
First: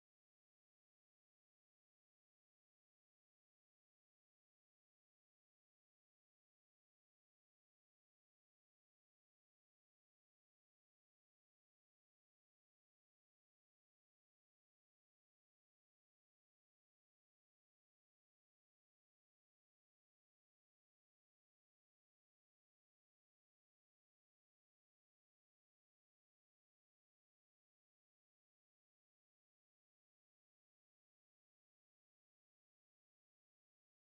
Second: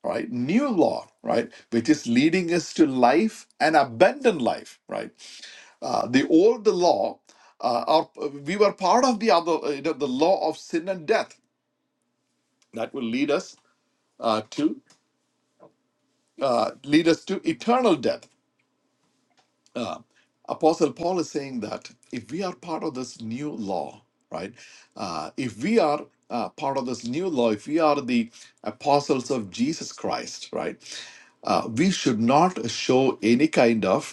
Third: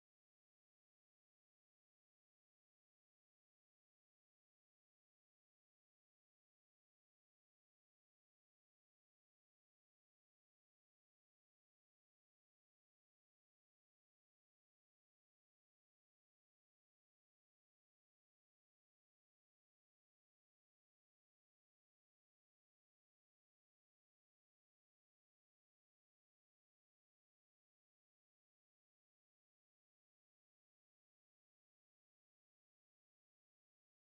right? New law, right? Which is leading us to life and abundant life, right? Uh, the old law, uh, our, we were part of the other, uh, you know, the law of sin and death that will lead us uh, to uh, lead us to eternal death Apostle Paul is saying that if we are part of this new law, right? Uh, if we are uh, part of this new law, if we are the apostles of Jesus Christ, right? Uh, we should not show any kind of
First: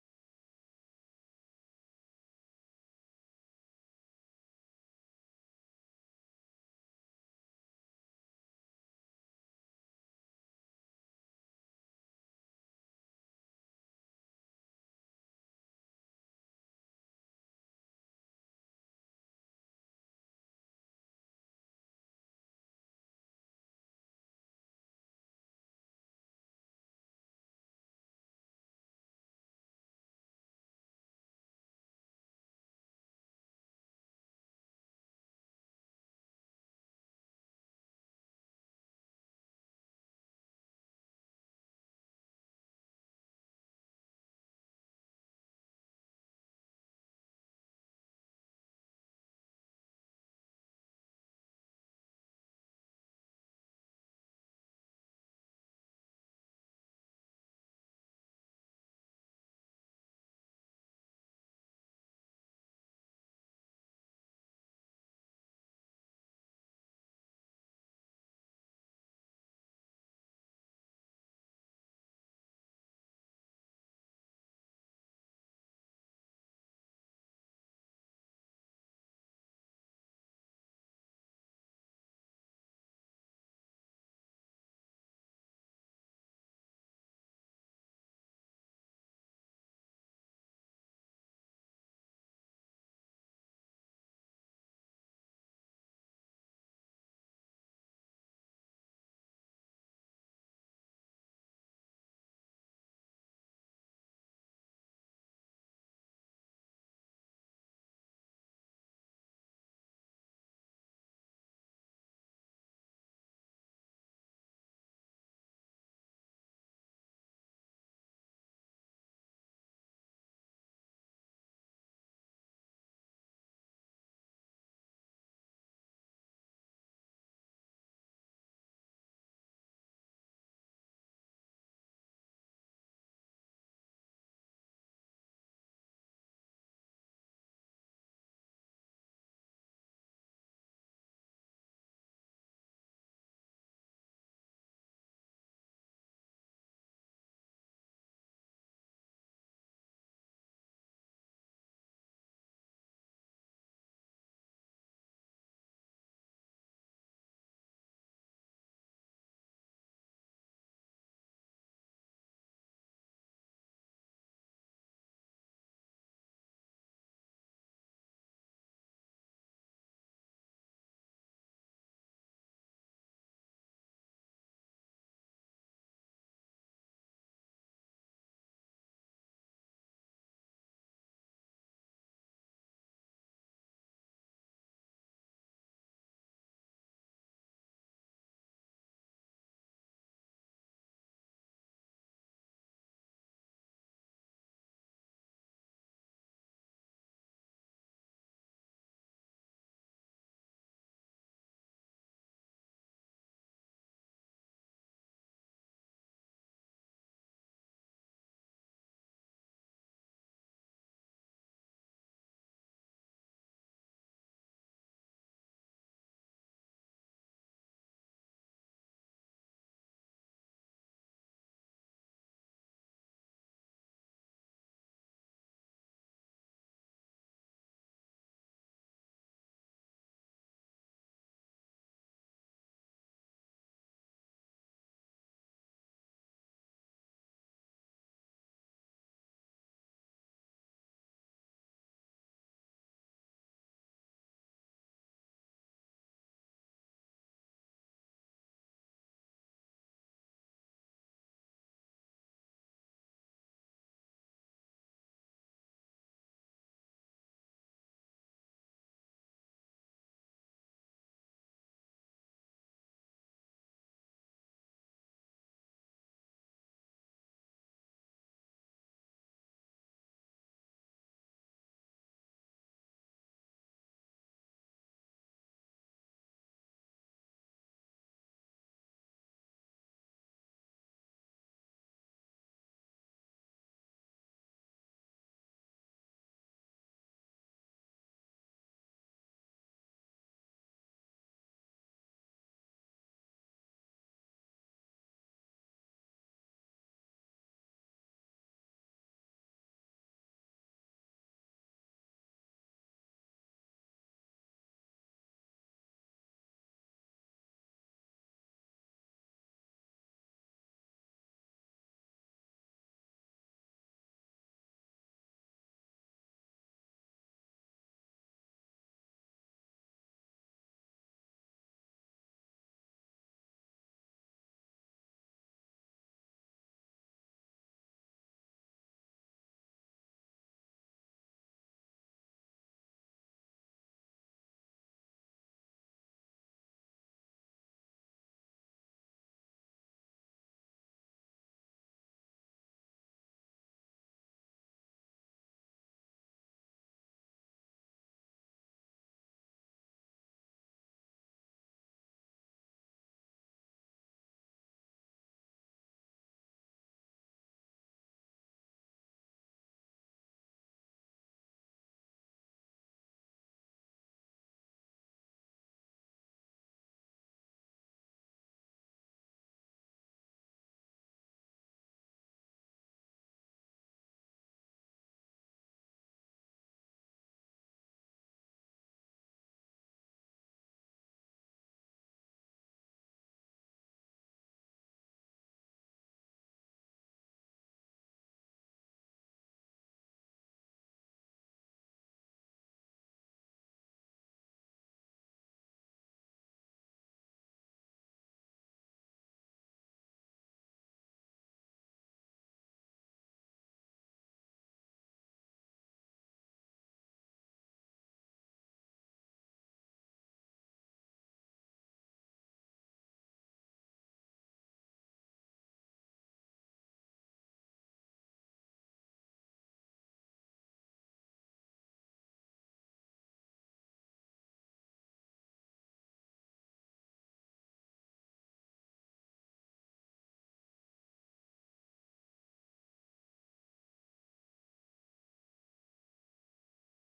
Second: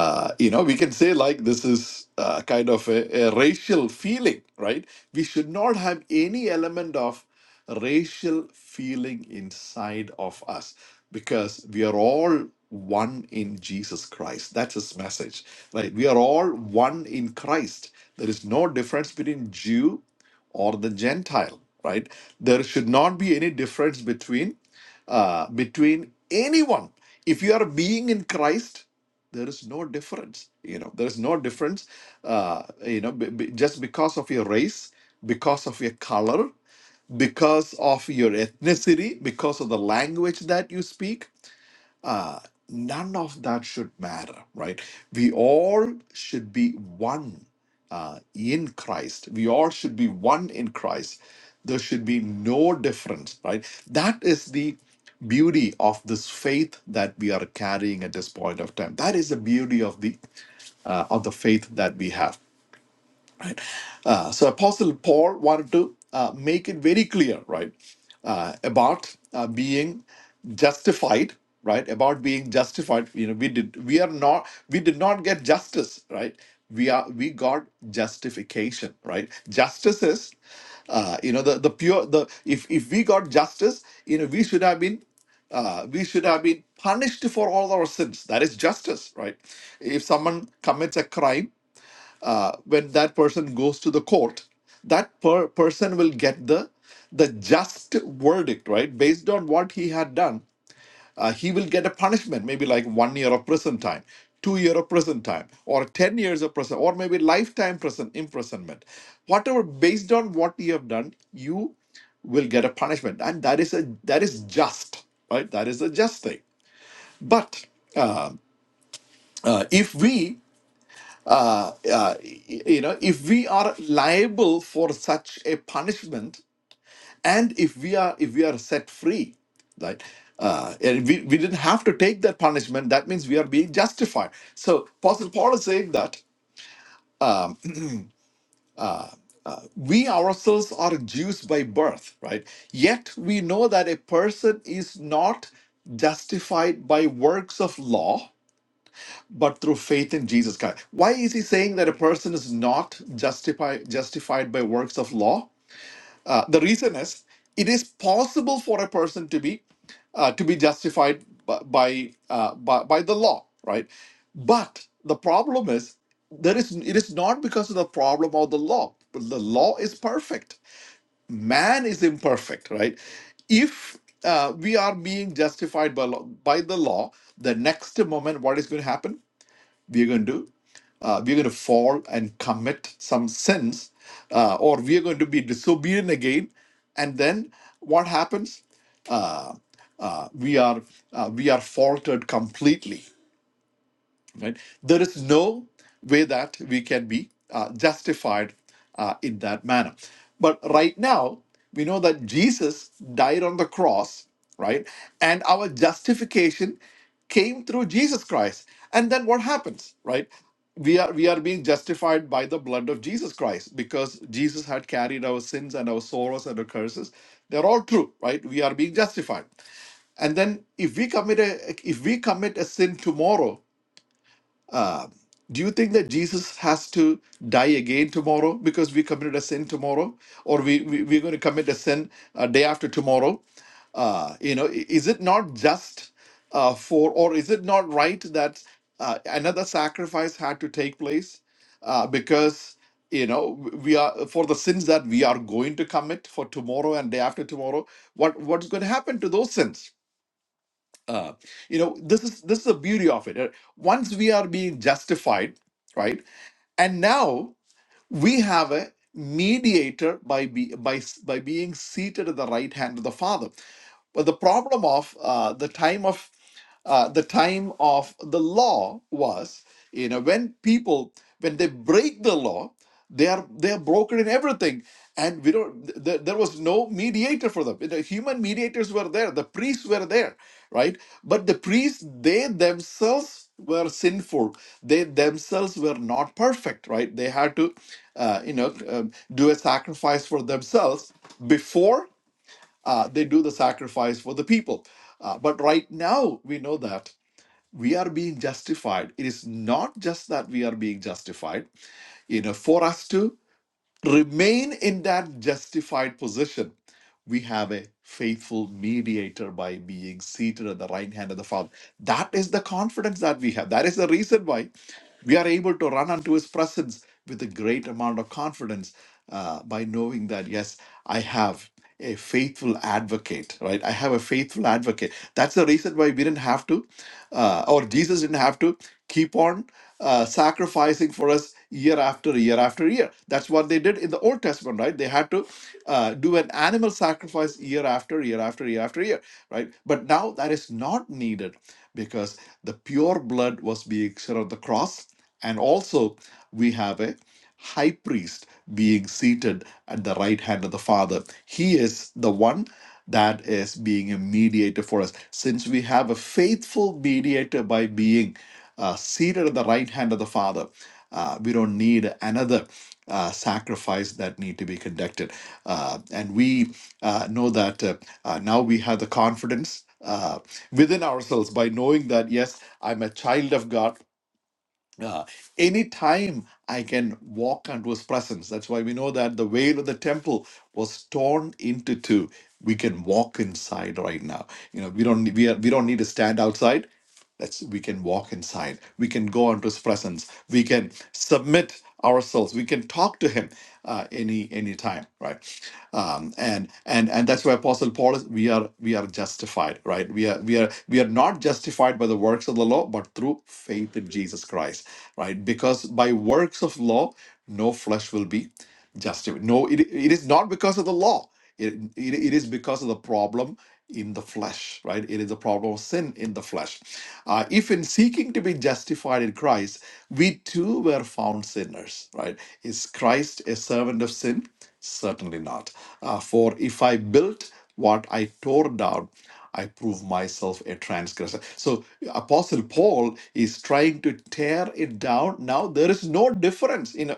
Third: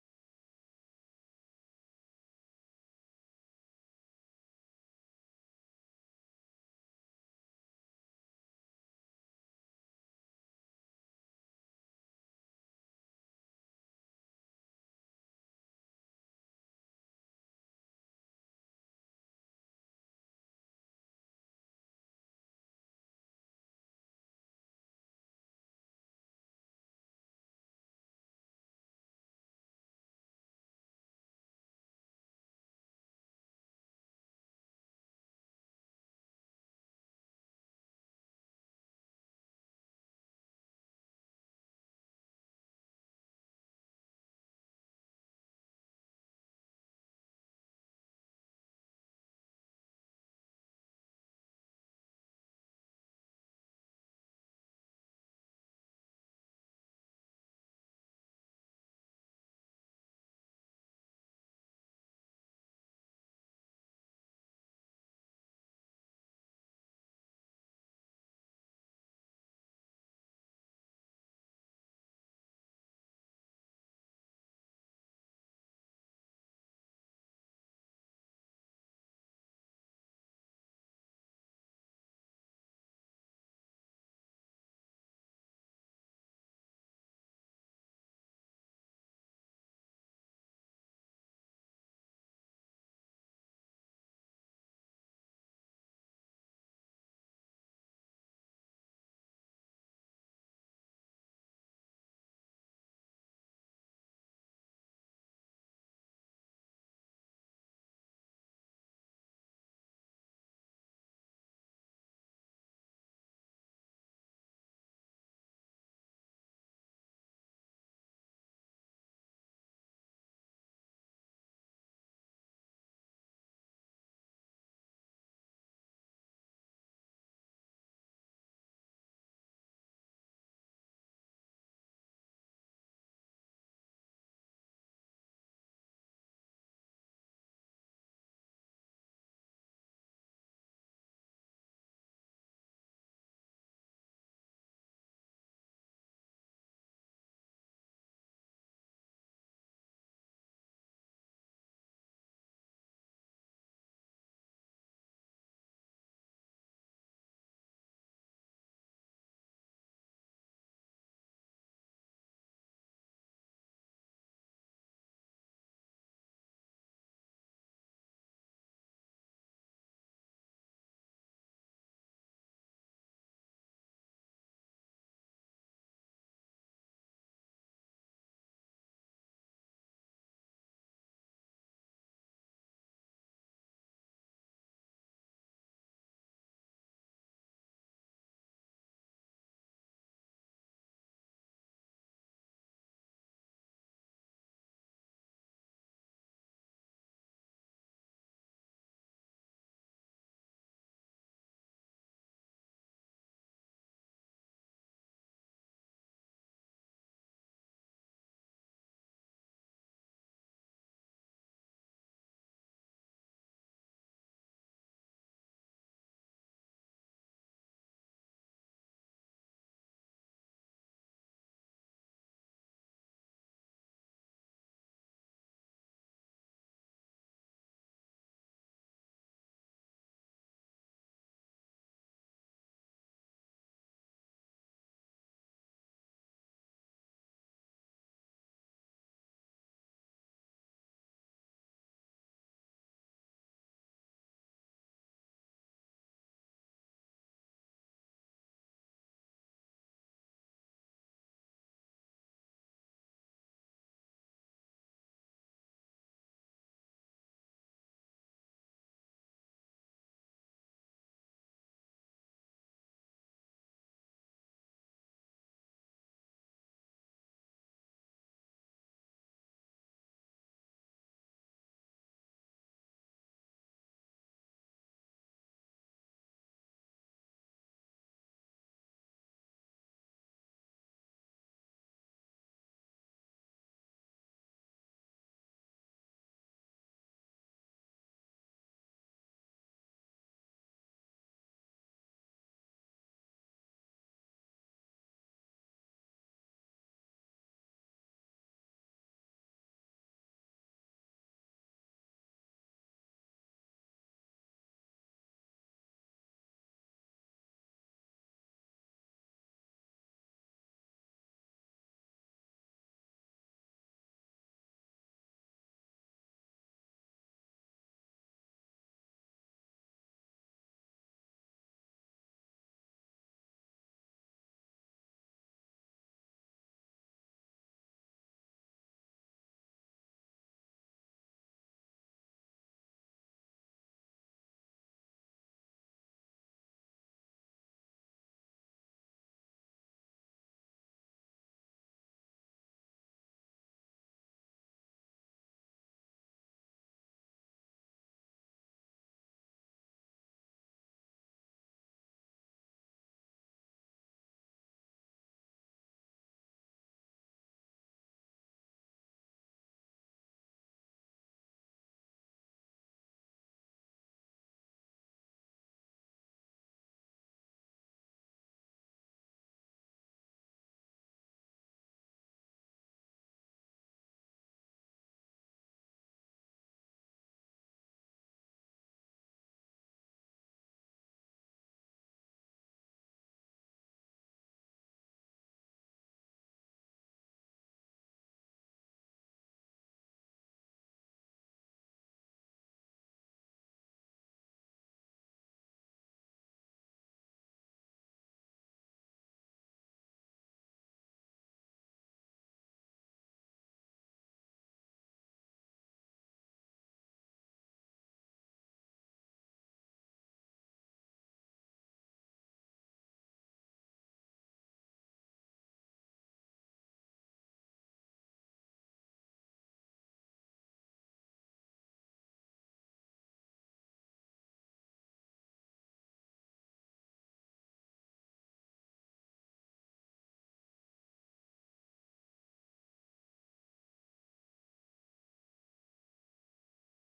uh, you know, we can say like this is uh, kind of a, a racial feeling, right? We should not have any element of racial feeling inside of us because we are all one in Jesus Christ. That's his message, right? We are all one in Christ. There is no difference between Jew or the Gentile, right? There should not be any difference between uh, between anyone. If you are being in Christ, there is no difference you know there is no difference uh, you know b- b- just because of your race because of your color because of your ethnicity because of the language that you speak none of that should matter right we all should be one uh, in christ we all should be one in christ there should be no difference right that is the beauty of this faith that we are carrying at this point of time that is the beauty of the uh, of the faith that we have. Uh, so Apostle Paul wanted to uh, make it very clear, right, uh, about uh, being justified, right, about being justified. You know, we did we are not we did not get justice, right? We are we got justification, right? Justice is uh, you know the the pure the if if we got justice you know we should have been uh, we should have been punished for all our sins that is justice right if someone commits a crime uh, when that person goes to the court, that per- person will get the the just verdict, right? Based on what he had done, uh, he will get a punishment, maybe like one year of prison time, two year of prison time, or ten years of prison, or maybe lifetime prison imprisonment. Whatever, based on what you have done, you will get a punishment, and that is a that is just, right? That is a just thing. But uh, if we uh, you know if we are liable for such a punishment and if we are if we are set free right uh, and we, we didn't have to take that punishment that means we are being justified so apostle paul is saying that we ourselves are jews by birth right yet we know that a person is not justified by works of law but through faith in jesus christ why is he saying that a person is not justify, justified by works of law Uh, the reason is it is possible for a person to be uh, to be justified by by, uh, by by the law right but the problem is there is it is not because of the problem of the law the law is perfect man is imperfect right if uh, we are being justified by, law, by the law the next moment what is going to happen we're going to uh, we're going to fall and commit some sins uh, or we're going to be disobedient again and then what happens uh, we are uh, we are faltered completely right there is no way that we can be uh, justified uh, in that manner but right now we know that jesus died on the cross right and our justification came through jesus christ and then what happens right we are we are being justified by the blood of jesus christ because jesus had carried our sins and our sorrows and our curses they're all true right we are being justified and then if we commit a if we commit a sin tomorrow do you think that Jesus has to die again tomorrow because we committed a sin tomorrow, or we, we we're going to commit a sin a day after tomorrow? Uh, you know, i- is it not just uh, for, or is it not right that uh, another sacrifice had to take place uh, because you know w- we are for the sins that we are going to commit for tomorrow and day after tomorrow? What what's going to happen to those sins? Uh, you know, this is this is the beauty of it. Uh, Once we are being justified right? And now we have a mediator by be, by by being seated at the right hand of the Father. But the problem of uh, the time of uh, the time of the law was you know when people when they break the law they are they are broken in everything and we don't th- th- there was no mediator for them the human mediators were there the priests were there right but the priests they themselves were sinful they themselves were not perfect right they had to uh, you know um, do a sacrifice for themselves before uh, they do the sacrifice for the people uh, but right now we know that we are being justified. It is not just that we are being justified. You know, for us to remain in that justified position, we have a faithful mediator by being seated at the right hand of the Father. That is the confidence that we have. That is the reason why we are able to run unto His presence with a great amount of confidence uh, by knowing that, yes, I have a faithful advocate, right? I have a faithful advocate. That's the reason why we didn't have to. Uh, or Jesus didn't have to keep on uh, sacrificing for us year after year after year. That's what they did in the Old Testament, right? They had to uh, do an animal sacrifice year after year after year after year, right? But now that is not needed because the pure blood was being shed on the cross. And also, we have a high priest being seated at the right hand of the Father. He is the one that is being a mediator for us. Since we have a faithful mediator by being uh, seated at the right hand of the Father, uh, we don't need another uh, sacrifice that need to be conducted. Uh, and we uh, know that uh, uh, now we have the confidence uh, within ourselves by knowing that yes, I'm a child of God uh, anytime I can walk into his presence. That's why we know that the veil of the temple was torn into two. We can walk inside right now. You know, we don't we are, we don't need to stand outside. That's we can walk inside. We can go into His presence. We can submit ourselves. We can talk to Him uh, any any time, right? Um, and and and that's why Apostle Paul is. We are we are justified, right? We are we are we are not justified by the works of the law, but through faith in Jesus Christ, right? Because by works of law, no flesh will be. Justify. No, it, it is not because of the law. It, it, it is because of the problem in the flesh, right? It is a problem of sin in the flesh. Uh, if in seeking to be justified in Christ, we too were found sinners, right? Is Christ a servant of sin? Certainly not. Uh, for if I built what I tore down, I prove myself a transgressor. So Apostle Paul is trying to tear it down. Now there is no difference. You know,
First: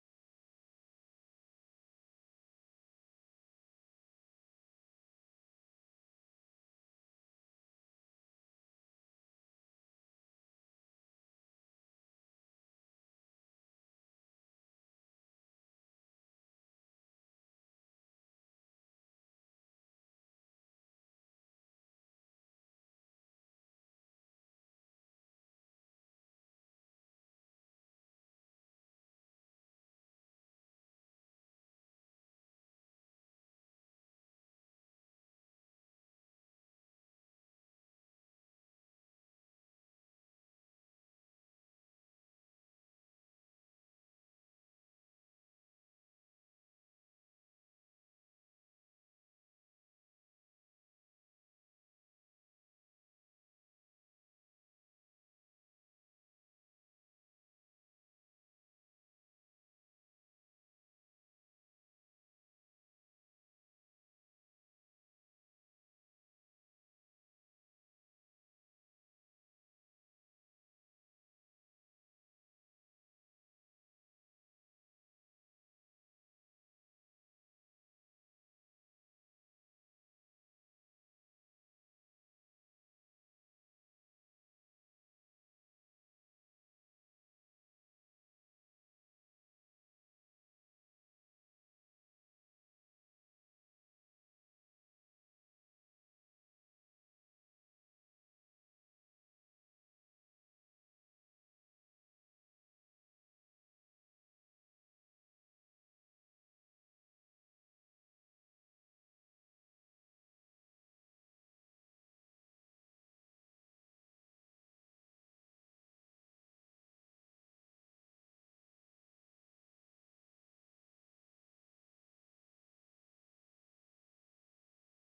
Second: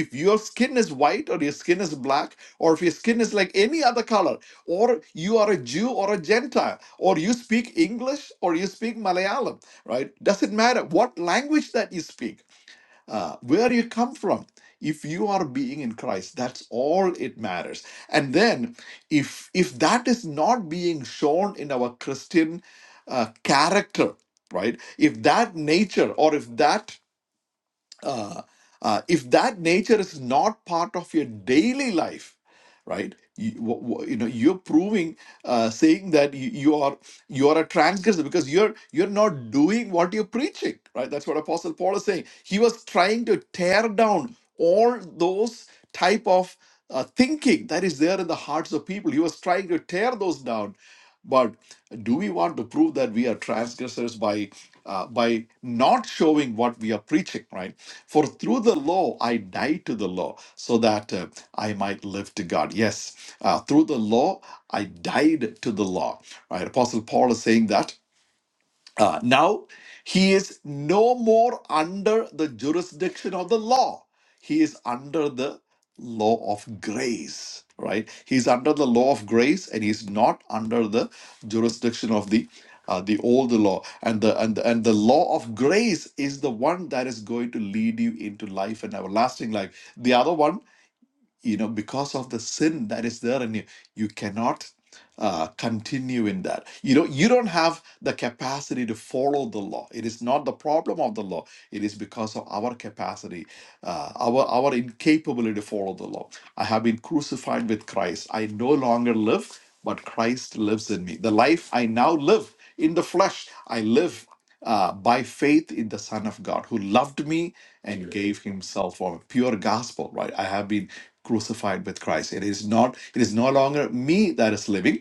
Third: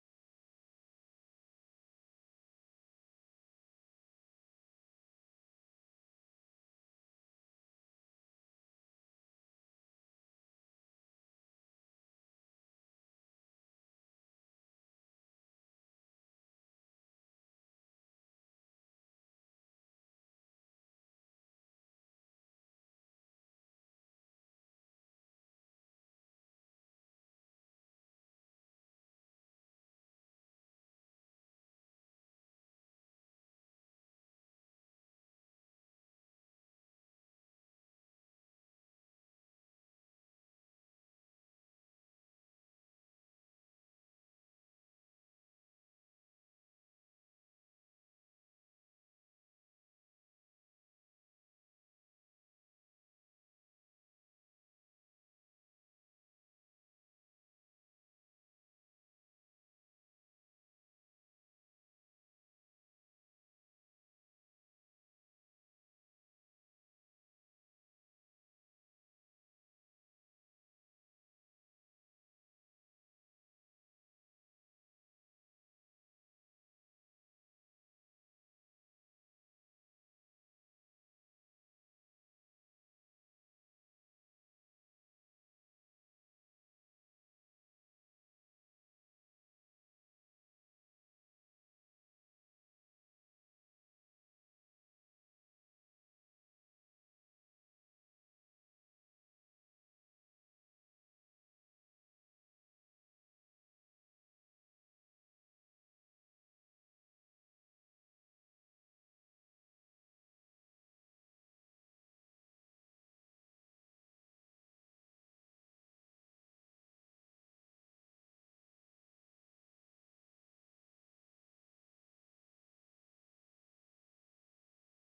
if your skin is white or your skin is black, or if your skin is like any other color, or you are a Jew or a Gentile, or you speak English or you speak Malayalam, right? Doesn't matter what language that you speak uh, where you come from. If you are being in Christ, that's all it matters. And then, if if that is not being shown in our Christian uh, character, right? If that nature or if that uh, uh, if that nature is not part of your daily life right you, wha- wha- you know you're proving uh, saying that you, you are you are a transgressor because you're you're not doing what you're preaching right that's what apostle paul is saying he was trying to tear down all those type of uh, thinking that is there in the hearts of people he was trying to tear those down do we want to prove that we are transgressors by uh, by not showing what we are preaching right for through the law i died to the law so that uh, i might live to god yes uh, through the law i died to the law right apostle paul is saying that uh, now, he is no more under the jurisdiction of the law. He is under the law of grace, right? He's under the law of grace and he's not under the jurisdiction of the uh, the old law and the and the, and the law of grace is the one that is going to lead you into life and everlasting life the other one you know because of the sin that is there in you you cannot uh, continue in that you know you don't have the capacity to follow the law it is not the problem of the law it is because of our capacity uh, our our incapability to follow the law i have been crucified with christ i no longer live but christ lives in me the life i now live in the flesh i live uh, by faith in the Son of God who loved me and gave himself for me. Pure gospel, right? I have been crucified with Christ. It is not, it is no longer me that is living.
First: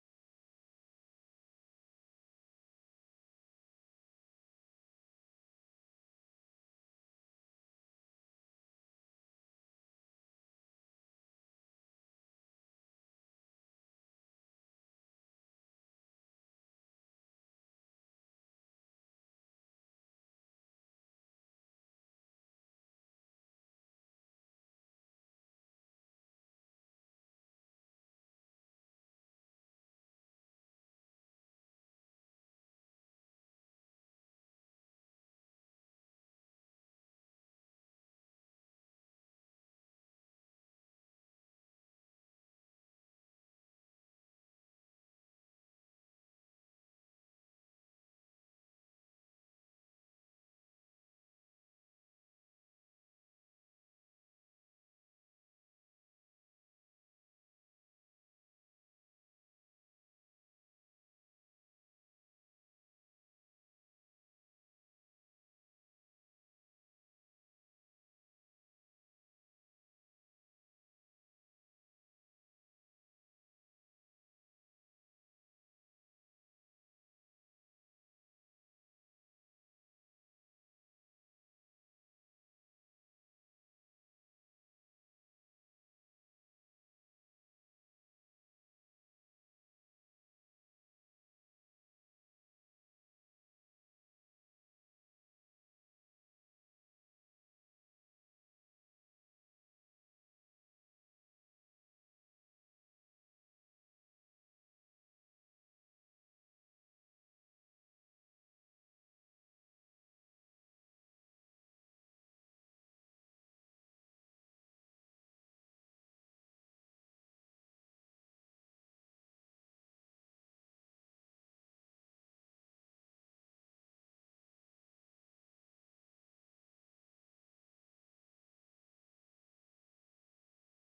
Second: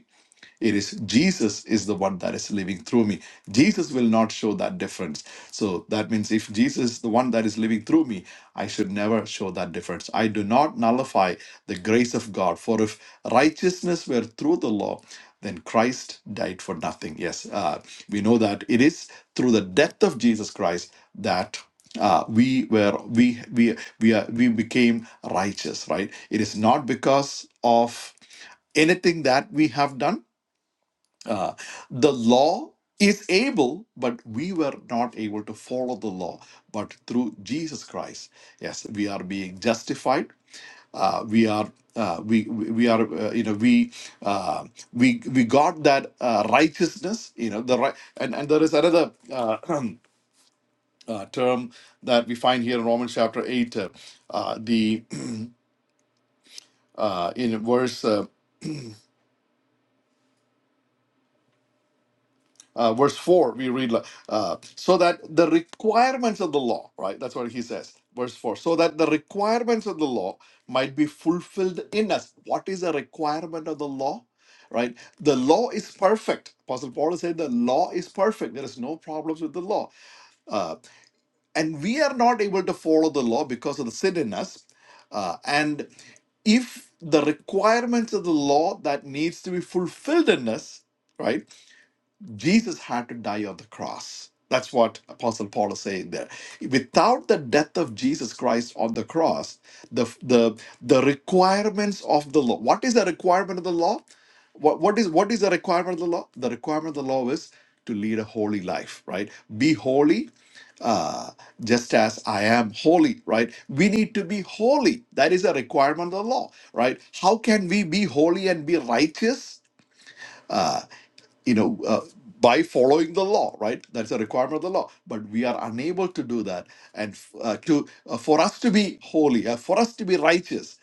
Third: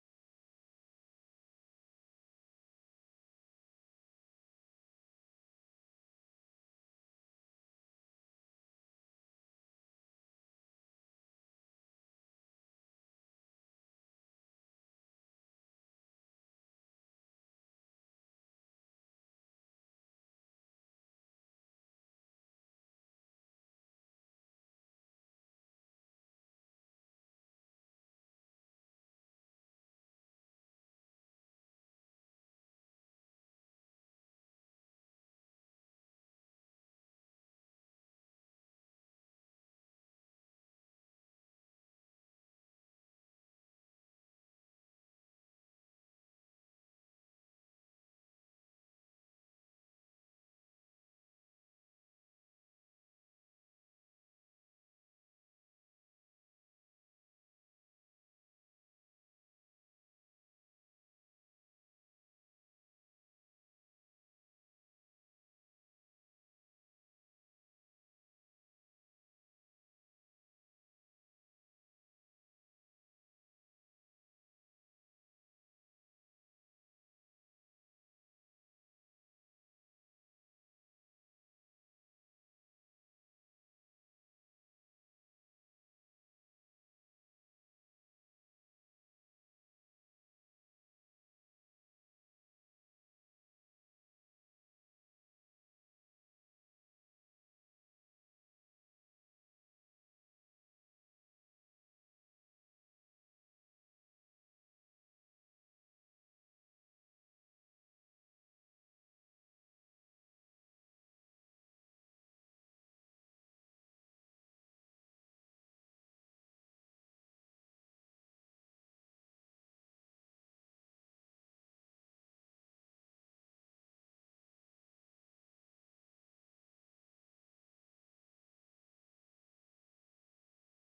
It is Jesus is the one that is living through me. Jesus will not show that difference. So that means if Jesus is the one that is living through me, I should never show that difference. I do not nullify the grace of God. For if righteousness were through the law, then Christ died for nothing. Yes, uh, we know that it is through the death of Jesus Christ that uh, we were we we we are, we became righteous. Right? It is not because of anything that we have done uh, the law is able, but we were not able to follow the law. But through Jesus Christ, yes, we are being justified. Uh, we are uh, we we we are uh, you know we uh, we we got that uh, righteousness you know the right and and there is another uh, uh, term that we find here in Romans chapter eight uh, uh, the uh, in verse Uh, Uh, verse 4, we read, like, uh, so that the requirements of the law, right? That's what he says. Verse 4, so that the requirements of the law might be fulfilled in us. What is a requirement of the law? Right? The law is perfect. Apostle Paul said the law is perfect. There is no problems with the law. Uh, and we are not able to follow the law because of the sin in us. Uh, and if the requirements of the law that needs to be fulfilled in us, right? Jesus had to die on the cross. That's what Apostle Paul is saying there. Without the death of Jesus Christ on the cross, the the the requirements of the law. What is the requirement of the law? What what is what is the requirement of the law? The requirement of the law is to lead a holy life, right? Be holy, uh, just as I am holy, right? We need to be holy. That is a requirement of the law, right? How can we be holy and be righteous? you know, uh, by following the law, right? That's a requirement of the law. But we are unable to do that. And uh, to uh, for us to be holy, uh, for us to be righteous,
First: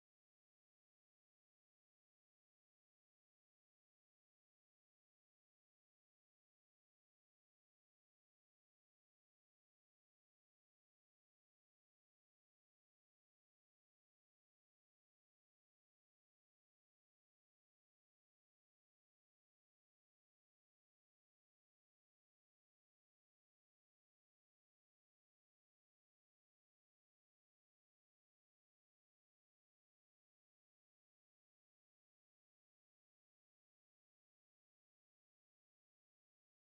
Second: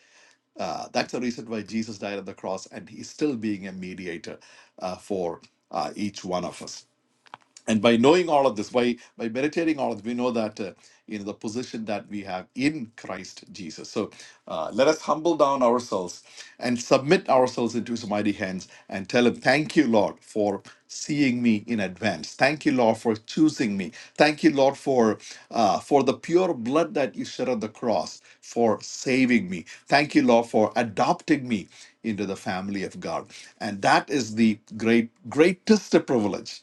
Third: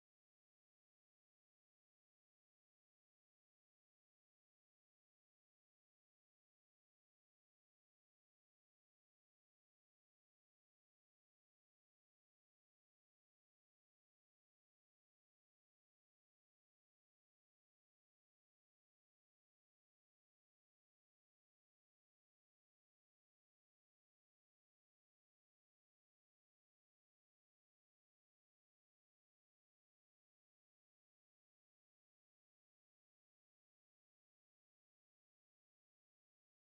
uh, that's the reason why Jesus died on the cross, and He's still being a mediator uh, for uh, each one of us and by knowing all of this by by meditating all of this we know that uh, you know the position that we have in christ jesus so uh, let us humble down ourselves and submit ourselves into his mighty hands and tell him thank you lord for seeing me in advance thank you lord for choosing me thank you lord for uh, for the pure blood that you shed on the cross for saving me thank you lord for adopting me into the family of god and that is the great greatest privilege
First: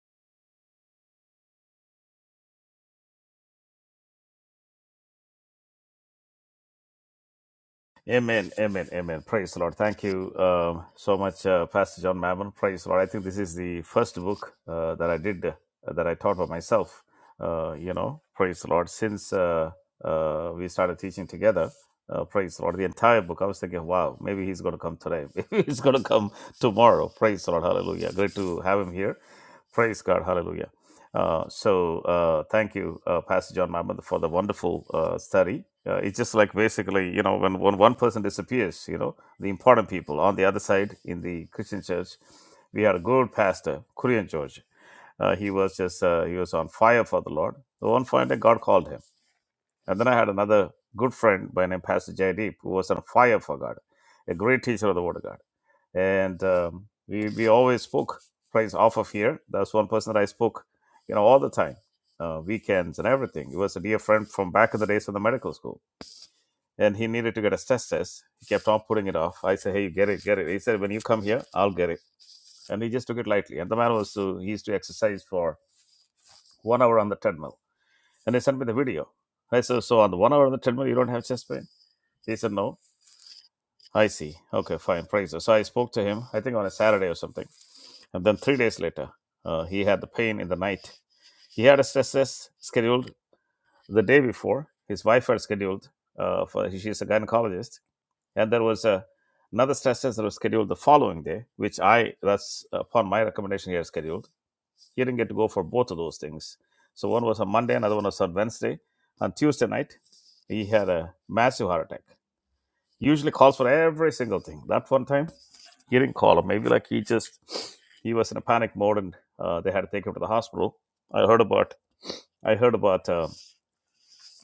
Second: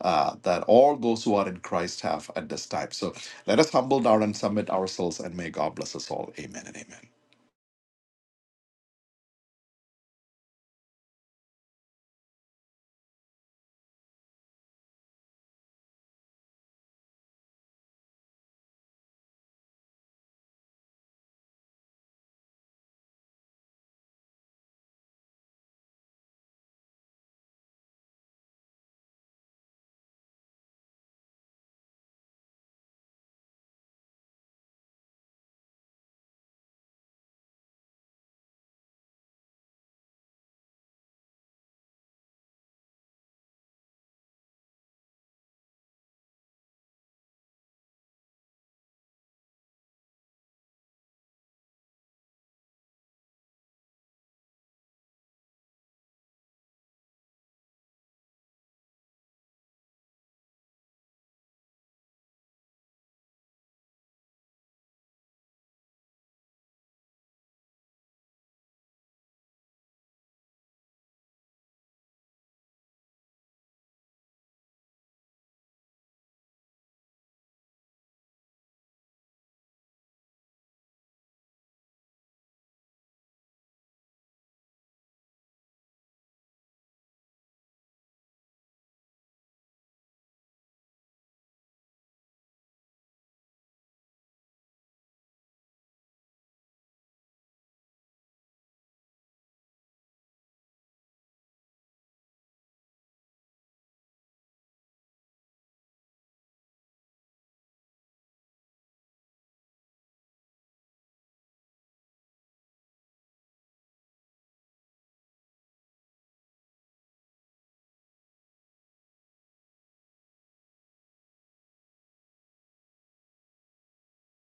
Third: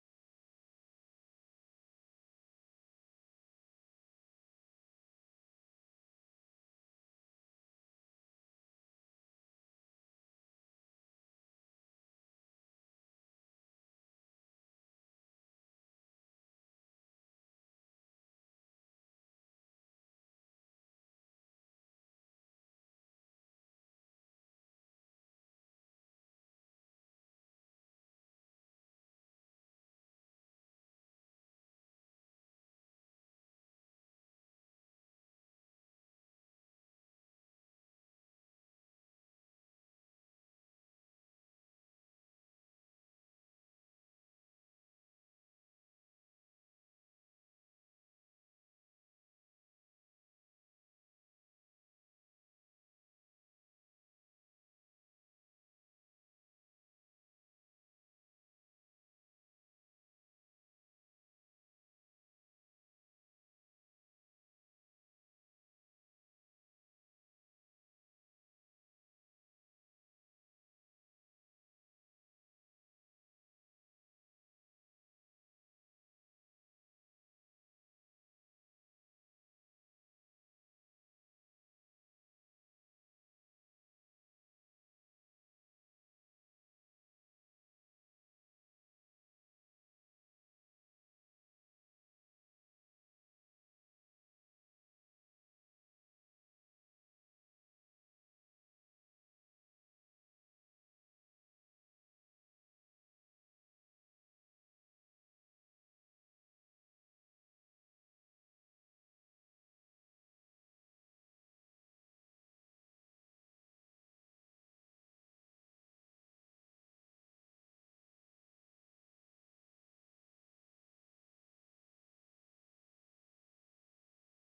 uh, that all those who are in Christ have at this time. So let us humble down and submit ourselves, and may God bless us all. Amen and amen. Amen, amen, amen. Praise the Lord. Thank you um, so much, uh, Pastor John Mammon. Praise the Lord. I think this is the first book uh, that I did, uh, that I taught by myself, uh, you know, praise the Lord, since uh, uh, we started teaching together. Uh, praise the Lord. The entire book, I was thinking, wow, maybe he's going to come today. Maybe he's going to come tomorrow. Praise the Lord. Hallelujah. Great to have him here. Praise God. Hallelujah. Uh, so uh, thank you, uh, Pastor John Mammoth, for the wonderful uh, study. Uh, it's just like basically, you know, when, when one person disappears, you know, the important people on the other side in the Christian church, we had a good pastor, Korean George. Uh, he was just uh, he was on fire for the Lord. The one point, day, God called him, and then I had another good friend by name Pastor Jaydeep, who was on fire for God, a great teacher of the Word of God and um, we we always spoke praise off of here. That's one person that I spoke, you know, all the time, uh, weekends and everything. He was a dear friend from back in the days of the medical school, and he needed to get a stress test. He kept on putting it off. I said, "Hey, you get it, get it." He said, "When you come here, I'll get it," and he just took it lightly. And the man was to, he used to exercise for one hour on the treadmill, and he sent me the video. I said, "So on the one hour on the treadmill, you don't have chest pain?" He said, "No." I see. Okay, fine. Praise. So I spoke to him. I think on a Saturday or something And then three days later, uh, he had the pain in the night. He had a stress test scheduled the day before. His wife had scheduled uh, for she's a gynecologist, and there was a, another stress test that was scheduled the following day, which I that's uh, upon my recommendation he had scheduled. He didn't get to go for both of those things. So one was on Monday, another one was on Wednesday. On Tuesday night, he had a massive heart attack. Usually calls for every single thing. That one time he didn't call him. Maybe like he just he was in a panic mode and uh, they had to take him to the hospital. I heard about I heard about um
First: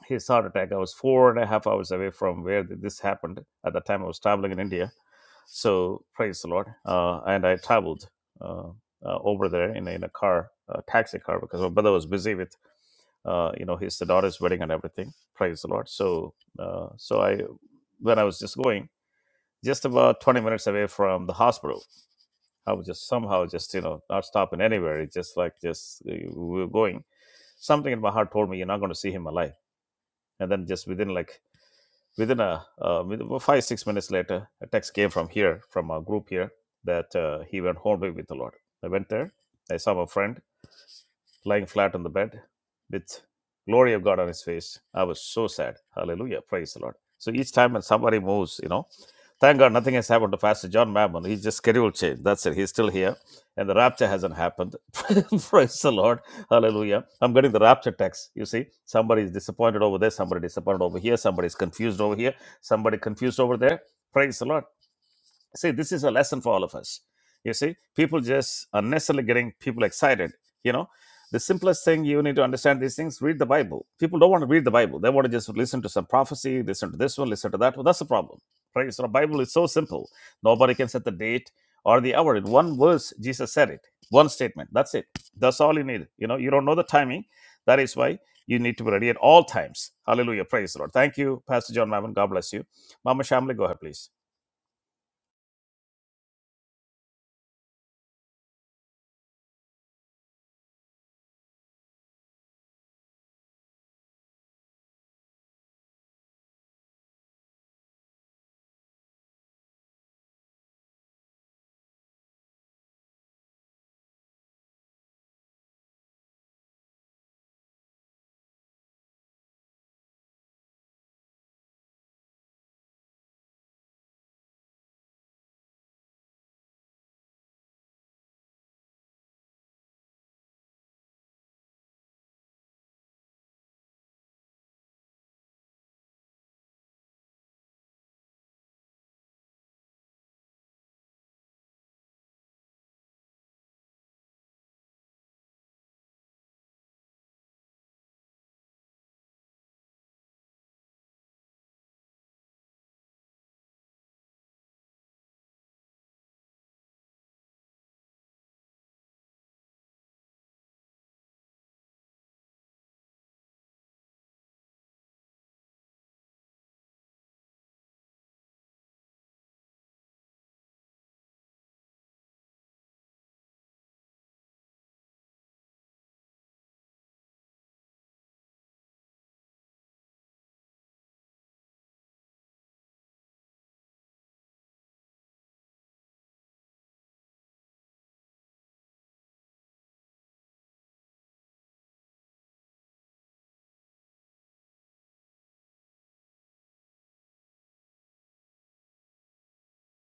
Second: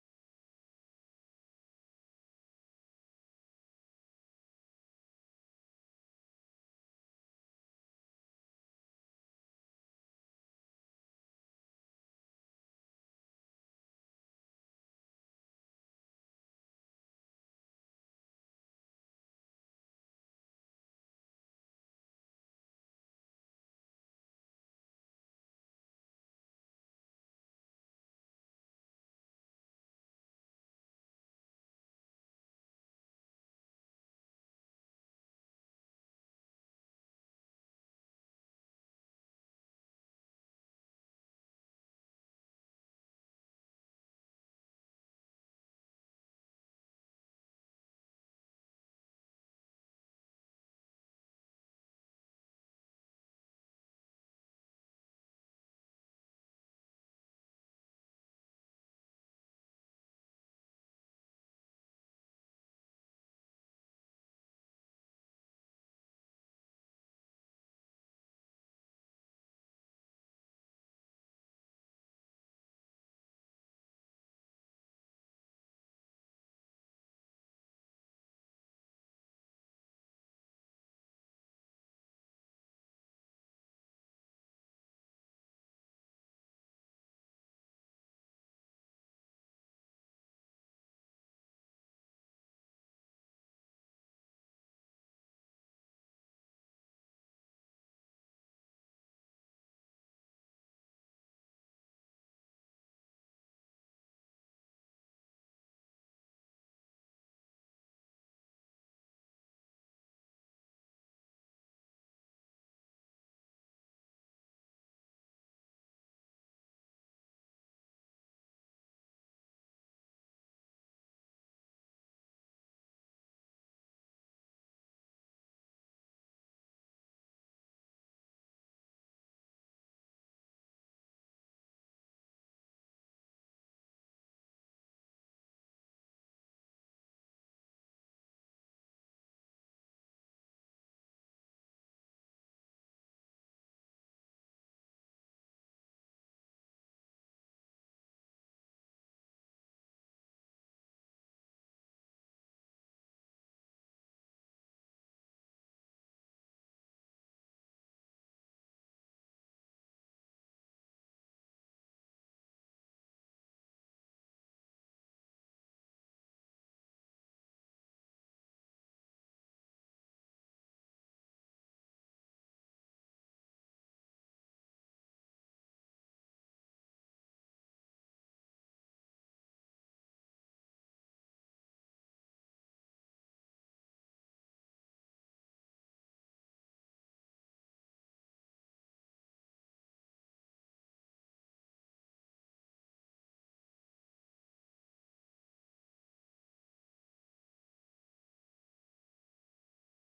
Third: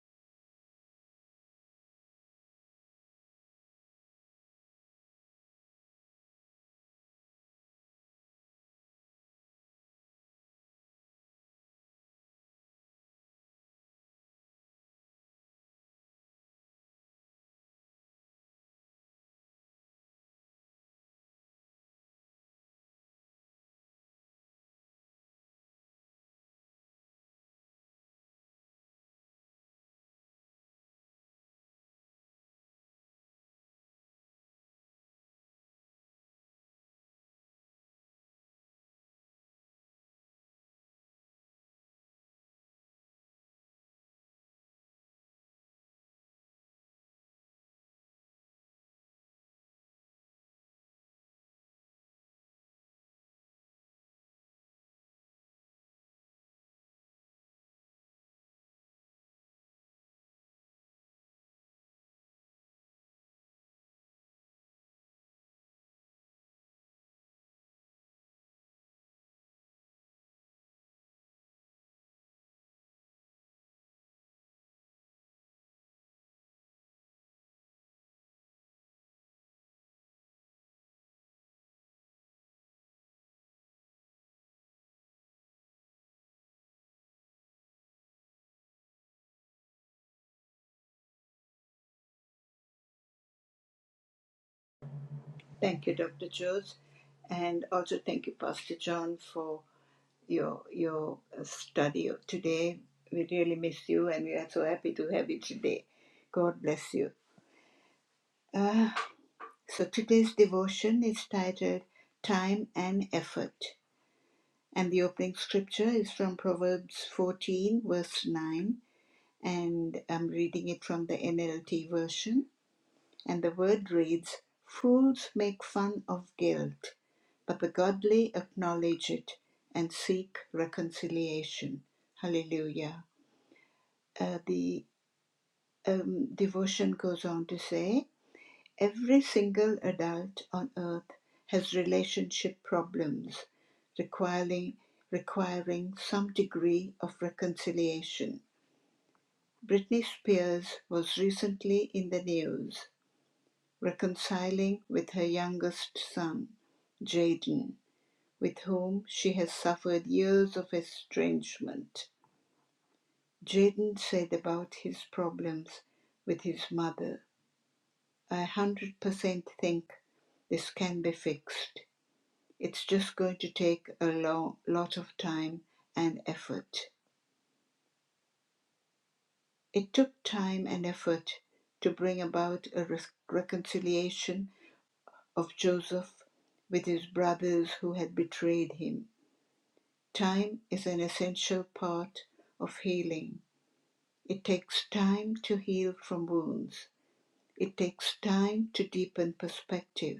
his heart attack. I was four and a half hours away from where this happened. At that time, I was traveling in India. So praise the Lord. Uh, and I traveled uh, uh, over there in, in a car, a taxi car, because my brother was busy with uh, you know his daughter's wedding and everything. Praise the Lord. So uh, so I when I was just going just about 20 minutes away from the hospital I was just somehow just you know not stopping anywhere. It's just like just uh, we were going. Something in my heart told me you're not going to see him alive. And then just within like within a uh, with- well, five six minutes later, a text came from here from a group here that uh, he went home with the Lord. I went there. I saw my friend lying flat on the bed with glory of God on his face. I was so sad. Hallelujah. Praise the Lord. So each time when somebody moves, you know, thank God nothing has happened to Pastor John Mammon. He's just schedule change. That's it. He's still here. And the rapture hasn't happened. Praise the Lord. Hallelujah. I'm getting the rapture text. You see, somebody is disappointed over there, somebody disappointed over here, somebody is confused over here, somebody confused over there. Praise the Lord. See, this is a lesson for all of us. You see, people just unnecessarily getting people excited. You know, the simplest thing you need to understand these things: read the Bible. People don't want to read the Bible; they want to just listen to some prophecy, listen to this one, listen to that one. That's the problem, right? So the Bible is so simple; nobody can set the date or the hour. In one verse, Jesus said it. One statement. That's it. That's all you need. You know, you don't know the timing. That is why you need to be ready at all times. Hallelujah. Praise the Lord. Thank you, Pastor John Mammon. God bless you. Mama Shamley, go ahead, please. Thank you, Doctor Jones, and also thank you, Pastor John, for your your uh, study today. We really miss you, and we are so happy to have you today. God bless you. Uh, So today's devotion is titled Time and Effort, and the opening scripture is from Proverbs 14, verse 9, and I'm reading it from the NLT version. And the word reads Fools make fun of guilt, but the godly acknowledge it and seek reconciliation. Hallelujah. Uh, the um, devotion goes on to say, Every single adult on Earth has relationship problems requiring, requiring some degree of reconciliation. Britney Spears was recently in the news reconciling with her youngest son, Jaden, with whom she has suffered years of estrangement. Jaden said about his problems with his mother, I 100% think this can be fixed. It's just going to take a long, lot of time and effort. It took time and effort to bring about a re- reconciliation of Joseph with his brothers who had betrayed him. Time is an essential part of healing. It takes time to heal from wounds. It takes time to deepen perspective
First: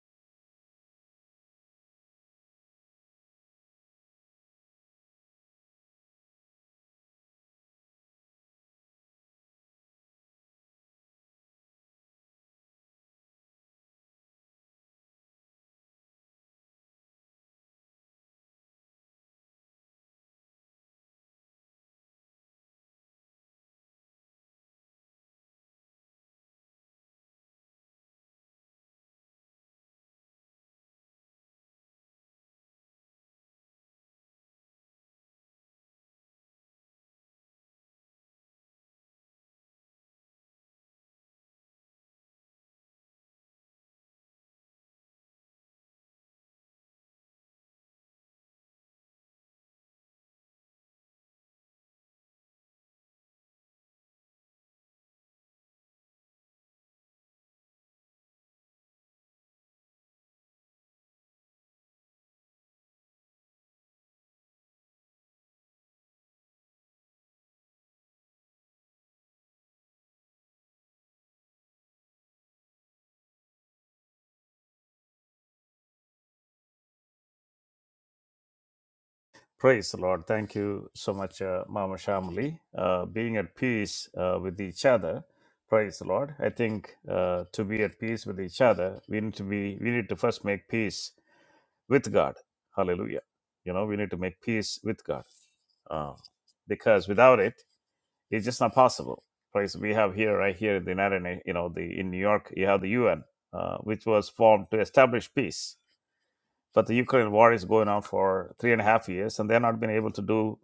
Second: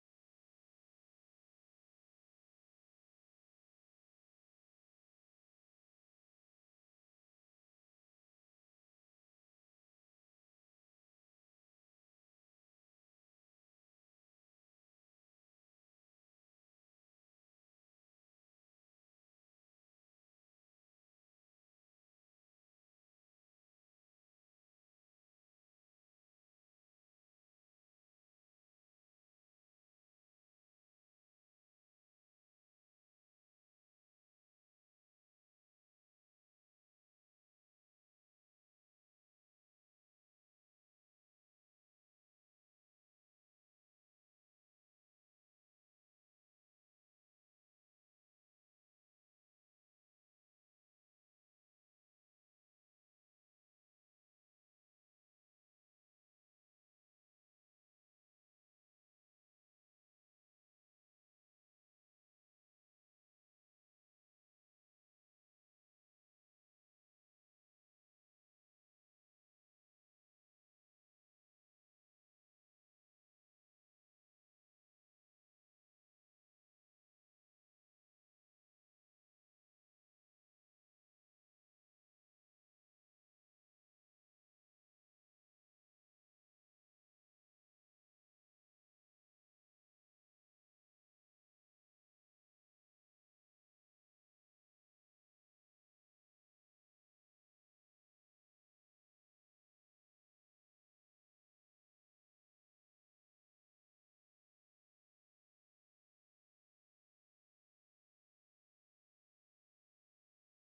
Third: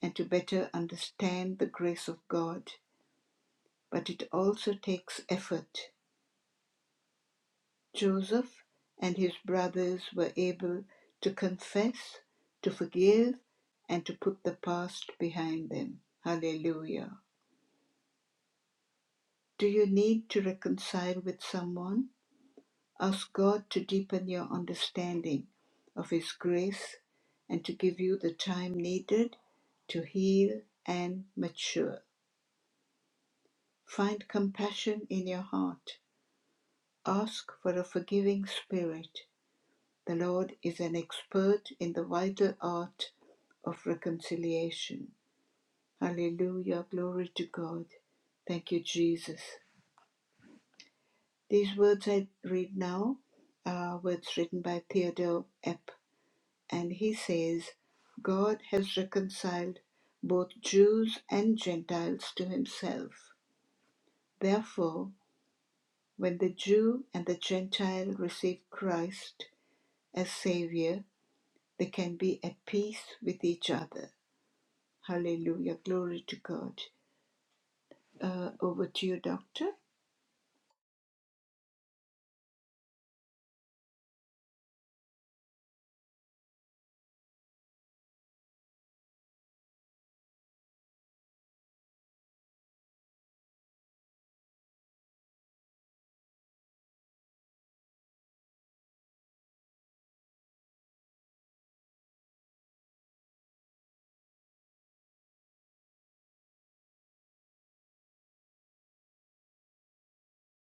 and to better understand the grace of God. But it also takes effort Joseph and his brothers were able to confess, to forgive, and to put the past behind them. Hallelujah. Do you need to reconcile with someone? Ask God to deepen your understanding of His grace and to give you the time needed to heal and mature. Find compassion in your heart. Ask for a forgiving spirit The Lord is an expert in the vital art of reconciliation. Hallelujah. Glory to God. Thank you, Jesus. These words I read now are words written by Theodore Epp, and he says, God has reconciled both Jews and Gentiles to himself. Therefore, when the Jew and the Gentile receive Christ as Savior, they can be at peace with each other. Hallelujah. Glory to God. Uh, over to you, Doctor. Praise the Lord. Thank you so much, uh, Mama Shamli. Uh, being at peace uh, with each other. Praise the Lord. I think uh, to be at peace with each other, we need to be. We need to first make peace with God. Hallelujah. You know, we need to make peace with God uh, because without it, it's just not possible. Praise. We have here, right here in the United, Na- you know, the in New York, you have the UN, uh, which was formed to establish peace but the Ukraine war is going on for three and a half years, and they're not been able to do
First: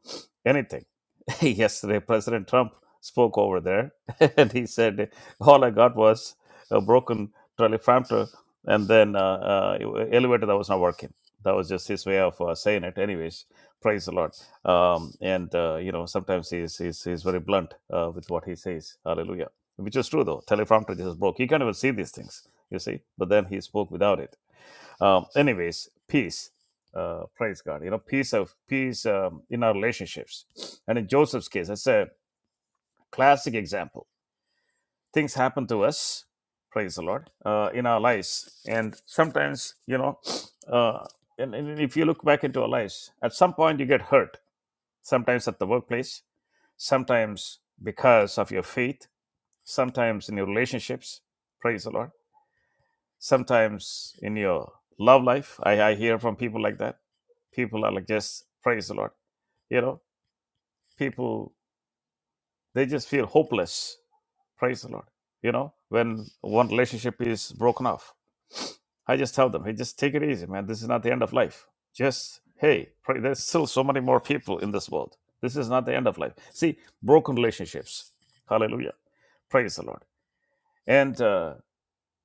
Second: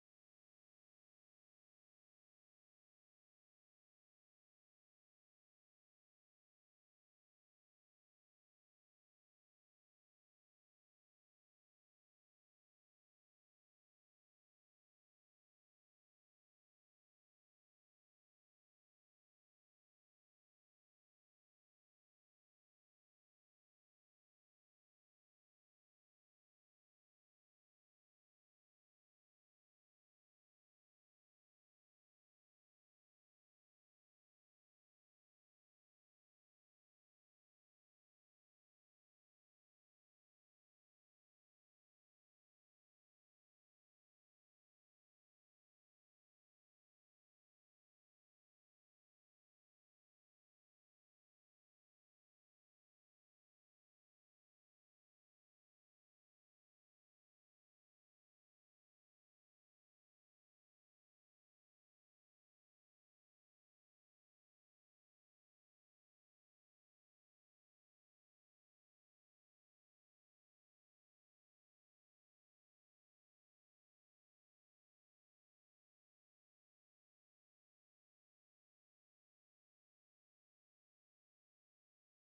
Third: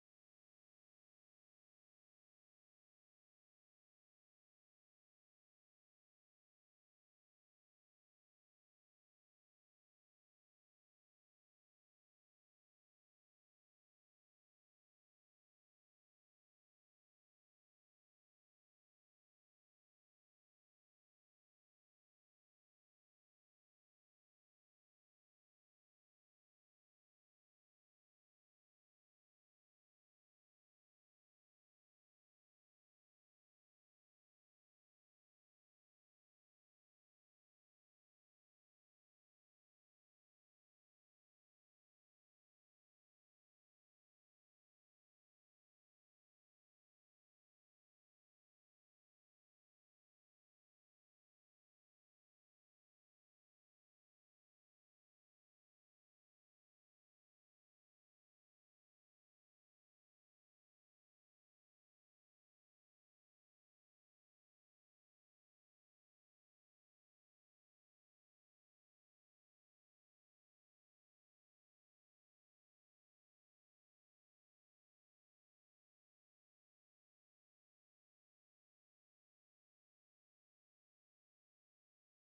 anything. Yesterday, President Trump spoke over there, and he said, "All I got was a broken teleprompter, and then uh, uh, elevator that was not working." That was just his way of uh, saying it. Anyways, praise the Lord. Um, and uh, you know, sometimes he's he's, he's very blunt uh, with what he says. Hallelujah. Which is true though. Teleprompter just broke. You can't even see these things. You see, but then he spoke without it um, anyways, peace. Uh, praise God. You know, peace of peace um, in our relationships, and in Joseph's case, that's a classic example. Things happen to us. Praise the Lord uh, in our lives, and sometimes you know, uh, and, and if you look back into our lives, at some point you get hurt. Sometimes at the workplace, sometimes because of your faith, sometimes in your relationships. Praise the Lord sometimes in your love life I, I hear from people like that people are like just praise the lord you know people they just feel hopeless praise the lord you know when one relationship is broken off i just tell them hey just take it easy man this is not the end of life just hey pray. there's still so many more people in this world this is not the end of life see broken relationships hallelujah praise the lord and uh,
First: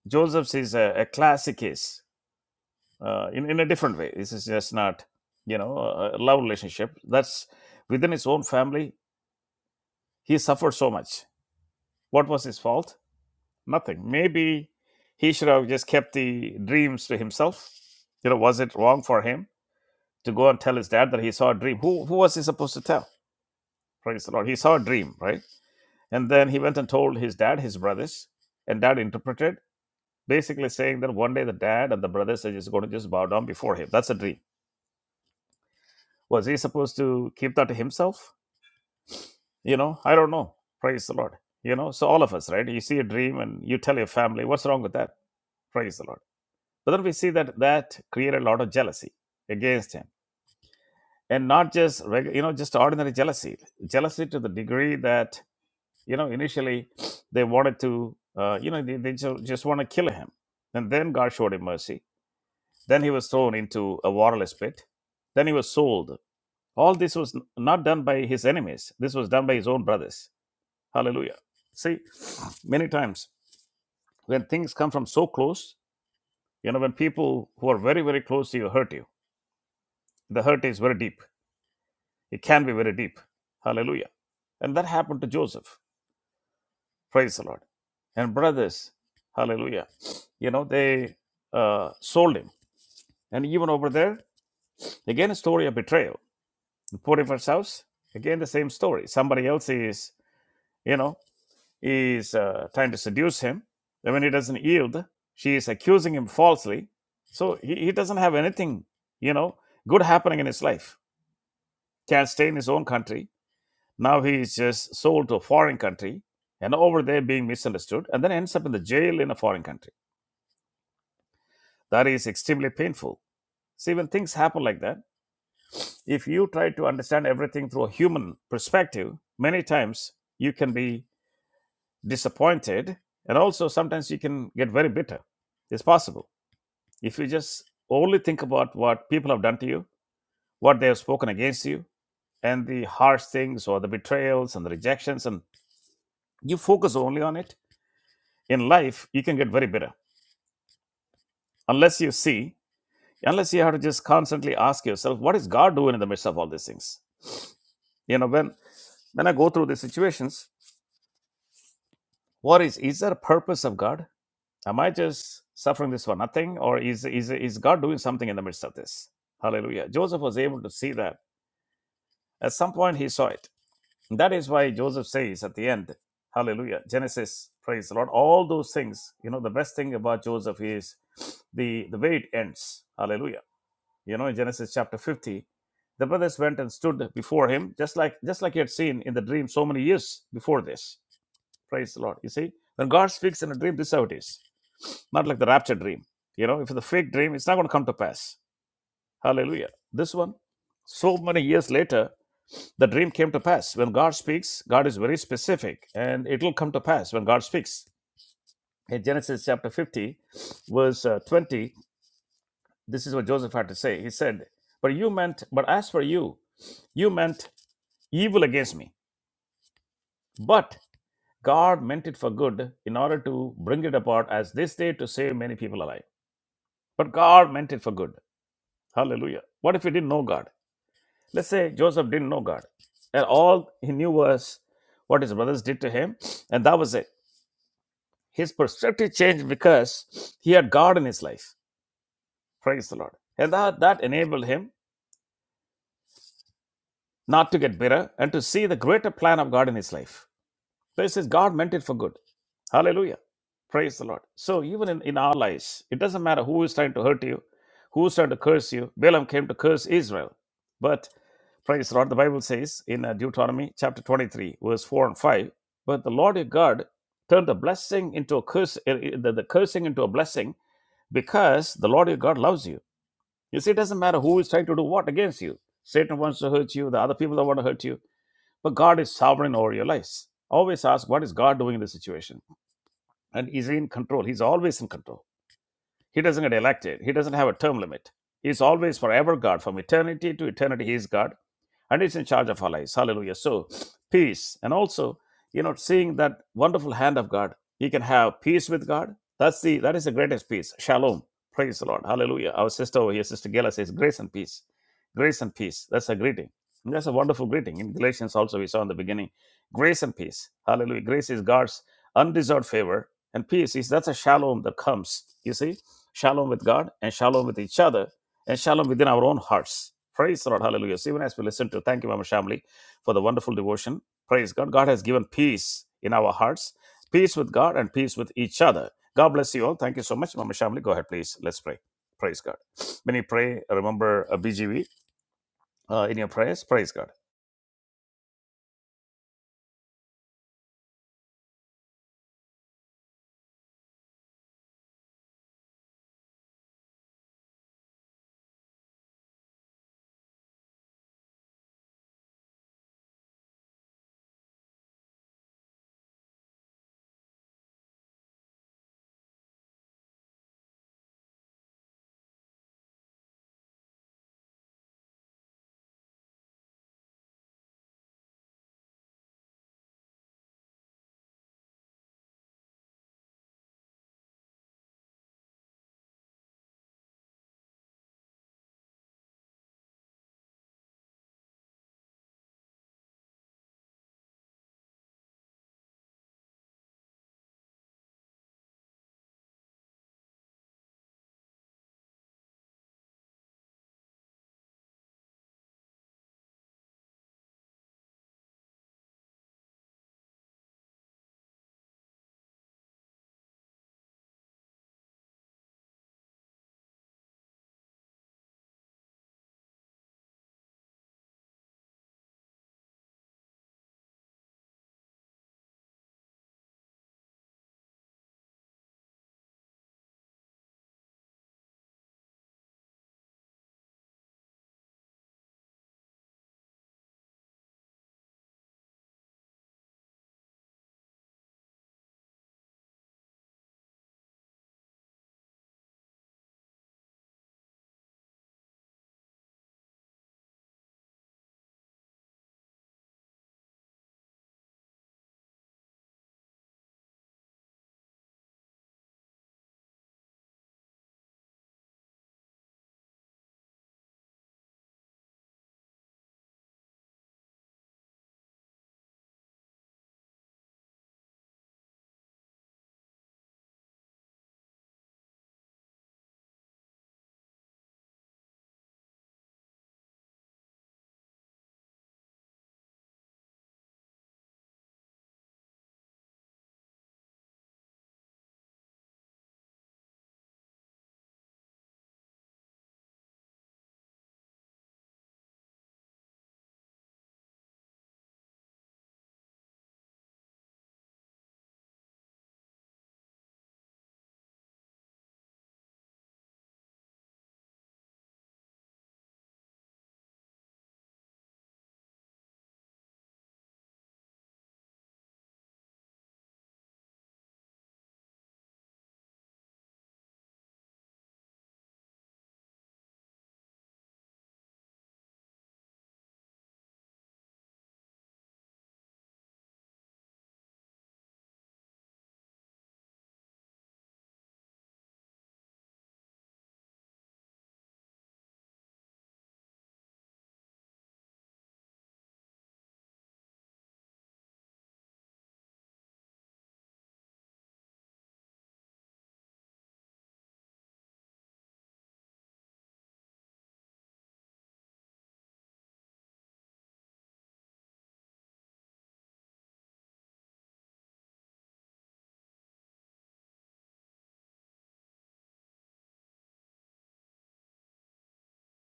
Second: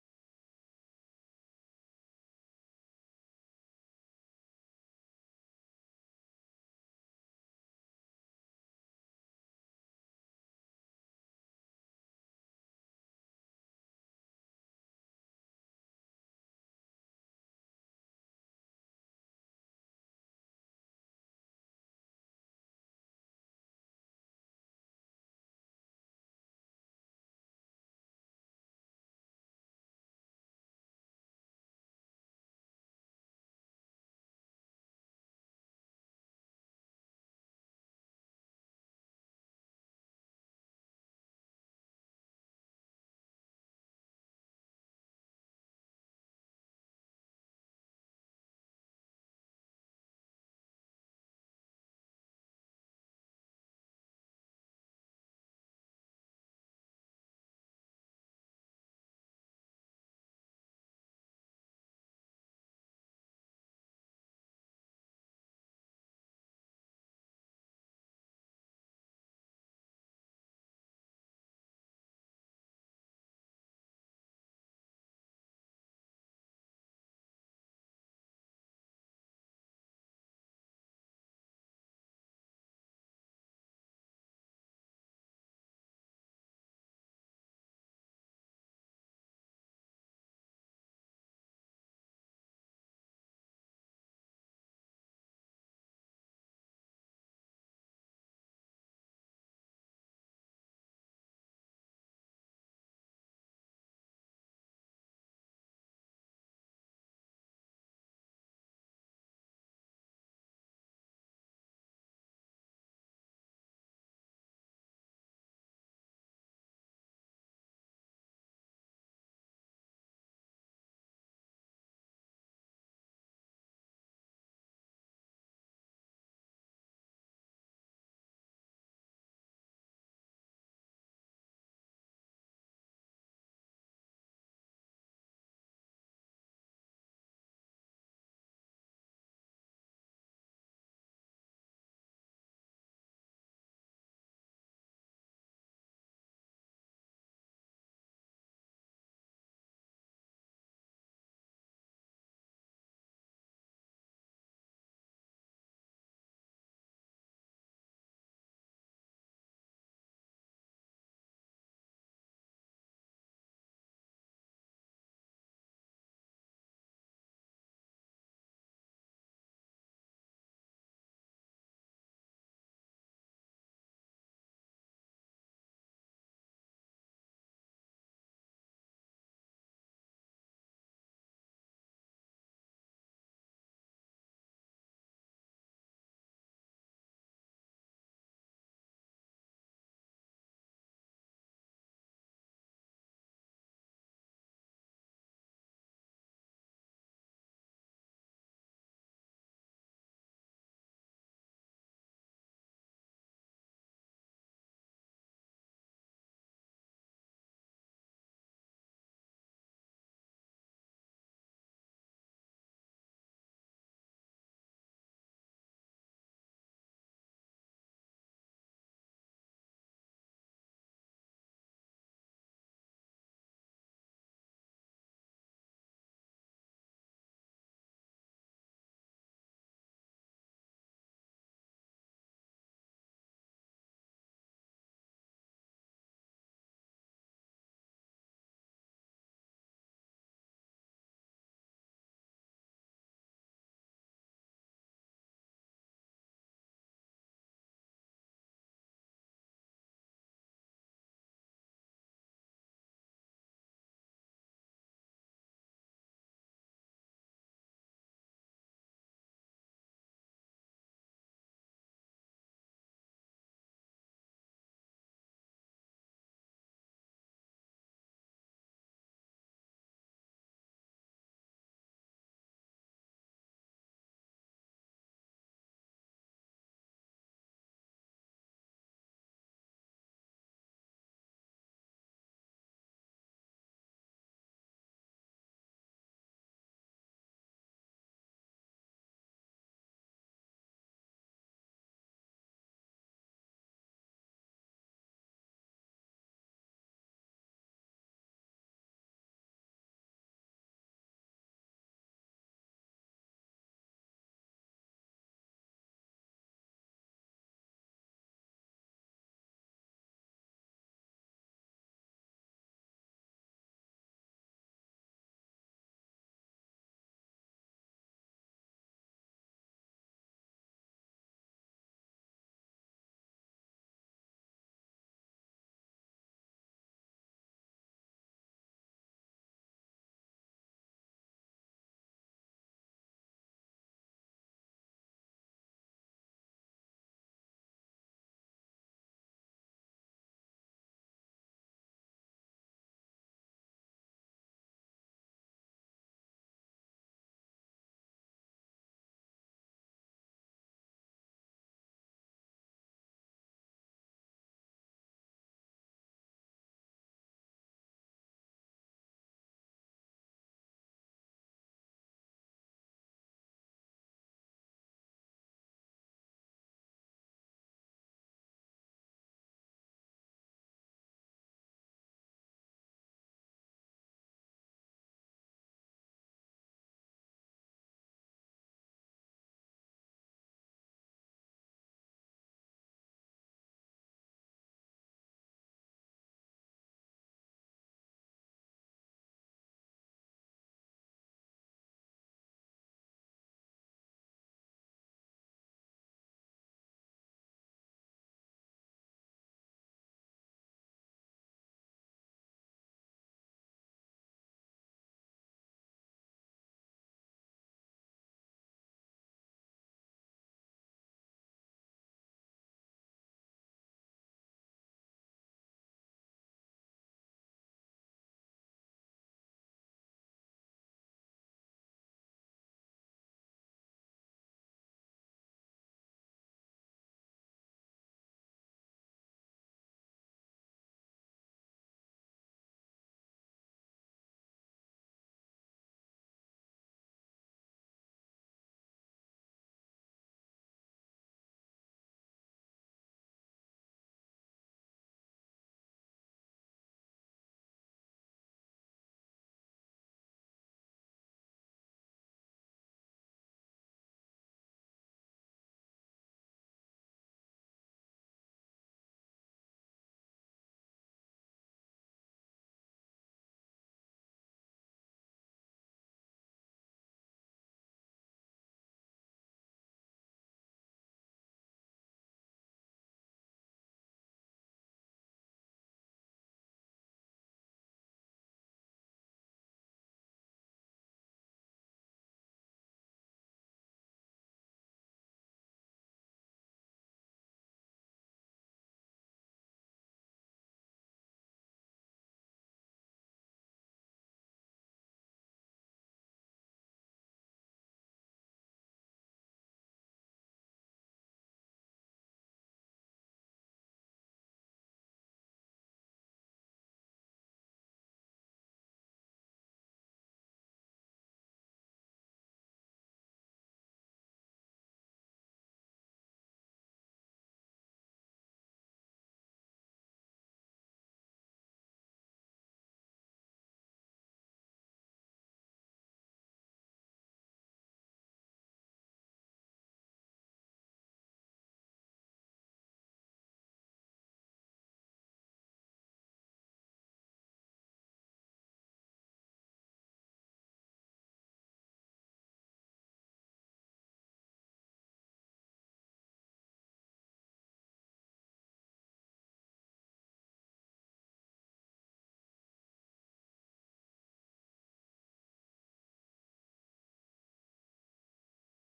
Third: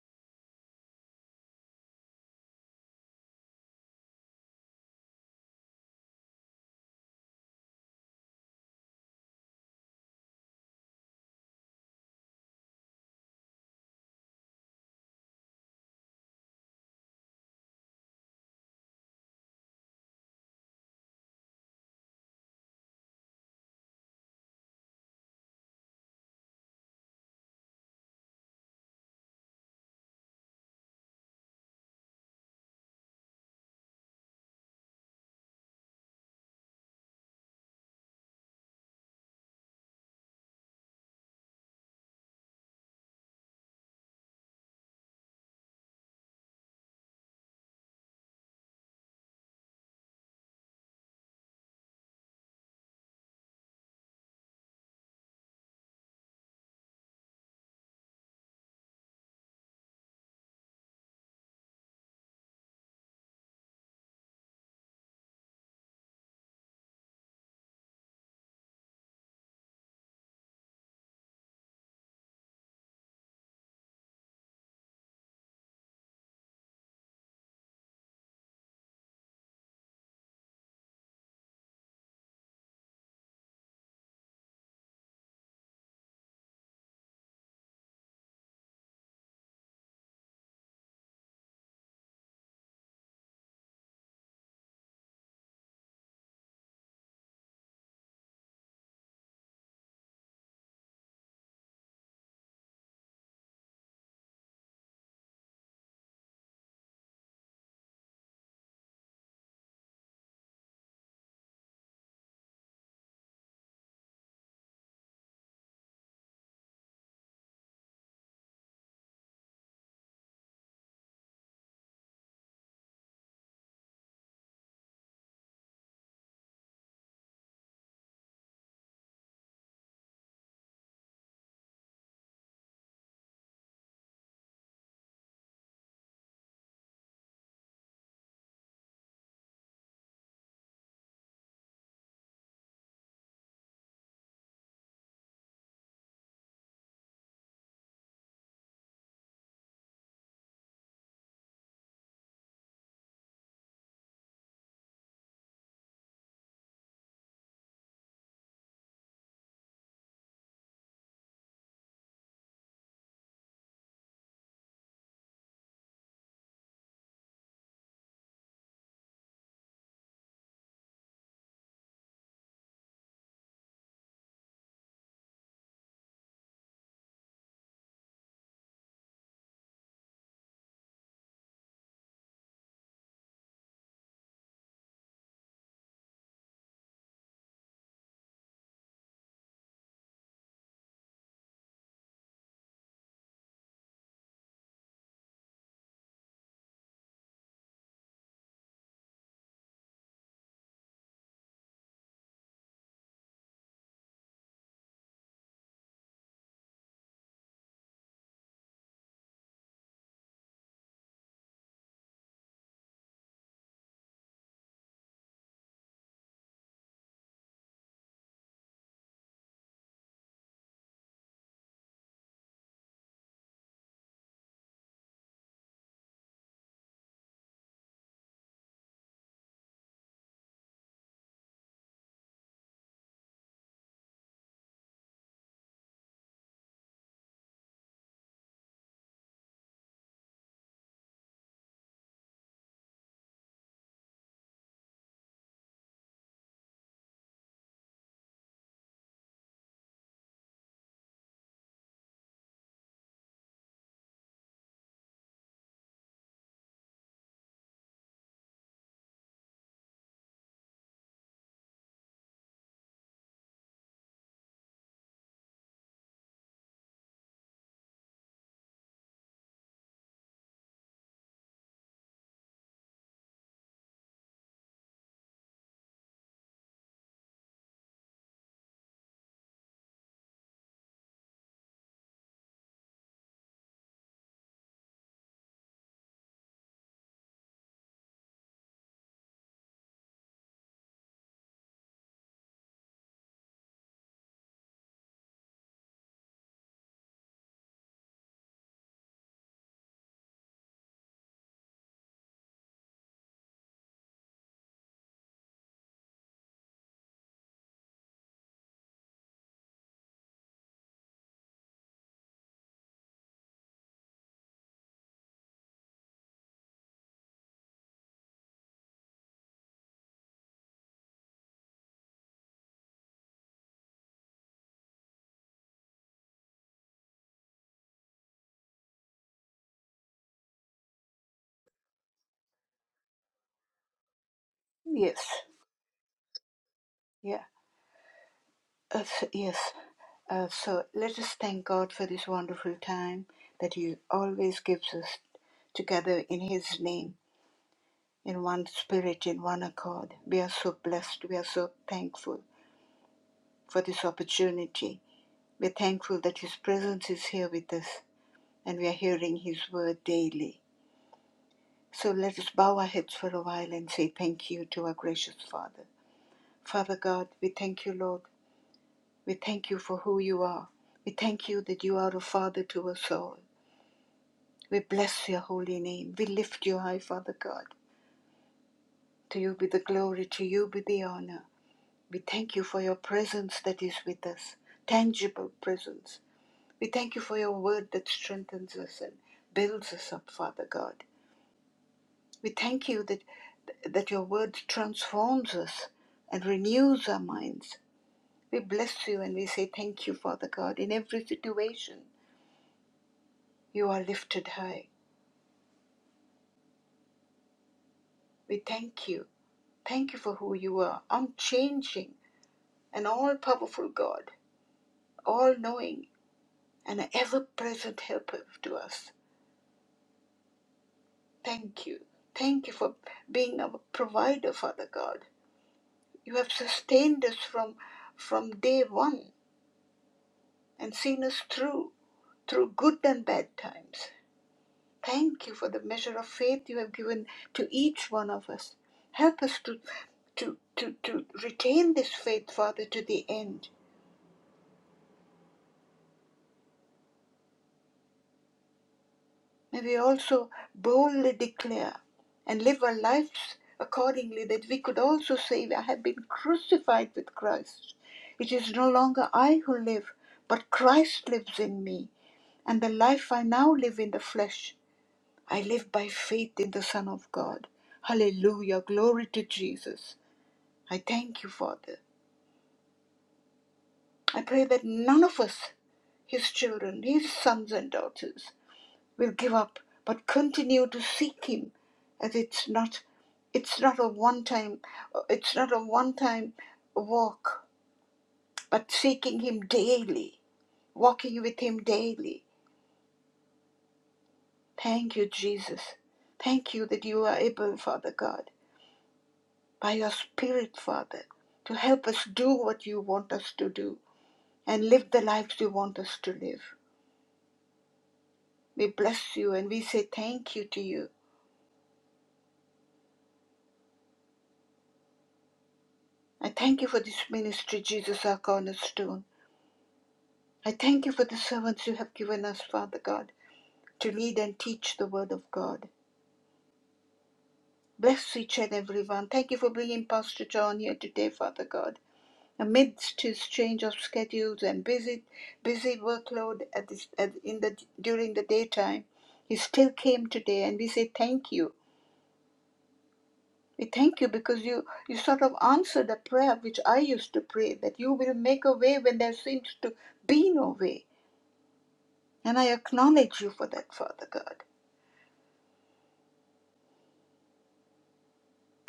joseph's is a, a classic case uh, in, in a different way. This is just not, you know, a a love relationship. That's within his own family. He suffered so much. What was his fault? Nothing. Maybe he should have just kept the dreams to himself. You know, was it wrong for him to go and tell his dad that he saw a dream? Who, who was he supposed to tell? Praise the Lord. He saw a dream, right? And then he went and told his dad, his brothers, and dad interpreted, basically saying that one day the dad and the brothers are just going to just bow down before him. That's a dream. Was he supposed to keep that to himself? you know i don't know praise the lord you know so all of us right you see a dream and you tell your family what's wrong with that praise the lord but then we see that that created a lot of jealousy against him and not just reg- you know just ordinary jealousy jealousy to the degree that you know initially they wanted to uh, you know they, they just, just want to kill him and then god showed him mercy then he was thrown into a waterless pit then he was sold all this was n- not done by his enemies this was done by his own brothers Hallelujah. See, many times when things come from so close, you know, when people who are very, very close to you hurt you, the hurt is very deep. It can be very deep. Hallelujah. And that happened to Joseph. Praise the Lord. And brothers, hallelujah. You know, they uh, sold him. And even over there, again, a story of betrayal. In Potiphar's house, again, the same story. Somebody else is, you know, is uh, trying to seduce him. Then when he doesn't yield, she is accusing him falsely. So he, he doesn't have anything, you know, good happening in his life. Can't stay in his own country. Now he is just sold to a foreign country and over there being misunderstood and then ends up in the jail in a foreign country. That is extremely painful. See, when things happen like that, if you try to understand everything through a human perspective, many times you can be disappointed and also sometimes you can get very bitter. It's possible. If you just only think about what people have done to you, what they have spoken against you, and the harsh things or the betrayals and the rejections, and you focus only on it, in life, you can get very bitter. Unless you see, unless you have to just constantly ask yourself, what is God doing in the midst of all these things? You know, when, when I go through these situations, what is, is there a purpose of God? Am I just suffering this for nothing? Or is, is, is God doing something in the midst of this? Hallelujah. Joseph was able to see that. At some point, he saw it And That is why Joseph says at the end, Hallelujah, Genesis, praise the Lord. All those things, you know, the best thing about Joseph is the, the way it ends. Hallelujah. You know, in Genesis chapter 50, the brothers went and stood before him, just like just like he had seen in the dream so many years before this. Praise the Lord. You see, when God speaks in a dream, this is how it is. Not like the rapture dream. You know, if it's a fake dream, it's not going to come to pass. Hallelujah. This one, so many years later, the dream came to pass. When God speaks, God is very specific, and it will come to pass when God speaks. In Genesis chapter 50, verse uh, 20, this is what Joseph had to say. He said, But you meant, but as for you, you meant evil against me. But God meant it for good in order to bring it about as this day to save many people alive. But God meant it for good. Hallelujah. What if he didn't know God? Let's say Joseph didn't know God. And all he knew was what his brothers did to him, and that was it His perspective changed because he had God in his life. Praise the Lord. And that, that enabled him not to get bitter and to see the greater plan of God in his life. This is God meant it for good. Hallelujah. Praise the Lord. So even in, in our lives, it doesn't matter who is trying to hurt you, who's trying to curse you. Balaam came to curse Israel. But praise the Lord, the Bible says in uh, Deuteronomy chapter 23, verse 4 and 5, but the Lord your God turned the blessing into a curse, uh, uh, the, the cursing into a blessing because the Lord your God loves you. You see, it doesn't matter who is trying to do what against you. Satan wants to hurt you, the other people that want to hurt you, but God is sovereign over your lives. Always ask, what is God doing in this situation? And He's in control. He's always in control. He doesn't get elected. He doesn't have a term limit. He's always forever God. From eternity to eternity, He is God. And He's in charge of our lives. Hallelujah. So, peace. And also, you know, seeing that wonderful hand of God, you can have peace with God. That's the that is the greatest peace. Shalom. Praise the Lord. Hallelujah. Our sister over here, Sister Gela says, grace and peace. Grace and peace. That's a greeting. And that's a wonderful greeting. In Galatians also we saw in the beginning. Grace and peace. Hallelujah. Grace is God's undeserved favor and peace is that's a shalom that comes you see shalom with God, and shalom with each other, and shalom within our own hearts. Praise the Lord. Hallelujah. So even as we listen to, thank you, Mama Shamli, for the wonderful devotion. Praise God. God has given peace in our hearts, peace with God, and peace with each other. God bless you all. Thank you so much, Mama Shamli. Go ahead, please. Let's pray. Praise God. When you pray, remember uh, BGV Yes, uh, in your prayers. Praise God. yeah, uh, so- yes. Uh, so let us thank God for this wonderful time that He always gives us together in His name, in one spirit, in one accord. We are so blessed. We are so thankful for this opportunity. We're thankful that His presence is here with us and we are hearing His word daily. So let us bow our heads for a while and say thank you to our gracious Father. Father God, we thank you, Lord. We thank you for who you are. We thank you that you are a father to us all. We bless your holy name. We lift you high, Father God. To you be the glory, to you be the honor. We thank you for your presence that is with us, tangible presence. We thank you for your word that strengthens us and builds us up, Father God. We thank you that, that your word transforms us and renews our minds. We bless you and we say thank you, Father God. In every situation, you are lifted high. We thank you. Thank you for who you are, unchanging and all powerful God, all knowing and an ever present helper to us. Thank you. Thank you for being our provider, Father God. You have sustained us from, from day one and seen us through, through good and bad times. Thank you for the measure of faith you have given to each one of us. Help us to, to, to, to retain this faith, Father, to the end. May we also boldly declare and live our lives accordingly that we could also say, I have been crucified with Christ. It is no longer I who live, but Christ lives in me. And the life I now live in the flesh, I live by faith in the Son of God. Hallelujah. Glory to Jesus. I thank you, Father. I pray that none of us, his children, his sons and daughters, will give up, but continue to seek him as it's not it's not a one time it's not a one time walk, but seeking him daily, walking with him daily. Thank you, Jesus. Thank you that you are able, Father God, by your Spirit, Father, to help us do what you want us to do and live the lives you want us to live. We bless you and we say thank you to you. I thank you for this ministry, Jesus, our cornerstone. I thank you for the servants you have given us, Father God, to lead and teach the word of God. Bless each and every one. Thank you for bringing Pastor John here today, Father God. Amidst his change of schedules and busy, busy workload at this, at, in the during the daytime, he still came today, and we say thank you We thank you because you, you sort of answered a prayer which I used to pray that you will make a way when there seems to be no way. And I acknowledge you for that, Father God.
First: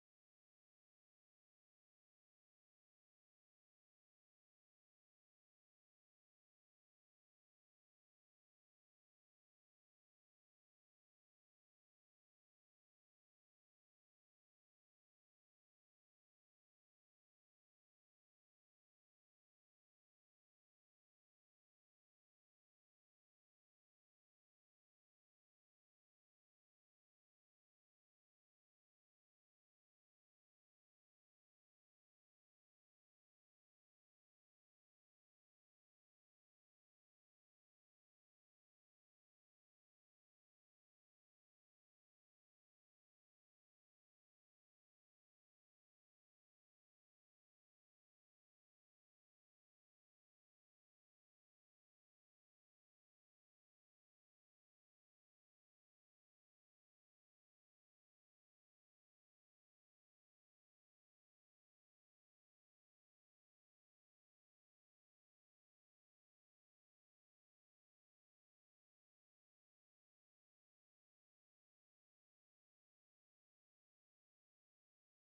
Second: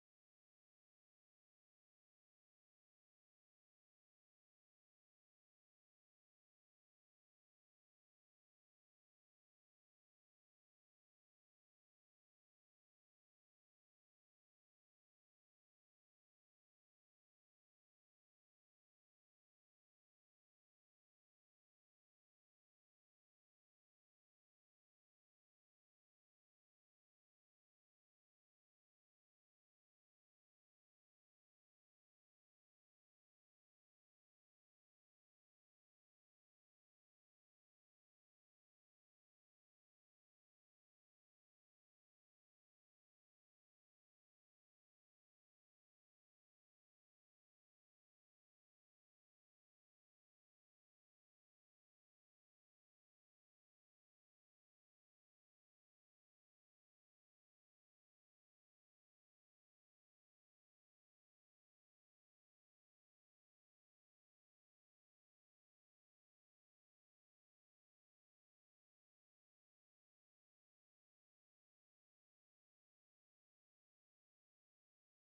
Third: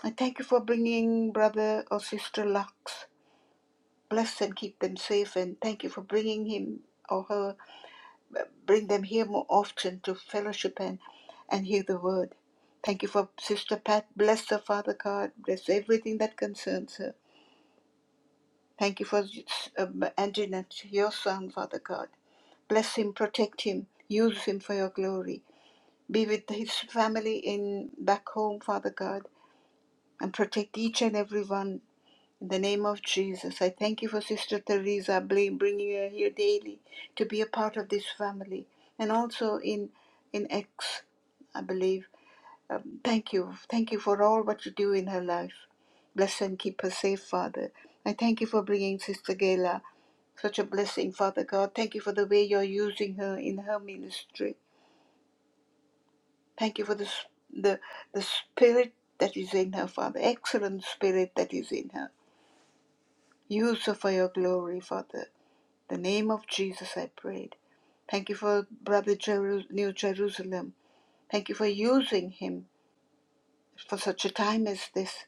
I thank you for bringing brother or sister Lux. Bless and keep them safe, and thank you for bringing him or her, bring them here more often to fellowship and, and hear the word. Thank you for Sister Pat. Bless her, Father God. Bless everything that concerns her. Thank you for um, Antoinette, your son, Father God. Bless him, protect him, use him for your glory. Be with his family in back home, Father God, and protect each and every one. In the name of Jesus, I thank you for Sister Teresa bringing her here daily to be a part of this family, and also in in X, I believe. Um, thank you, thank you for all what you do in her life. Bless and keep her safe, Father. I thank you for bringing Sister Gayla. Such a blessing, Father God. Thank you for the way you're using her in her ministry. Thank you for the, s- the, the spirit that is in her, Father. Excellent spirit that is in her. Use her for your glory, Father. The name of Jesus, I prayed. Thank you for Brother Jeru- New Jerusalem. Thank you for using him for such a time as this.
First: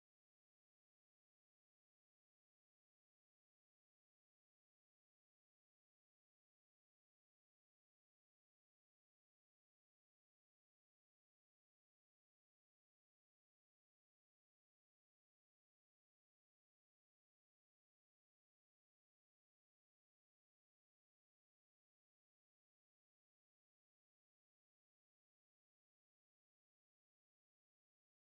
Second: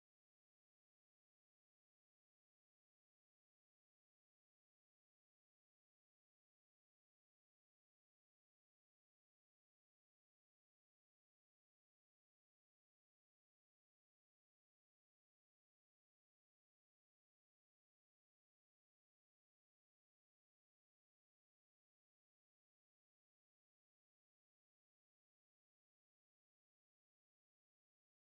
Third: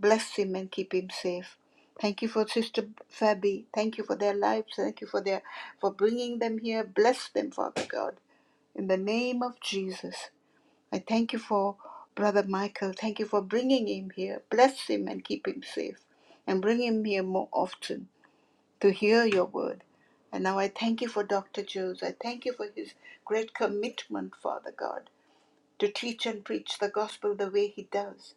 Bless him and keep him safe. Thank you for Sister Fabi. Thank you for their lives. Thank you for their for bringing them here. Bless them, Father God. In the name of Jesus, I thank you for Brother Michael. Thank you for bringing him here. Bless him and keep him safe. And bring him here more often to hear your word. And now I thank you for Dr. Jones. I thank you for his great commitment, Father God, to teach and preach the gospel the way he does.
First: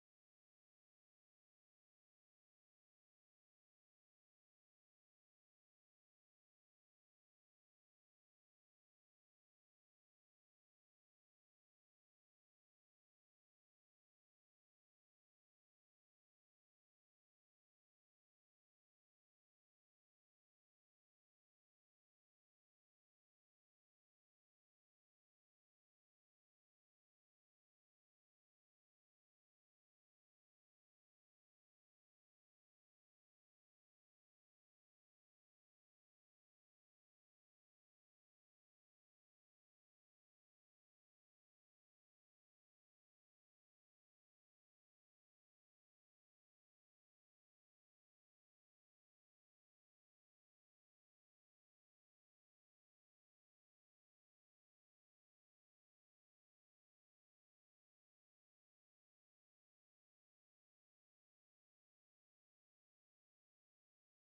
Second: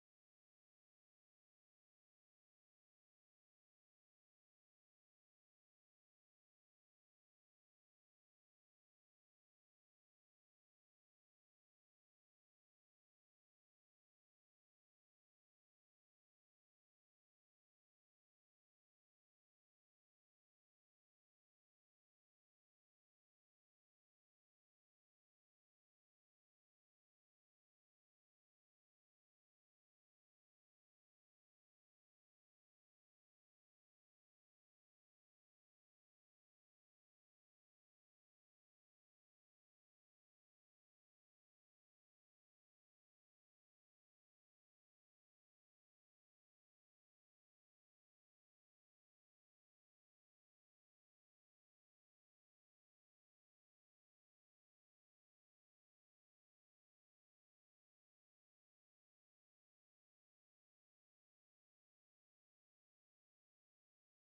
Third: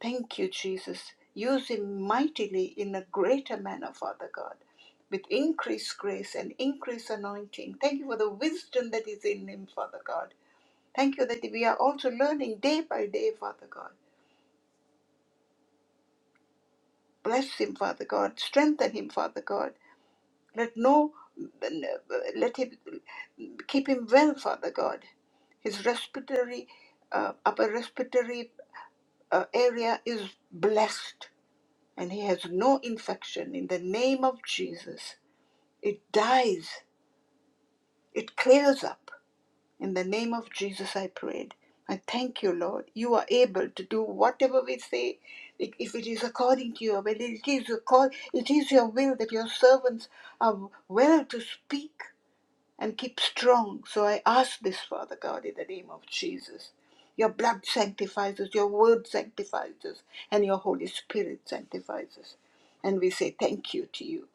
Thank you, Jesus. Use him mightily in a greater manner, Father God, with increased grace and increased anointing. Thank you for the wisdom that is in him, Father God. Thank you that we are also learning day by day, Father God. Bless him, Father God. Strengthen him, Father God. Let no let him keep him well, Father God. His respiratory uh, upper respiratory uh, area is blessed and he has no infection in the name of Jesus. It dies, it clears up. In the name of Jesus, I prayed. I thank you, Lord. You are able to do whatever we say, if it is according to your will. It is your call. It is your will that your servants are well to speak and keep strong. So I ask this, Father God, in the name of Jesus. Your blood sanctifies us, your word sanctifies us, and your Holy Spirit sanctifies us. And we say thank you to you.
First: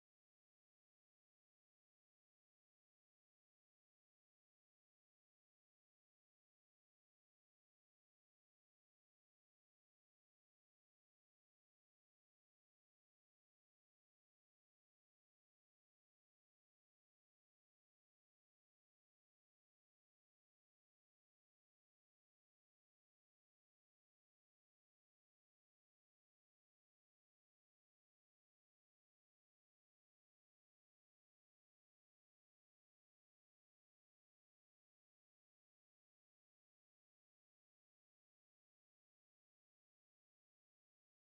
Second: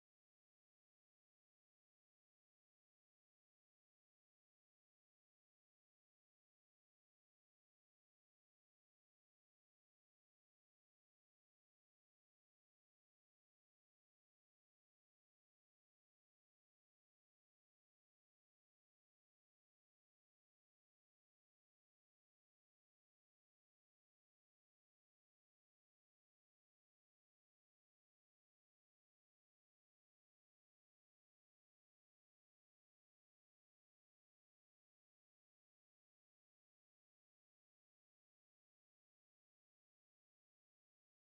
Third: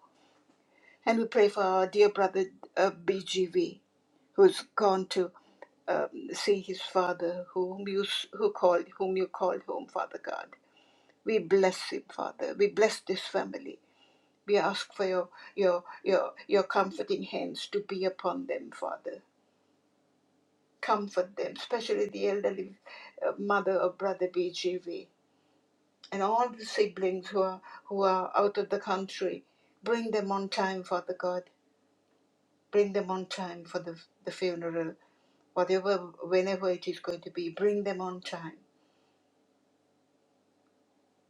And we pray for our dear brother uh, BGV, who's gone to um, see his father, whom you s- who called, whom you called home, Father God. We bless him, Father. We bless this family. We ask for your your your your comforting hands to be upon them, Father comfort them, especially the elderly uh, mother of Brother BGV and all the siblings who are, who are out of the country. Bring them on time, Father God. Bring them on time for the, the funeral, whatever, whenever it is going to be. Bring them on time.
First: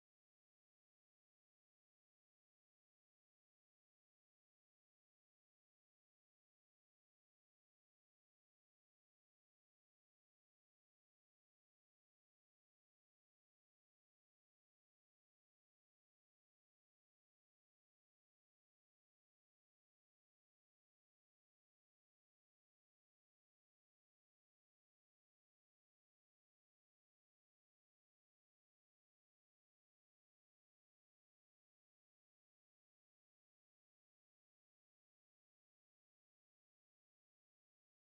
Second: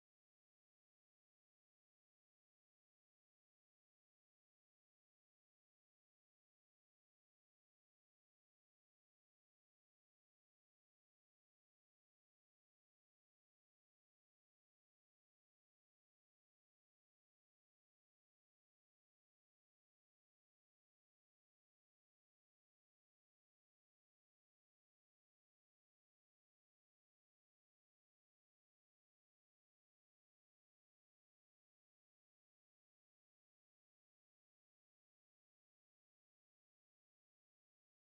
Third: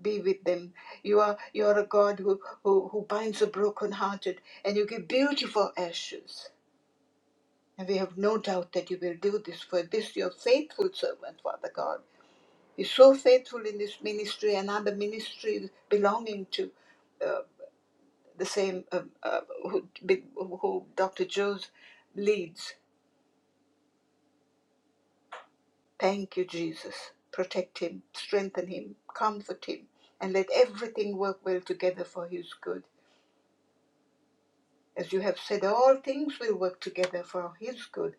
Be with them. You are you are a God who, who, who binds the brokenhearted and you give beautiful ashes. And we have no doubt that you will do this for this your faithful servant, Father God. He's so faithful in this ministry and other ministries belonging to uh, the same uh, uh, who, who Dr. Jones leads. Thank you, Jesus. Protect him, strengthen him, comfort him, and let everything work well together for his good. As you have said, all things will work together for his good,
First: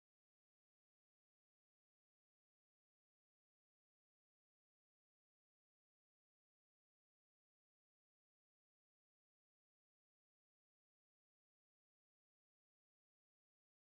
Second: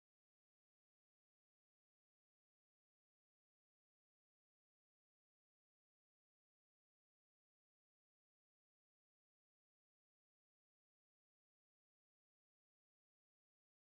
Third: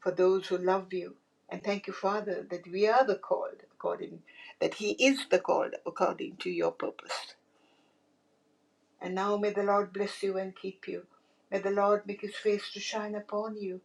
for those who love you. And thank you, Father, that we are the called according, that he is the called according to your purpose. And now may the Lord bless you and keep you. May the Lord make his face to shine upon you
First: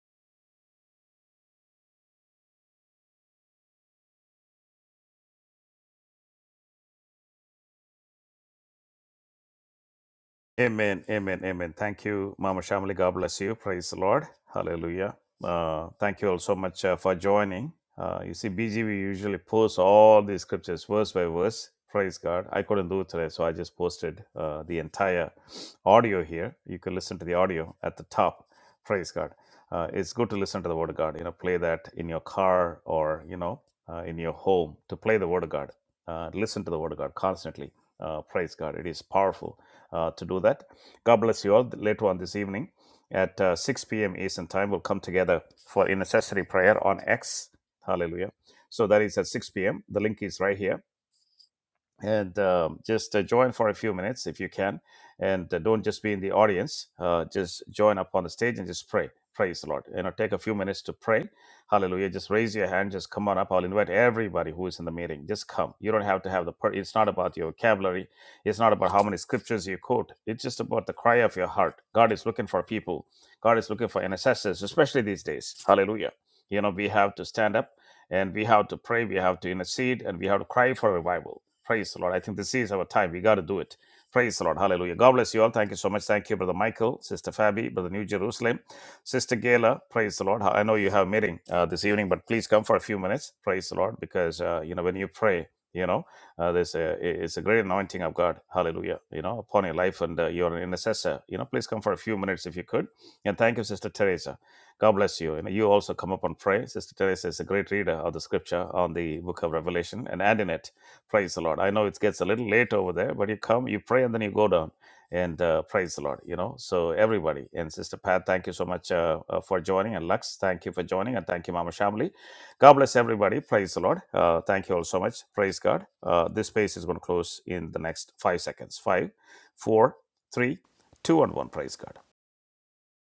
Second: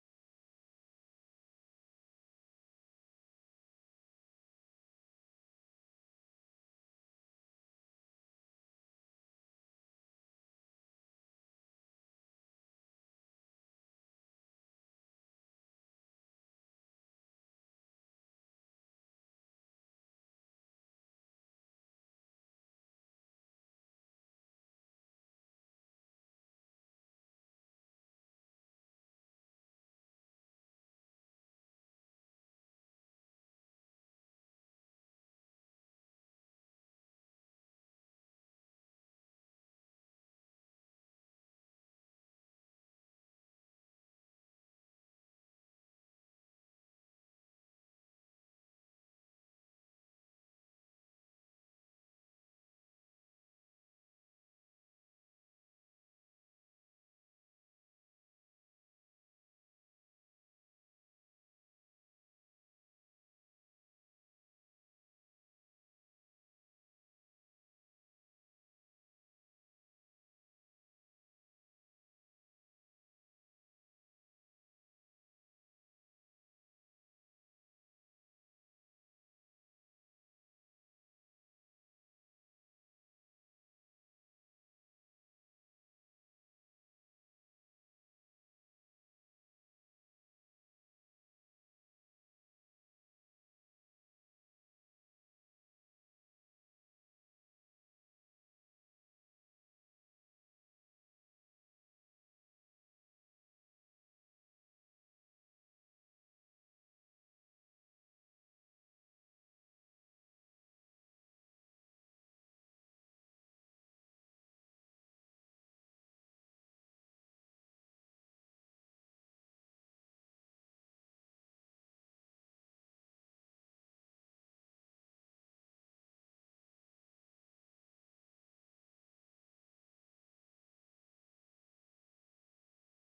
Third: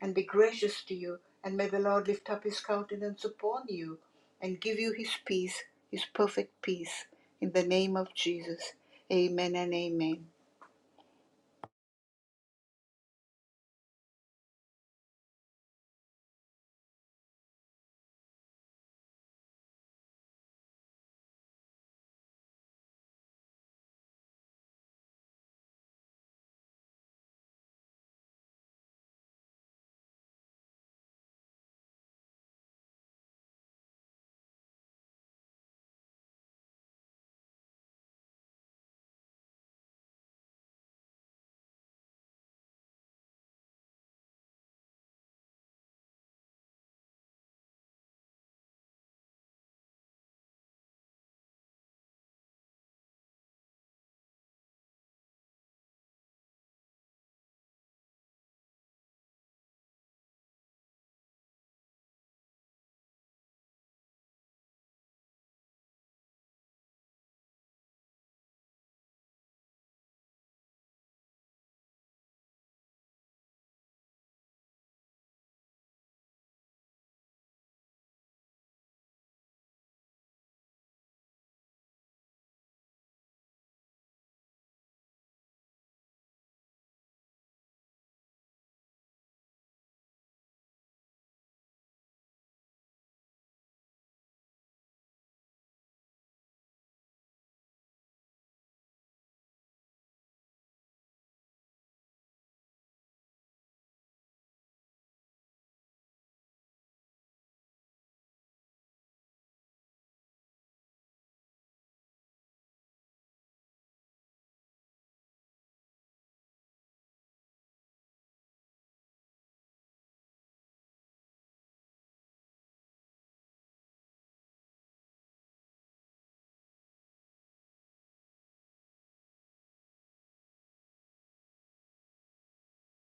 and be gracious to you. And may the Lord lift up his countenance upon you and give you his peace, his perfect peace. In the name of Jesus. Amen and amen. Amen, amen, amen. Thank you, Mama Shamli. God bless you. Praise the Lord. Hallelujah. Uh, thank you all so much uh, for joining. Uh, you see, BG we usually post all the scriptures verse by verse. Praise God. I couldn't do it today, so I just posted uh, the entire audio here. You can listen to the audio at the top. Praise God. Uh, it's good to listen to the Word of God. You know, play that in your car or, you know, uh, in your home to play the Word of God. Uh, listen to the Word of God constantly. Uh, praise God. It is powerful uh, to do that. God bless you all. Later on this evening at uh, 6 p.m. Eastern Time, we'll come together for intercessory prayer on X. Hallelujah. So that is at 6 p.m. The link is right here and um, just uh, join for a few minutes if you can and uh, don't just be in the audience uh, just join up on the stage and just pray praise the lord you know take a few minutes to pray hallelujah just raise your hand just come on up i'll invite everybody who is in the meeting just come you don't have to have the per- it's not about your vocabulary it's not about how many scriptures you quote it's just about the cry of your heart god is looking for people god is looking for intercessors especially these days hallelujah you know we have to stand up and we have to pray we have to intercede and we have to cry for revival Praise the Lord. I think this is our time. We got to do it. Praise the Lord. Hallelujah. God bless you all. Thank you so much. Thank you, Brother Michael, Sister Fabi, Brother New Jerusalem, Sister Gayla. Praise the Lord. I know you have a meeting uh, this evening, but please come for a few minutes. Praise the Lord. Because, uh, you know, when you pray, you know, uh, there's a, it's a great anointing of God. Hallelujah. You know, upon your life and uh, you're an intercessor. You know, please come for a few minutes if you could. And thank you, Sister Teresa. God bless you. And you also come up and pray. Sister Teresa is a great reader of the scripture on the book of Revelation and add in it. Praise the Lord. I know it gets a little late over there, but you come, you pray, and then you go down. And uh, praise the Lord, you know. So, everybody, and Sister Pat, thank you so much uh, uh, for joining. And Lux, thank you for joining. And thank you, Mama Shamli. God bless everybody. Praise the Lord. Uh, thank you all so much. Praise God. Uh, this space is going to close in the next five seconds. Five, four, three, two, and one. Praise God.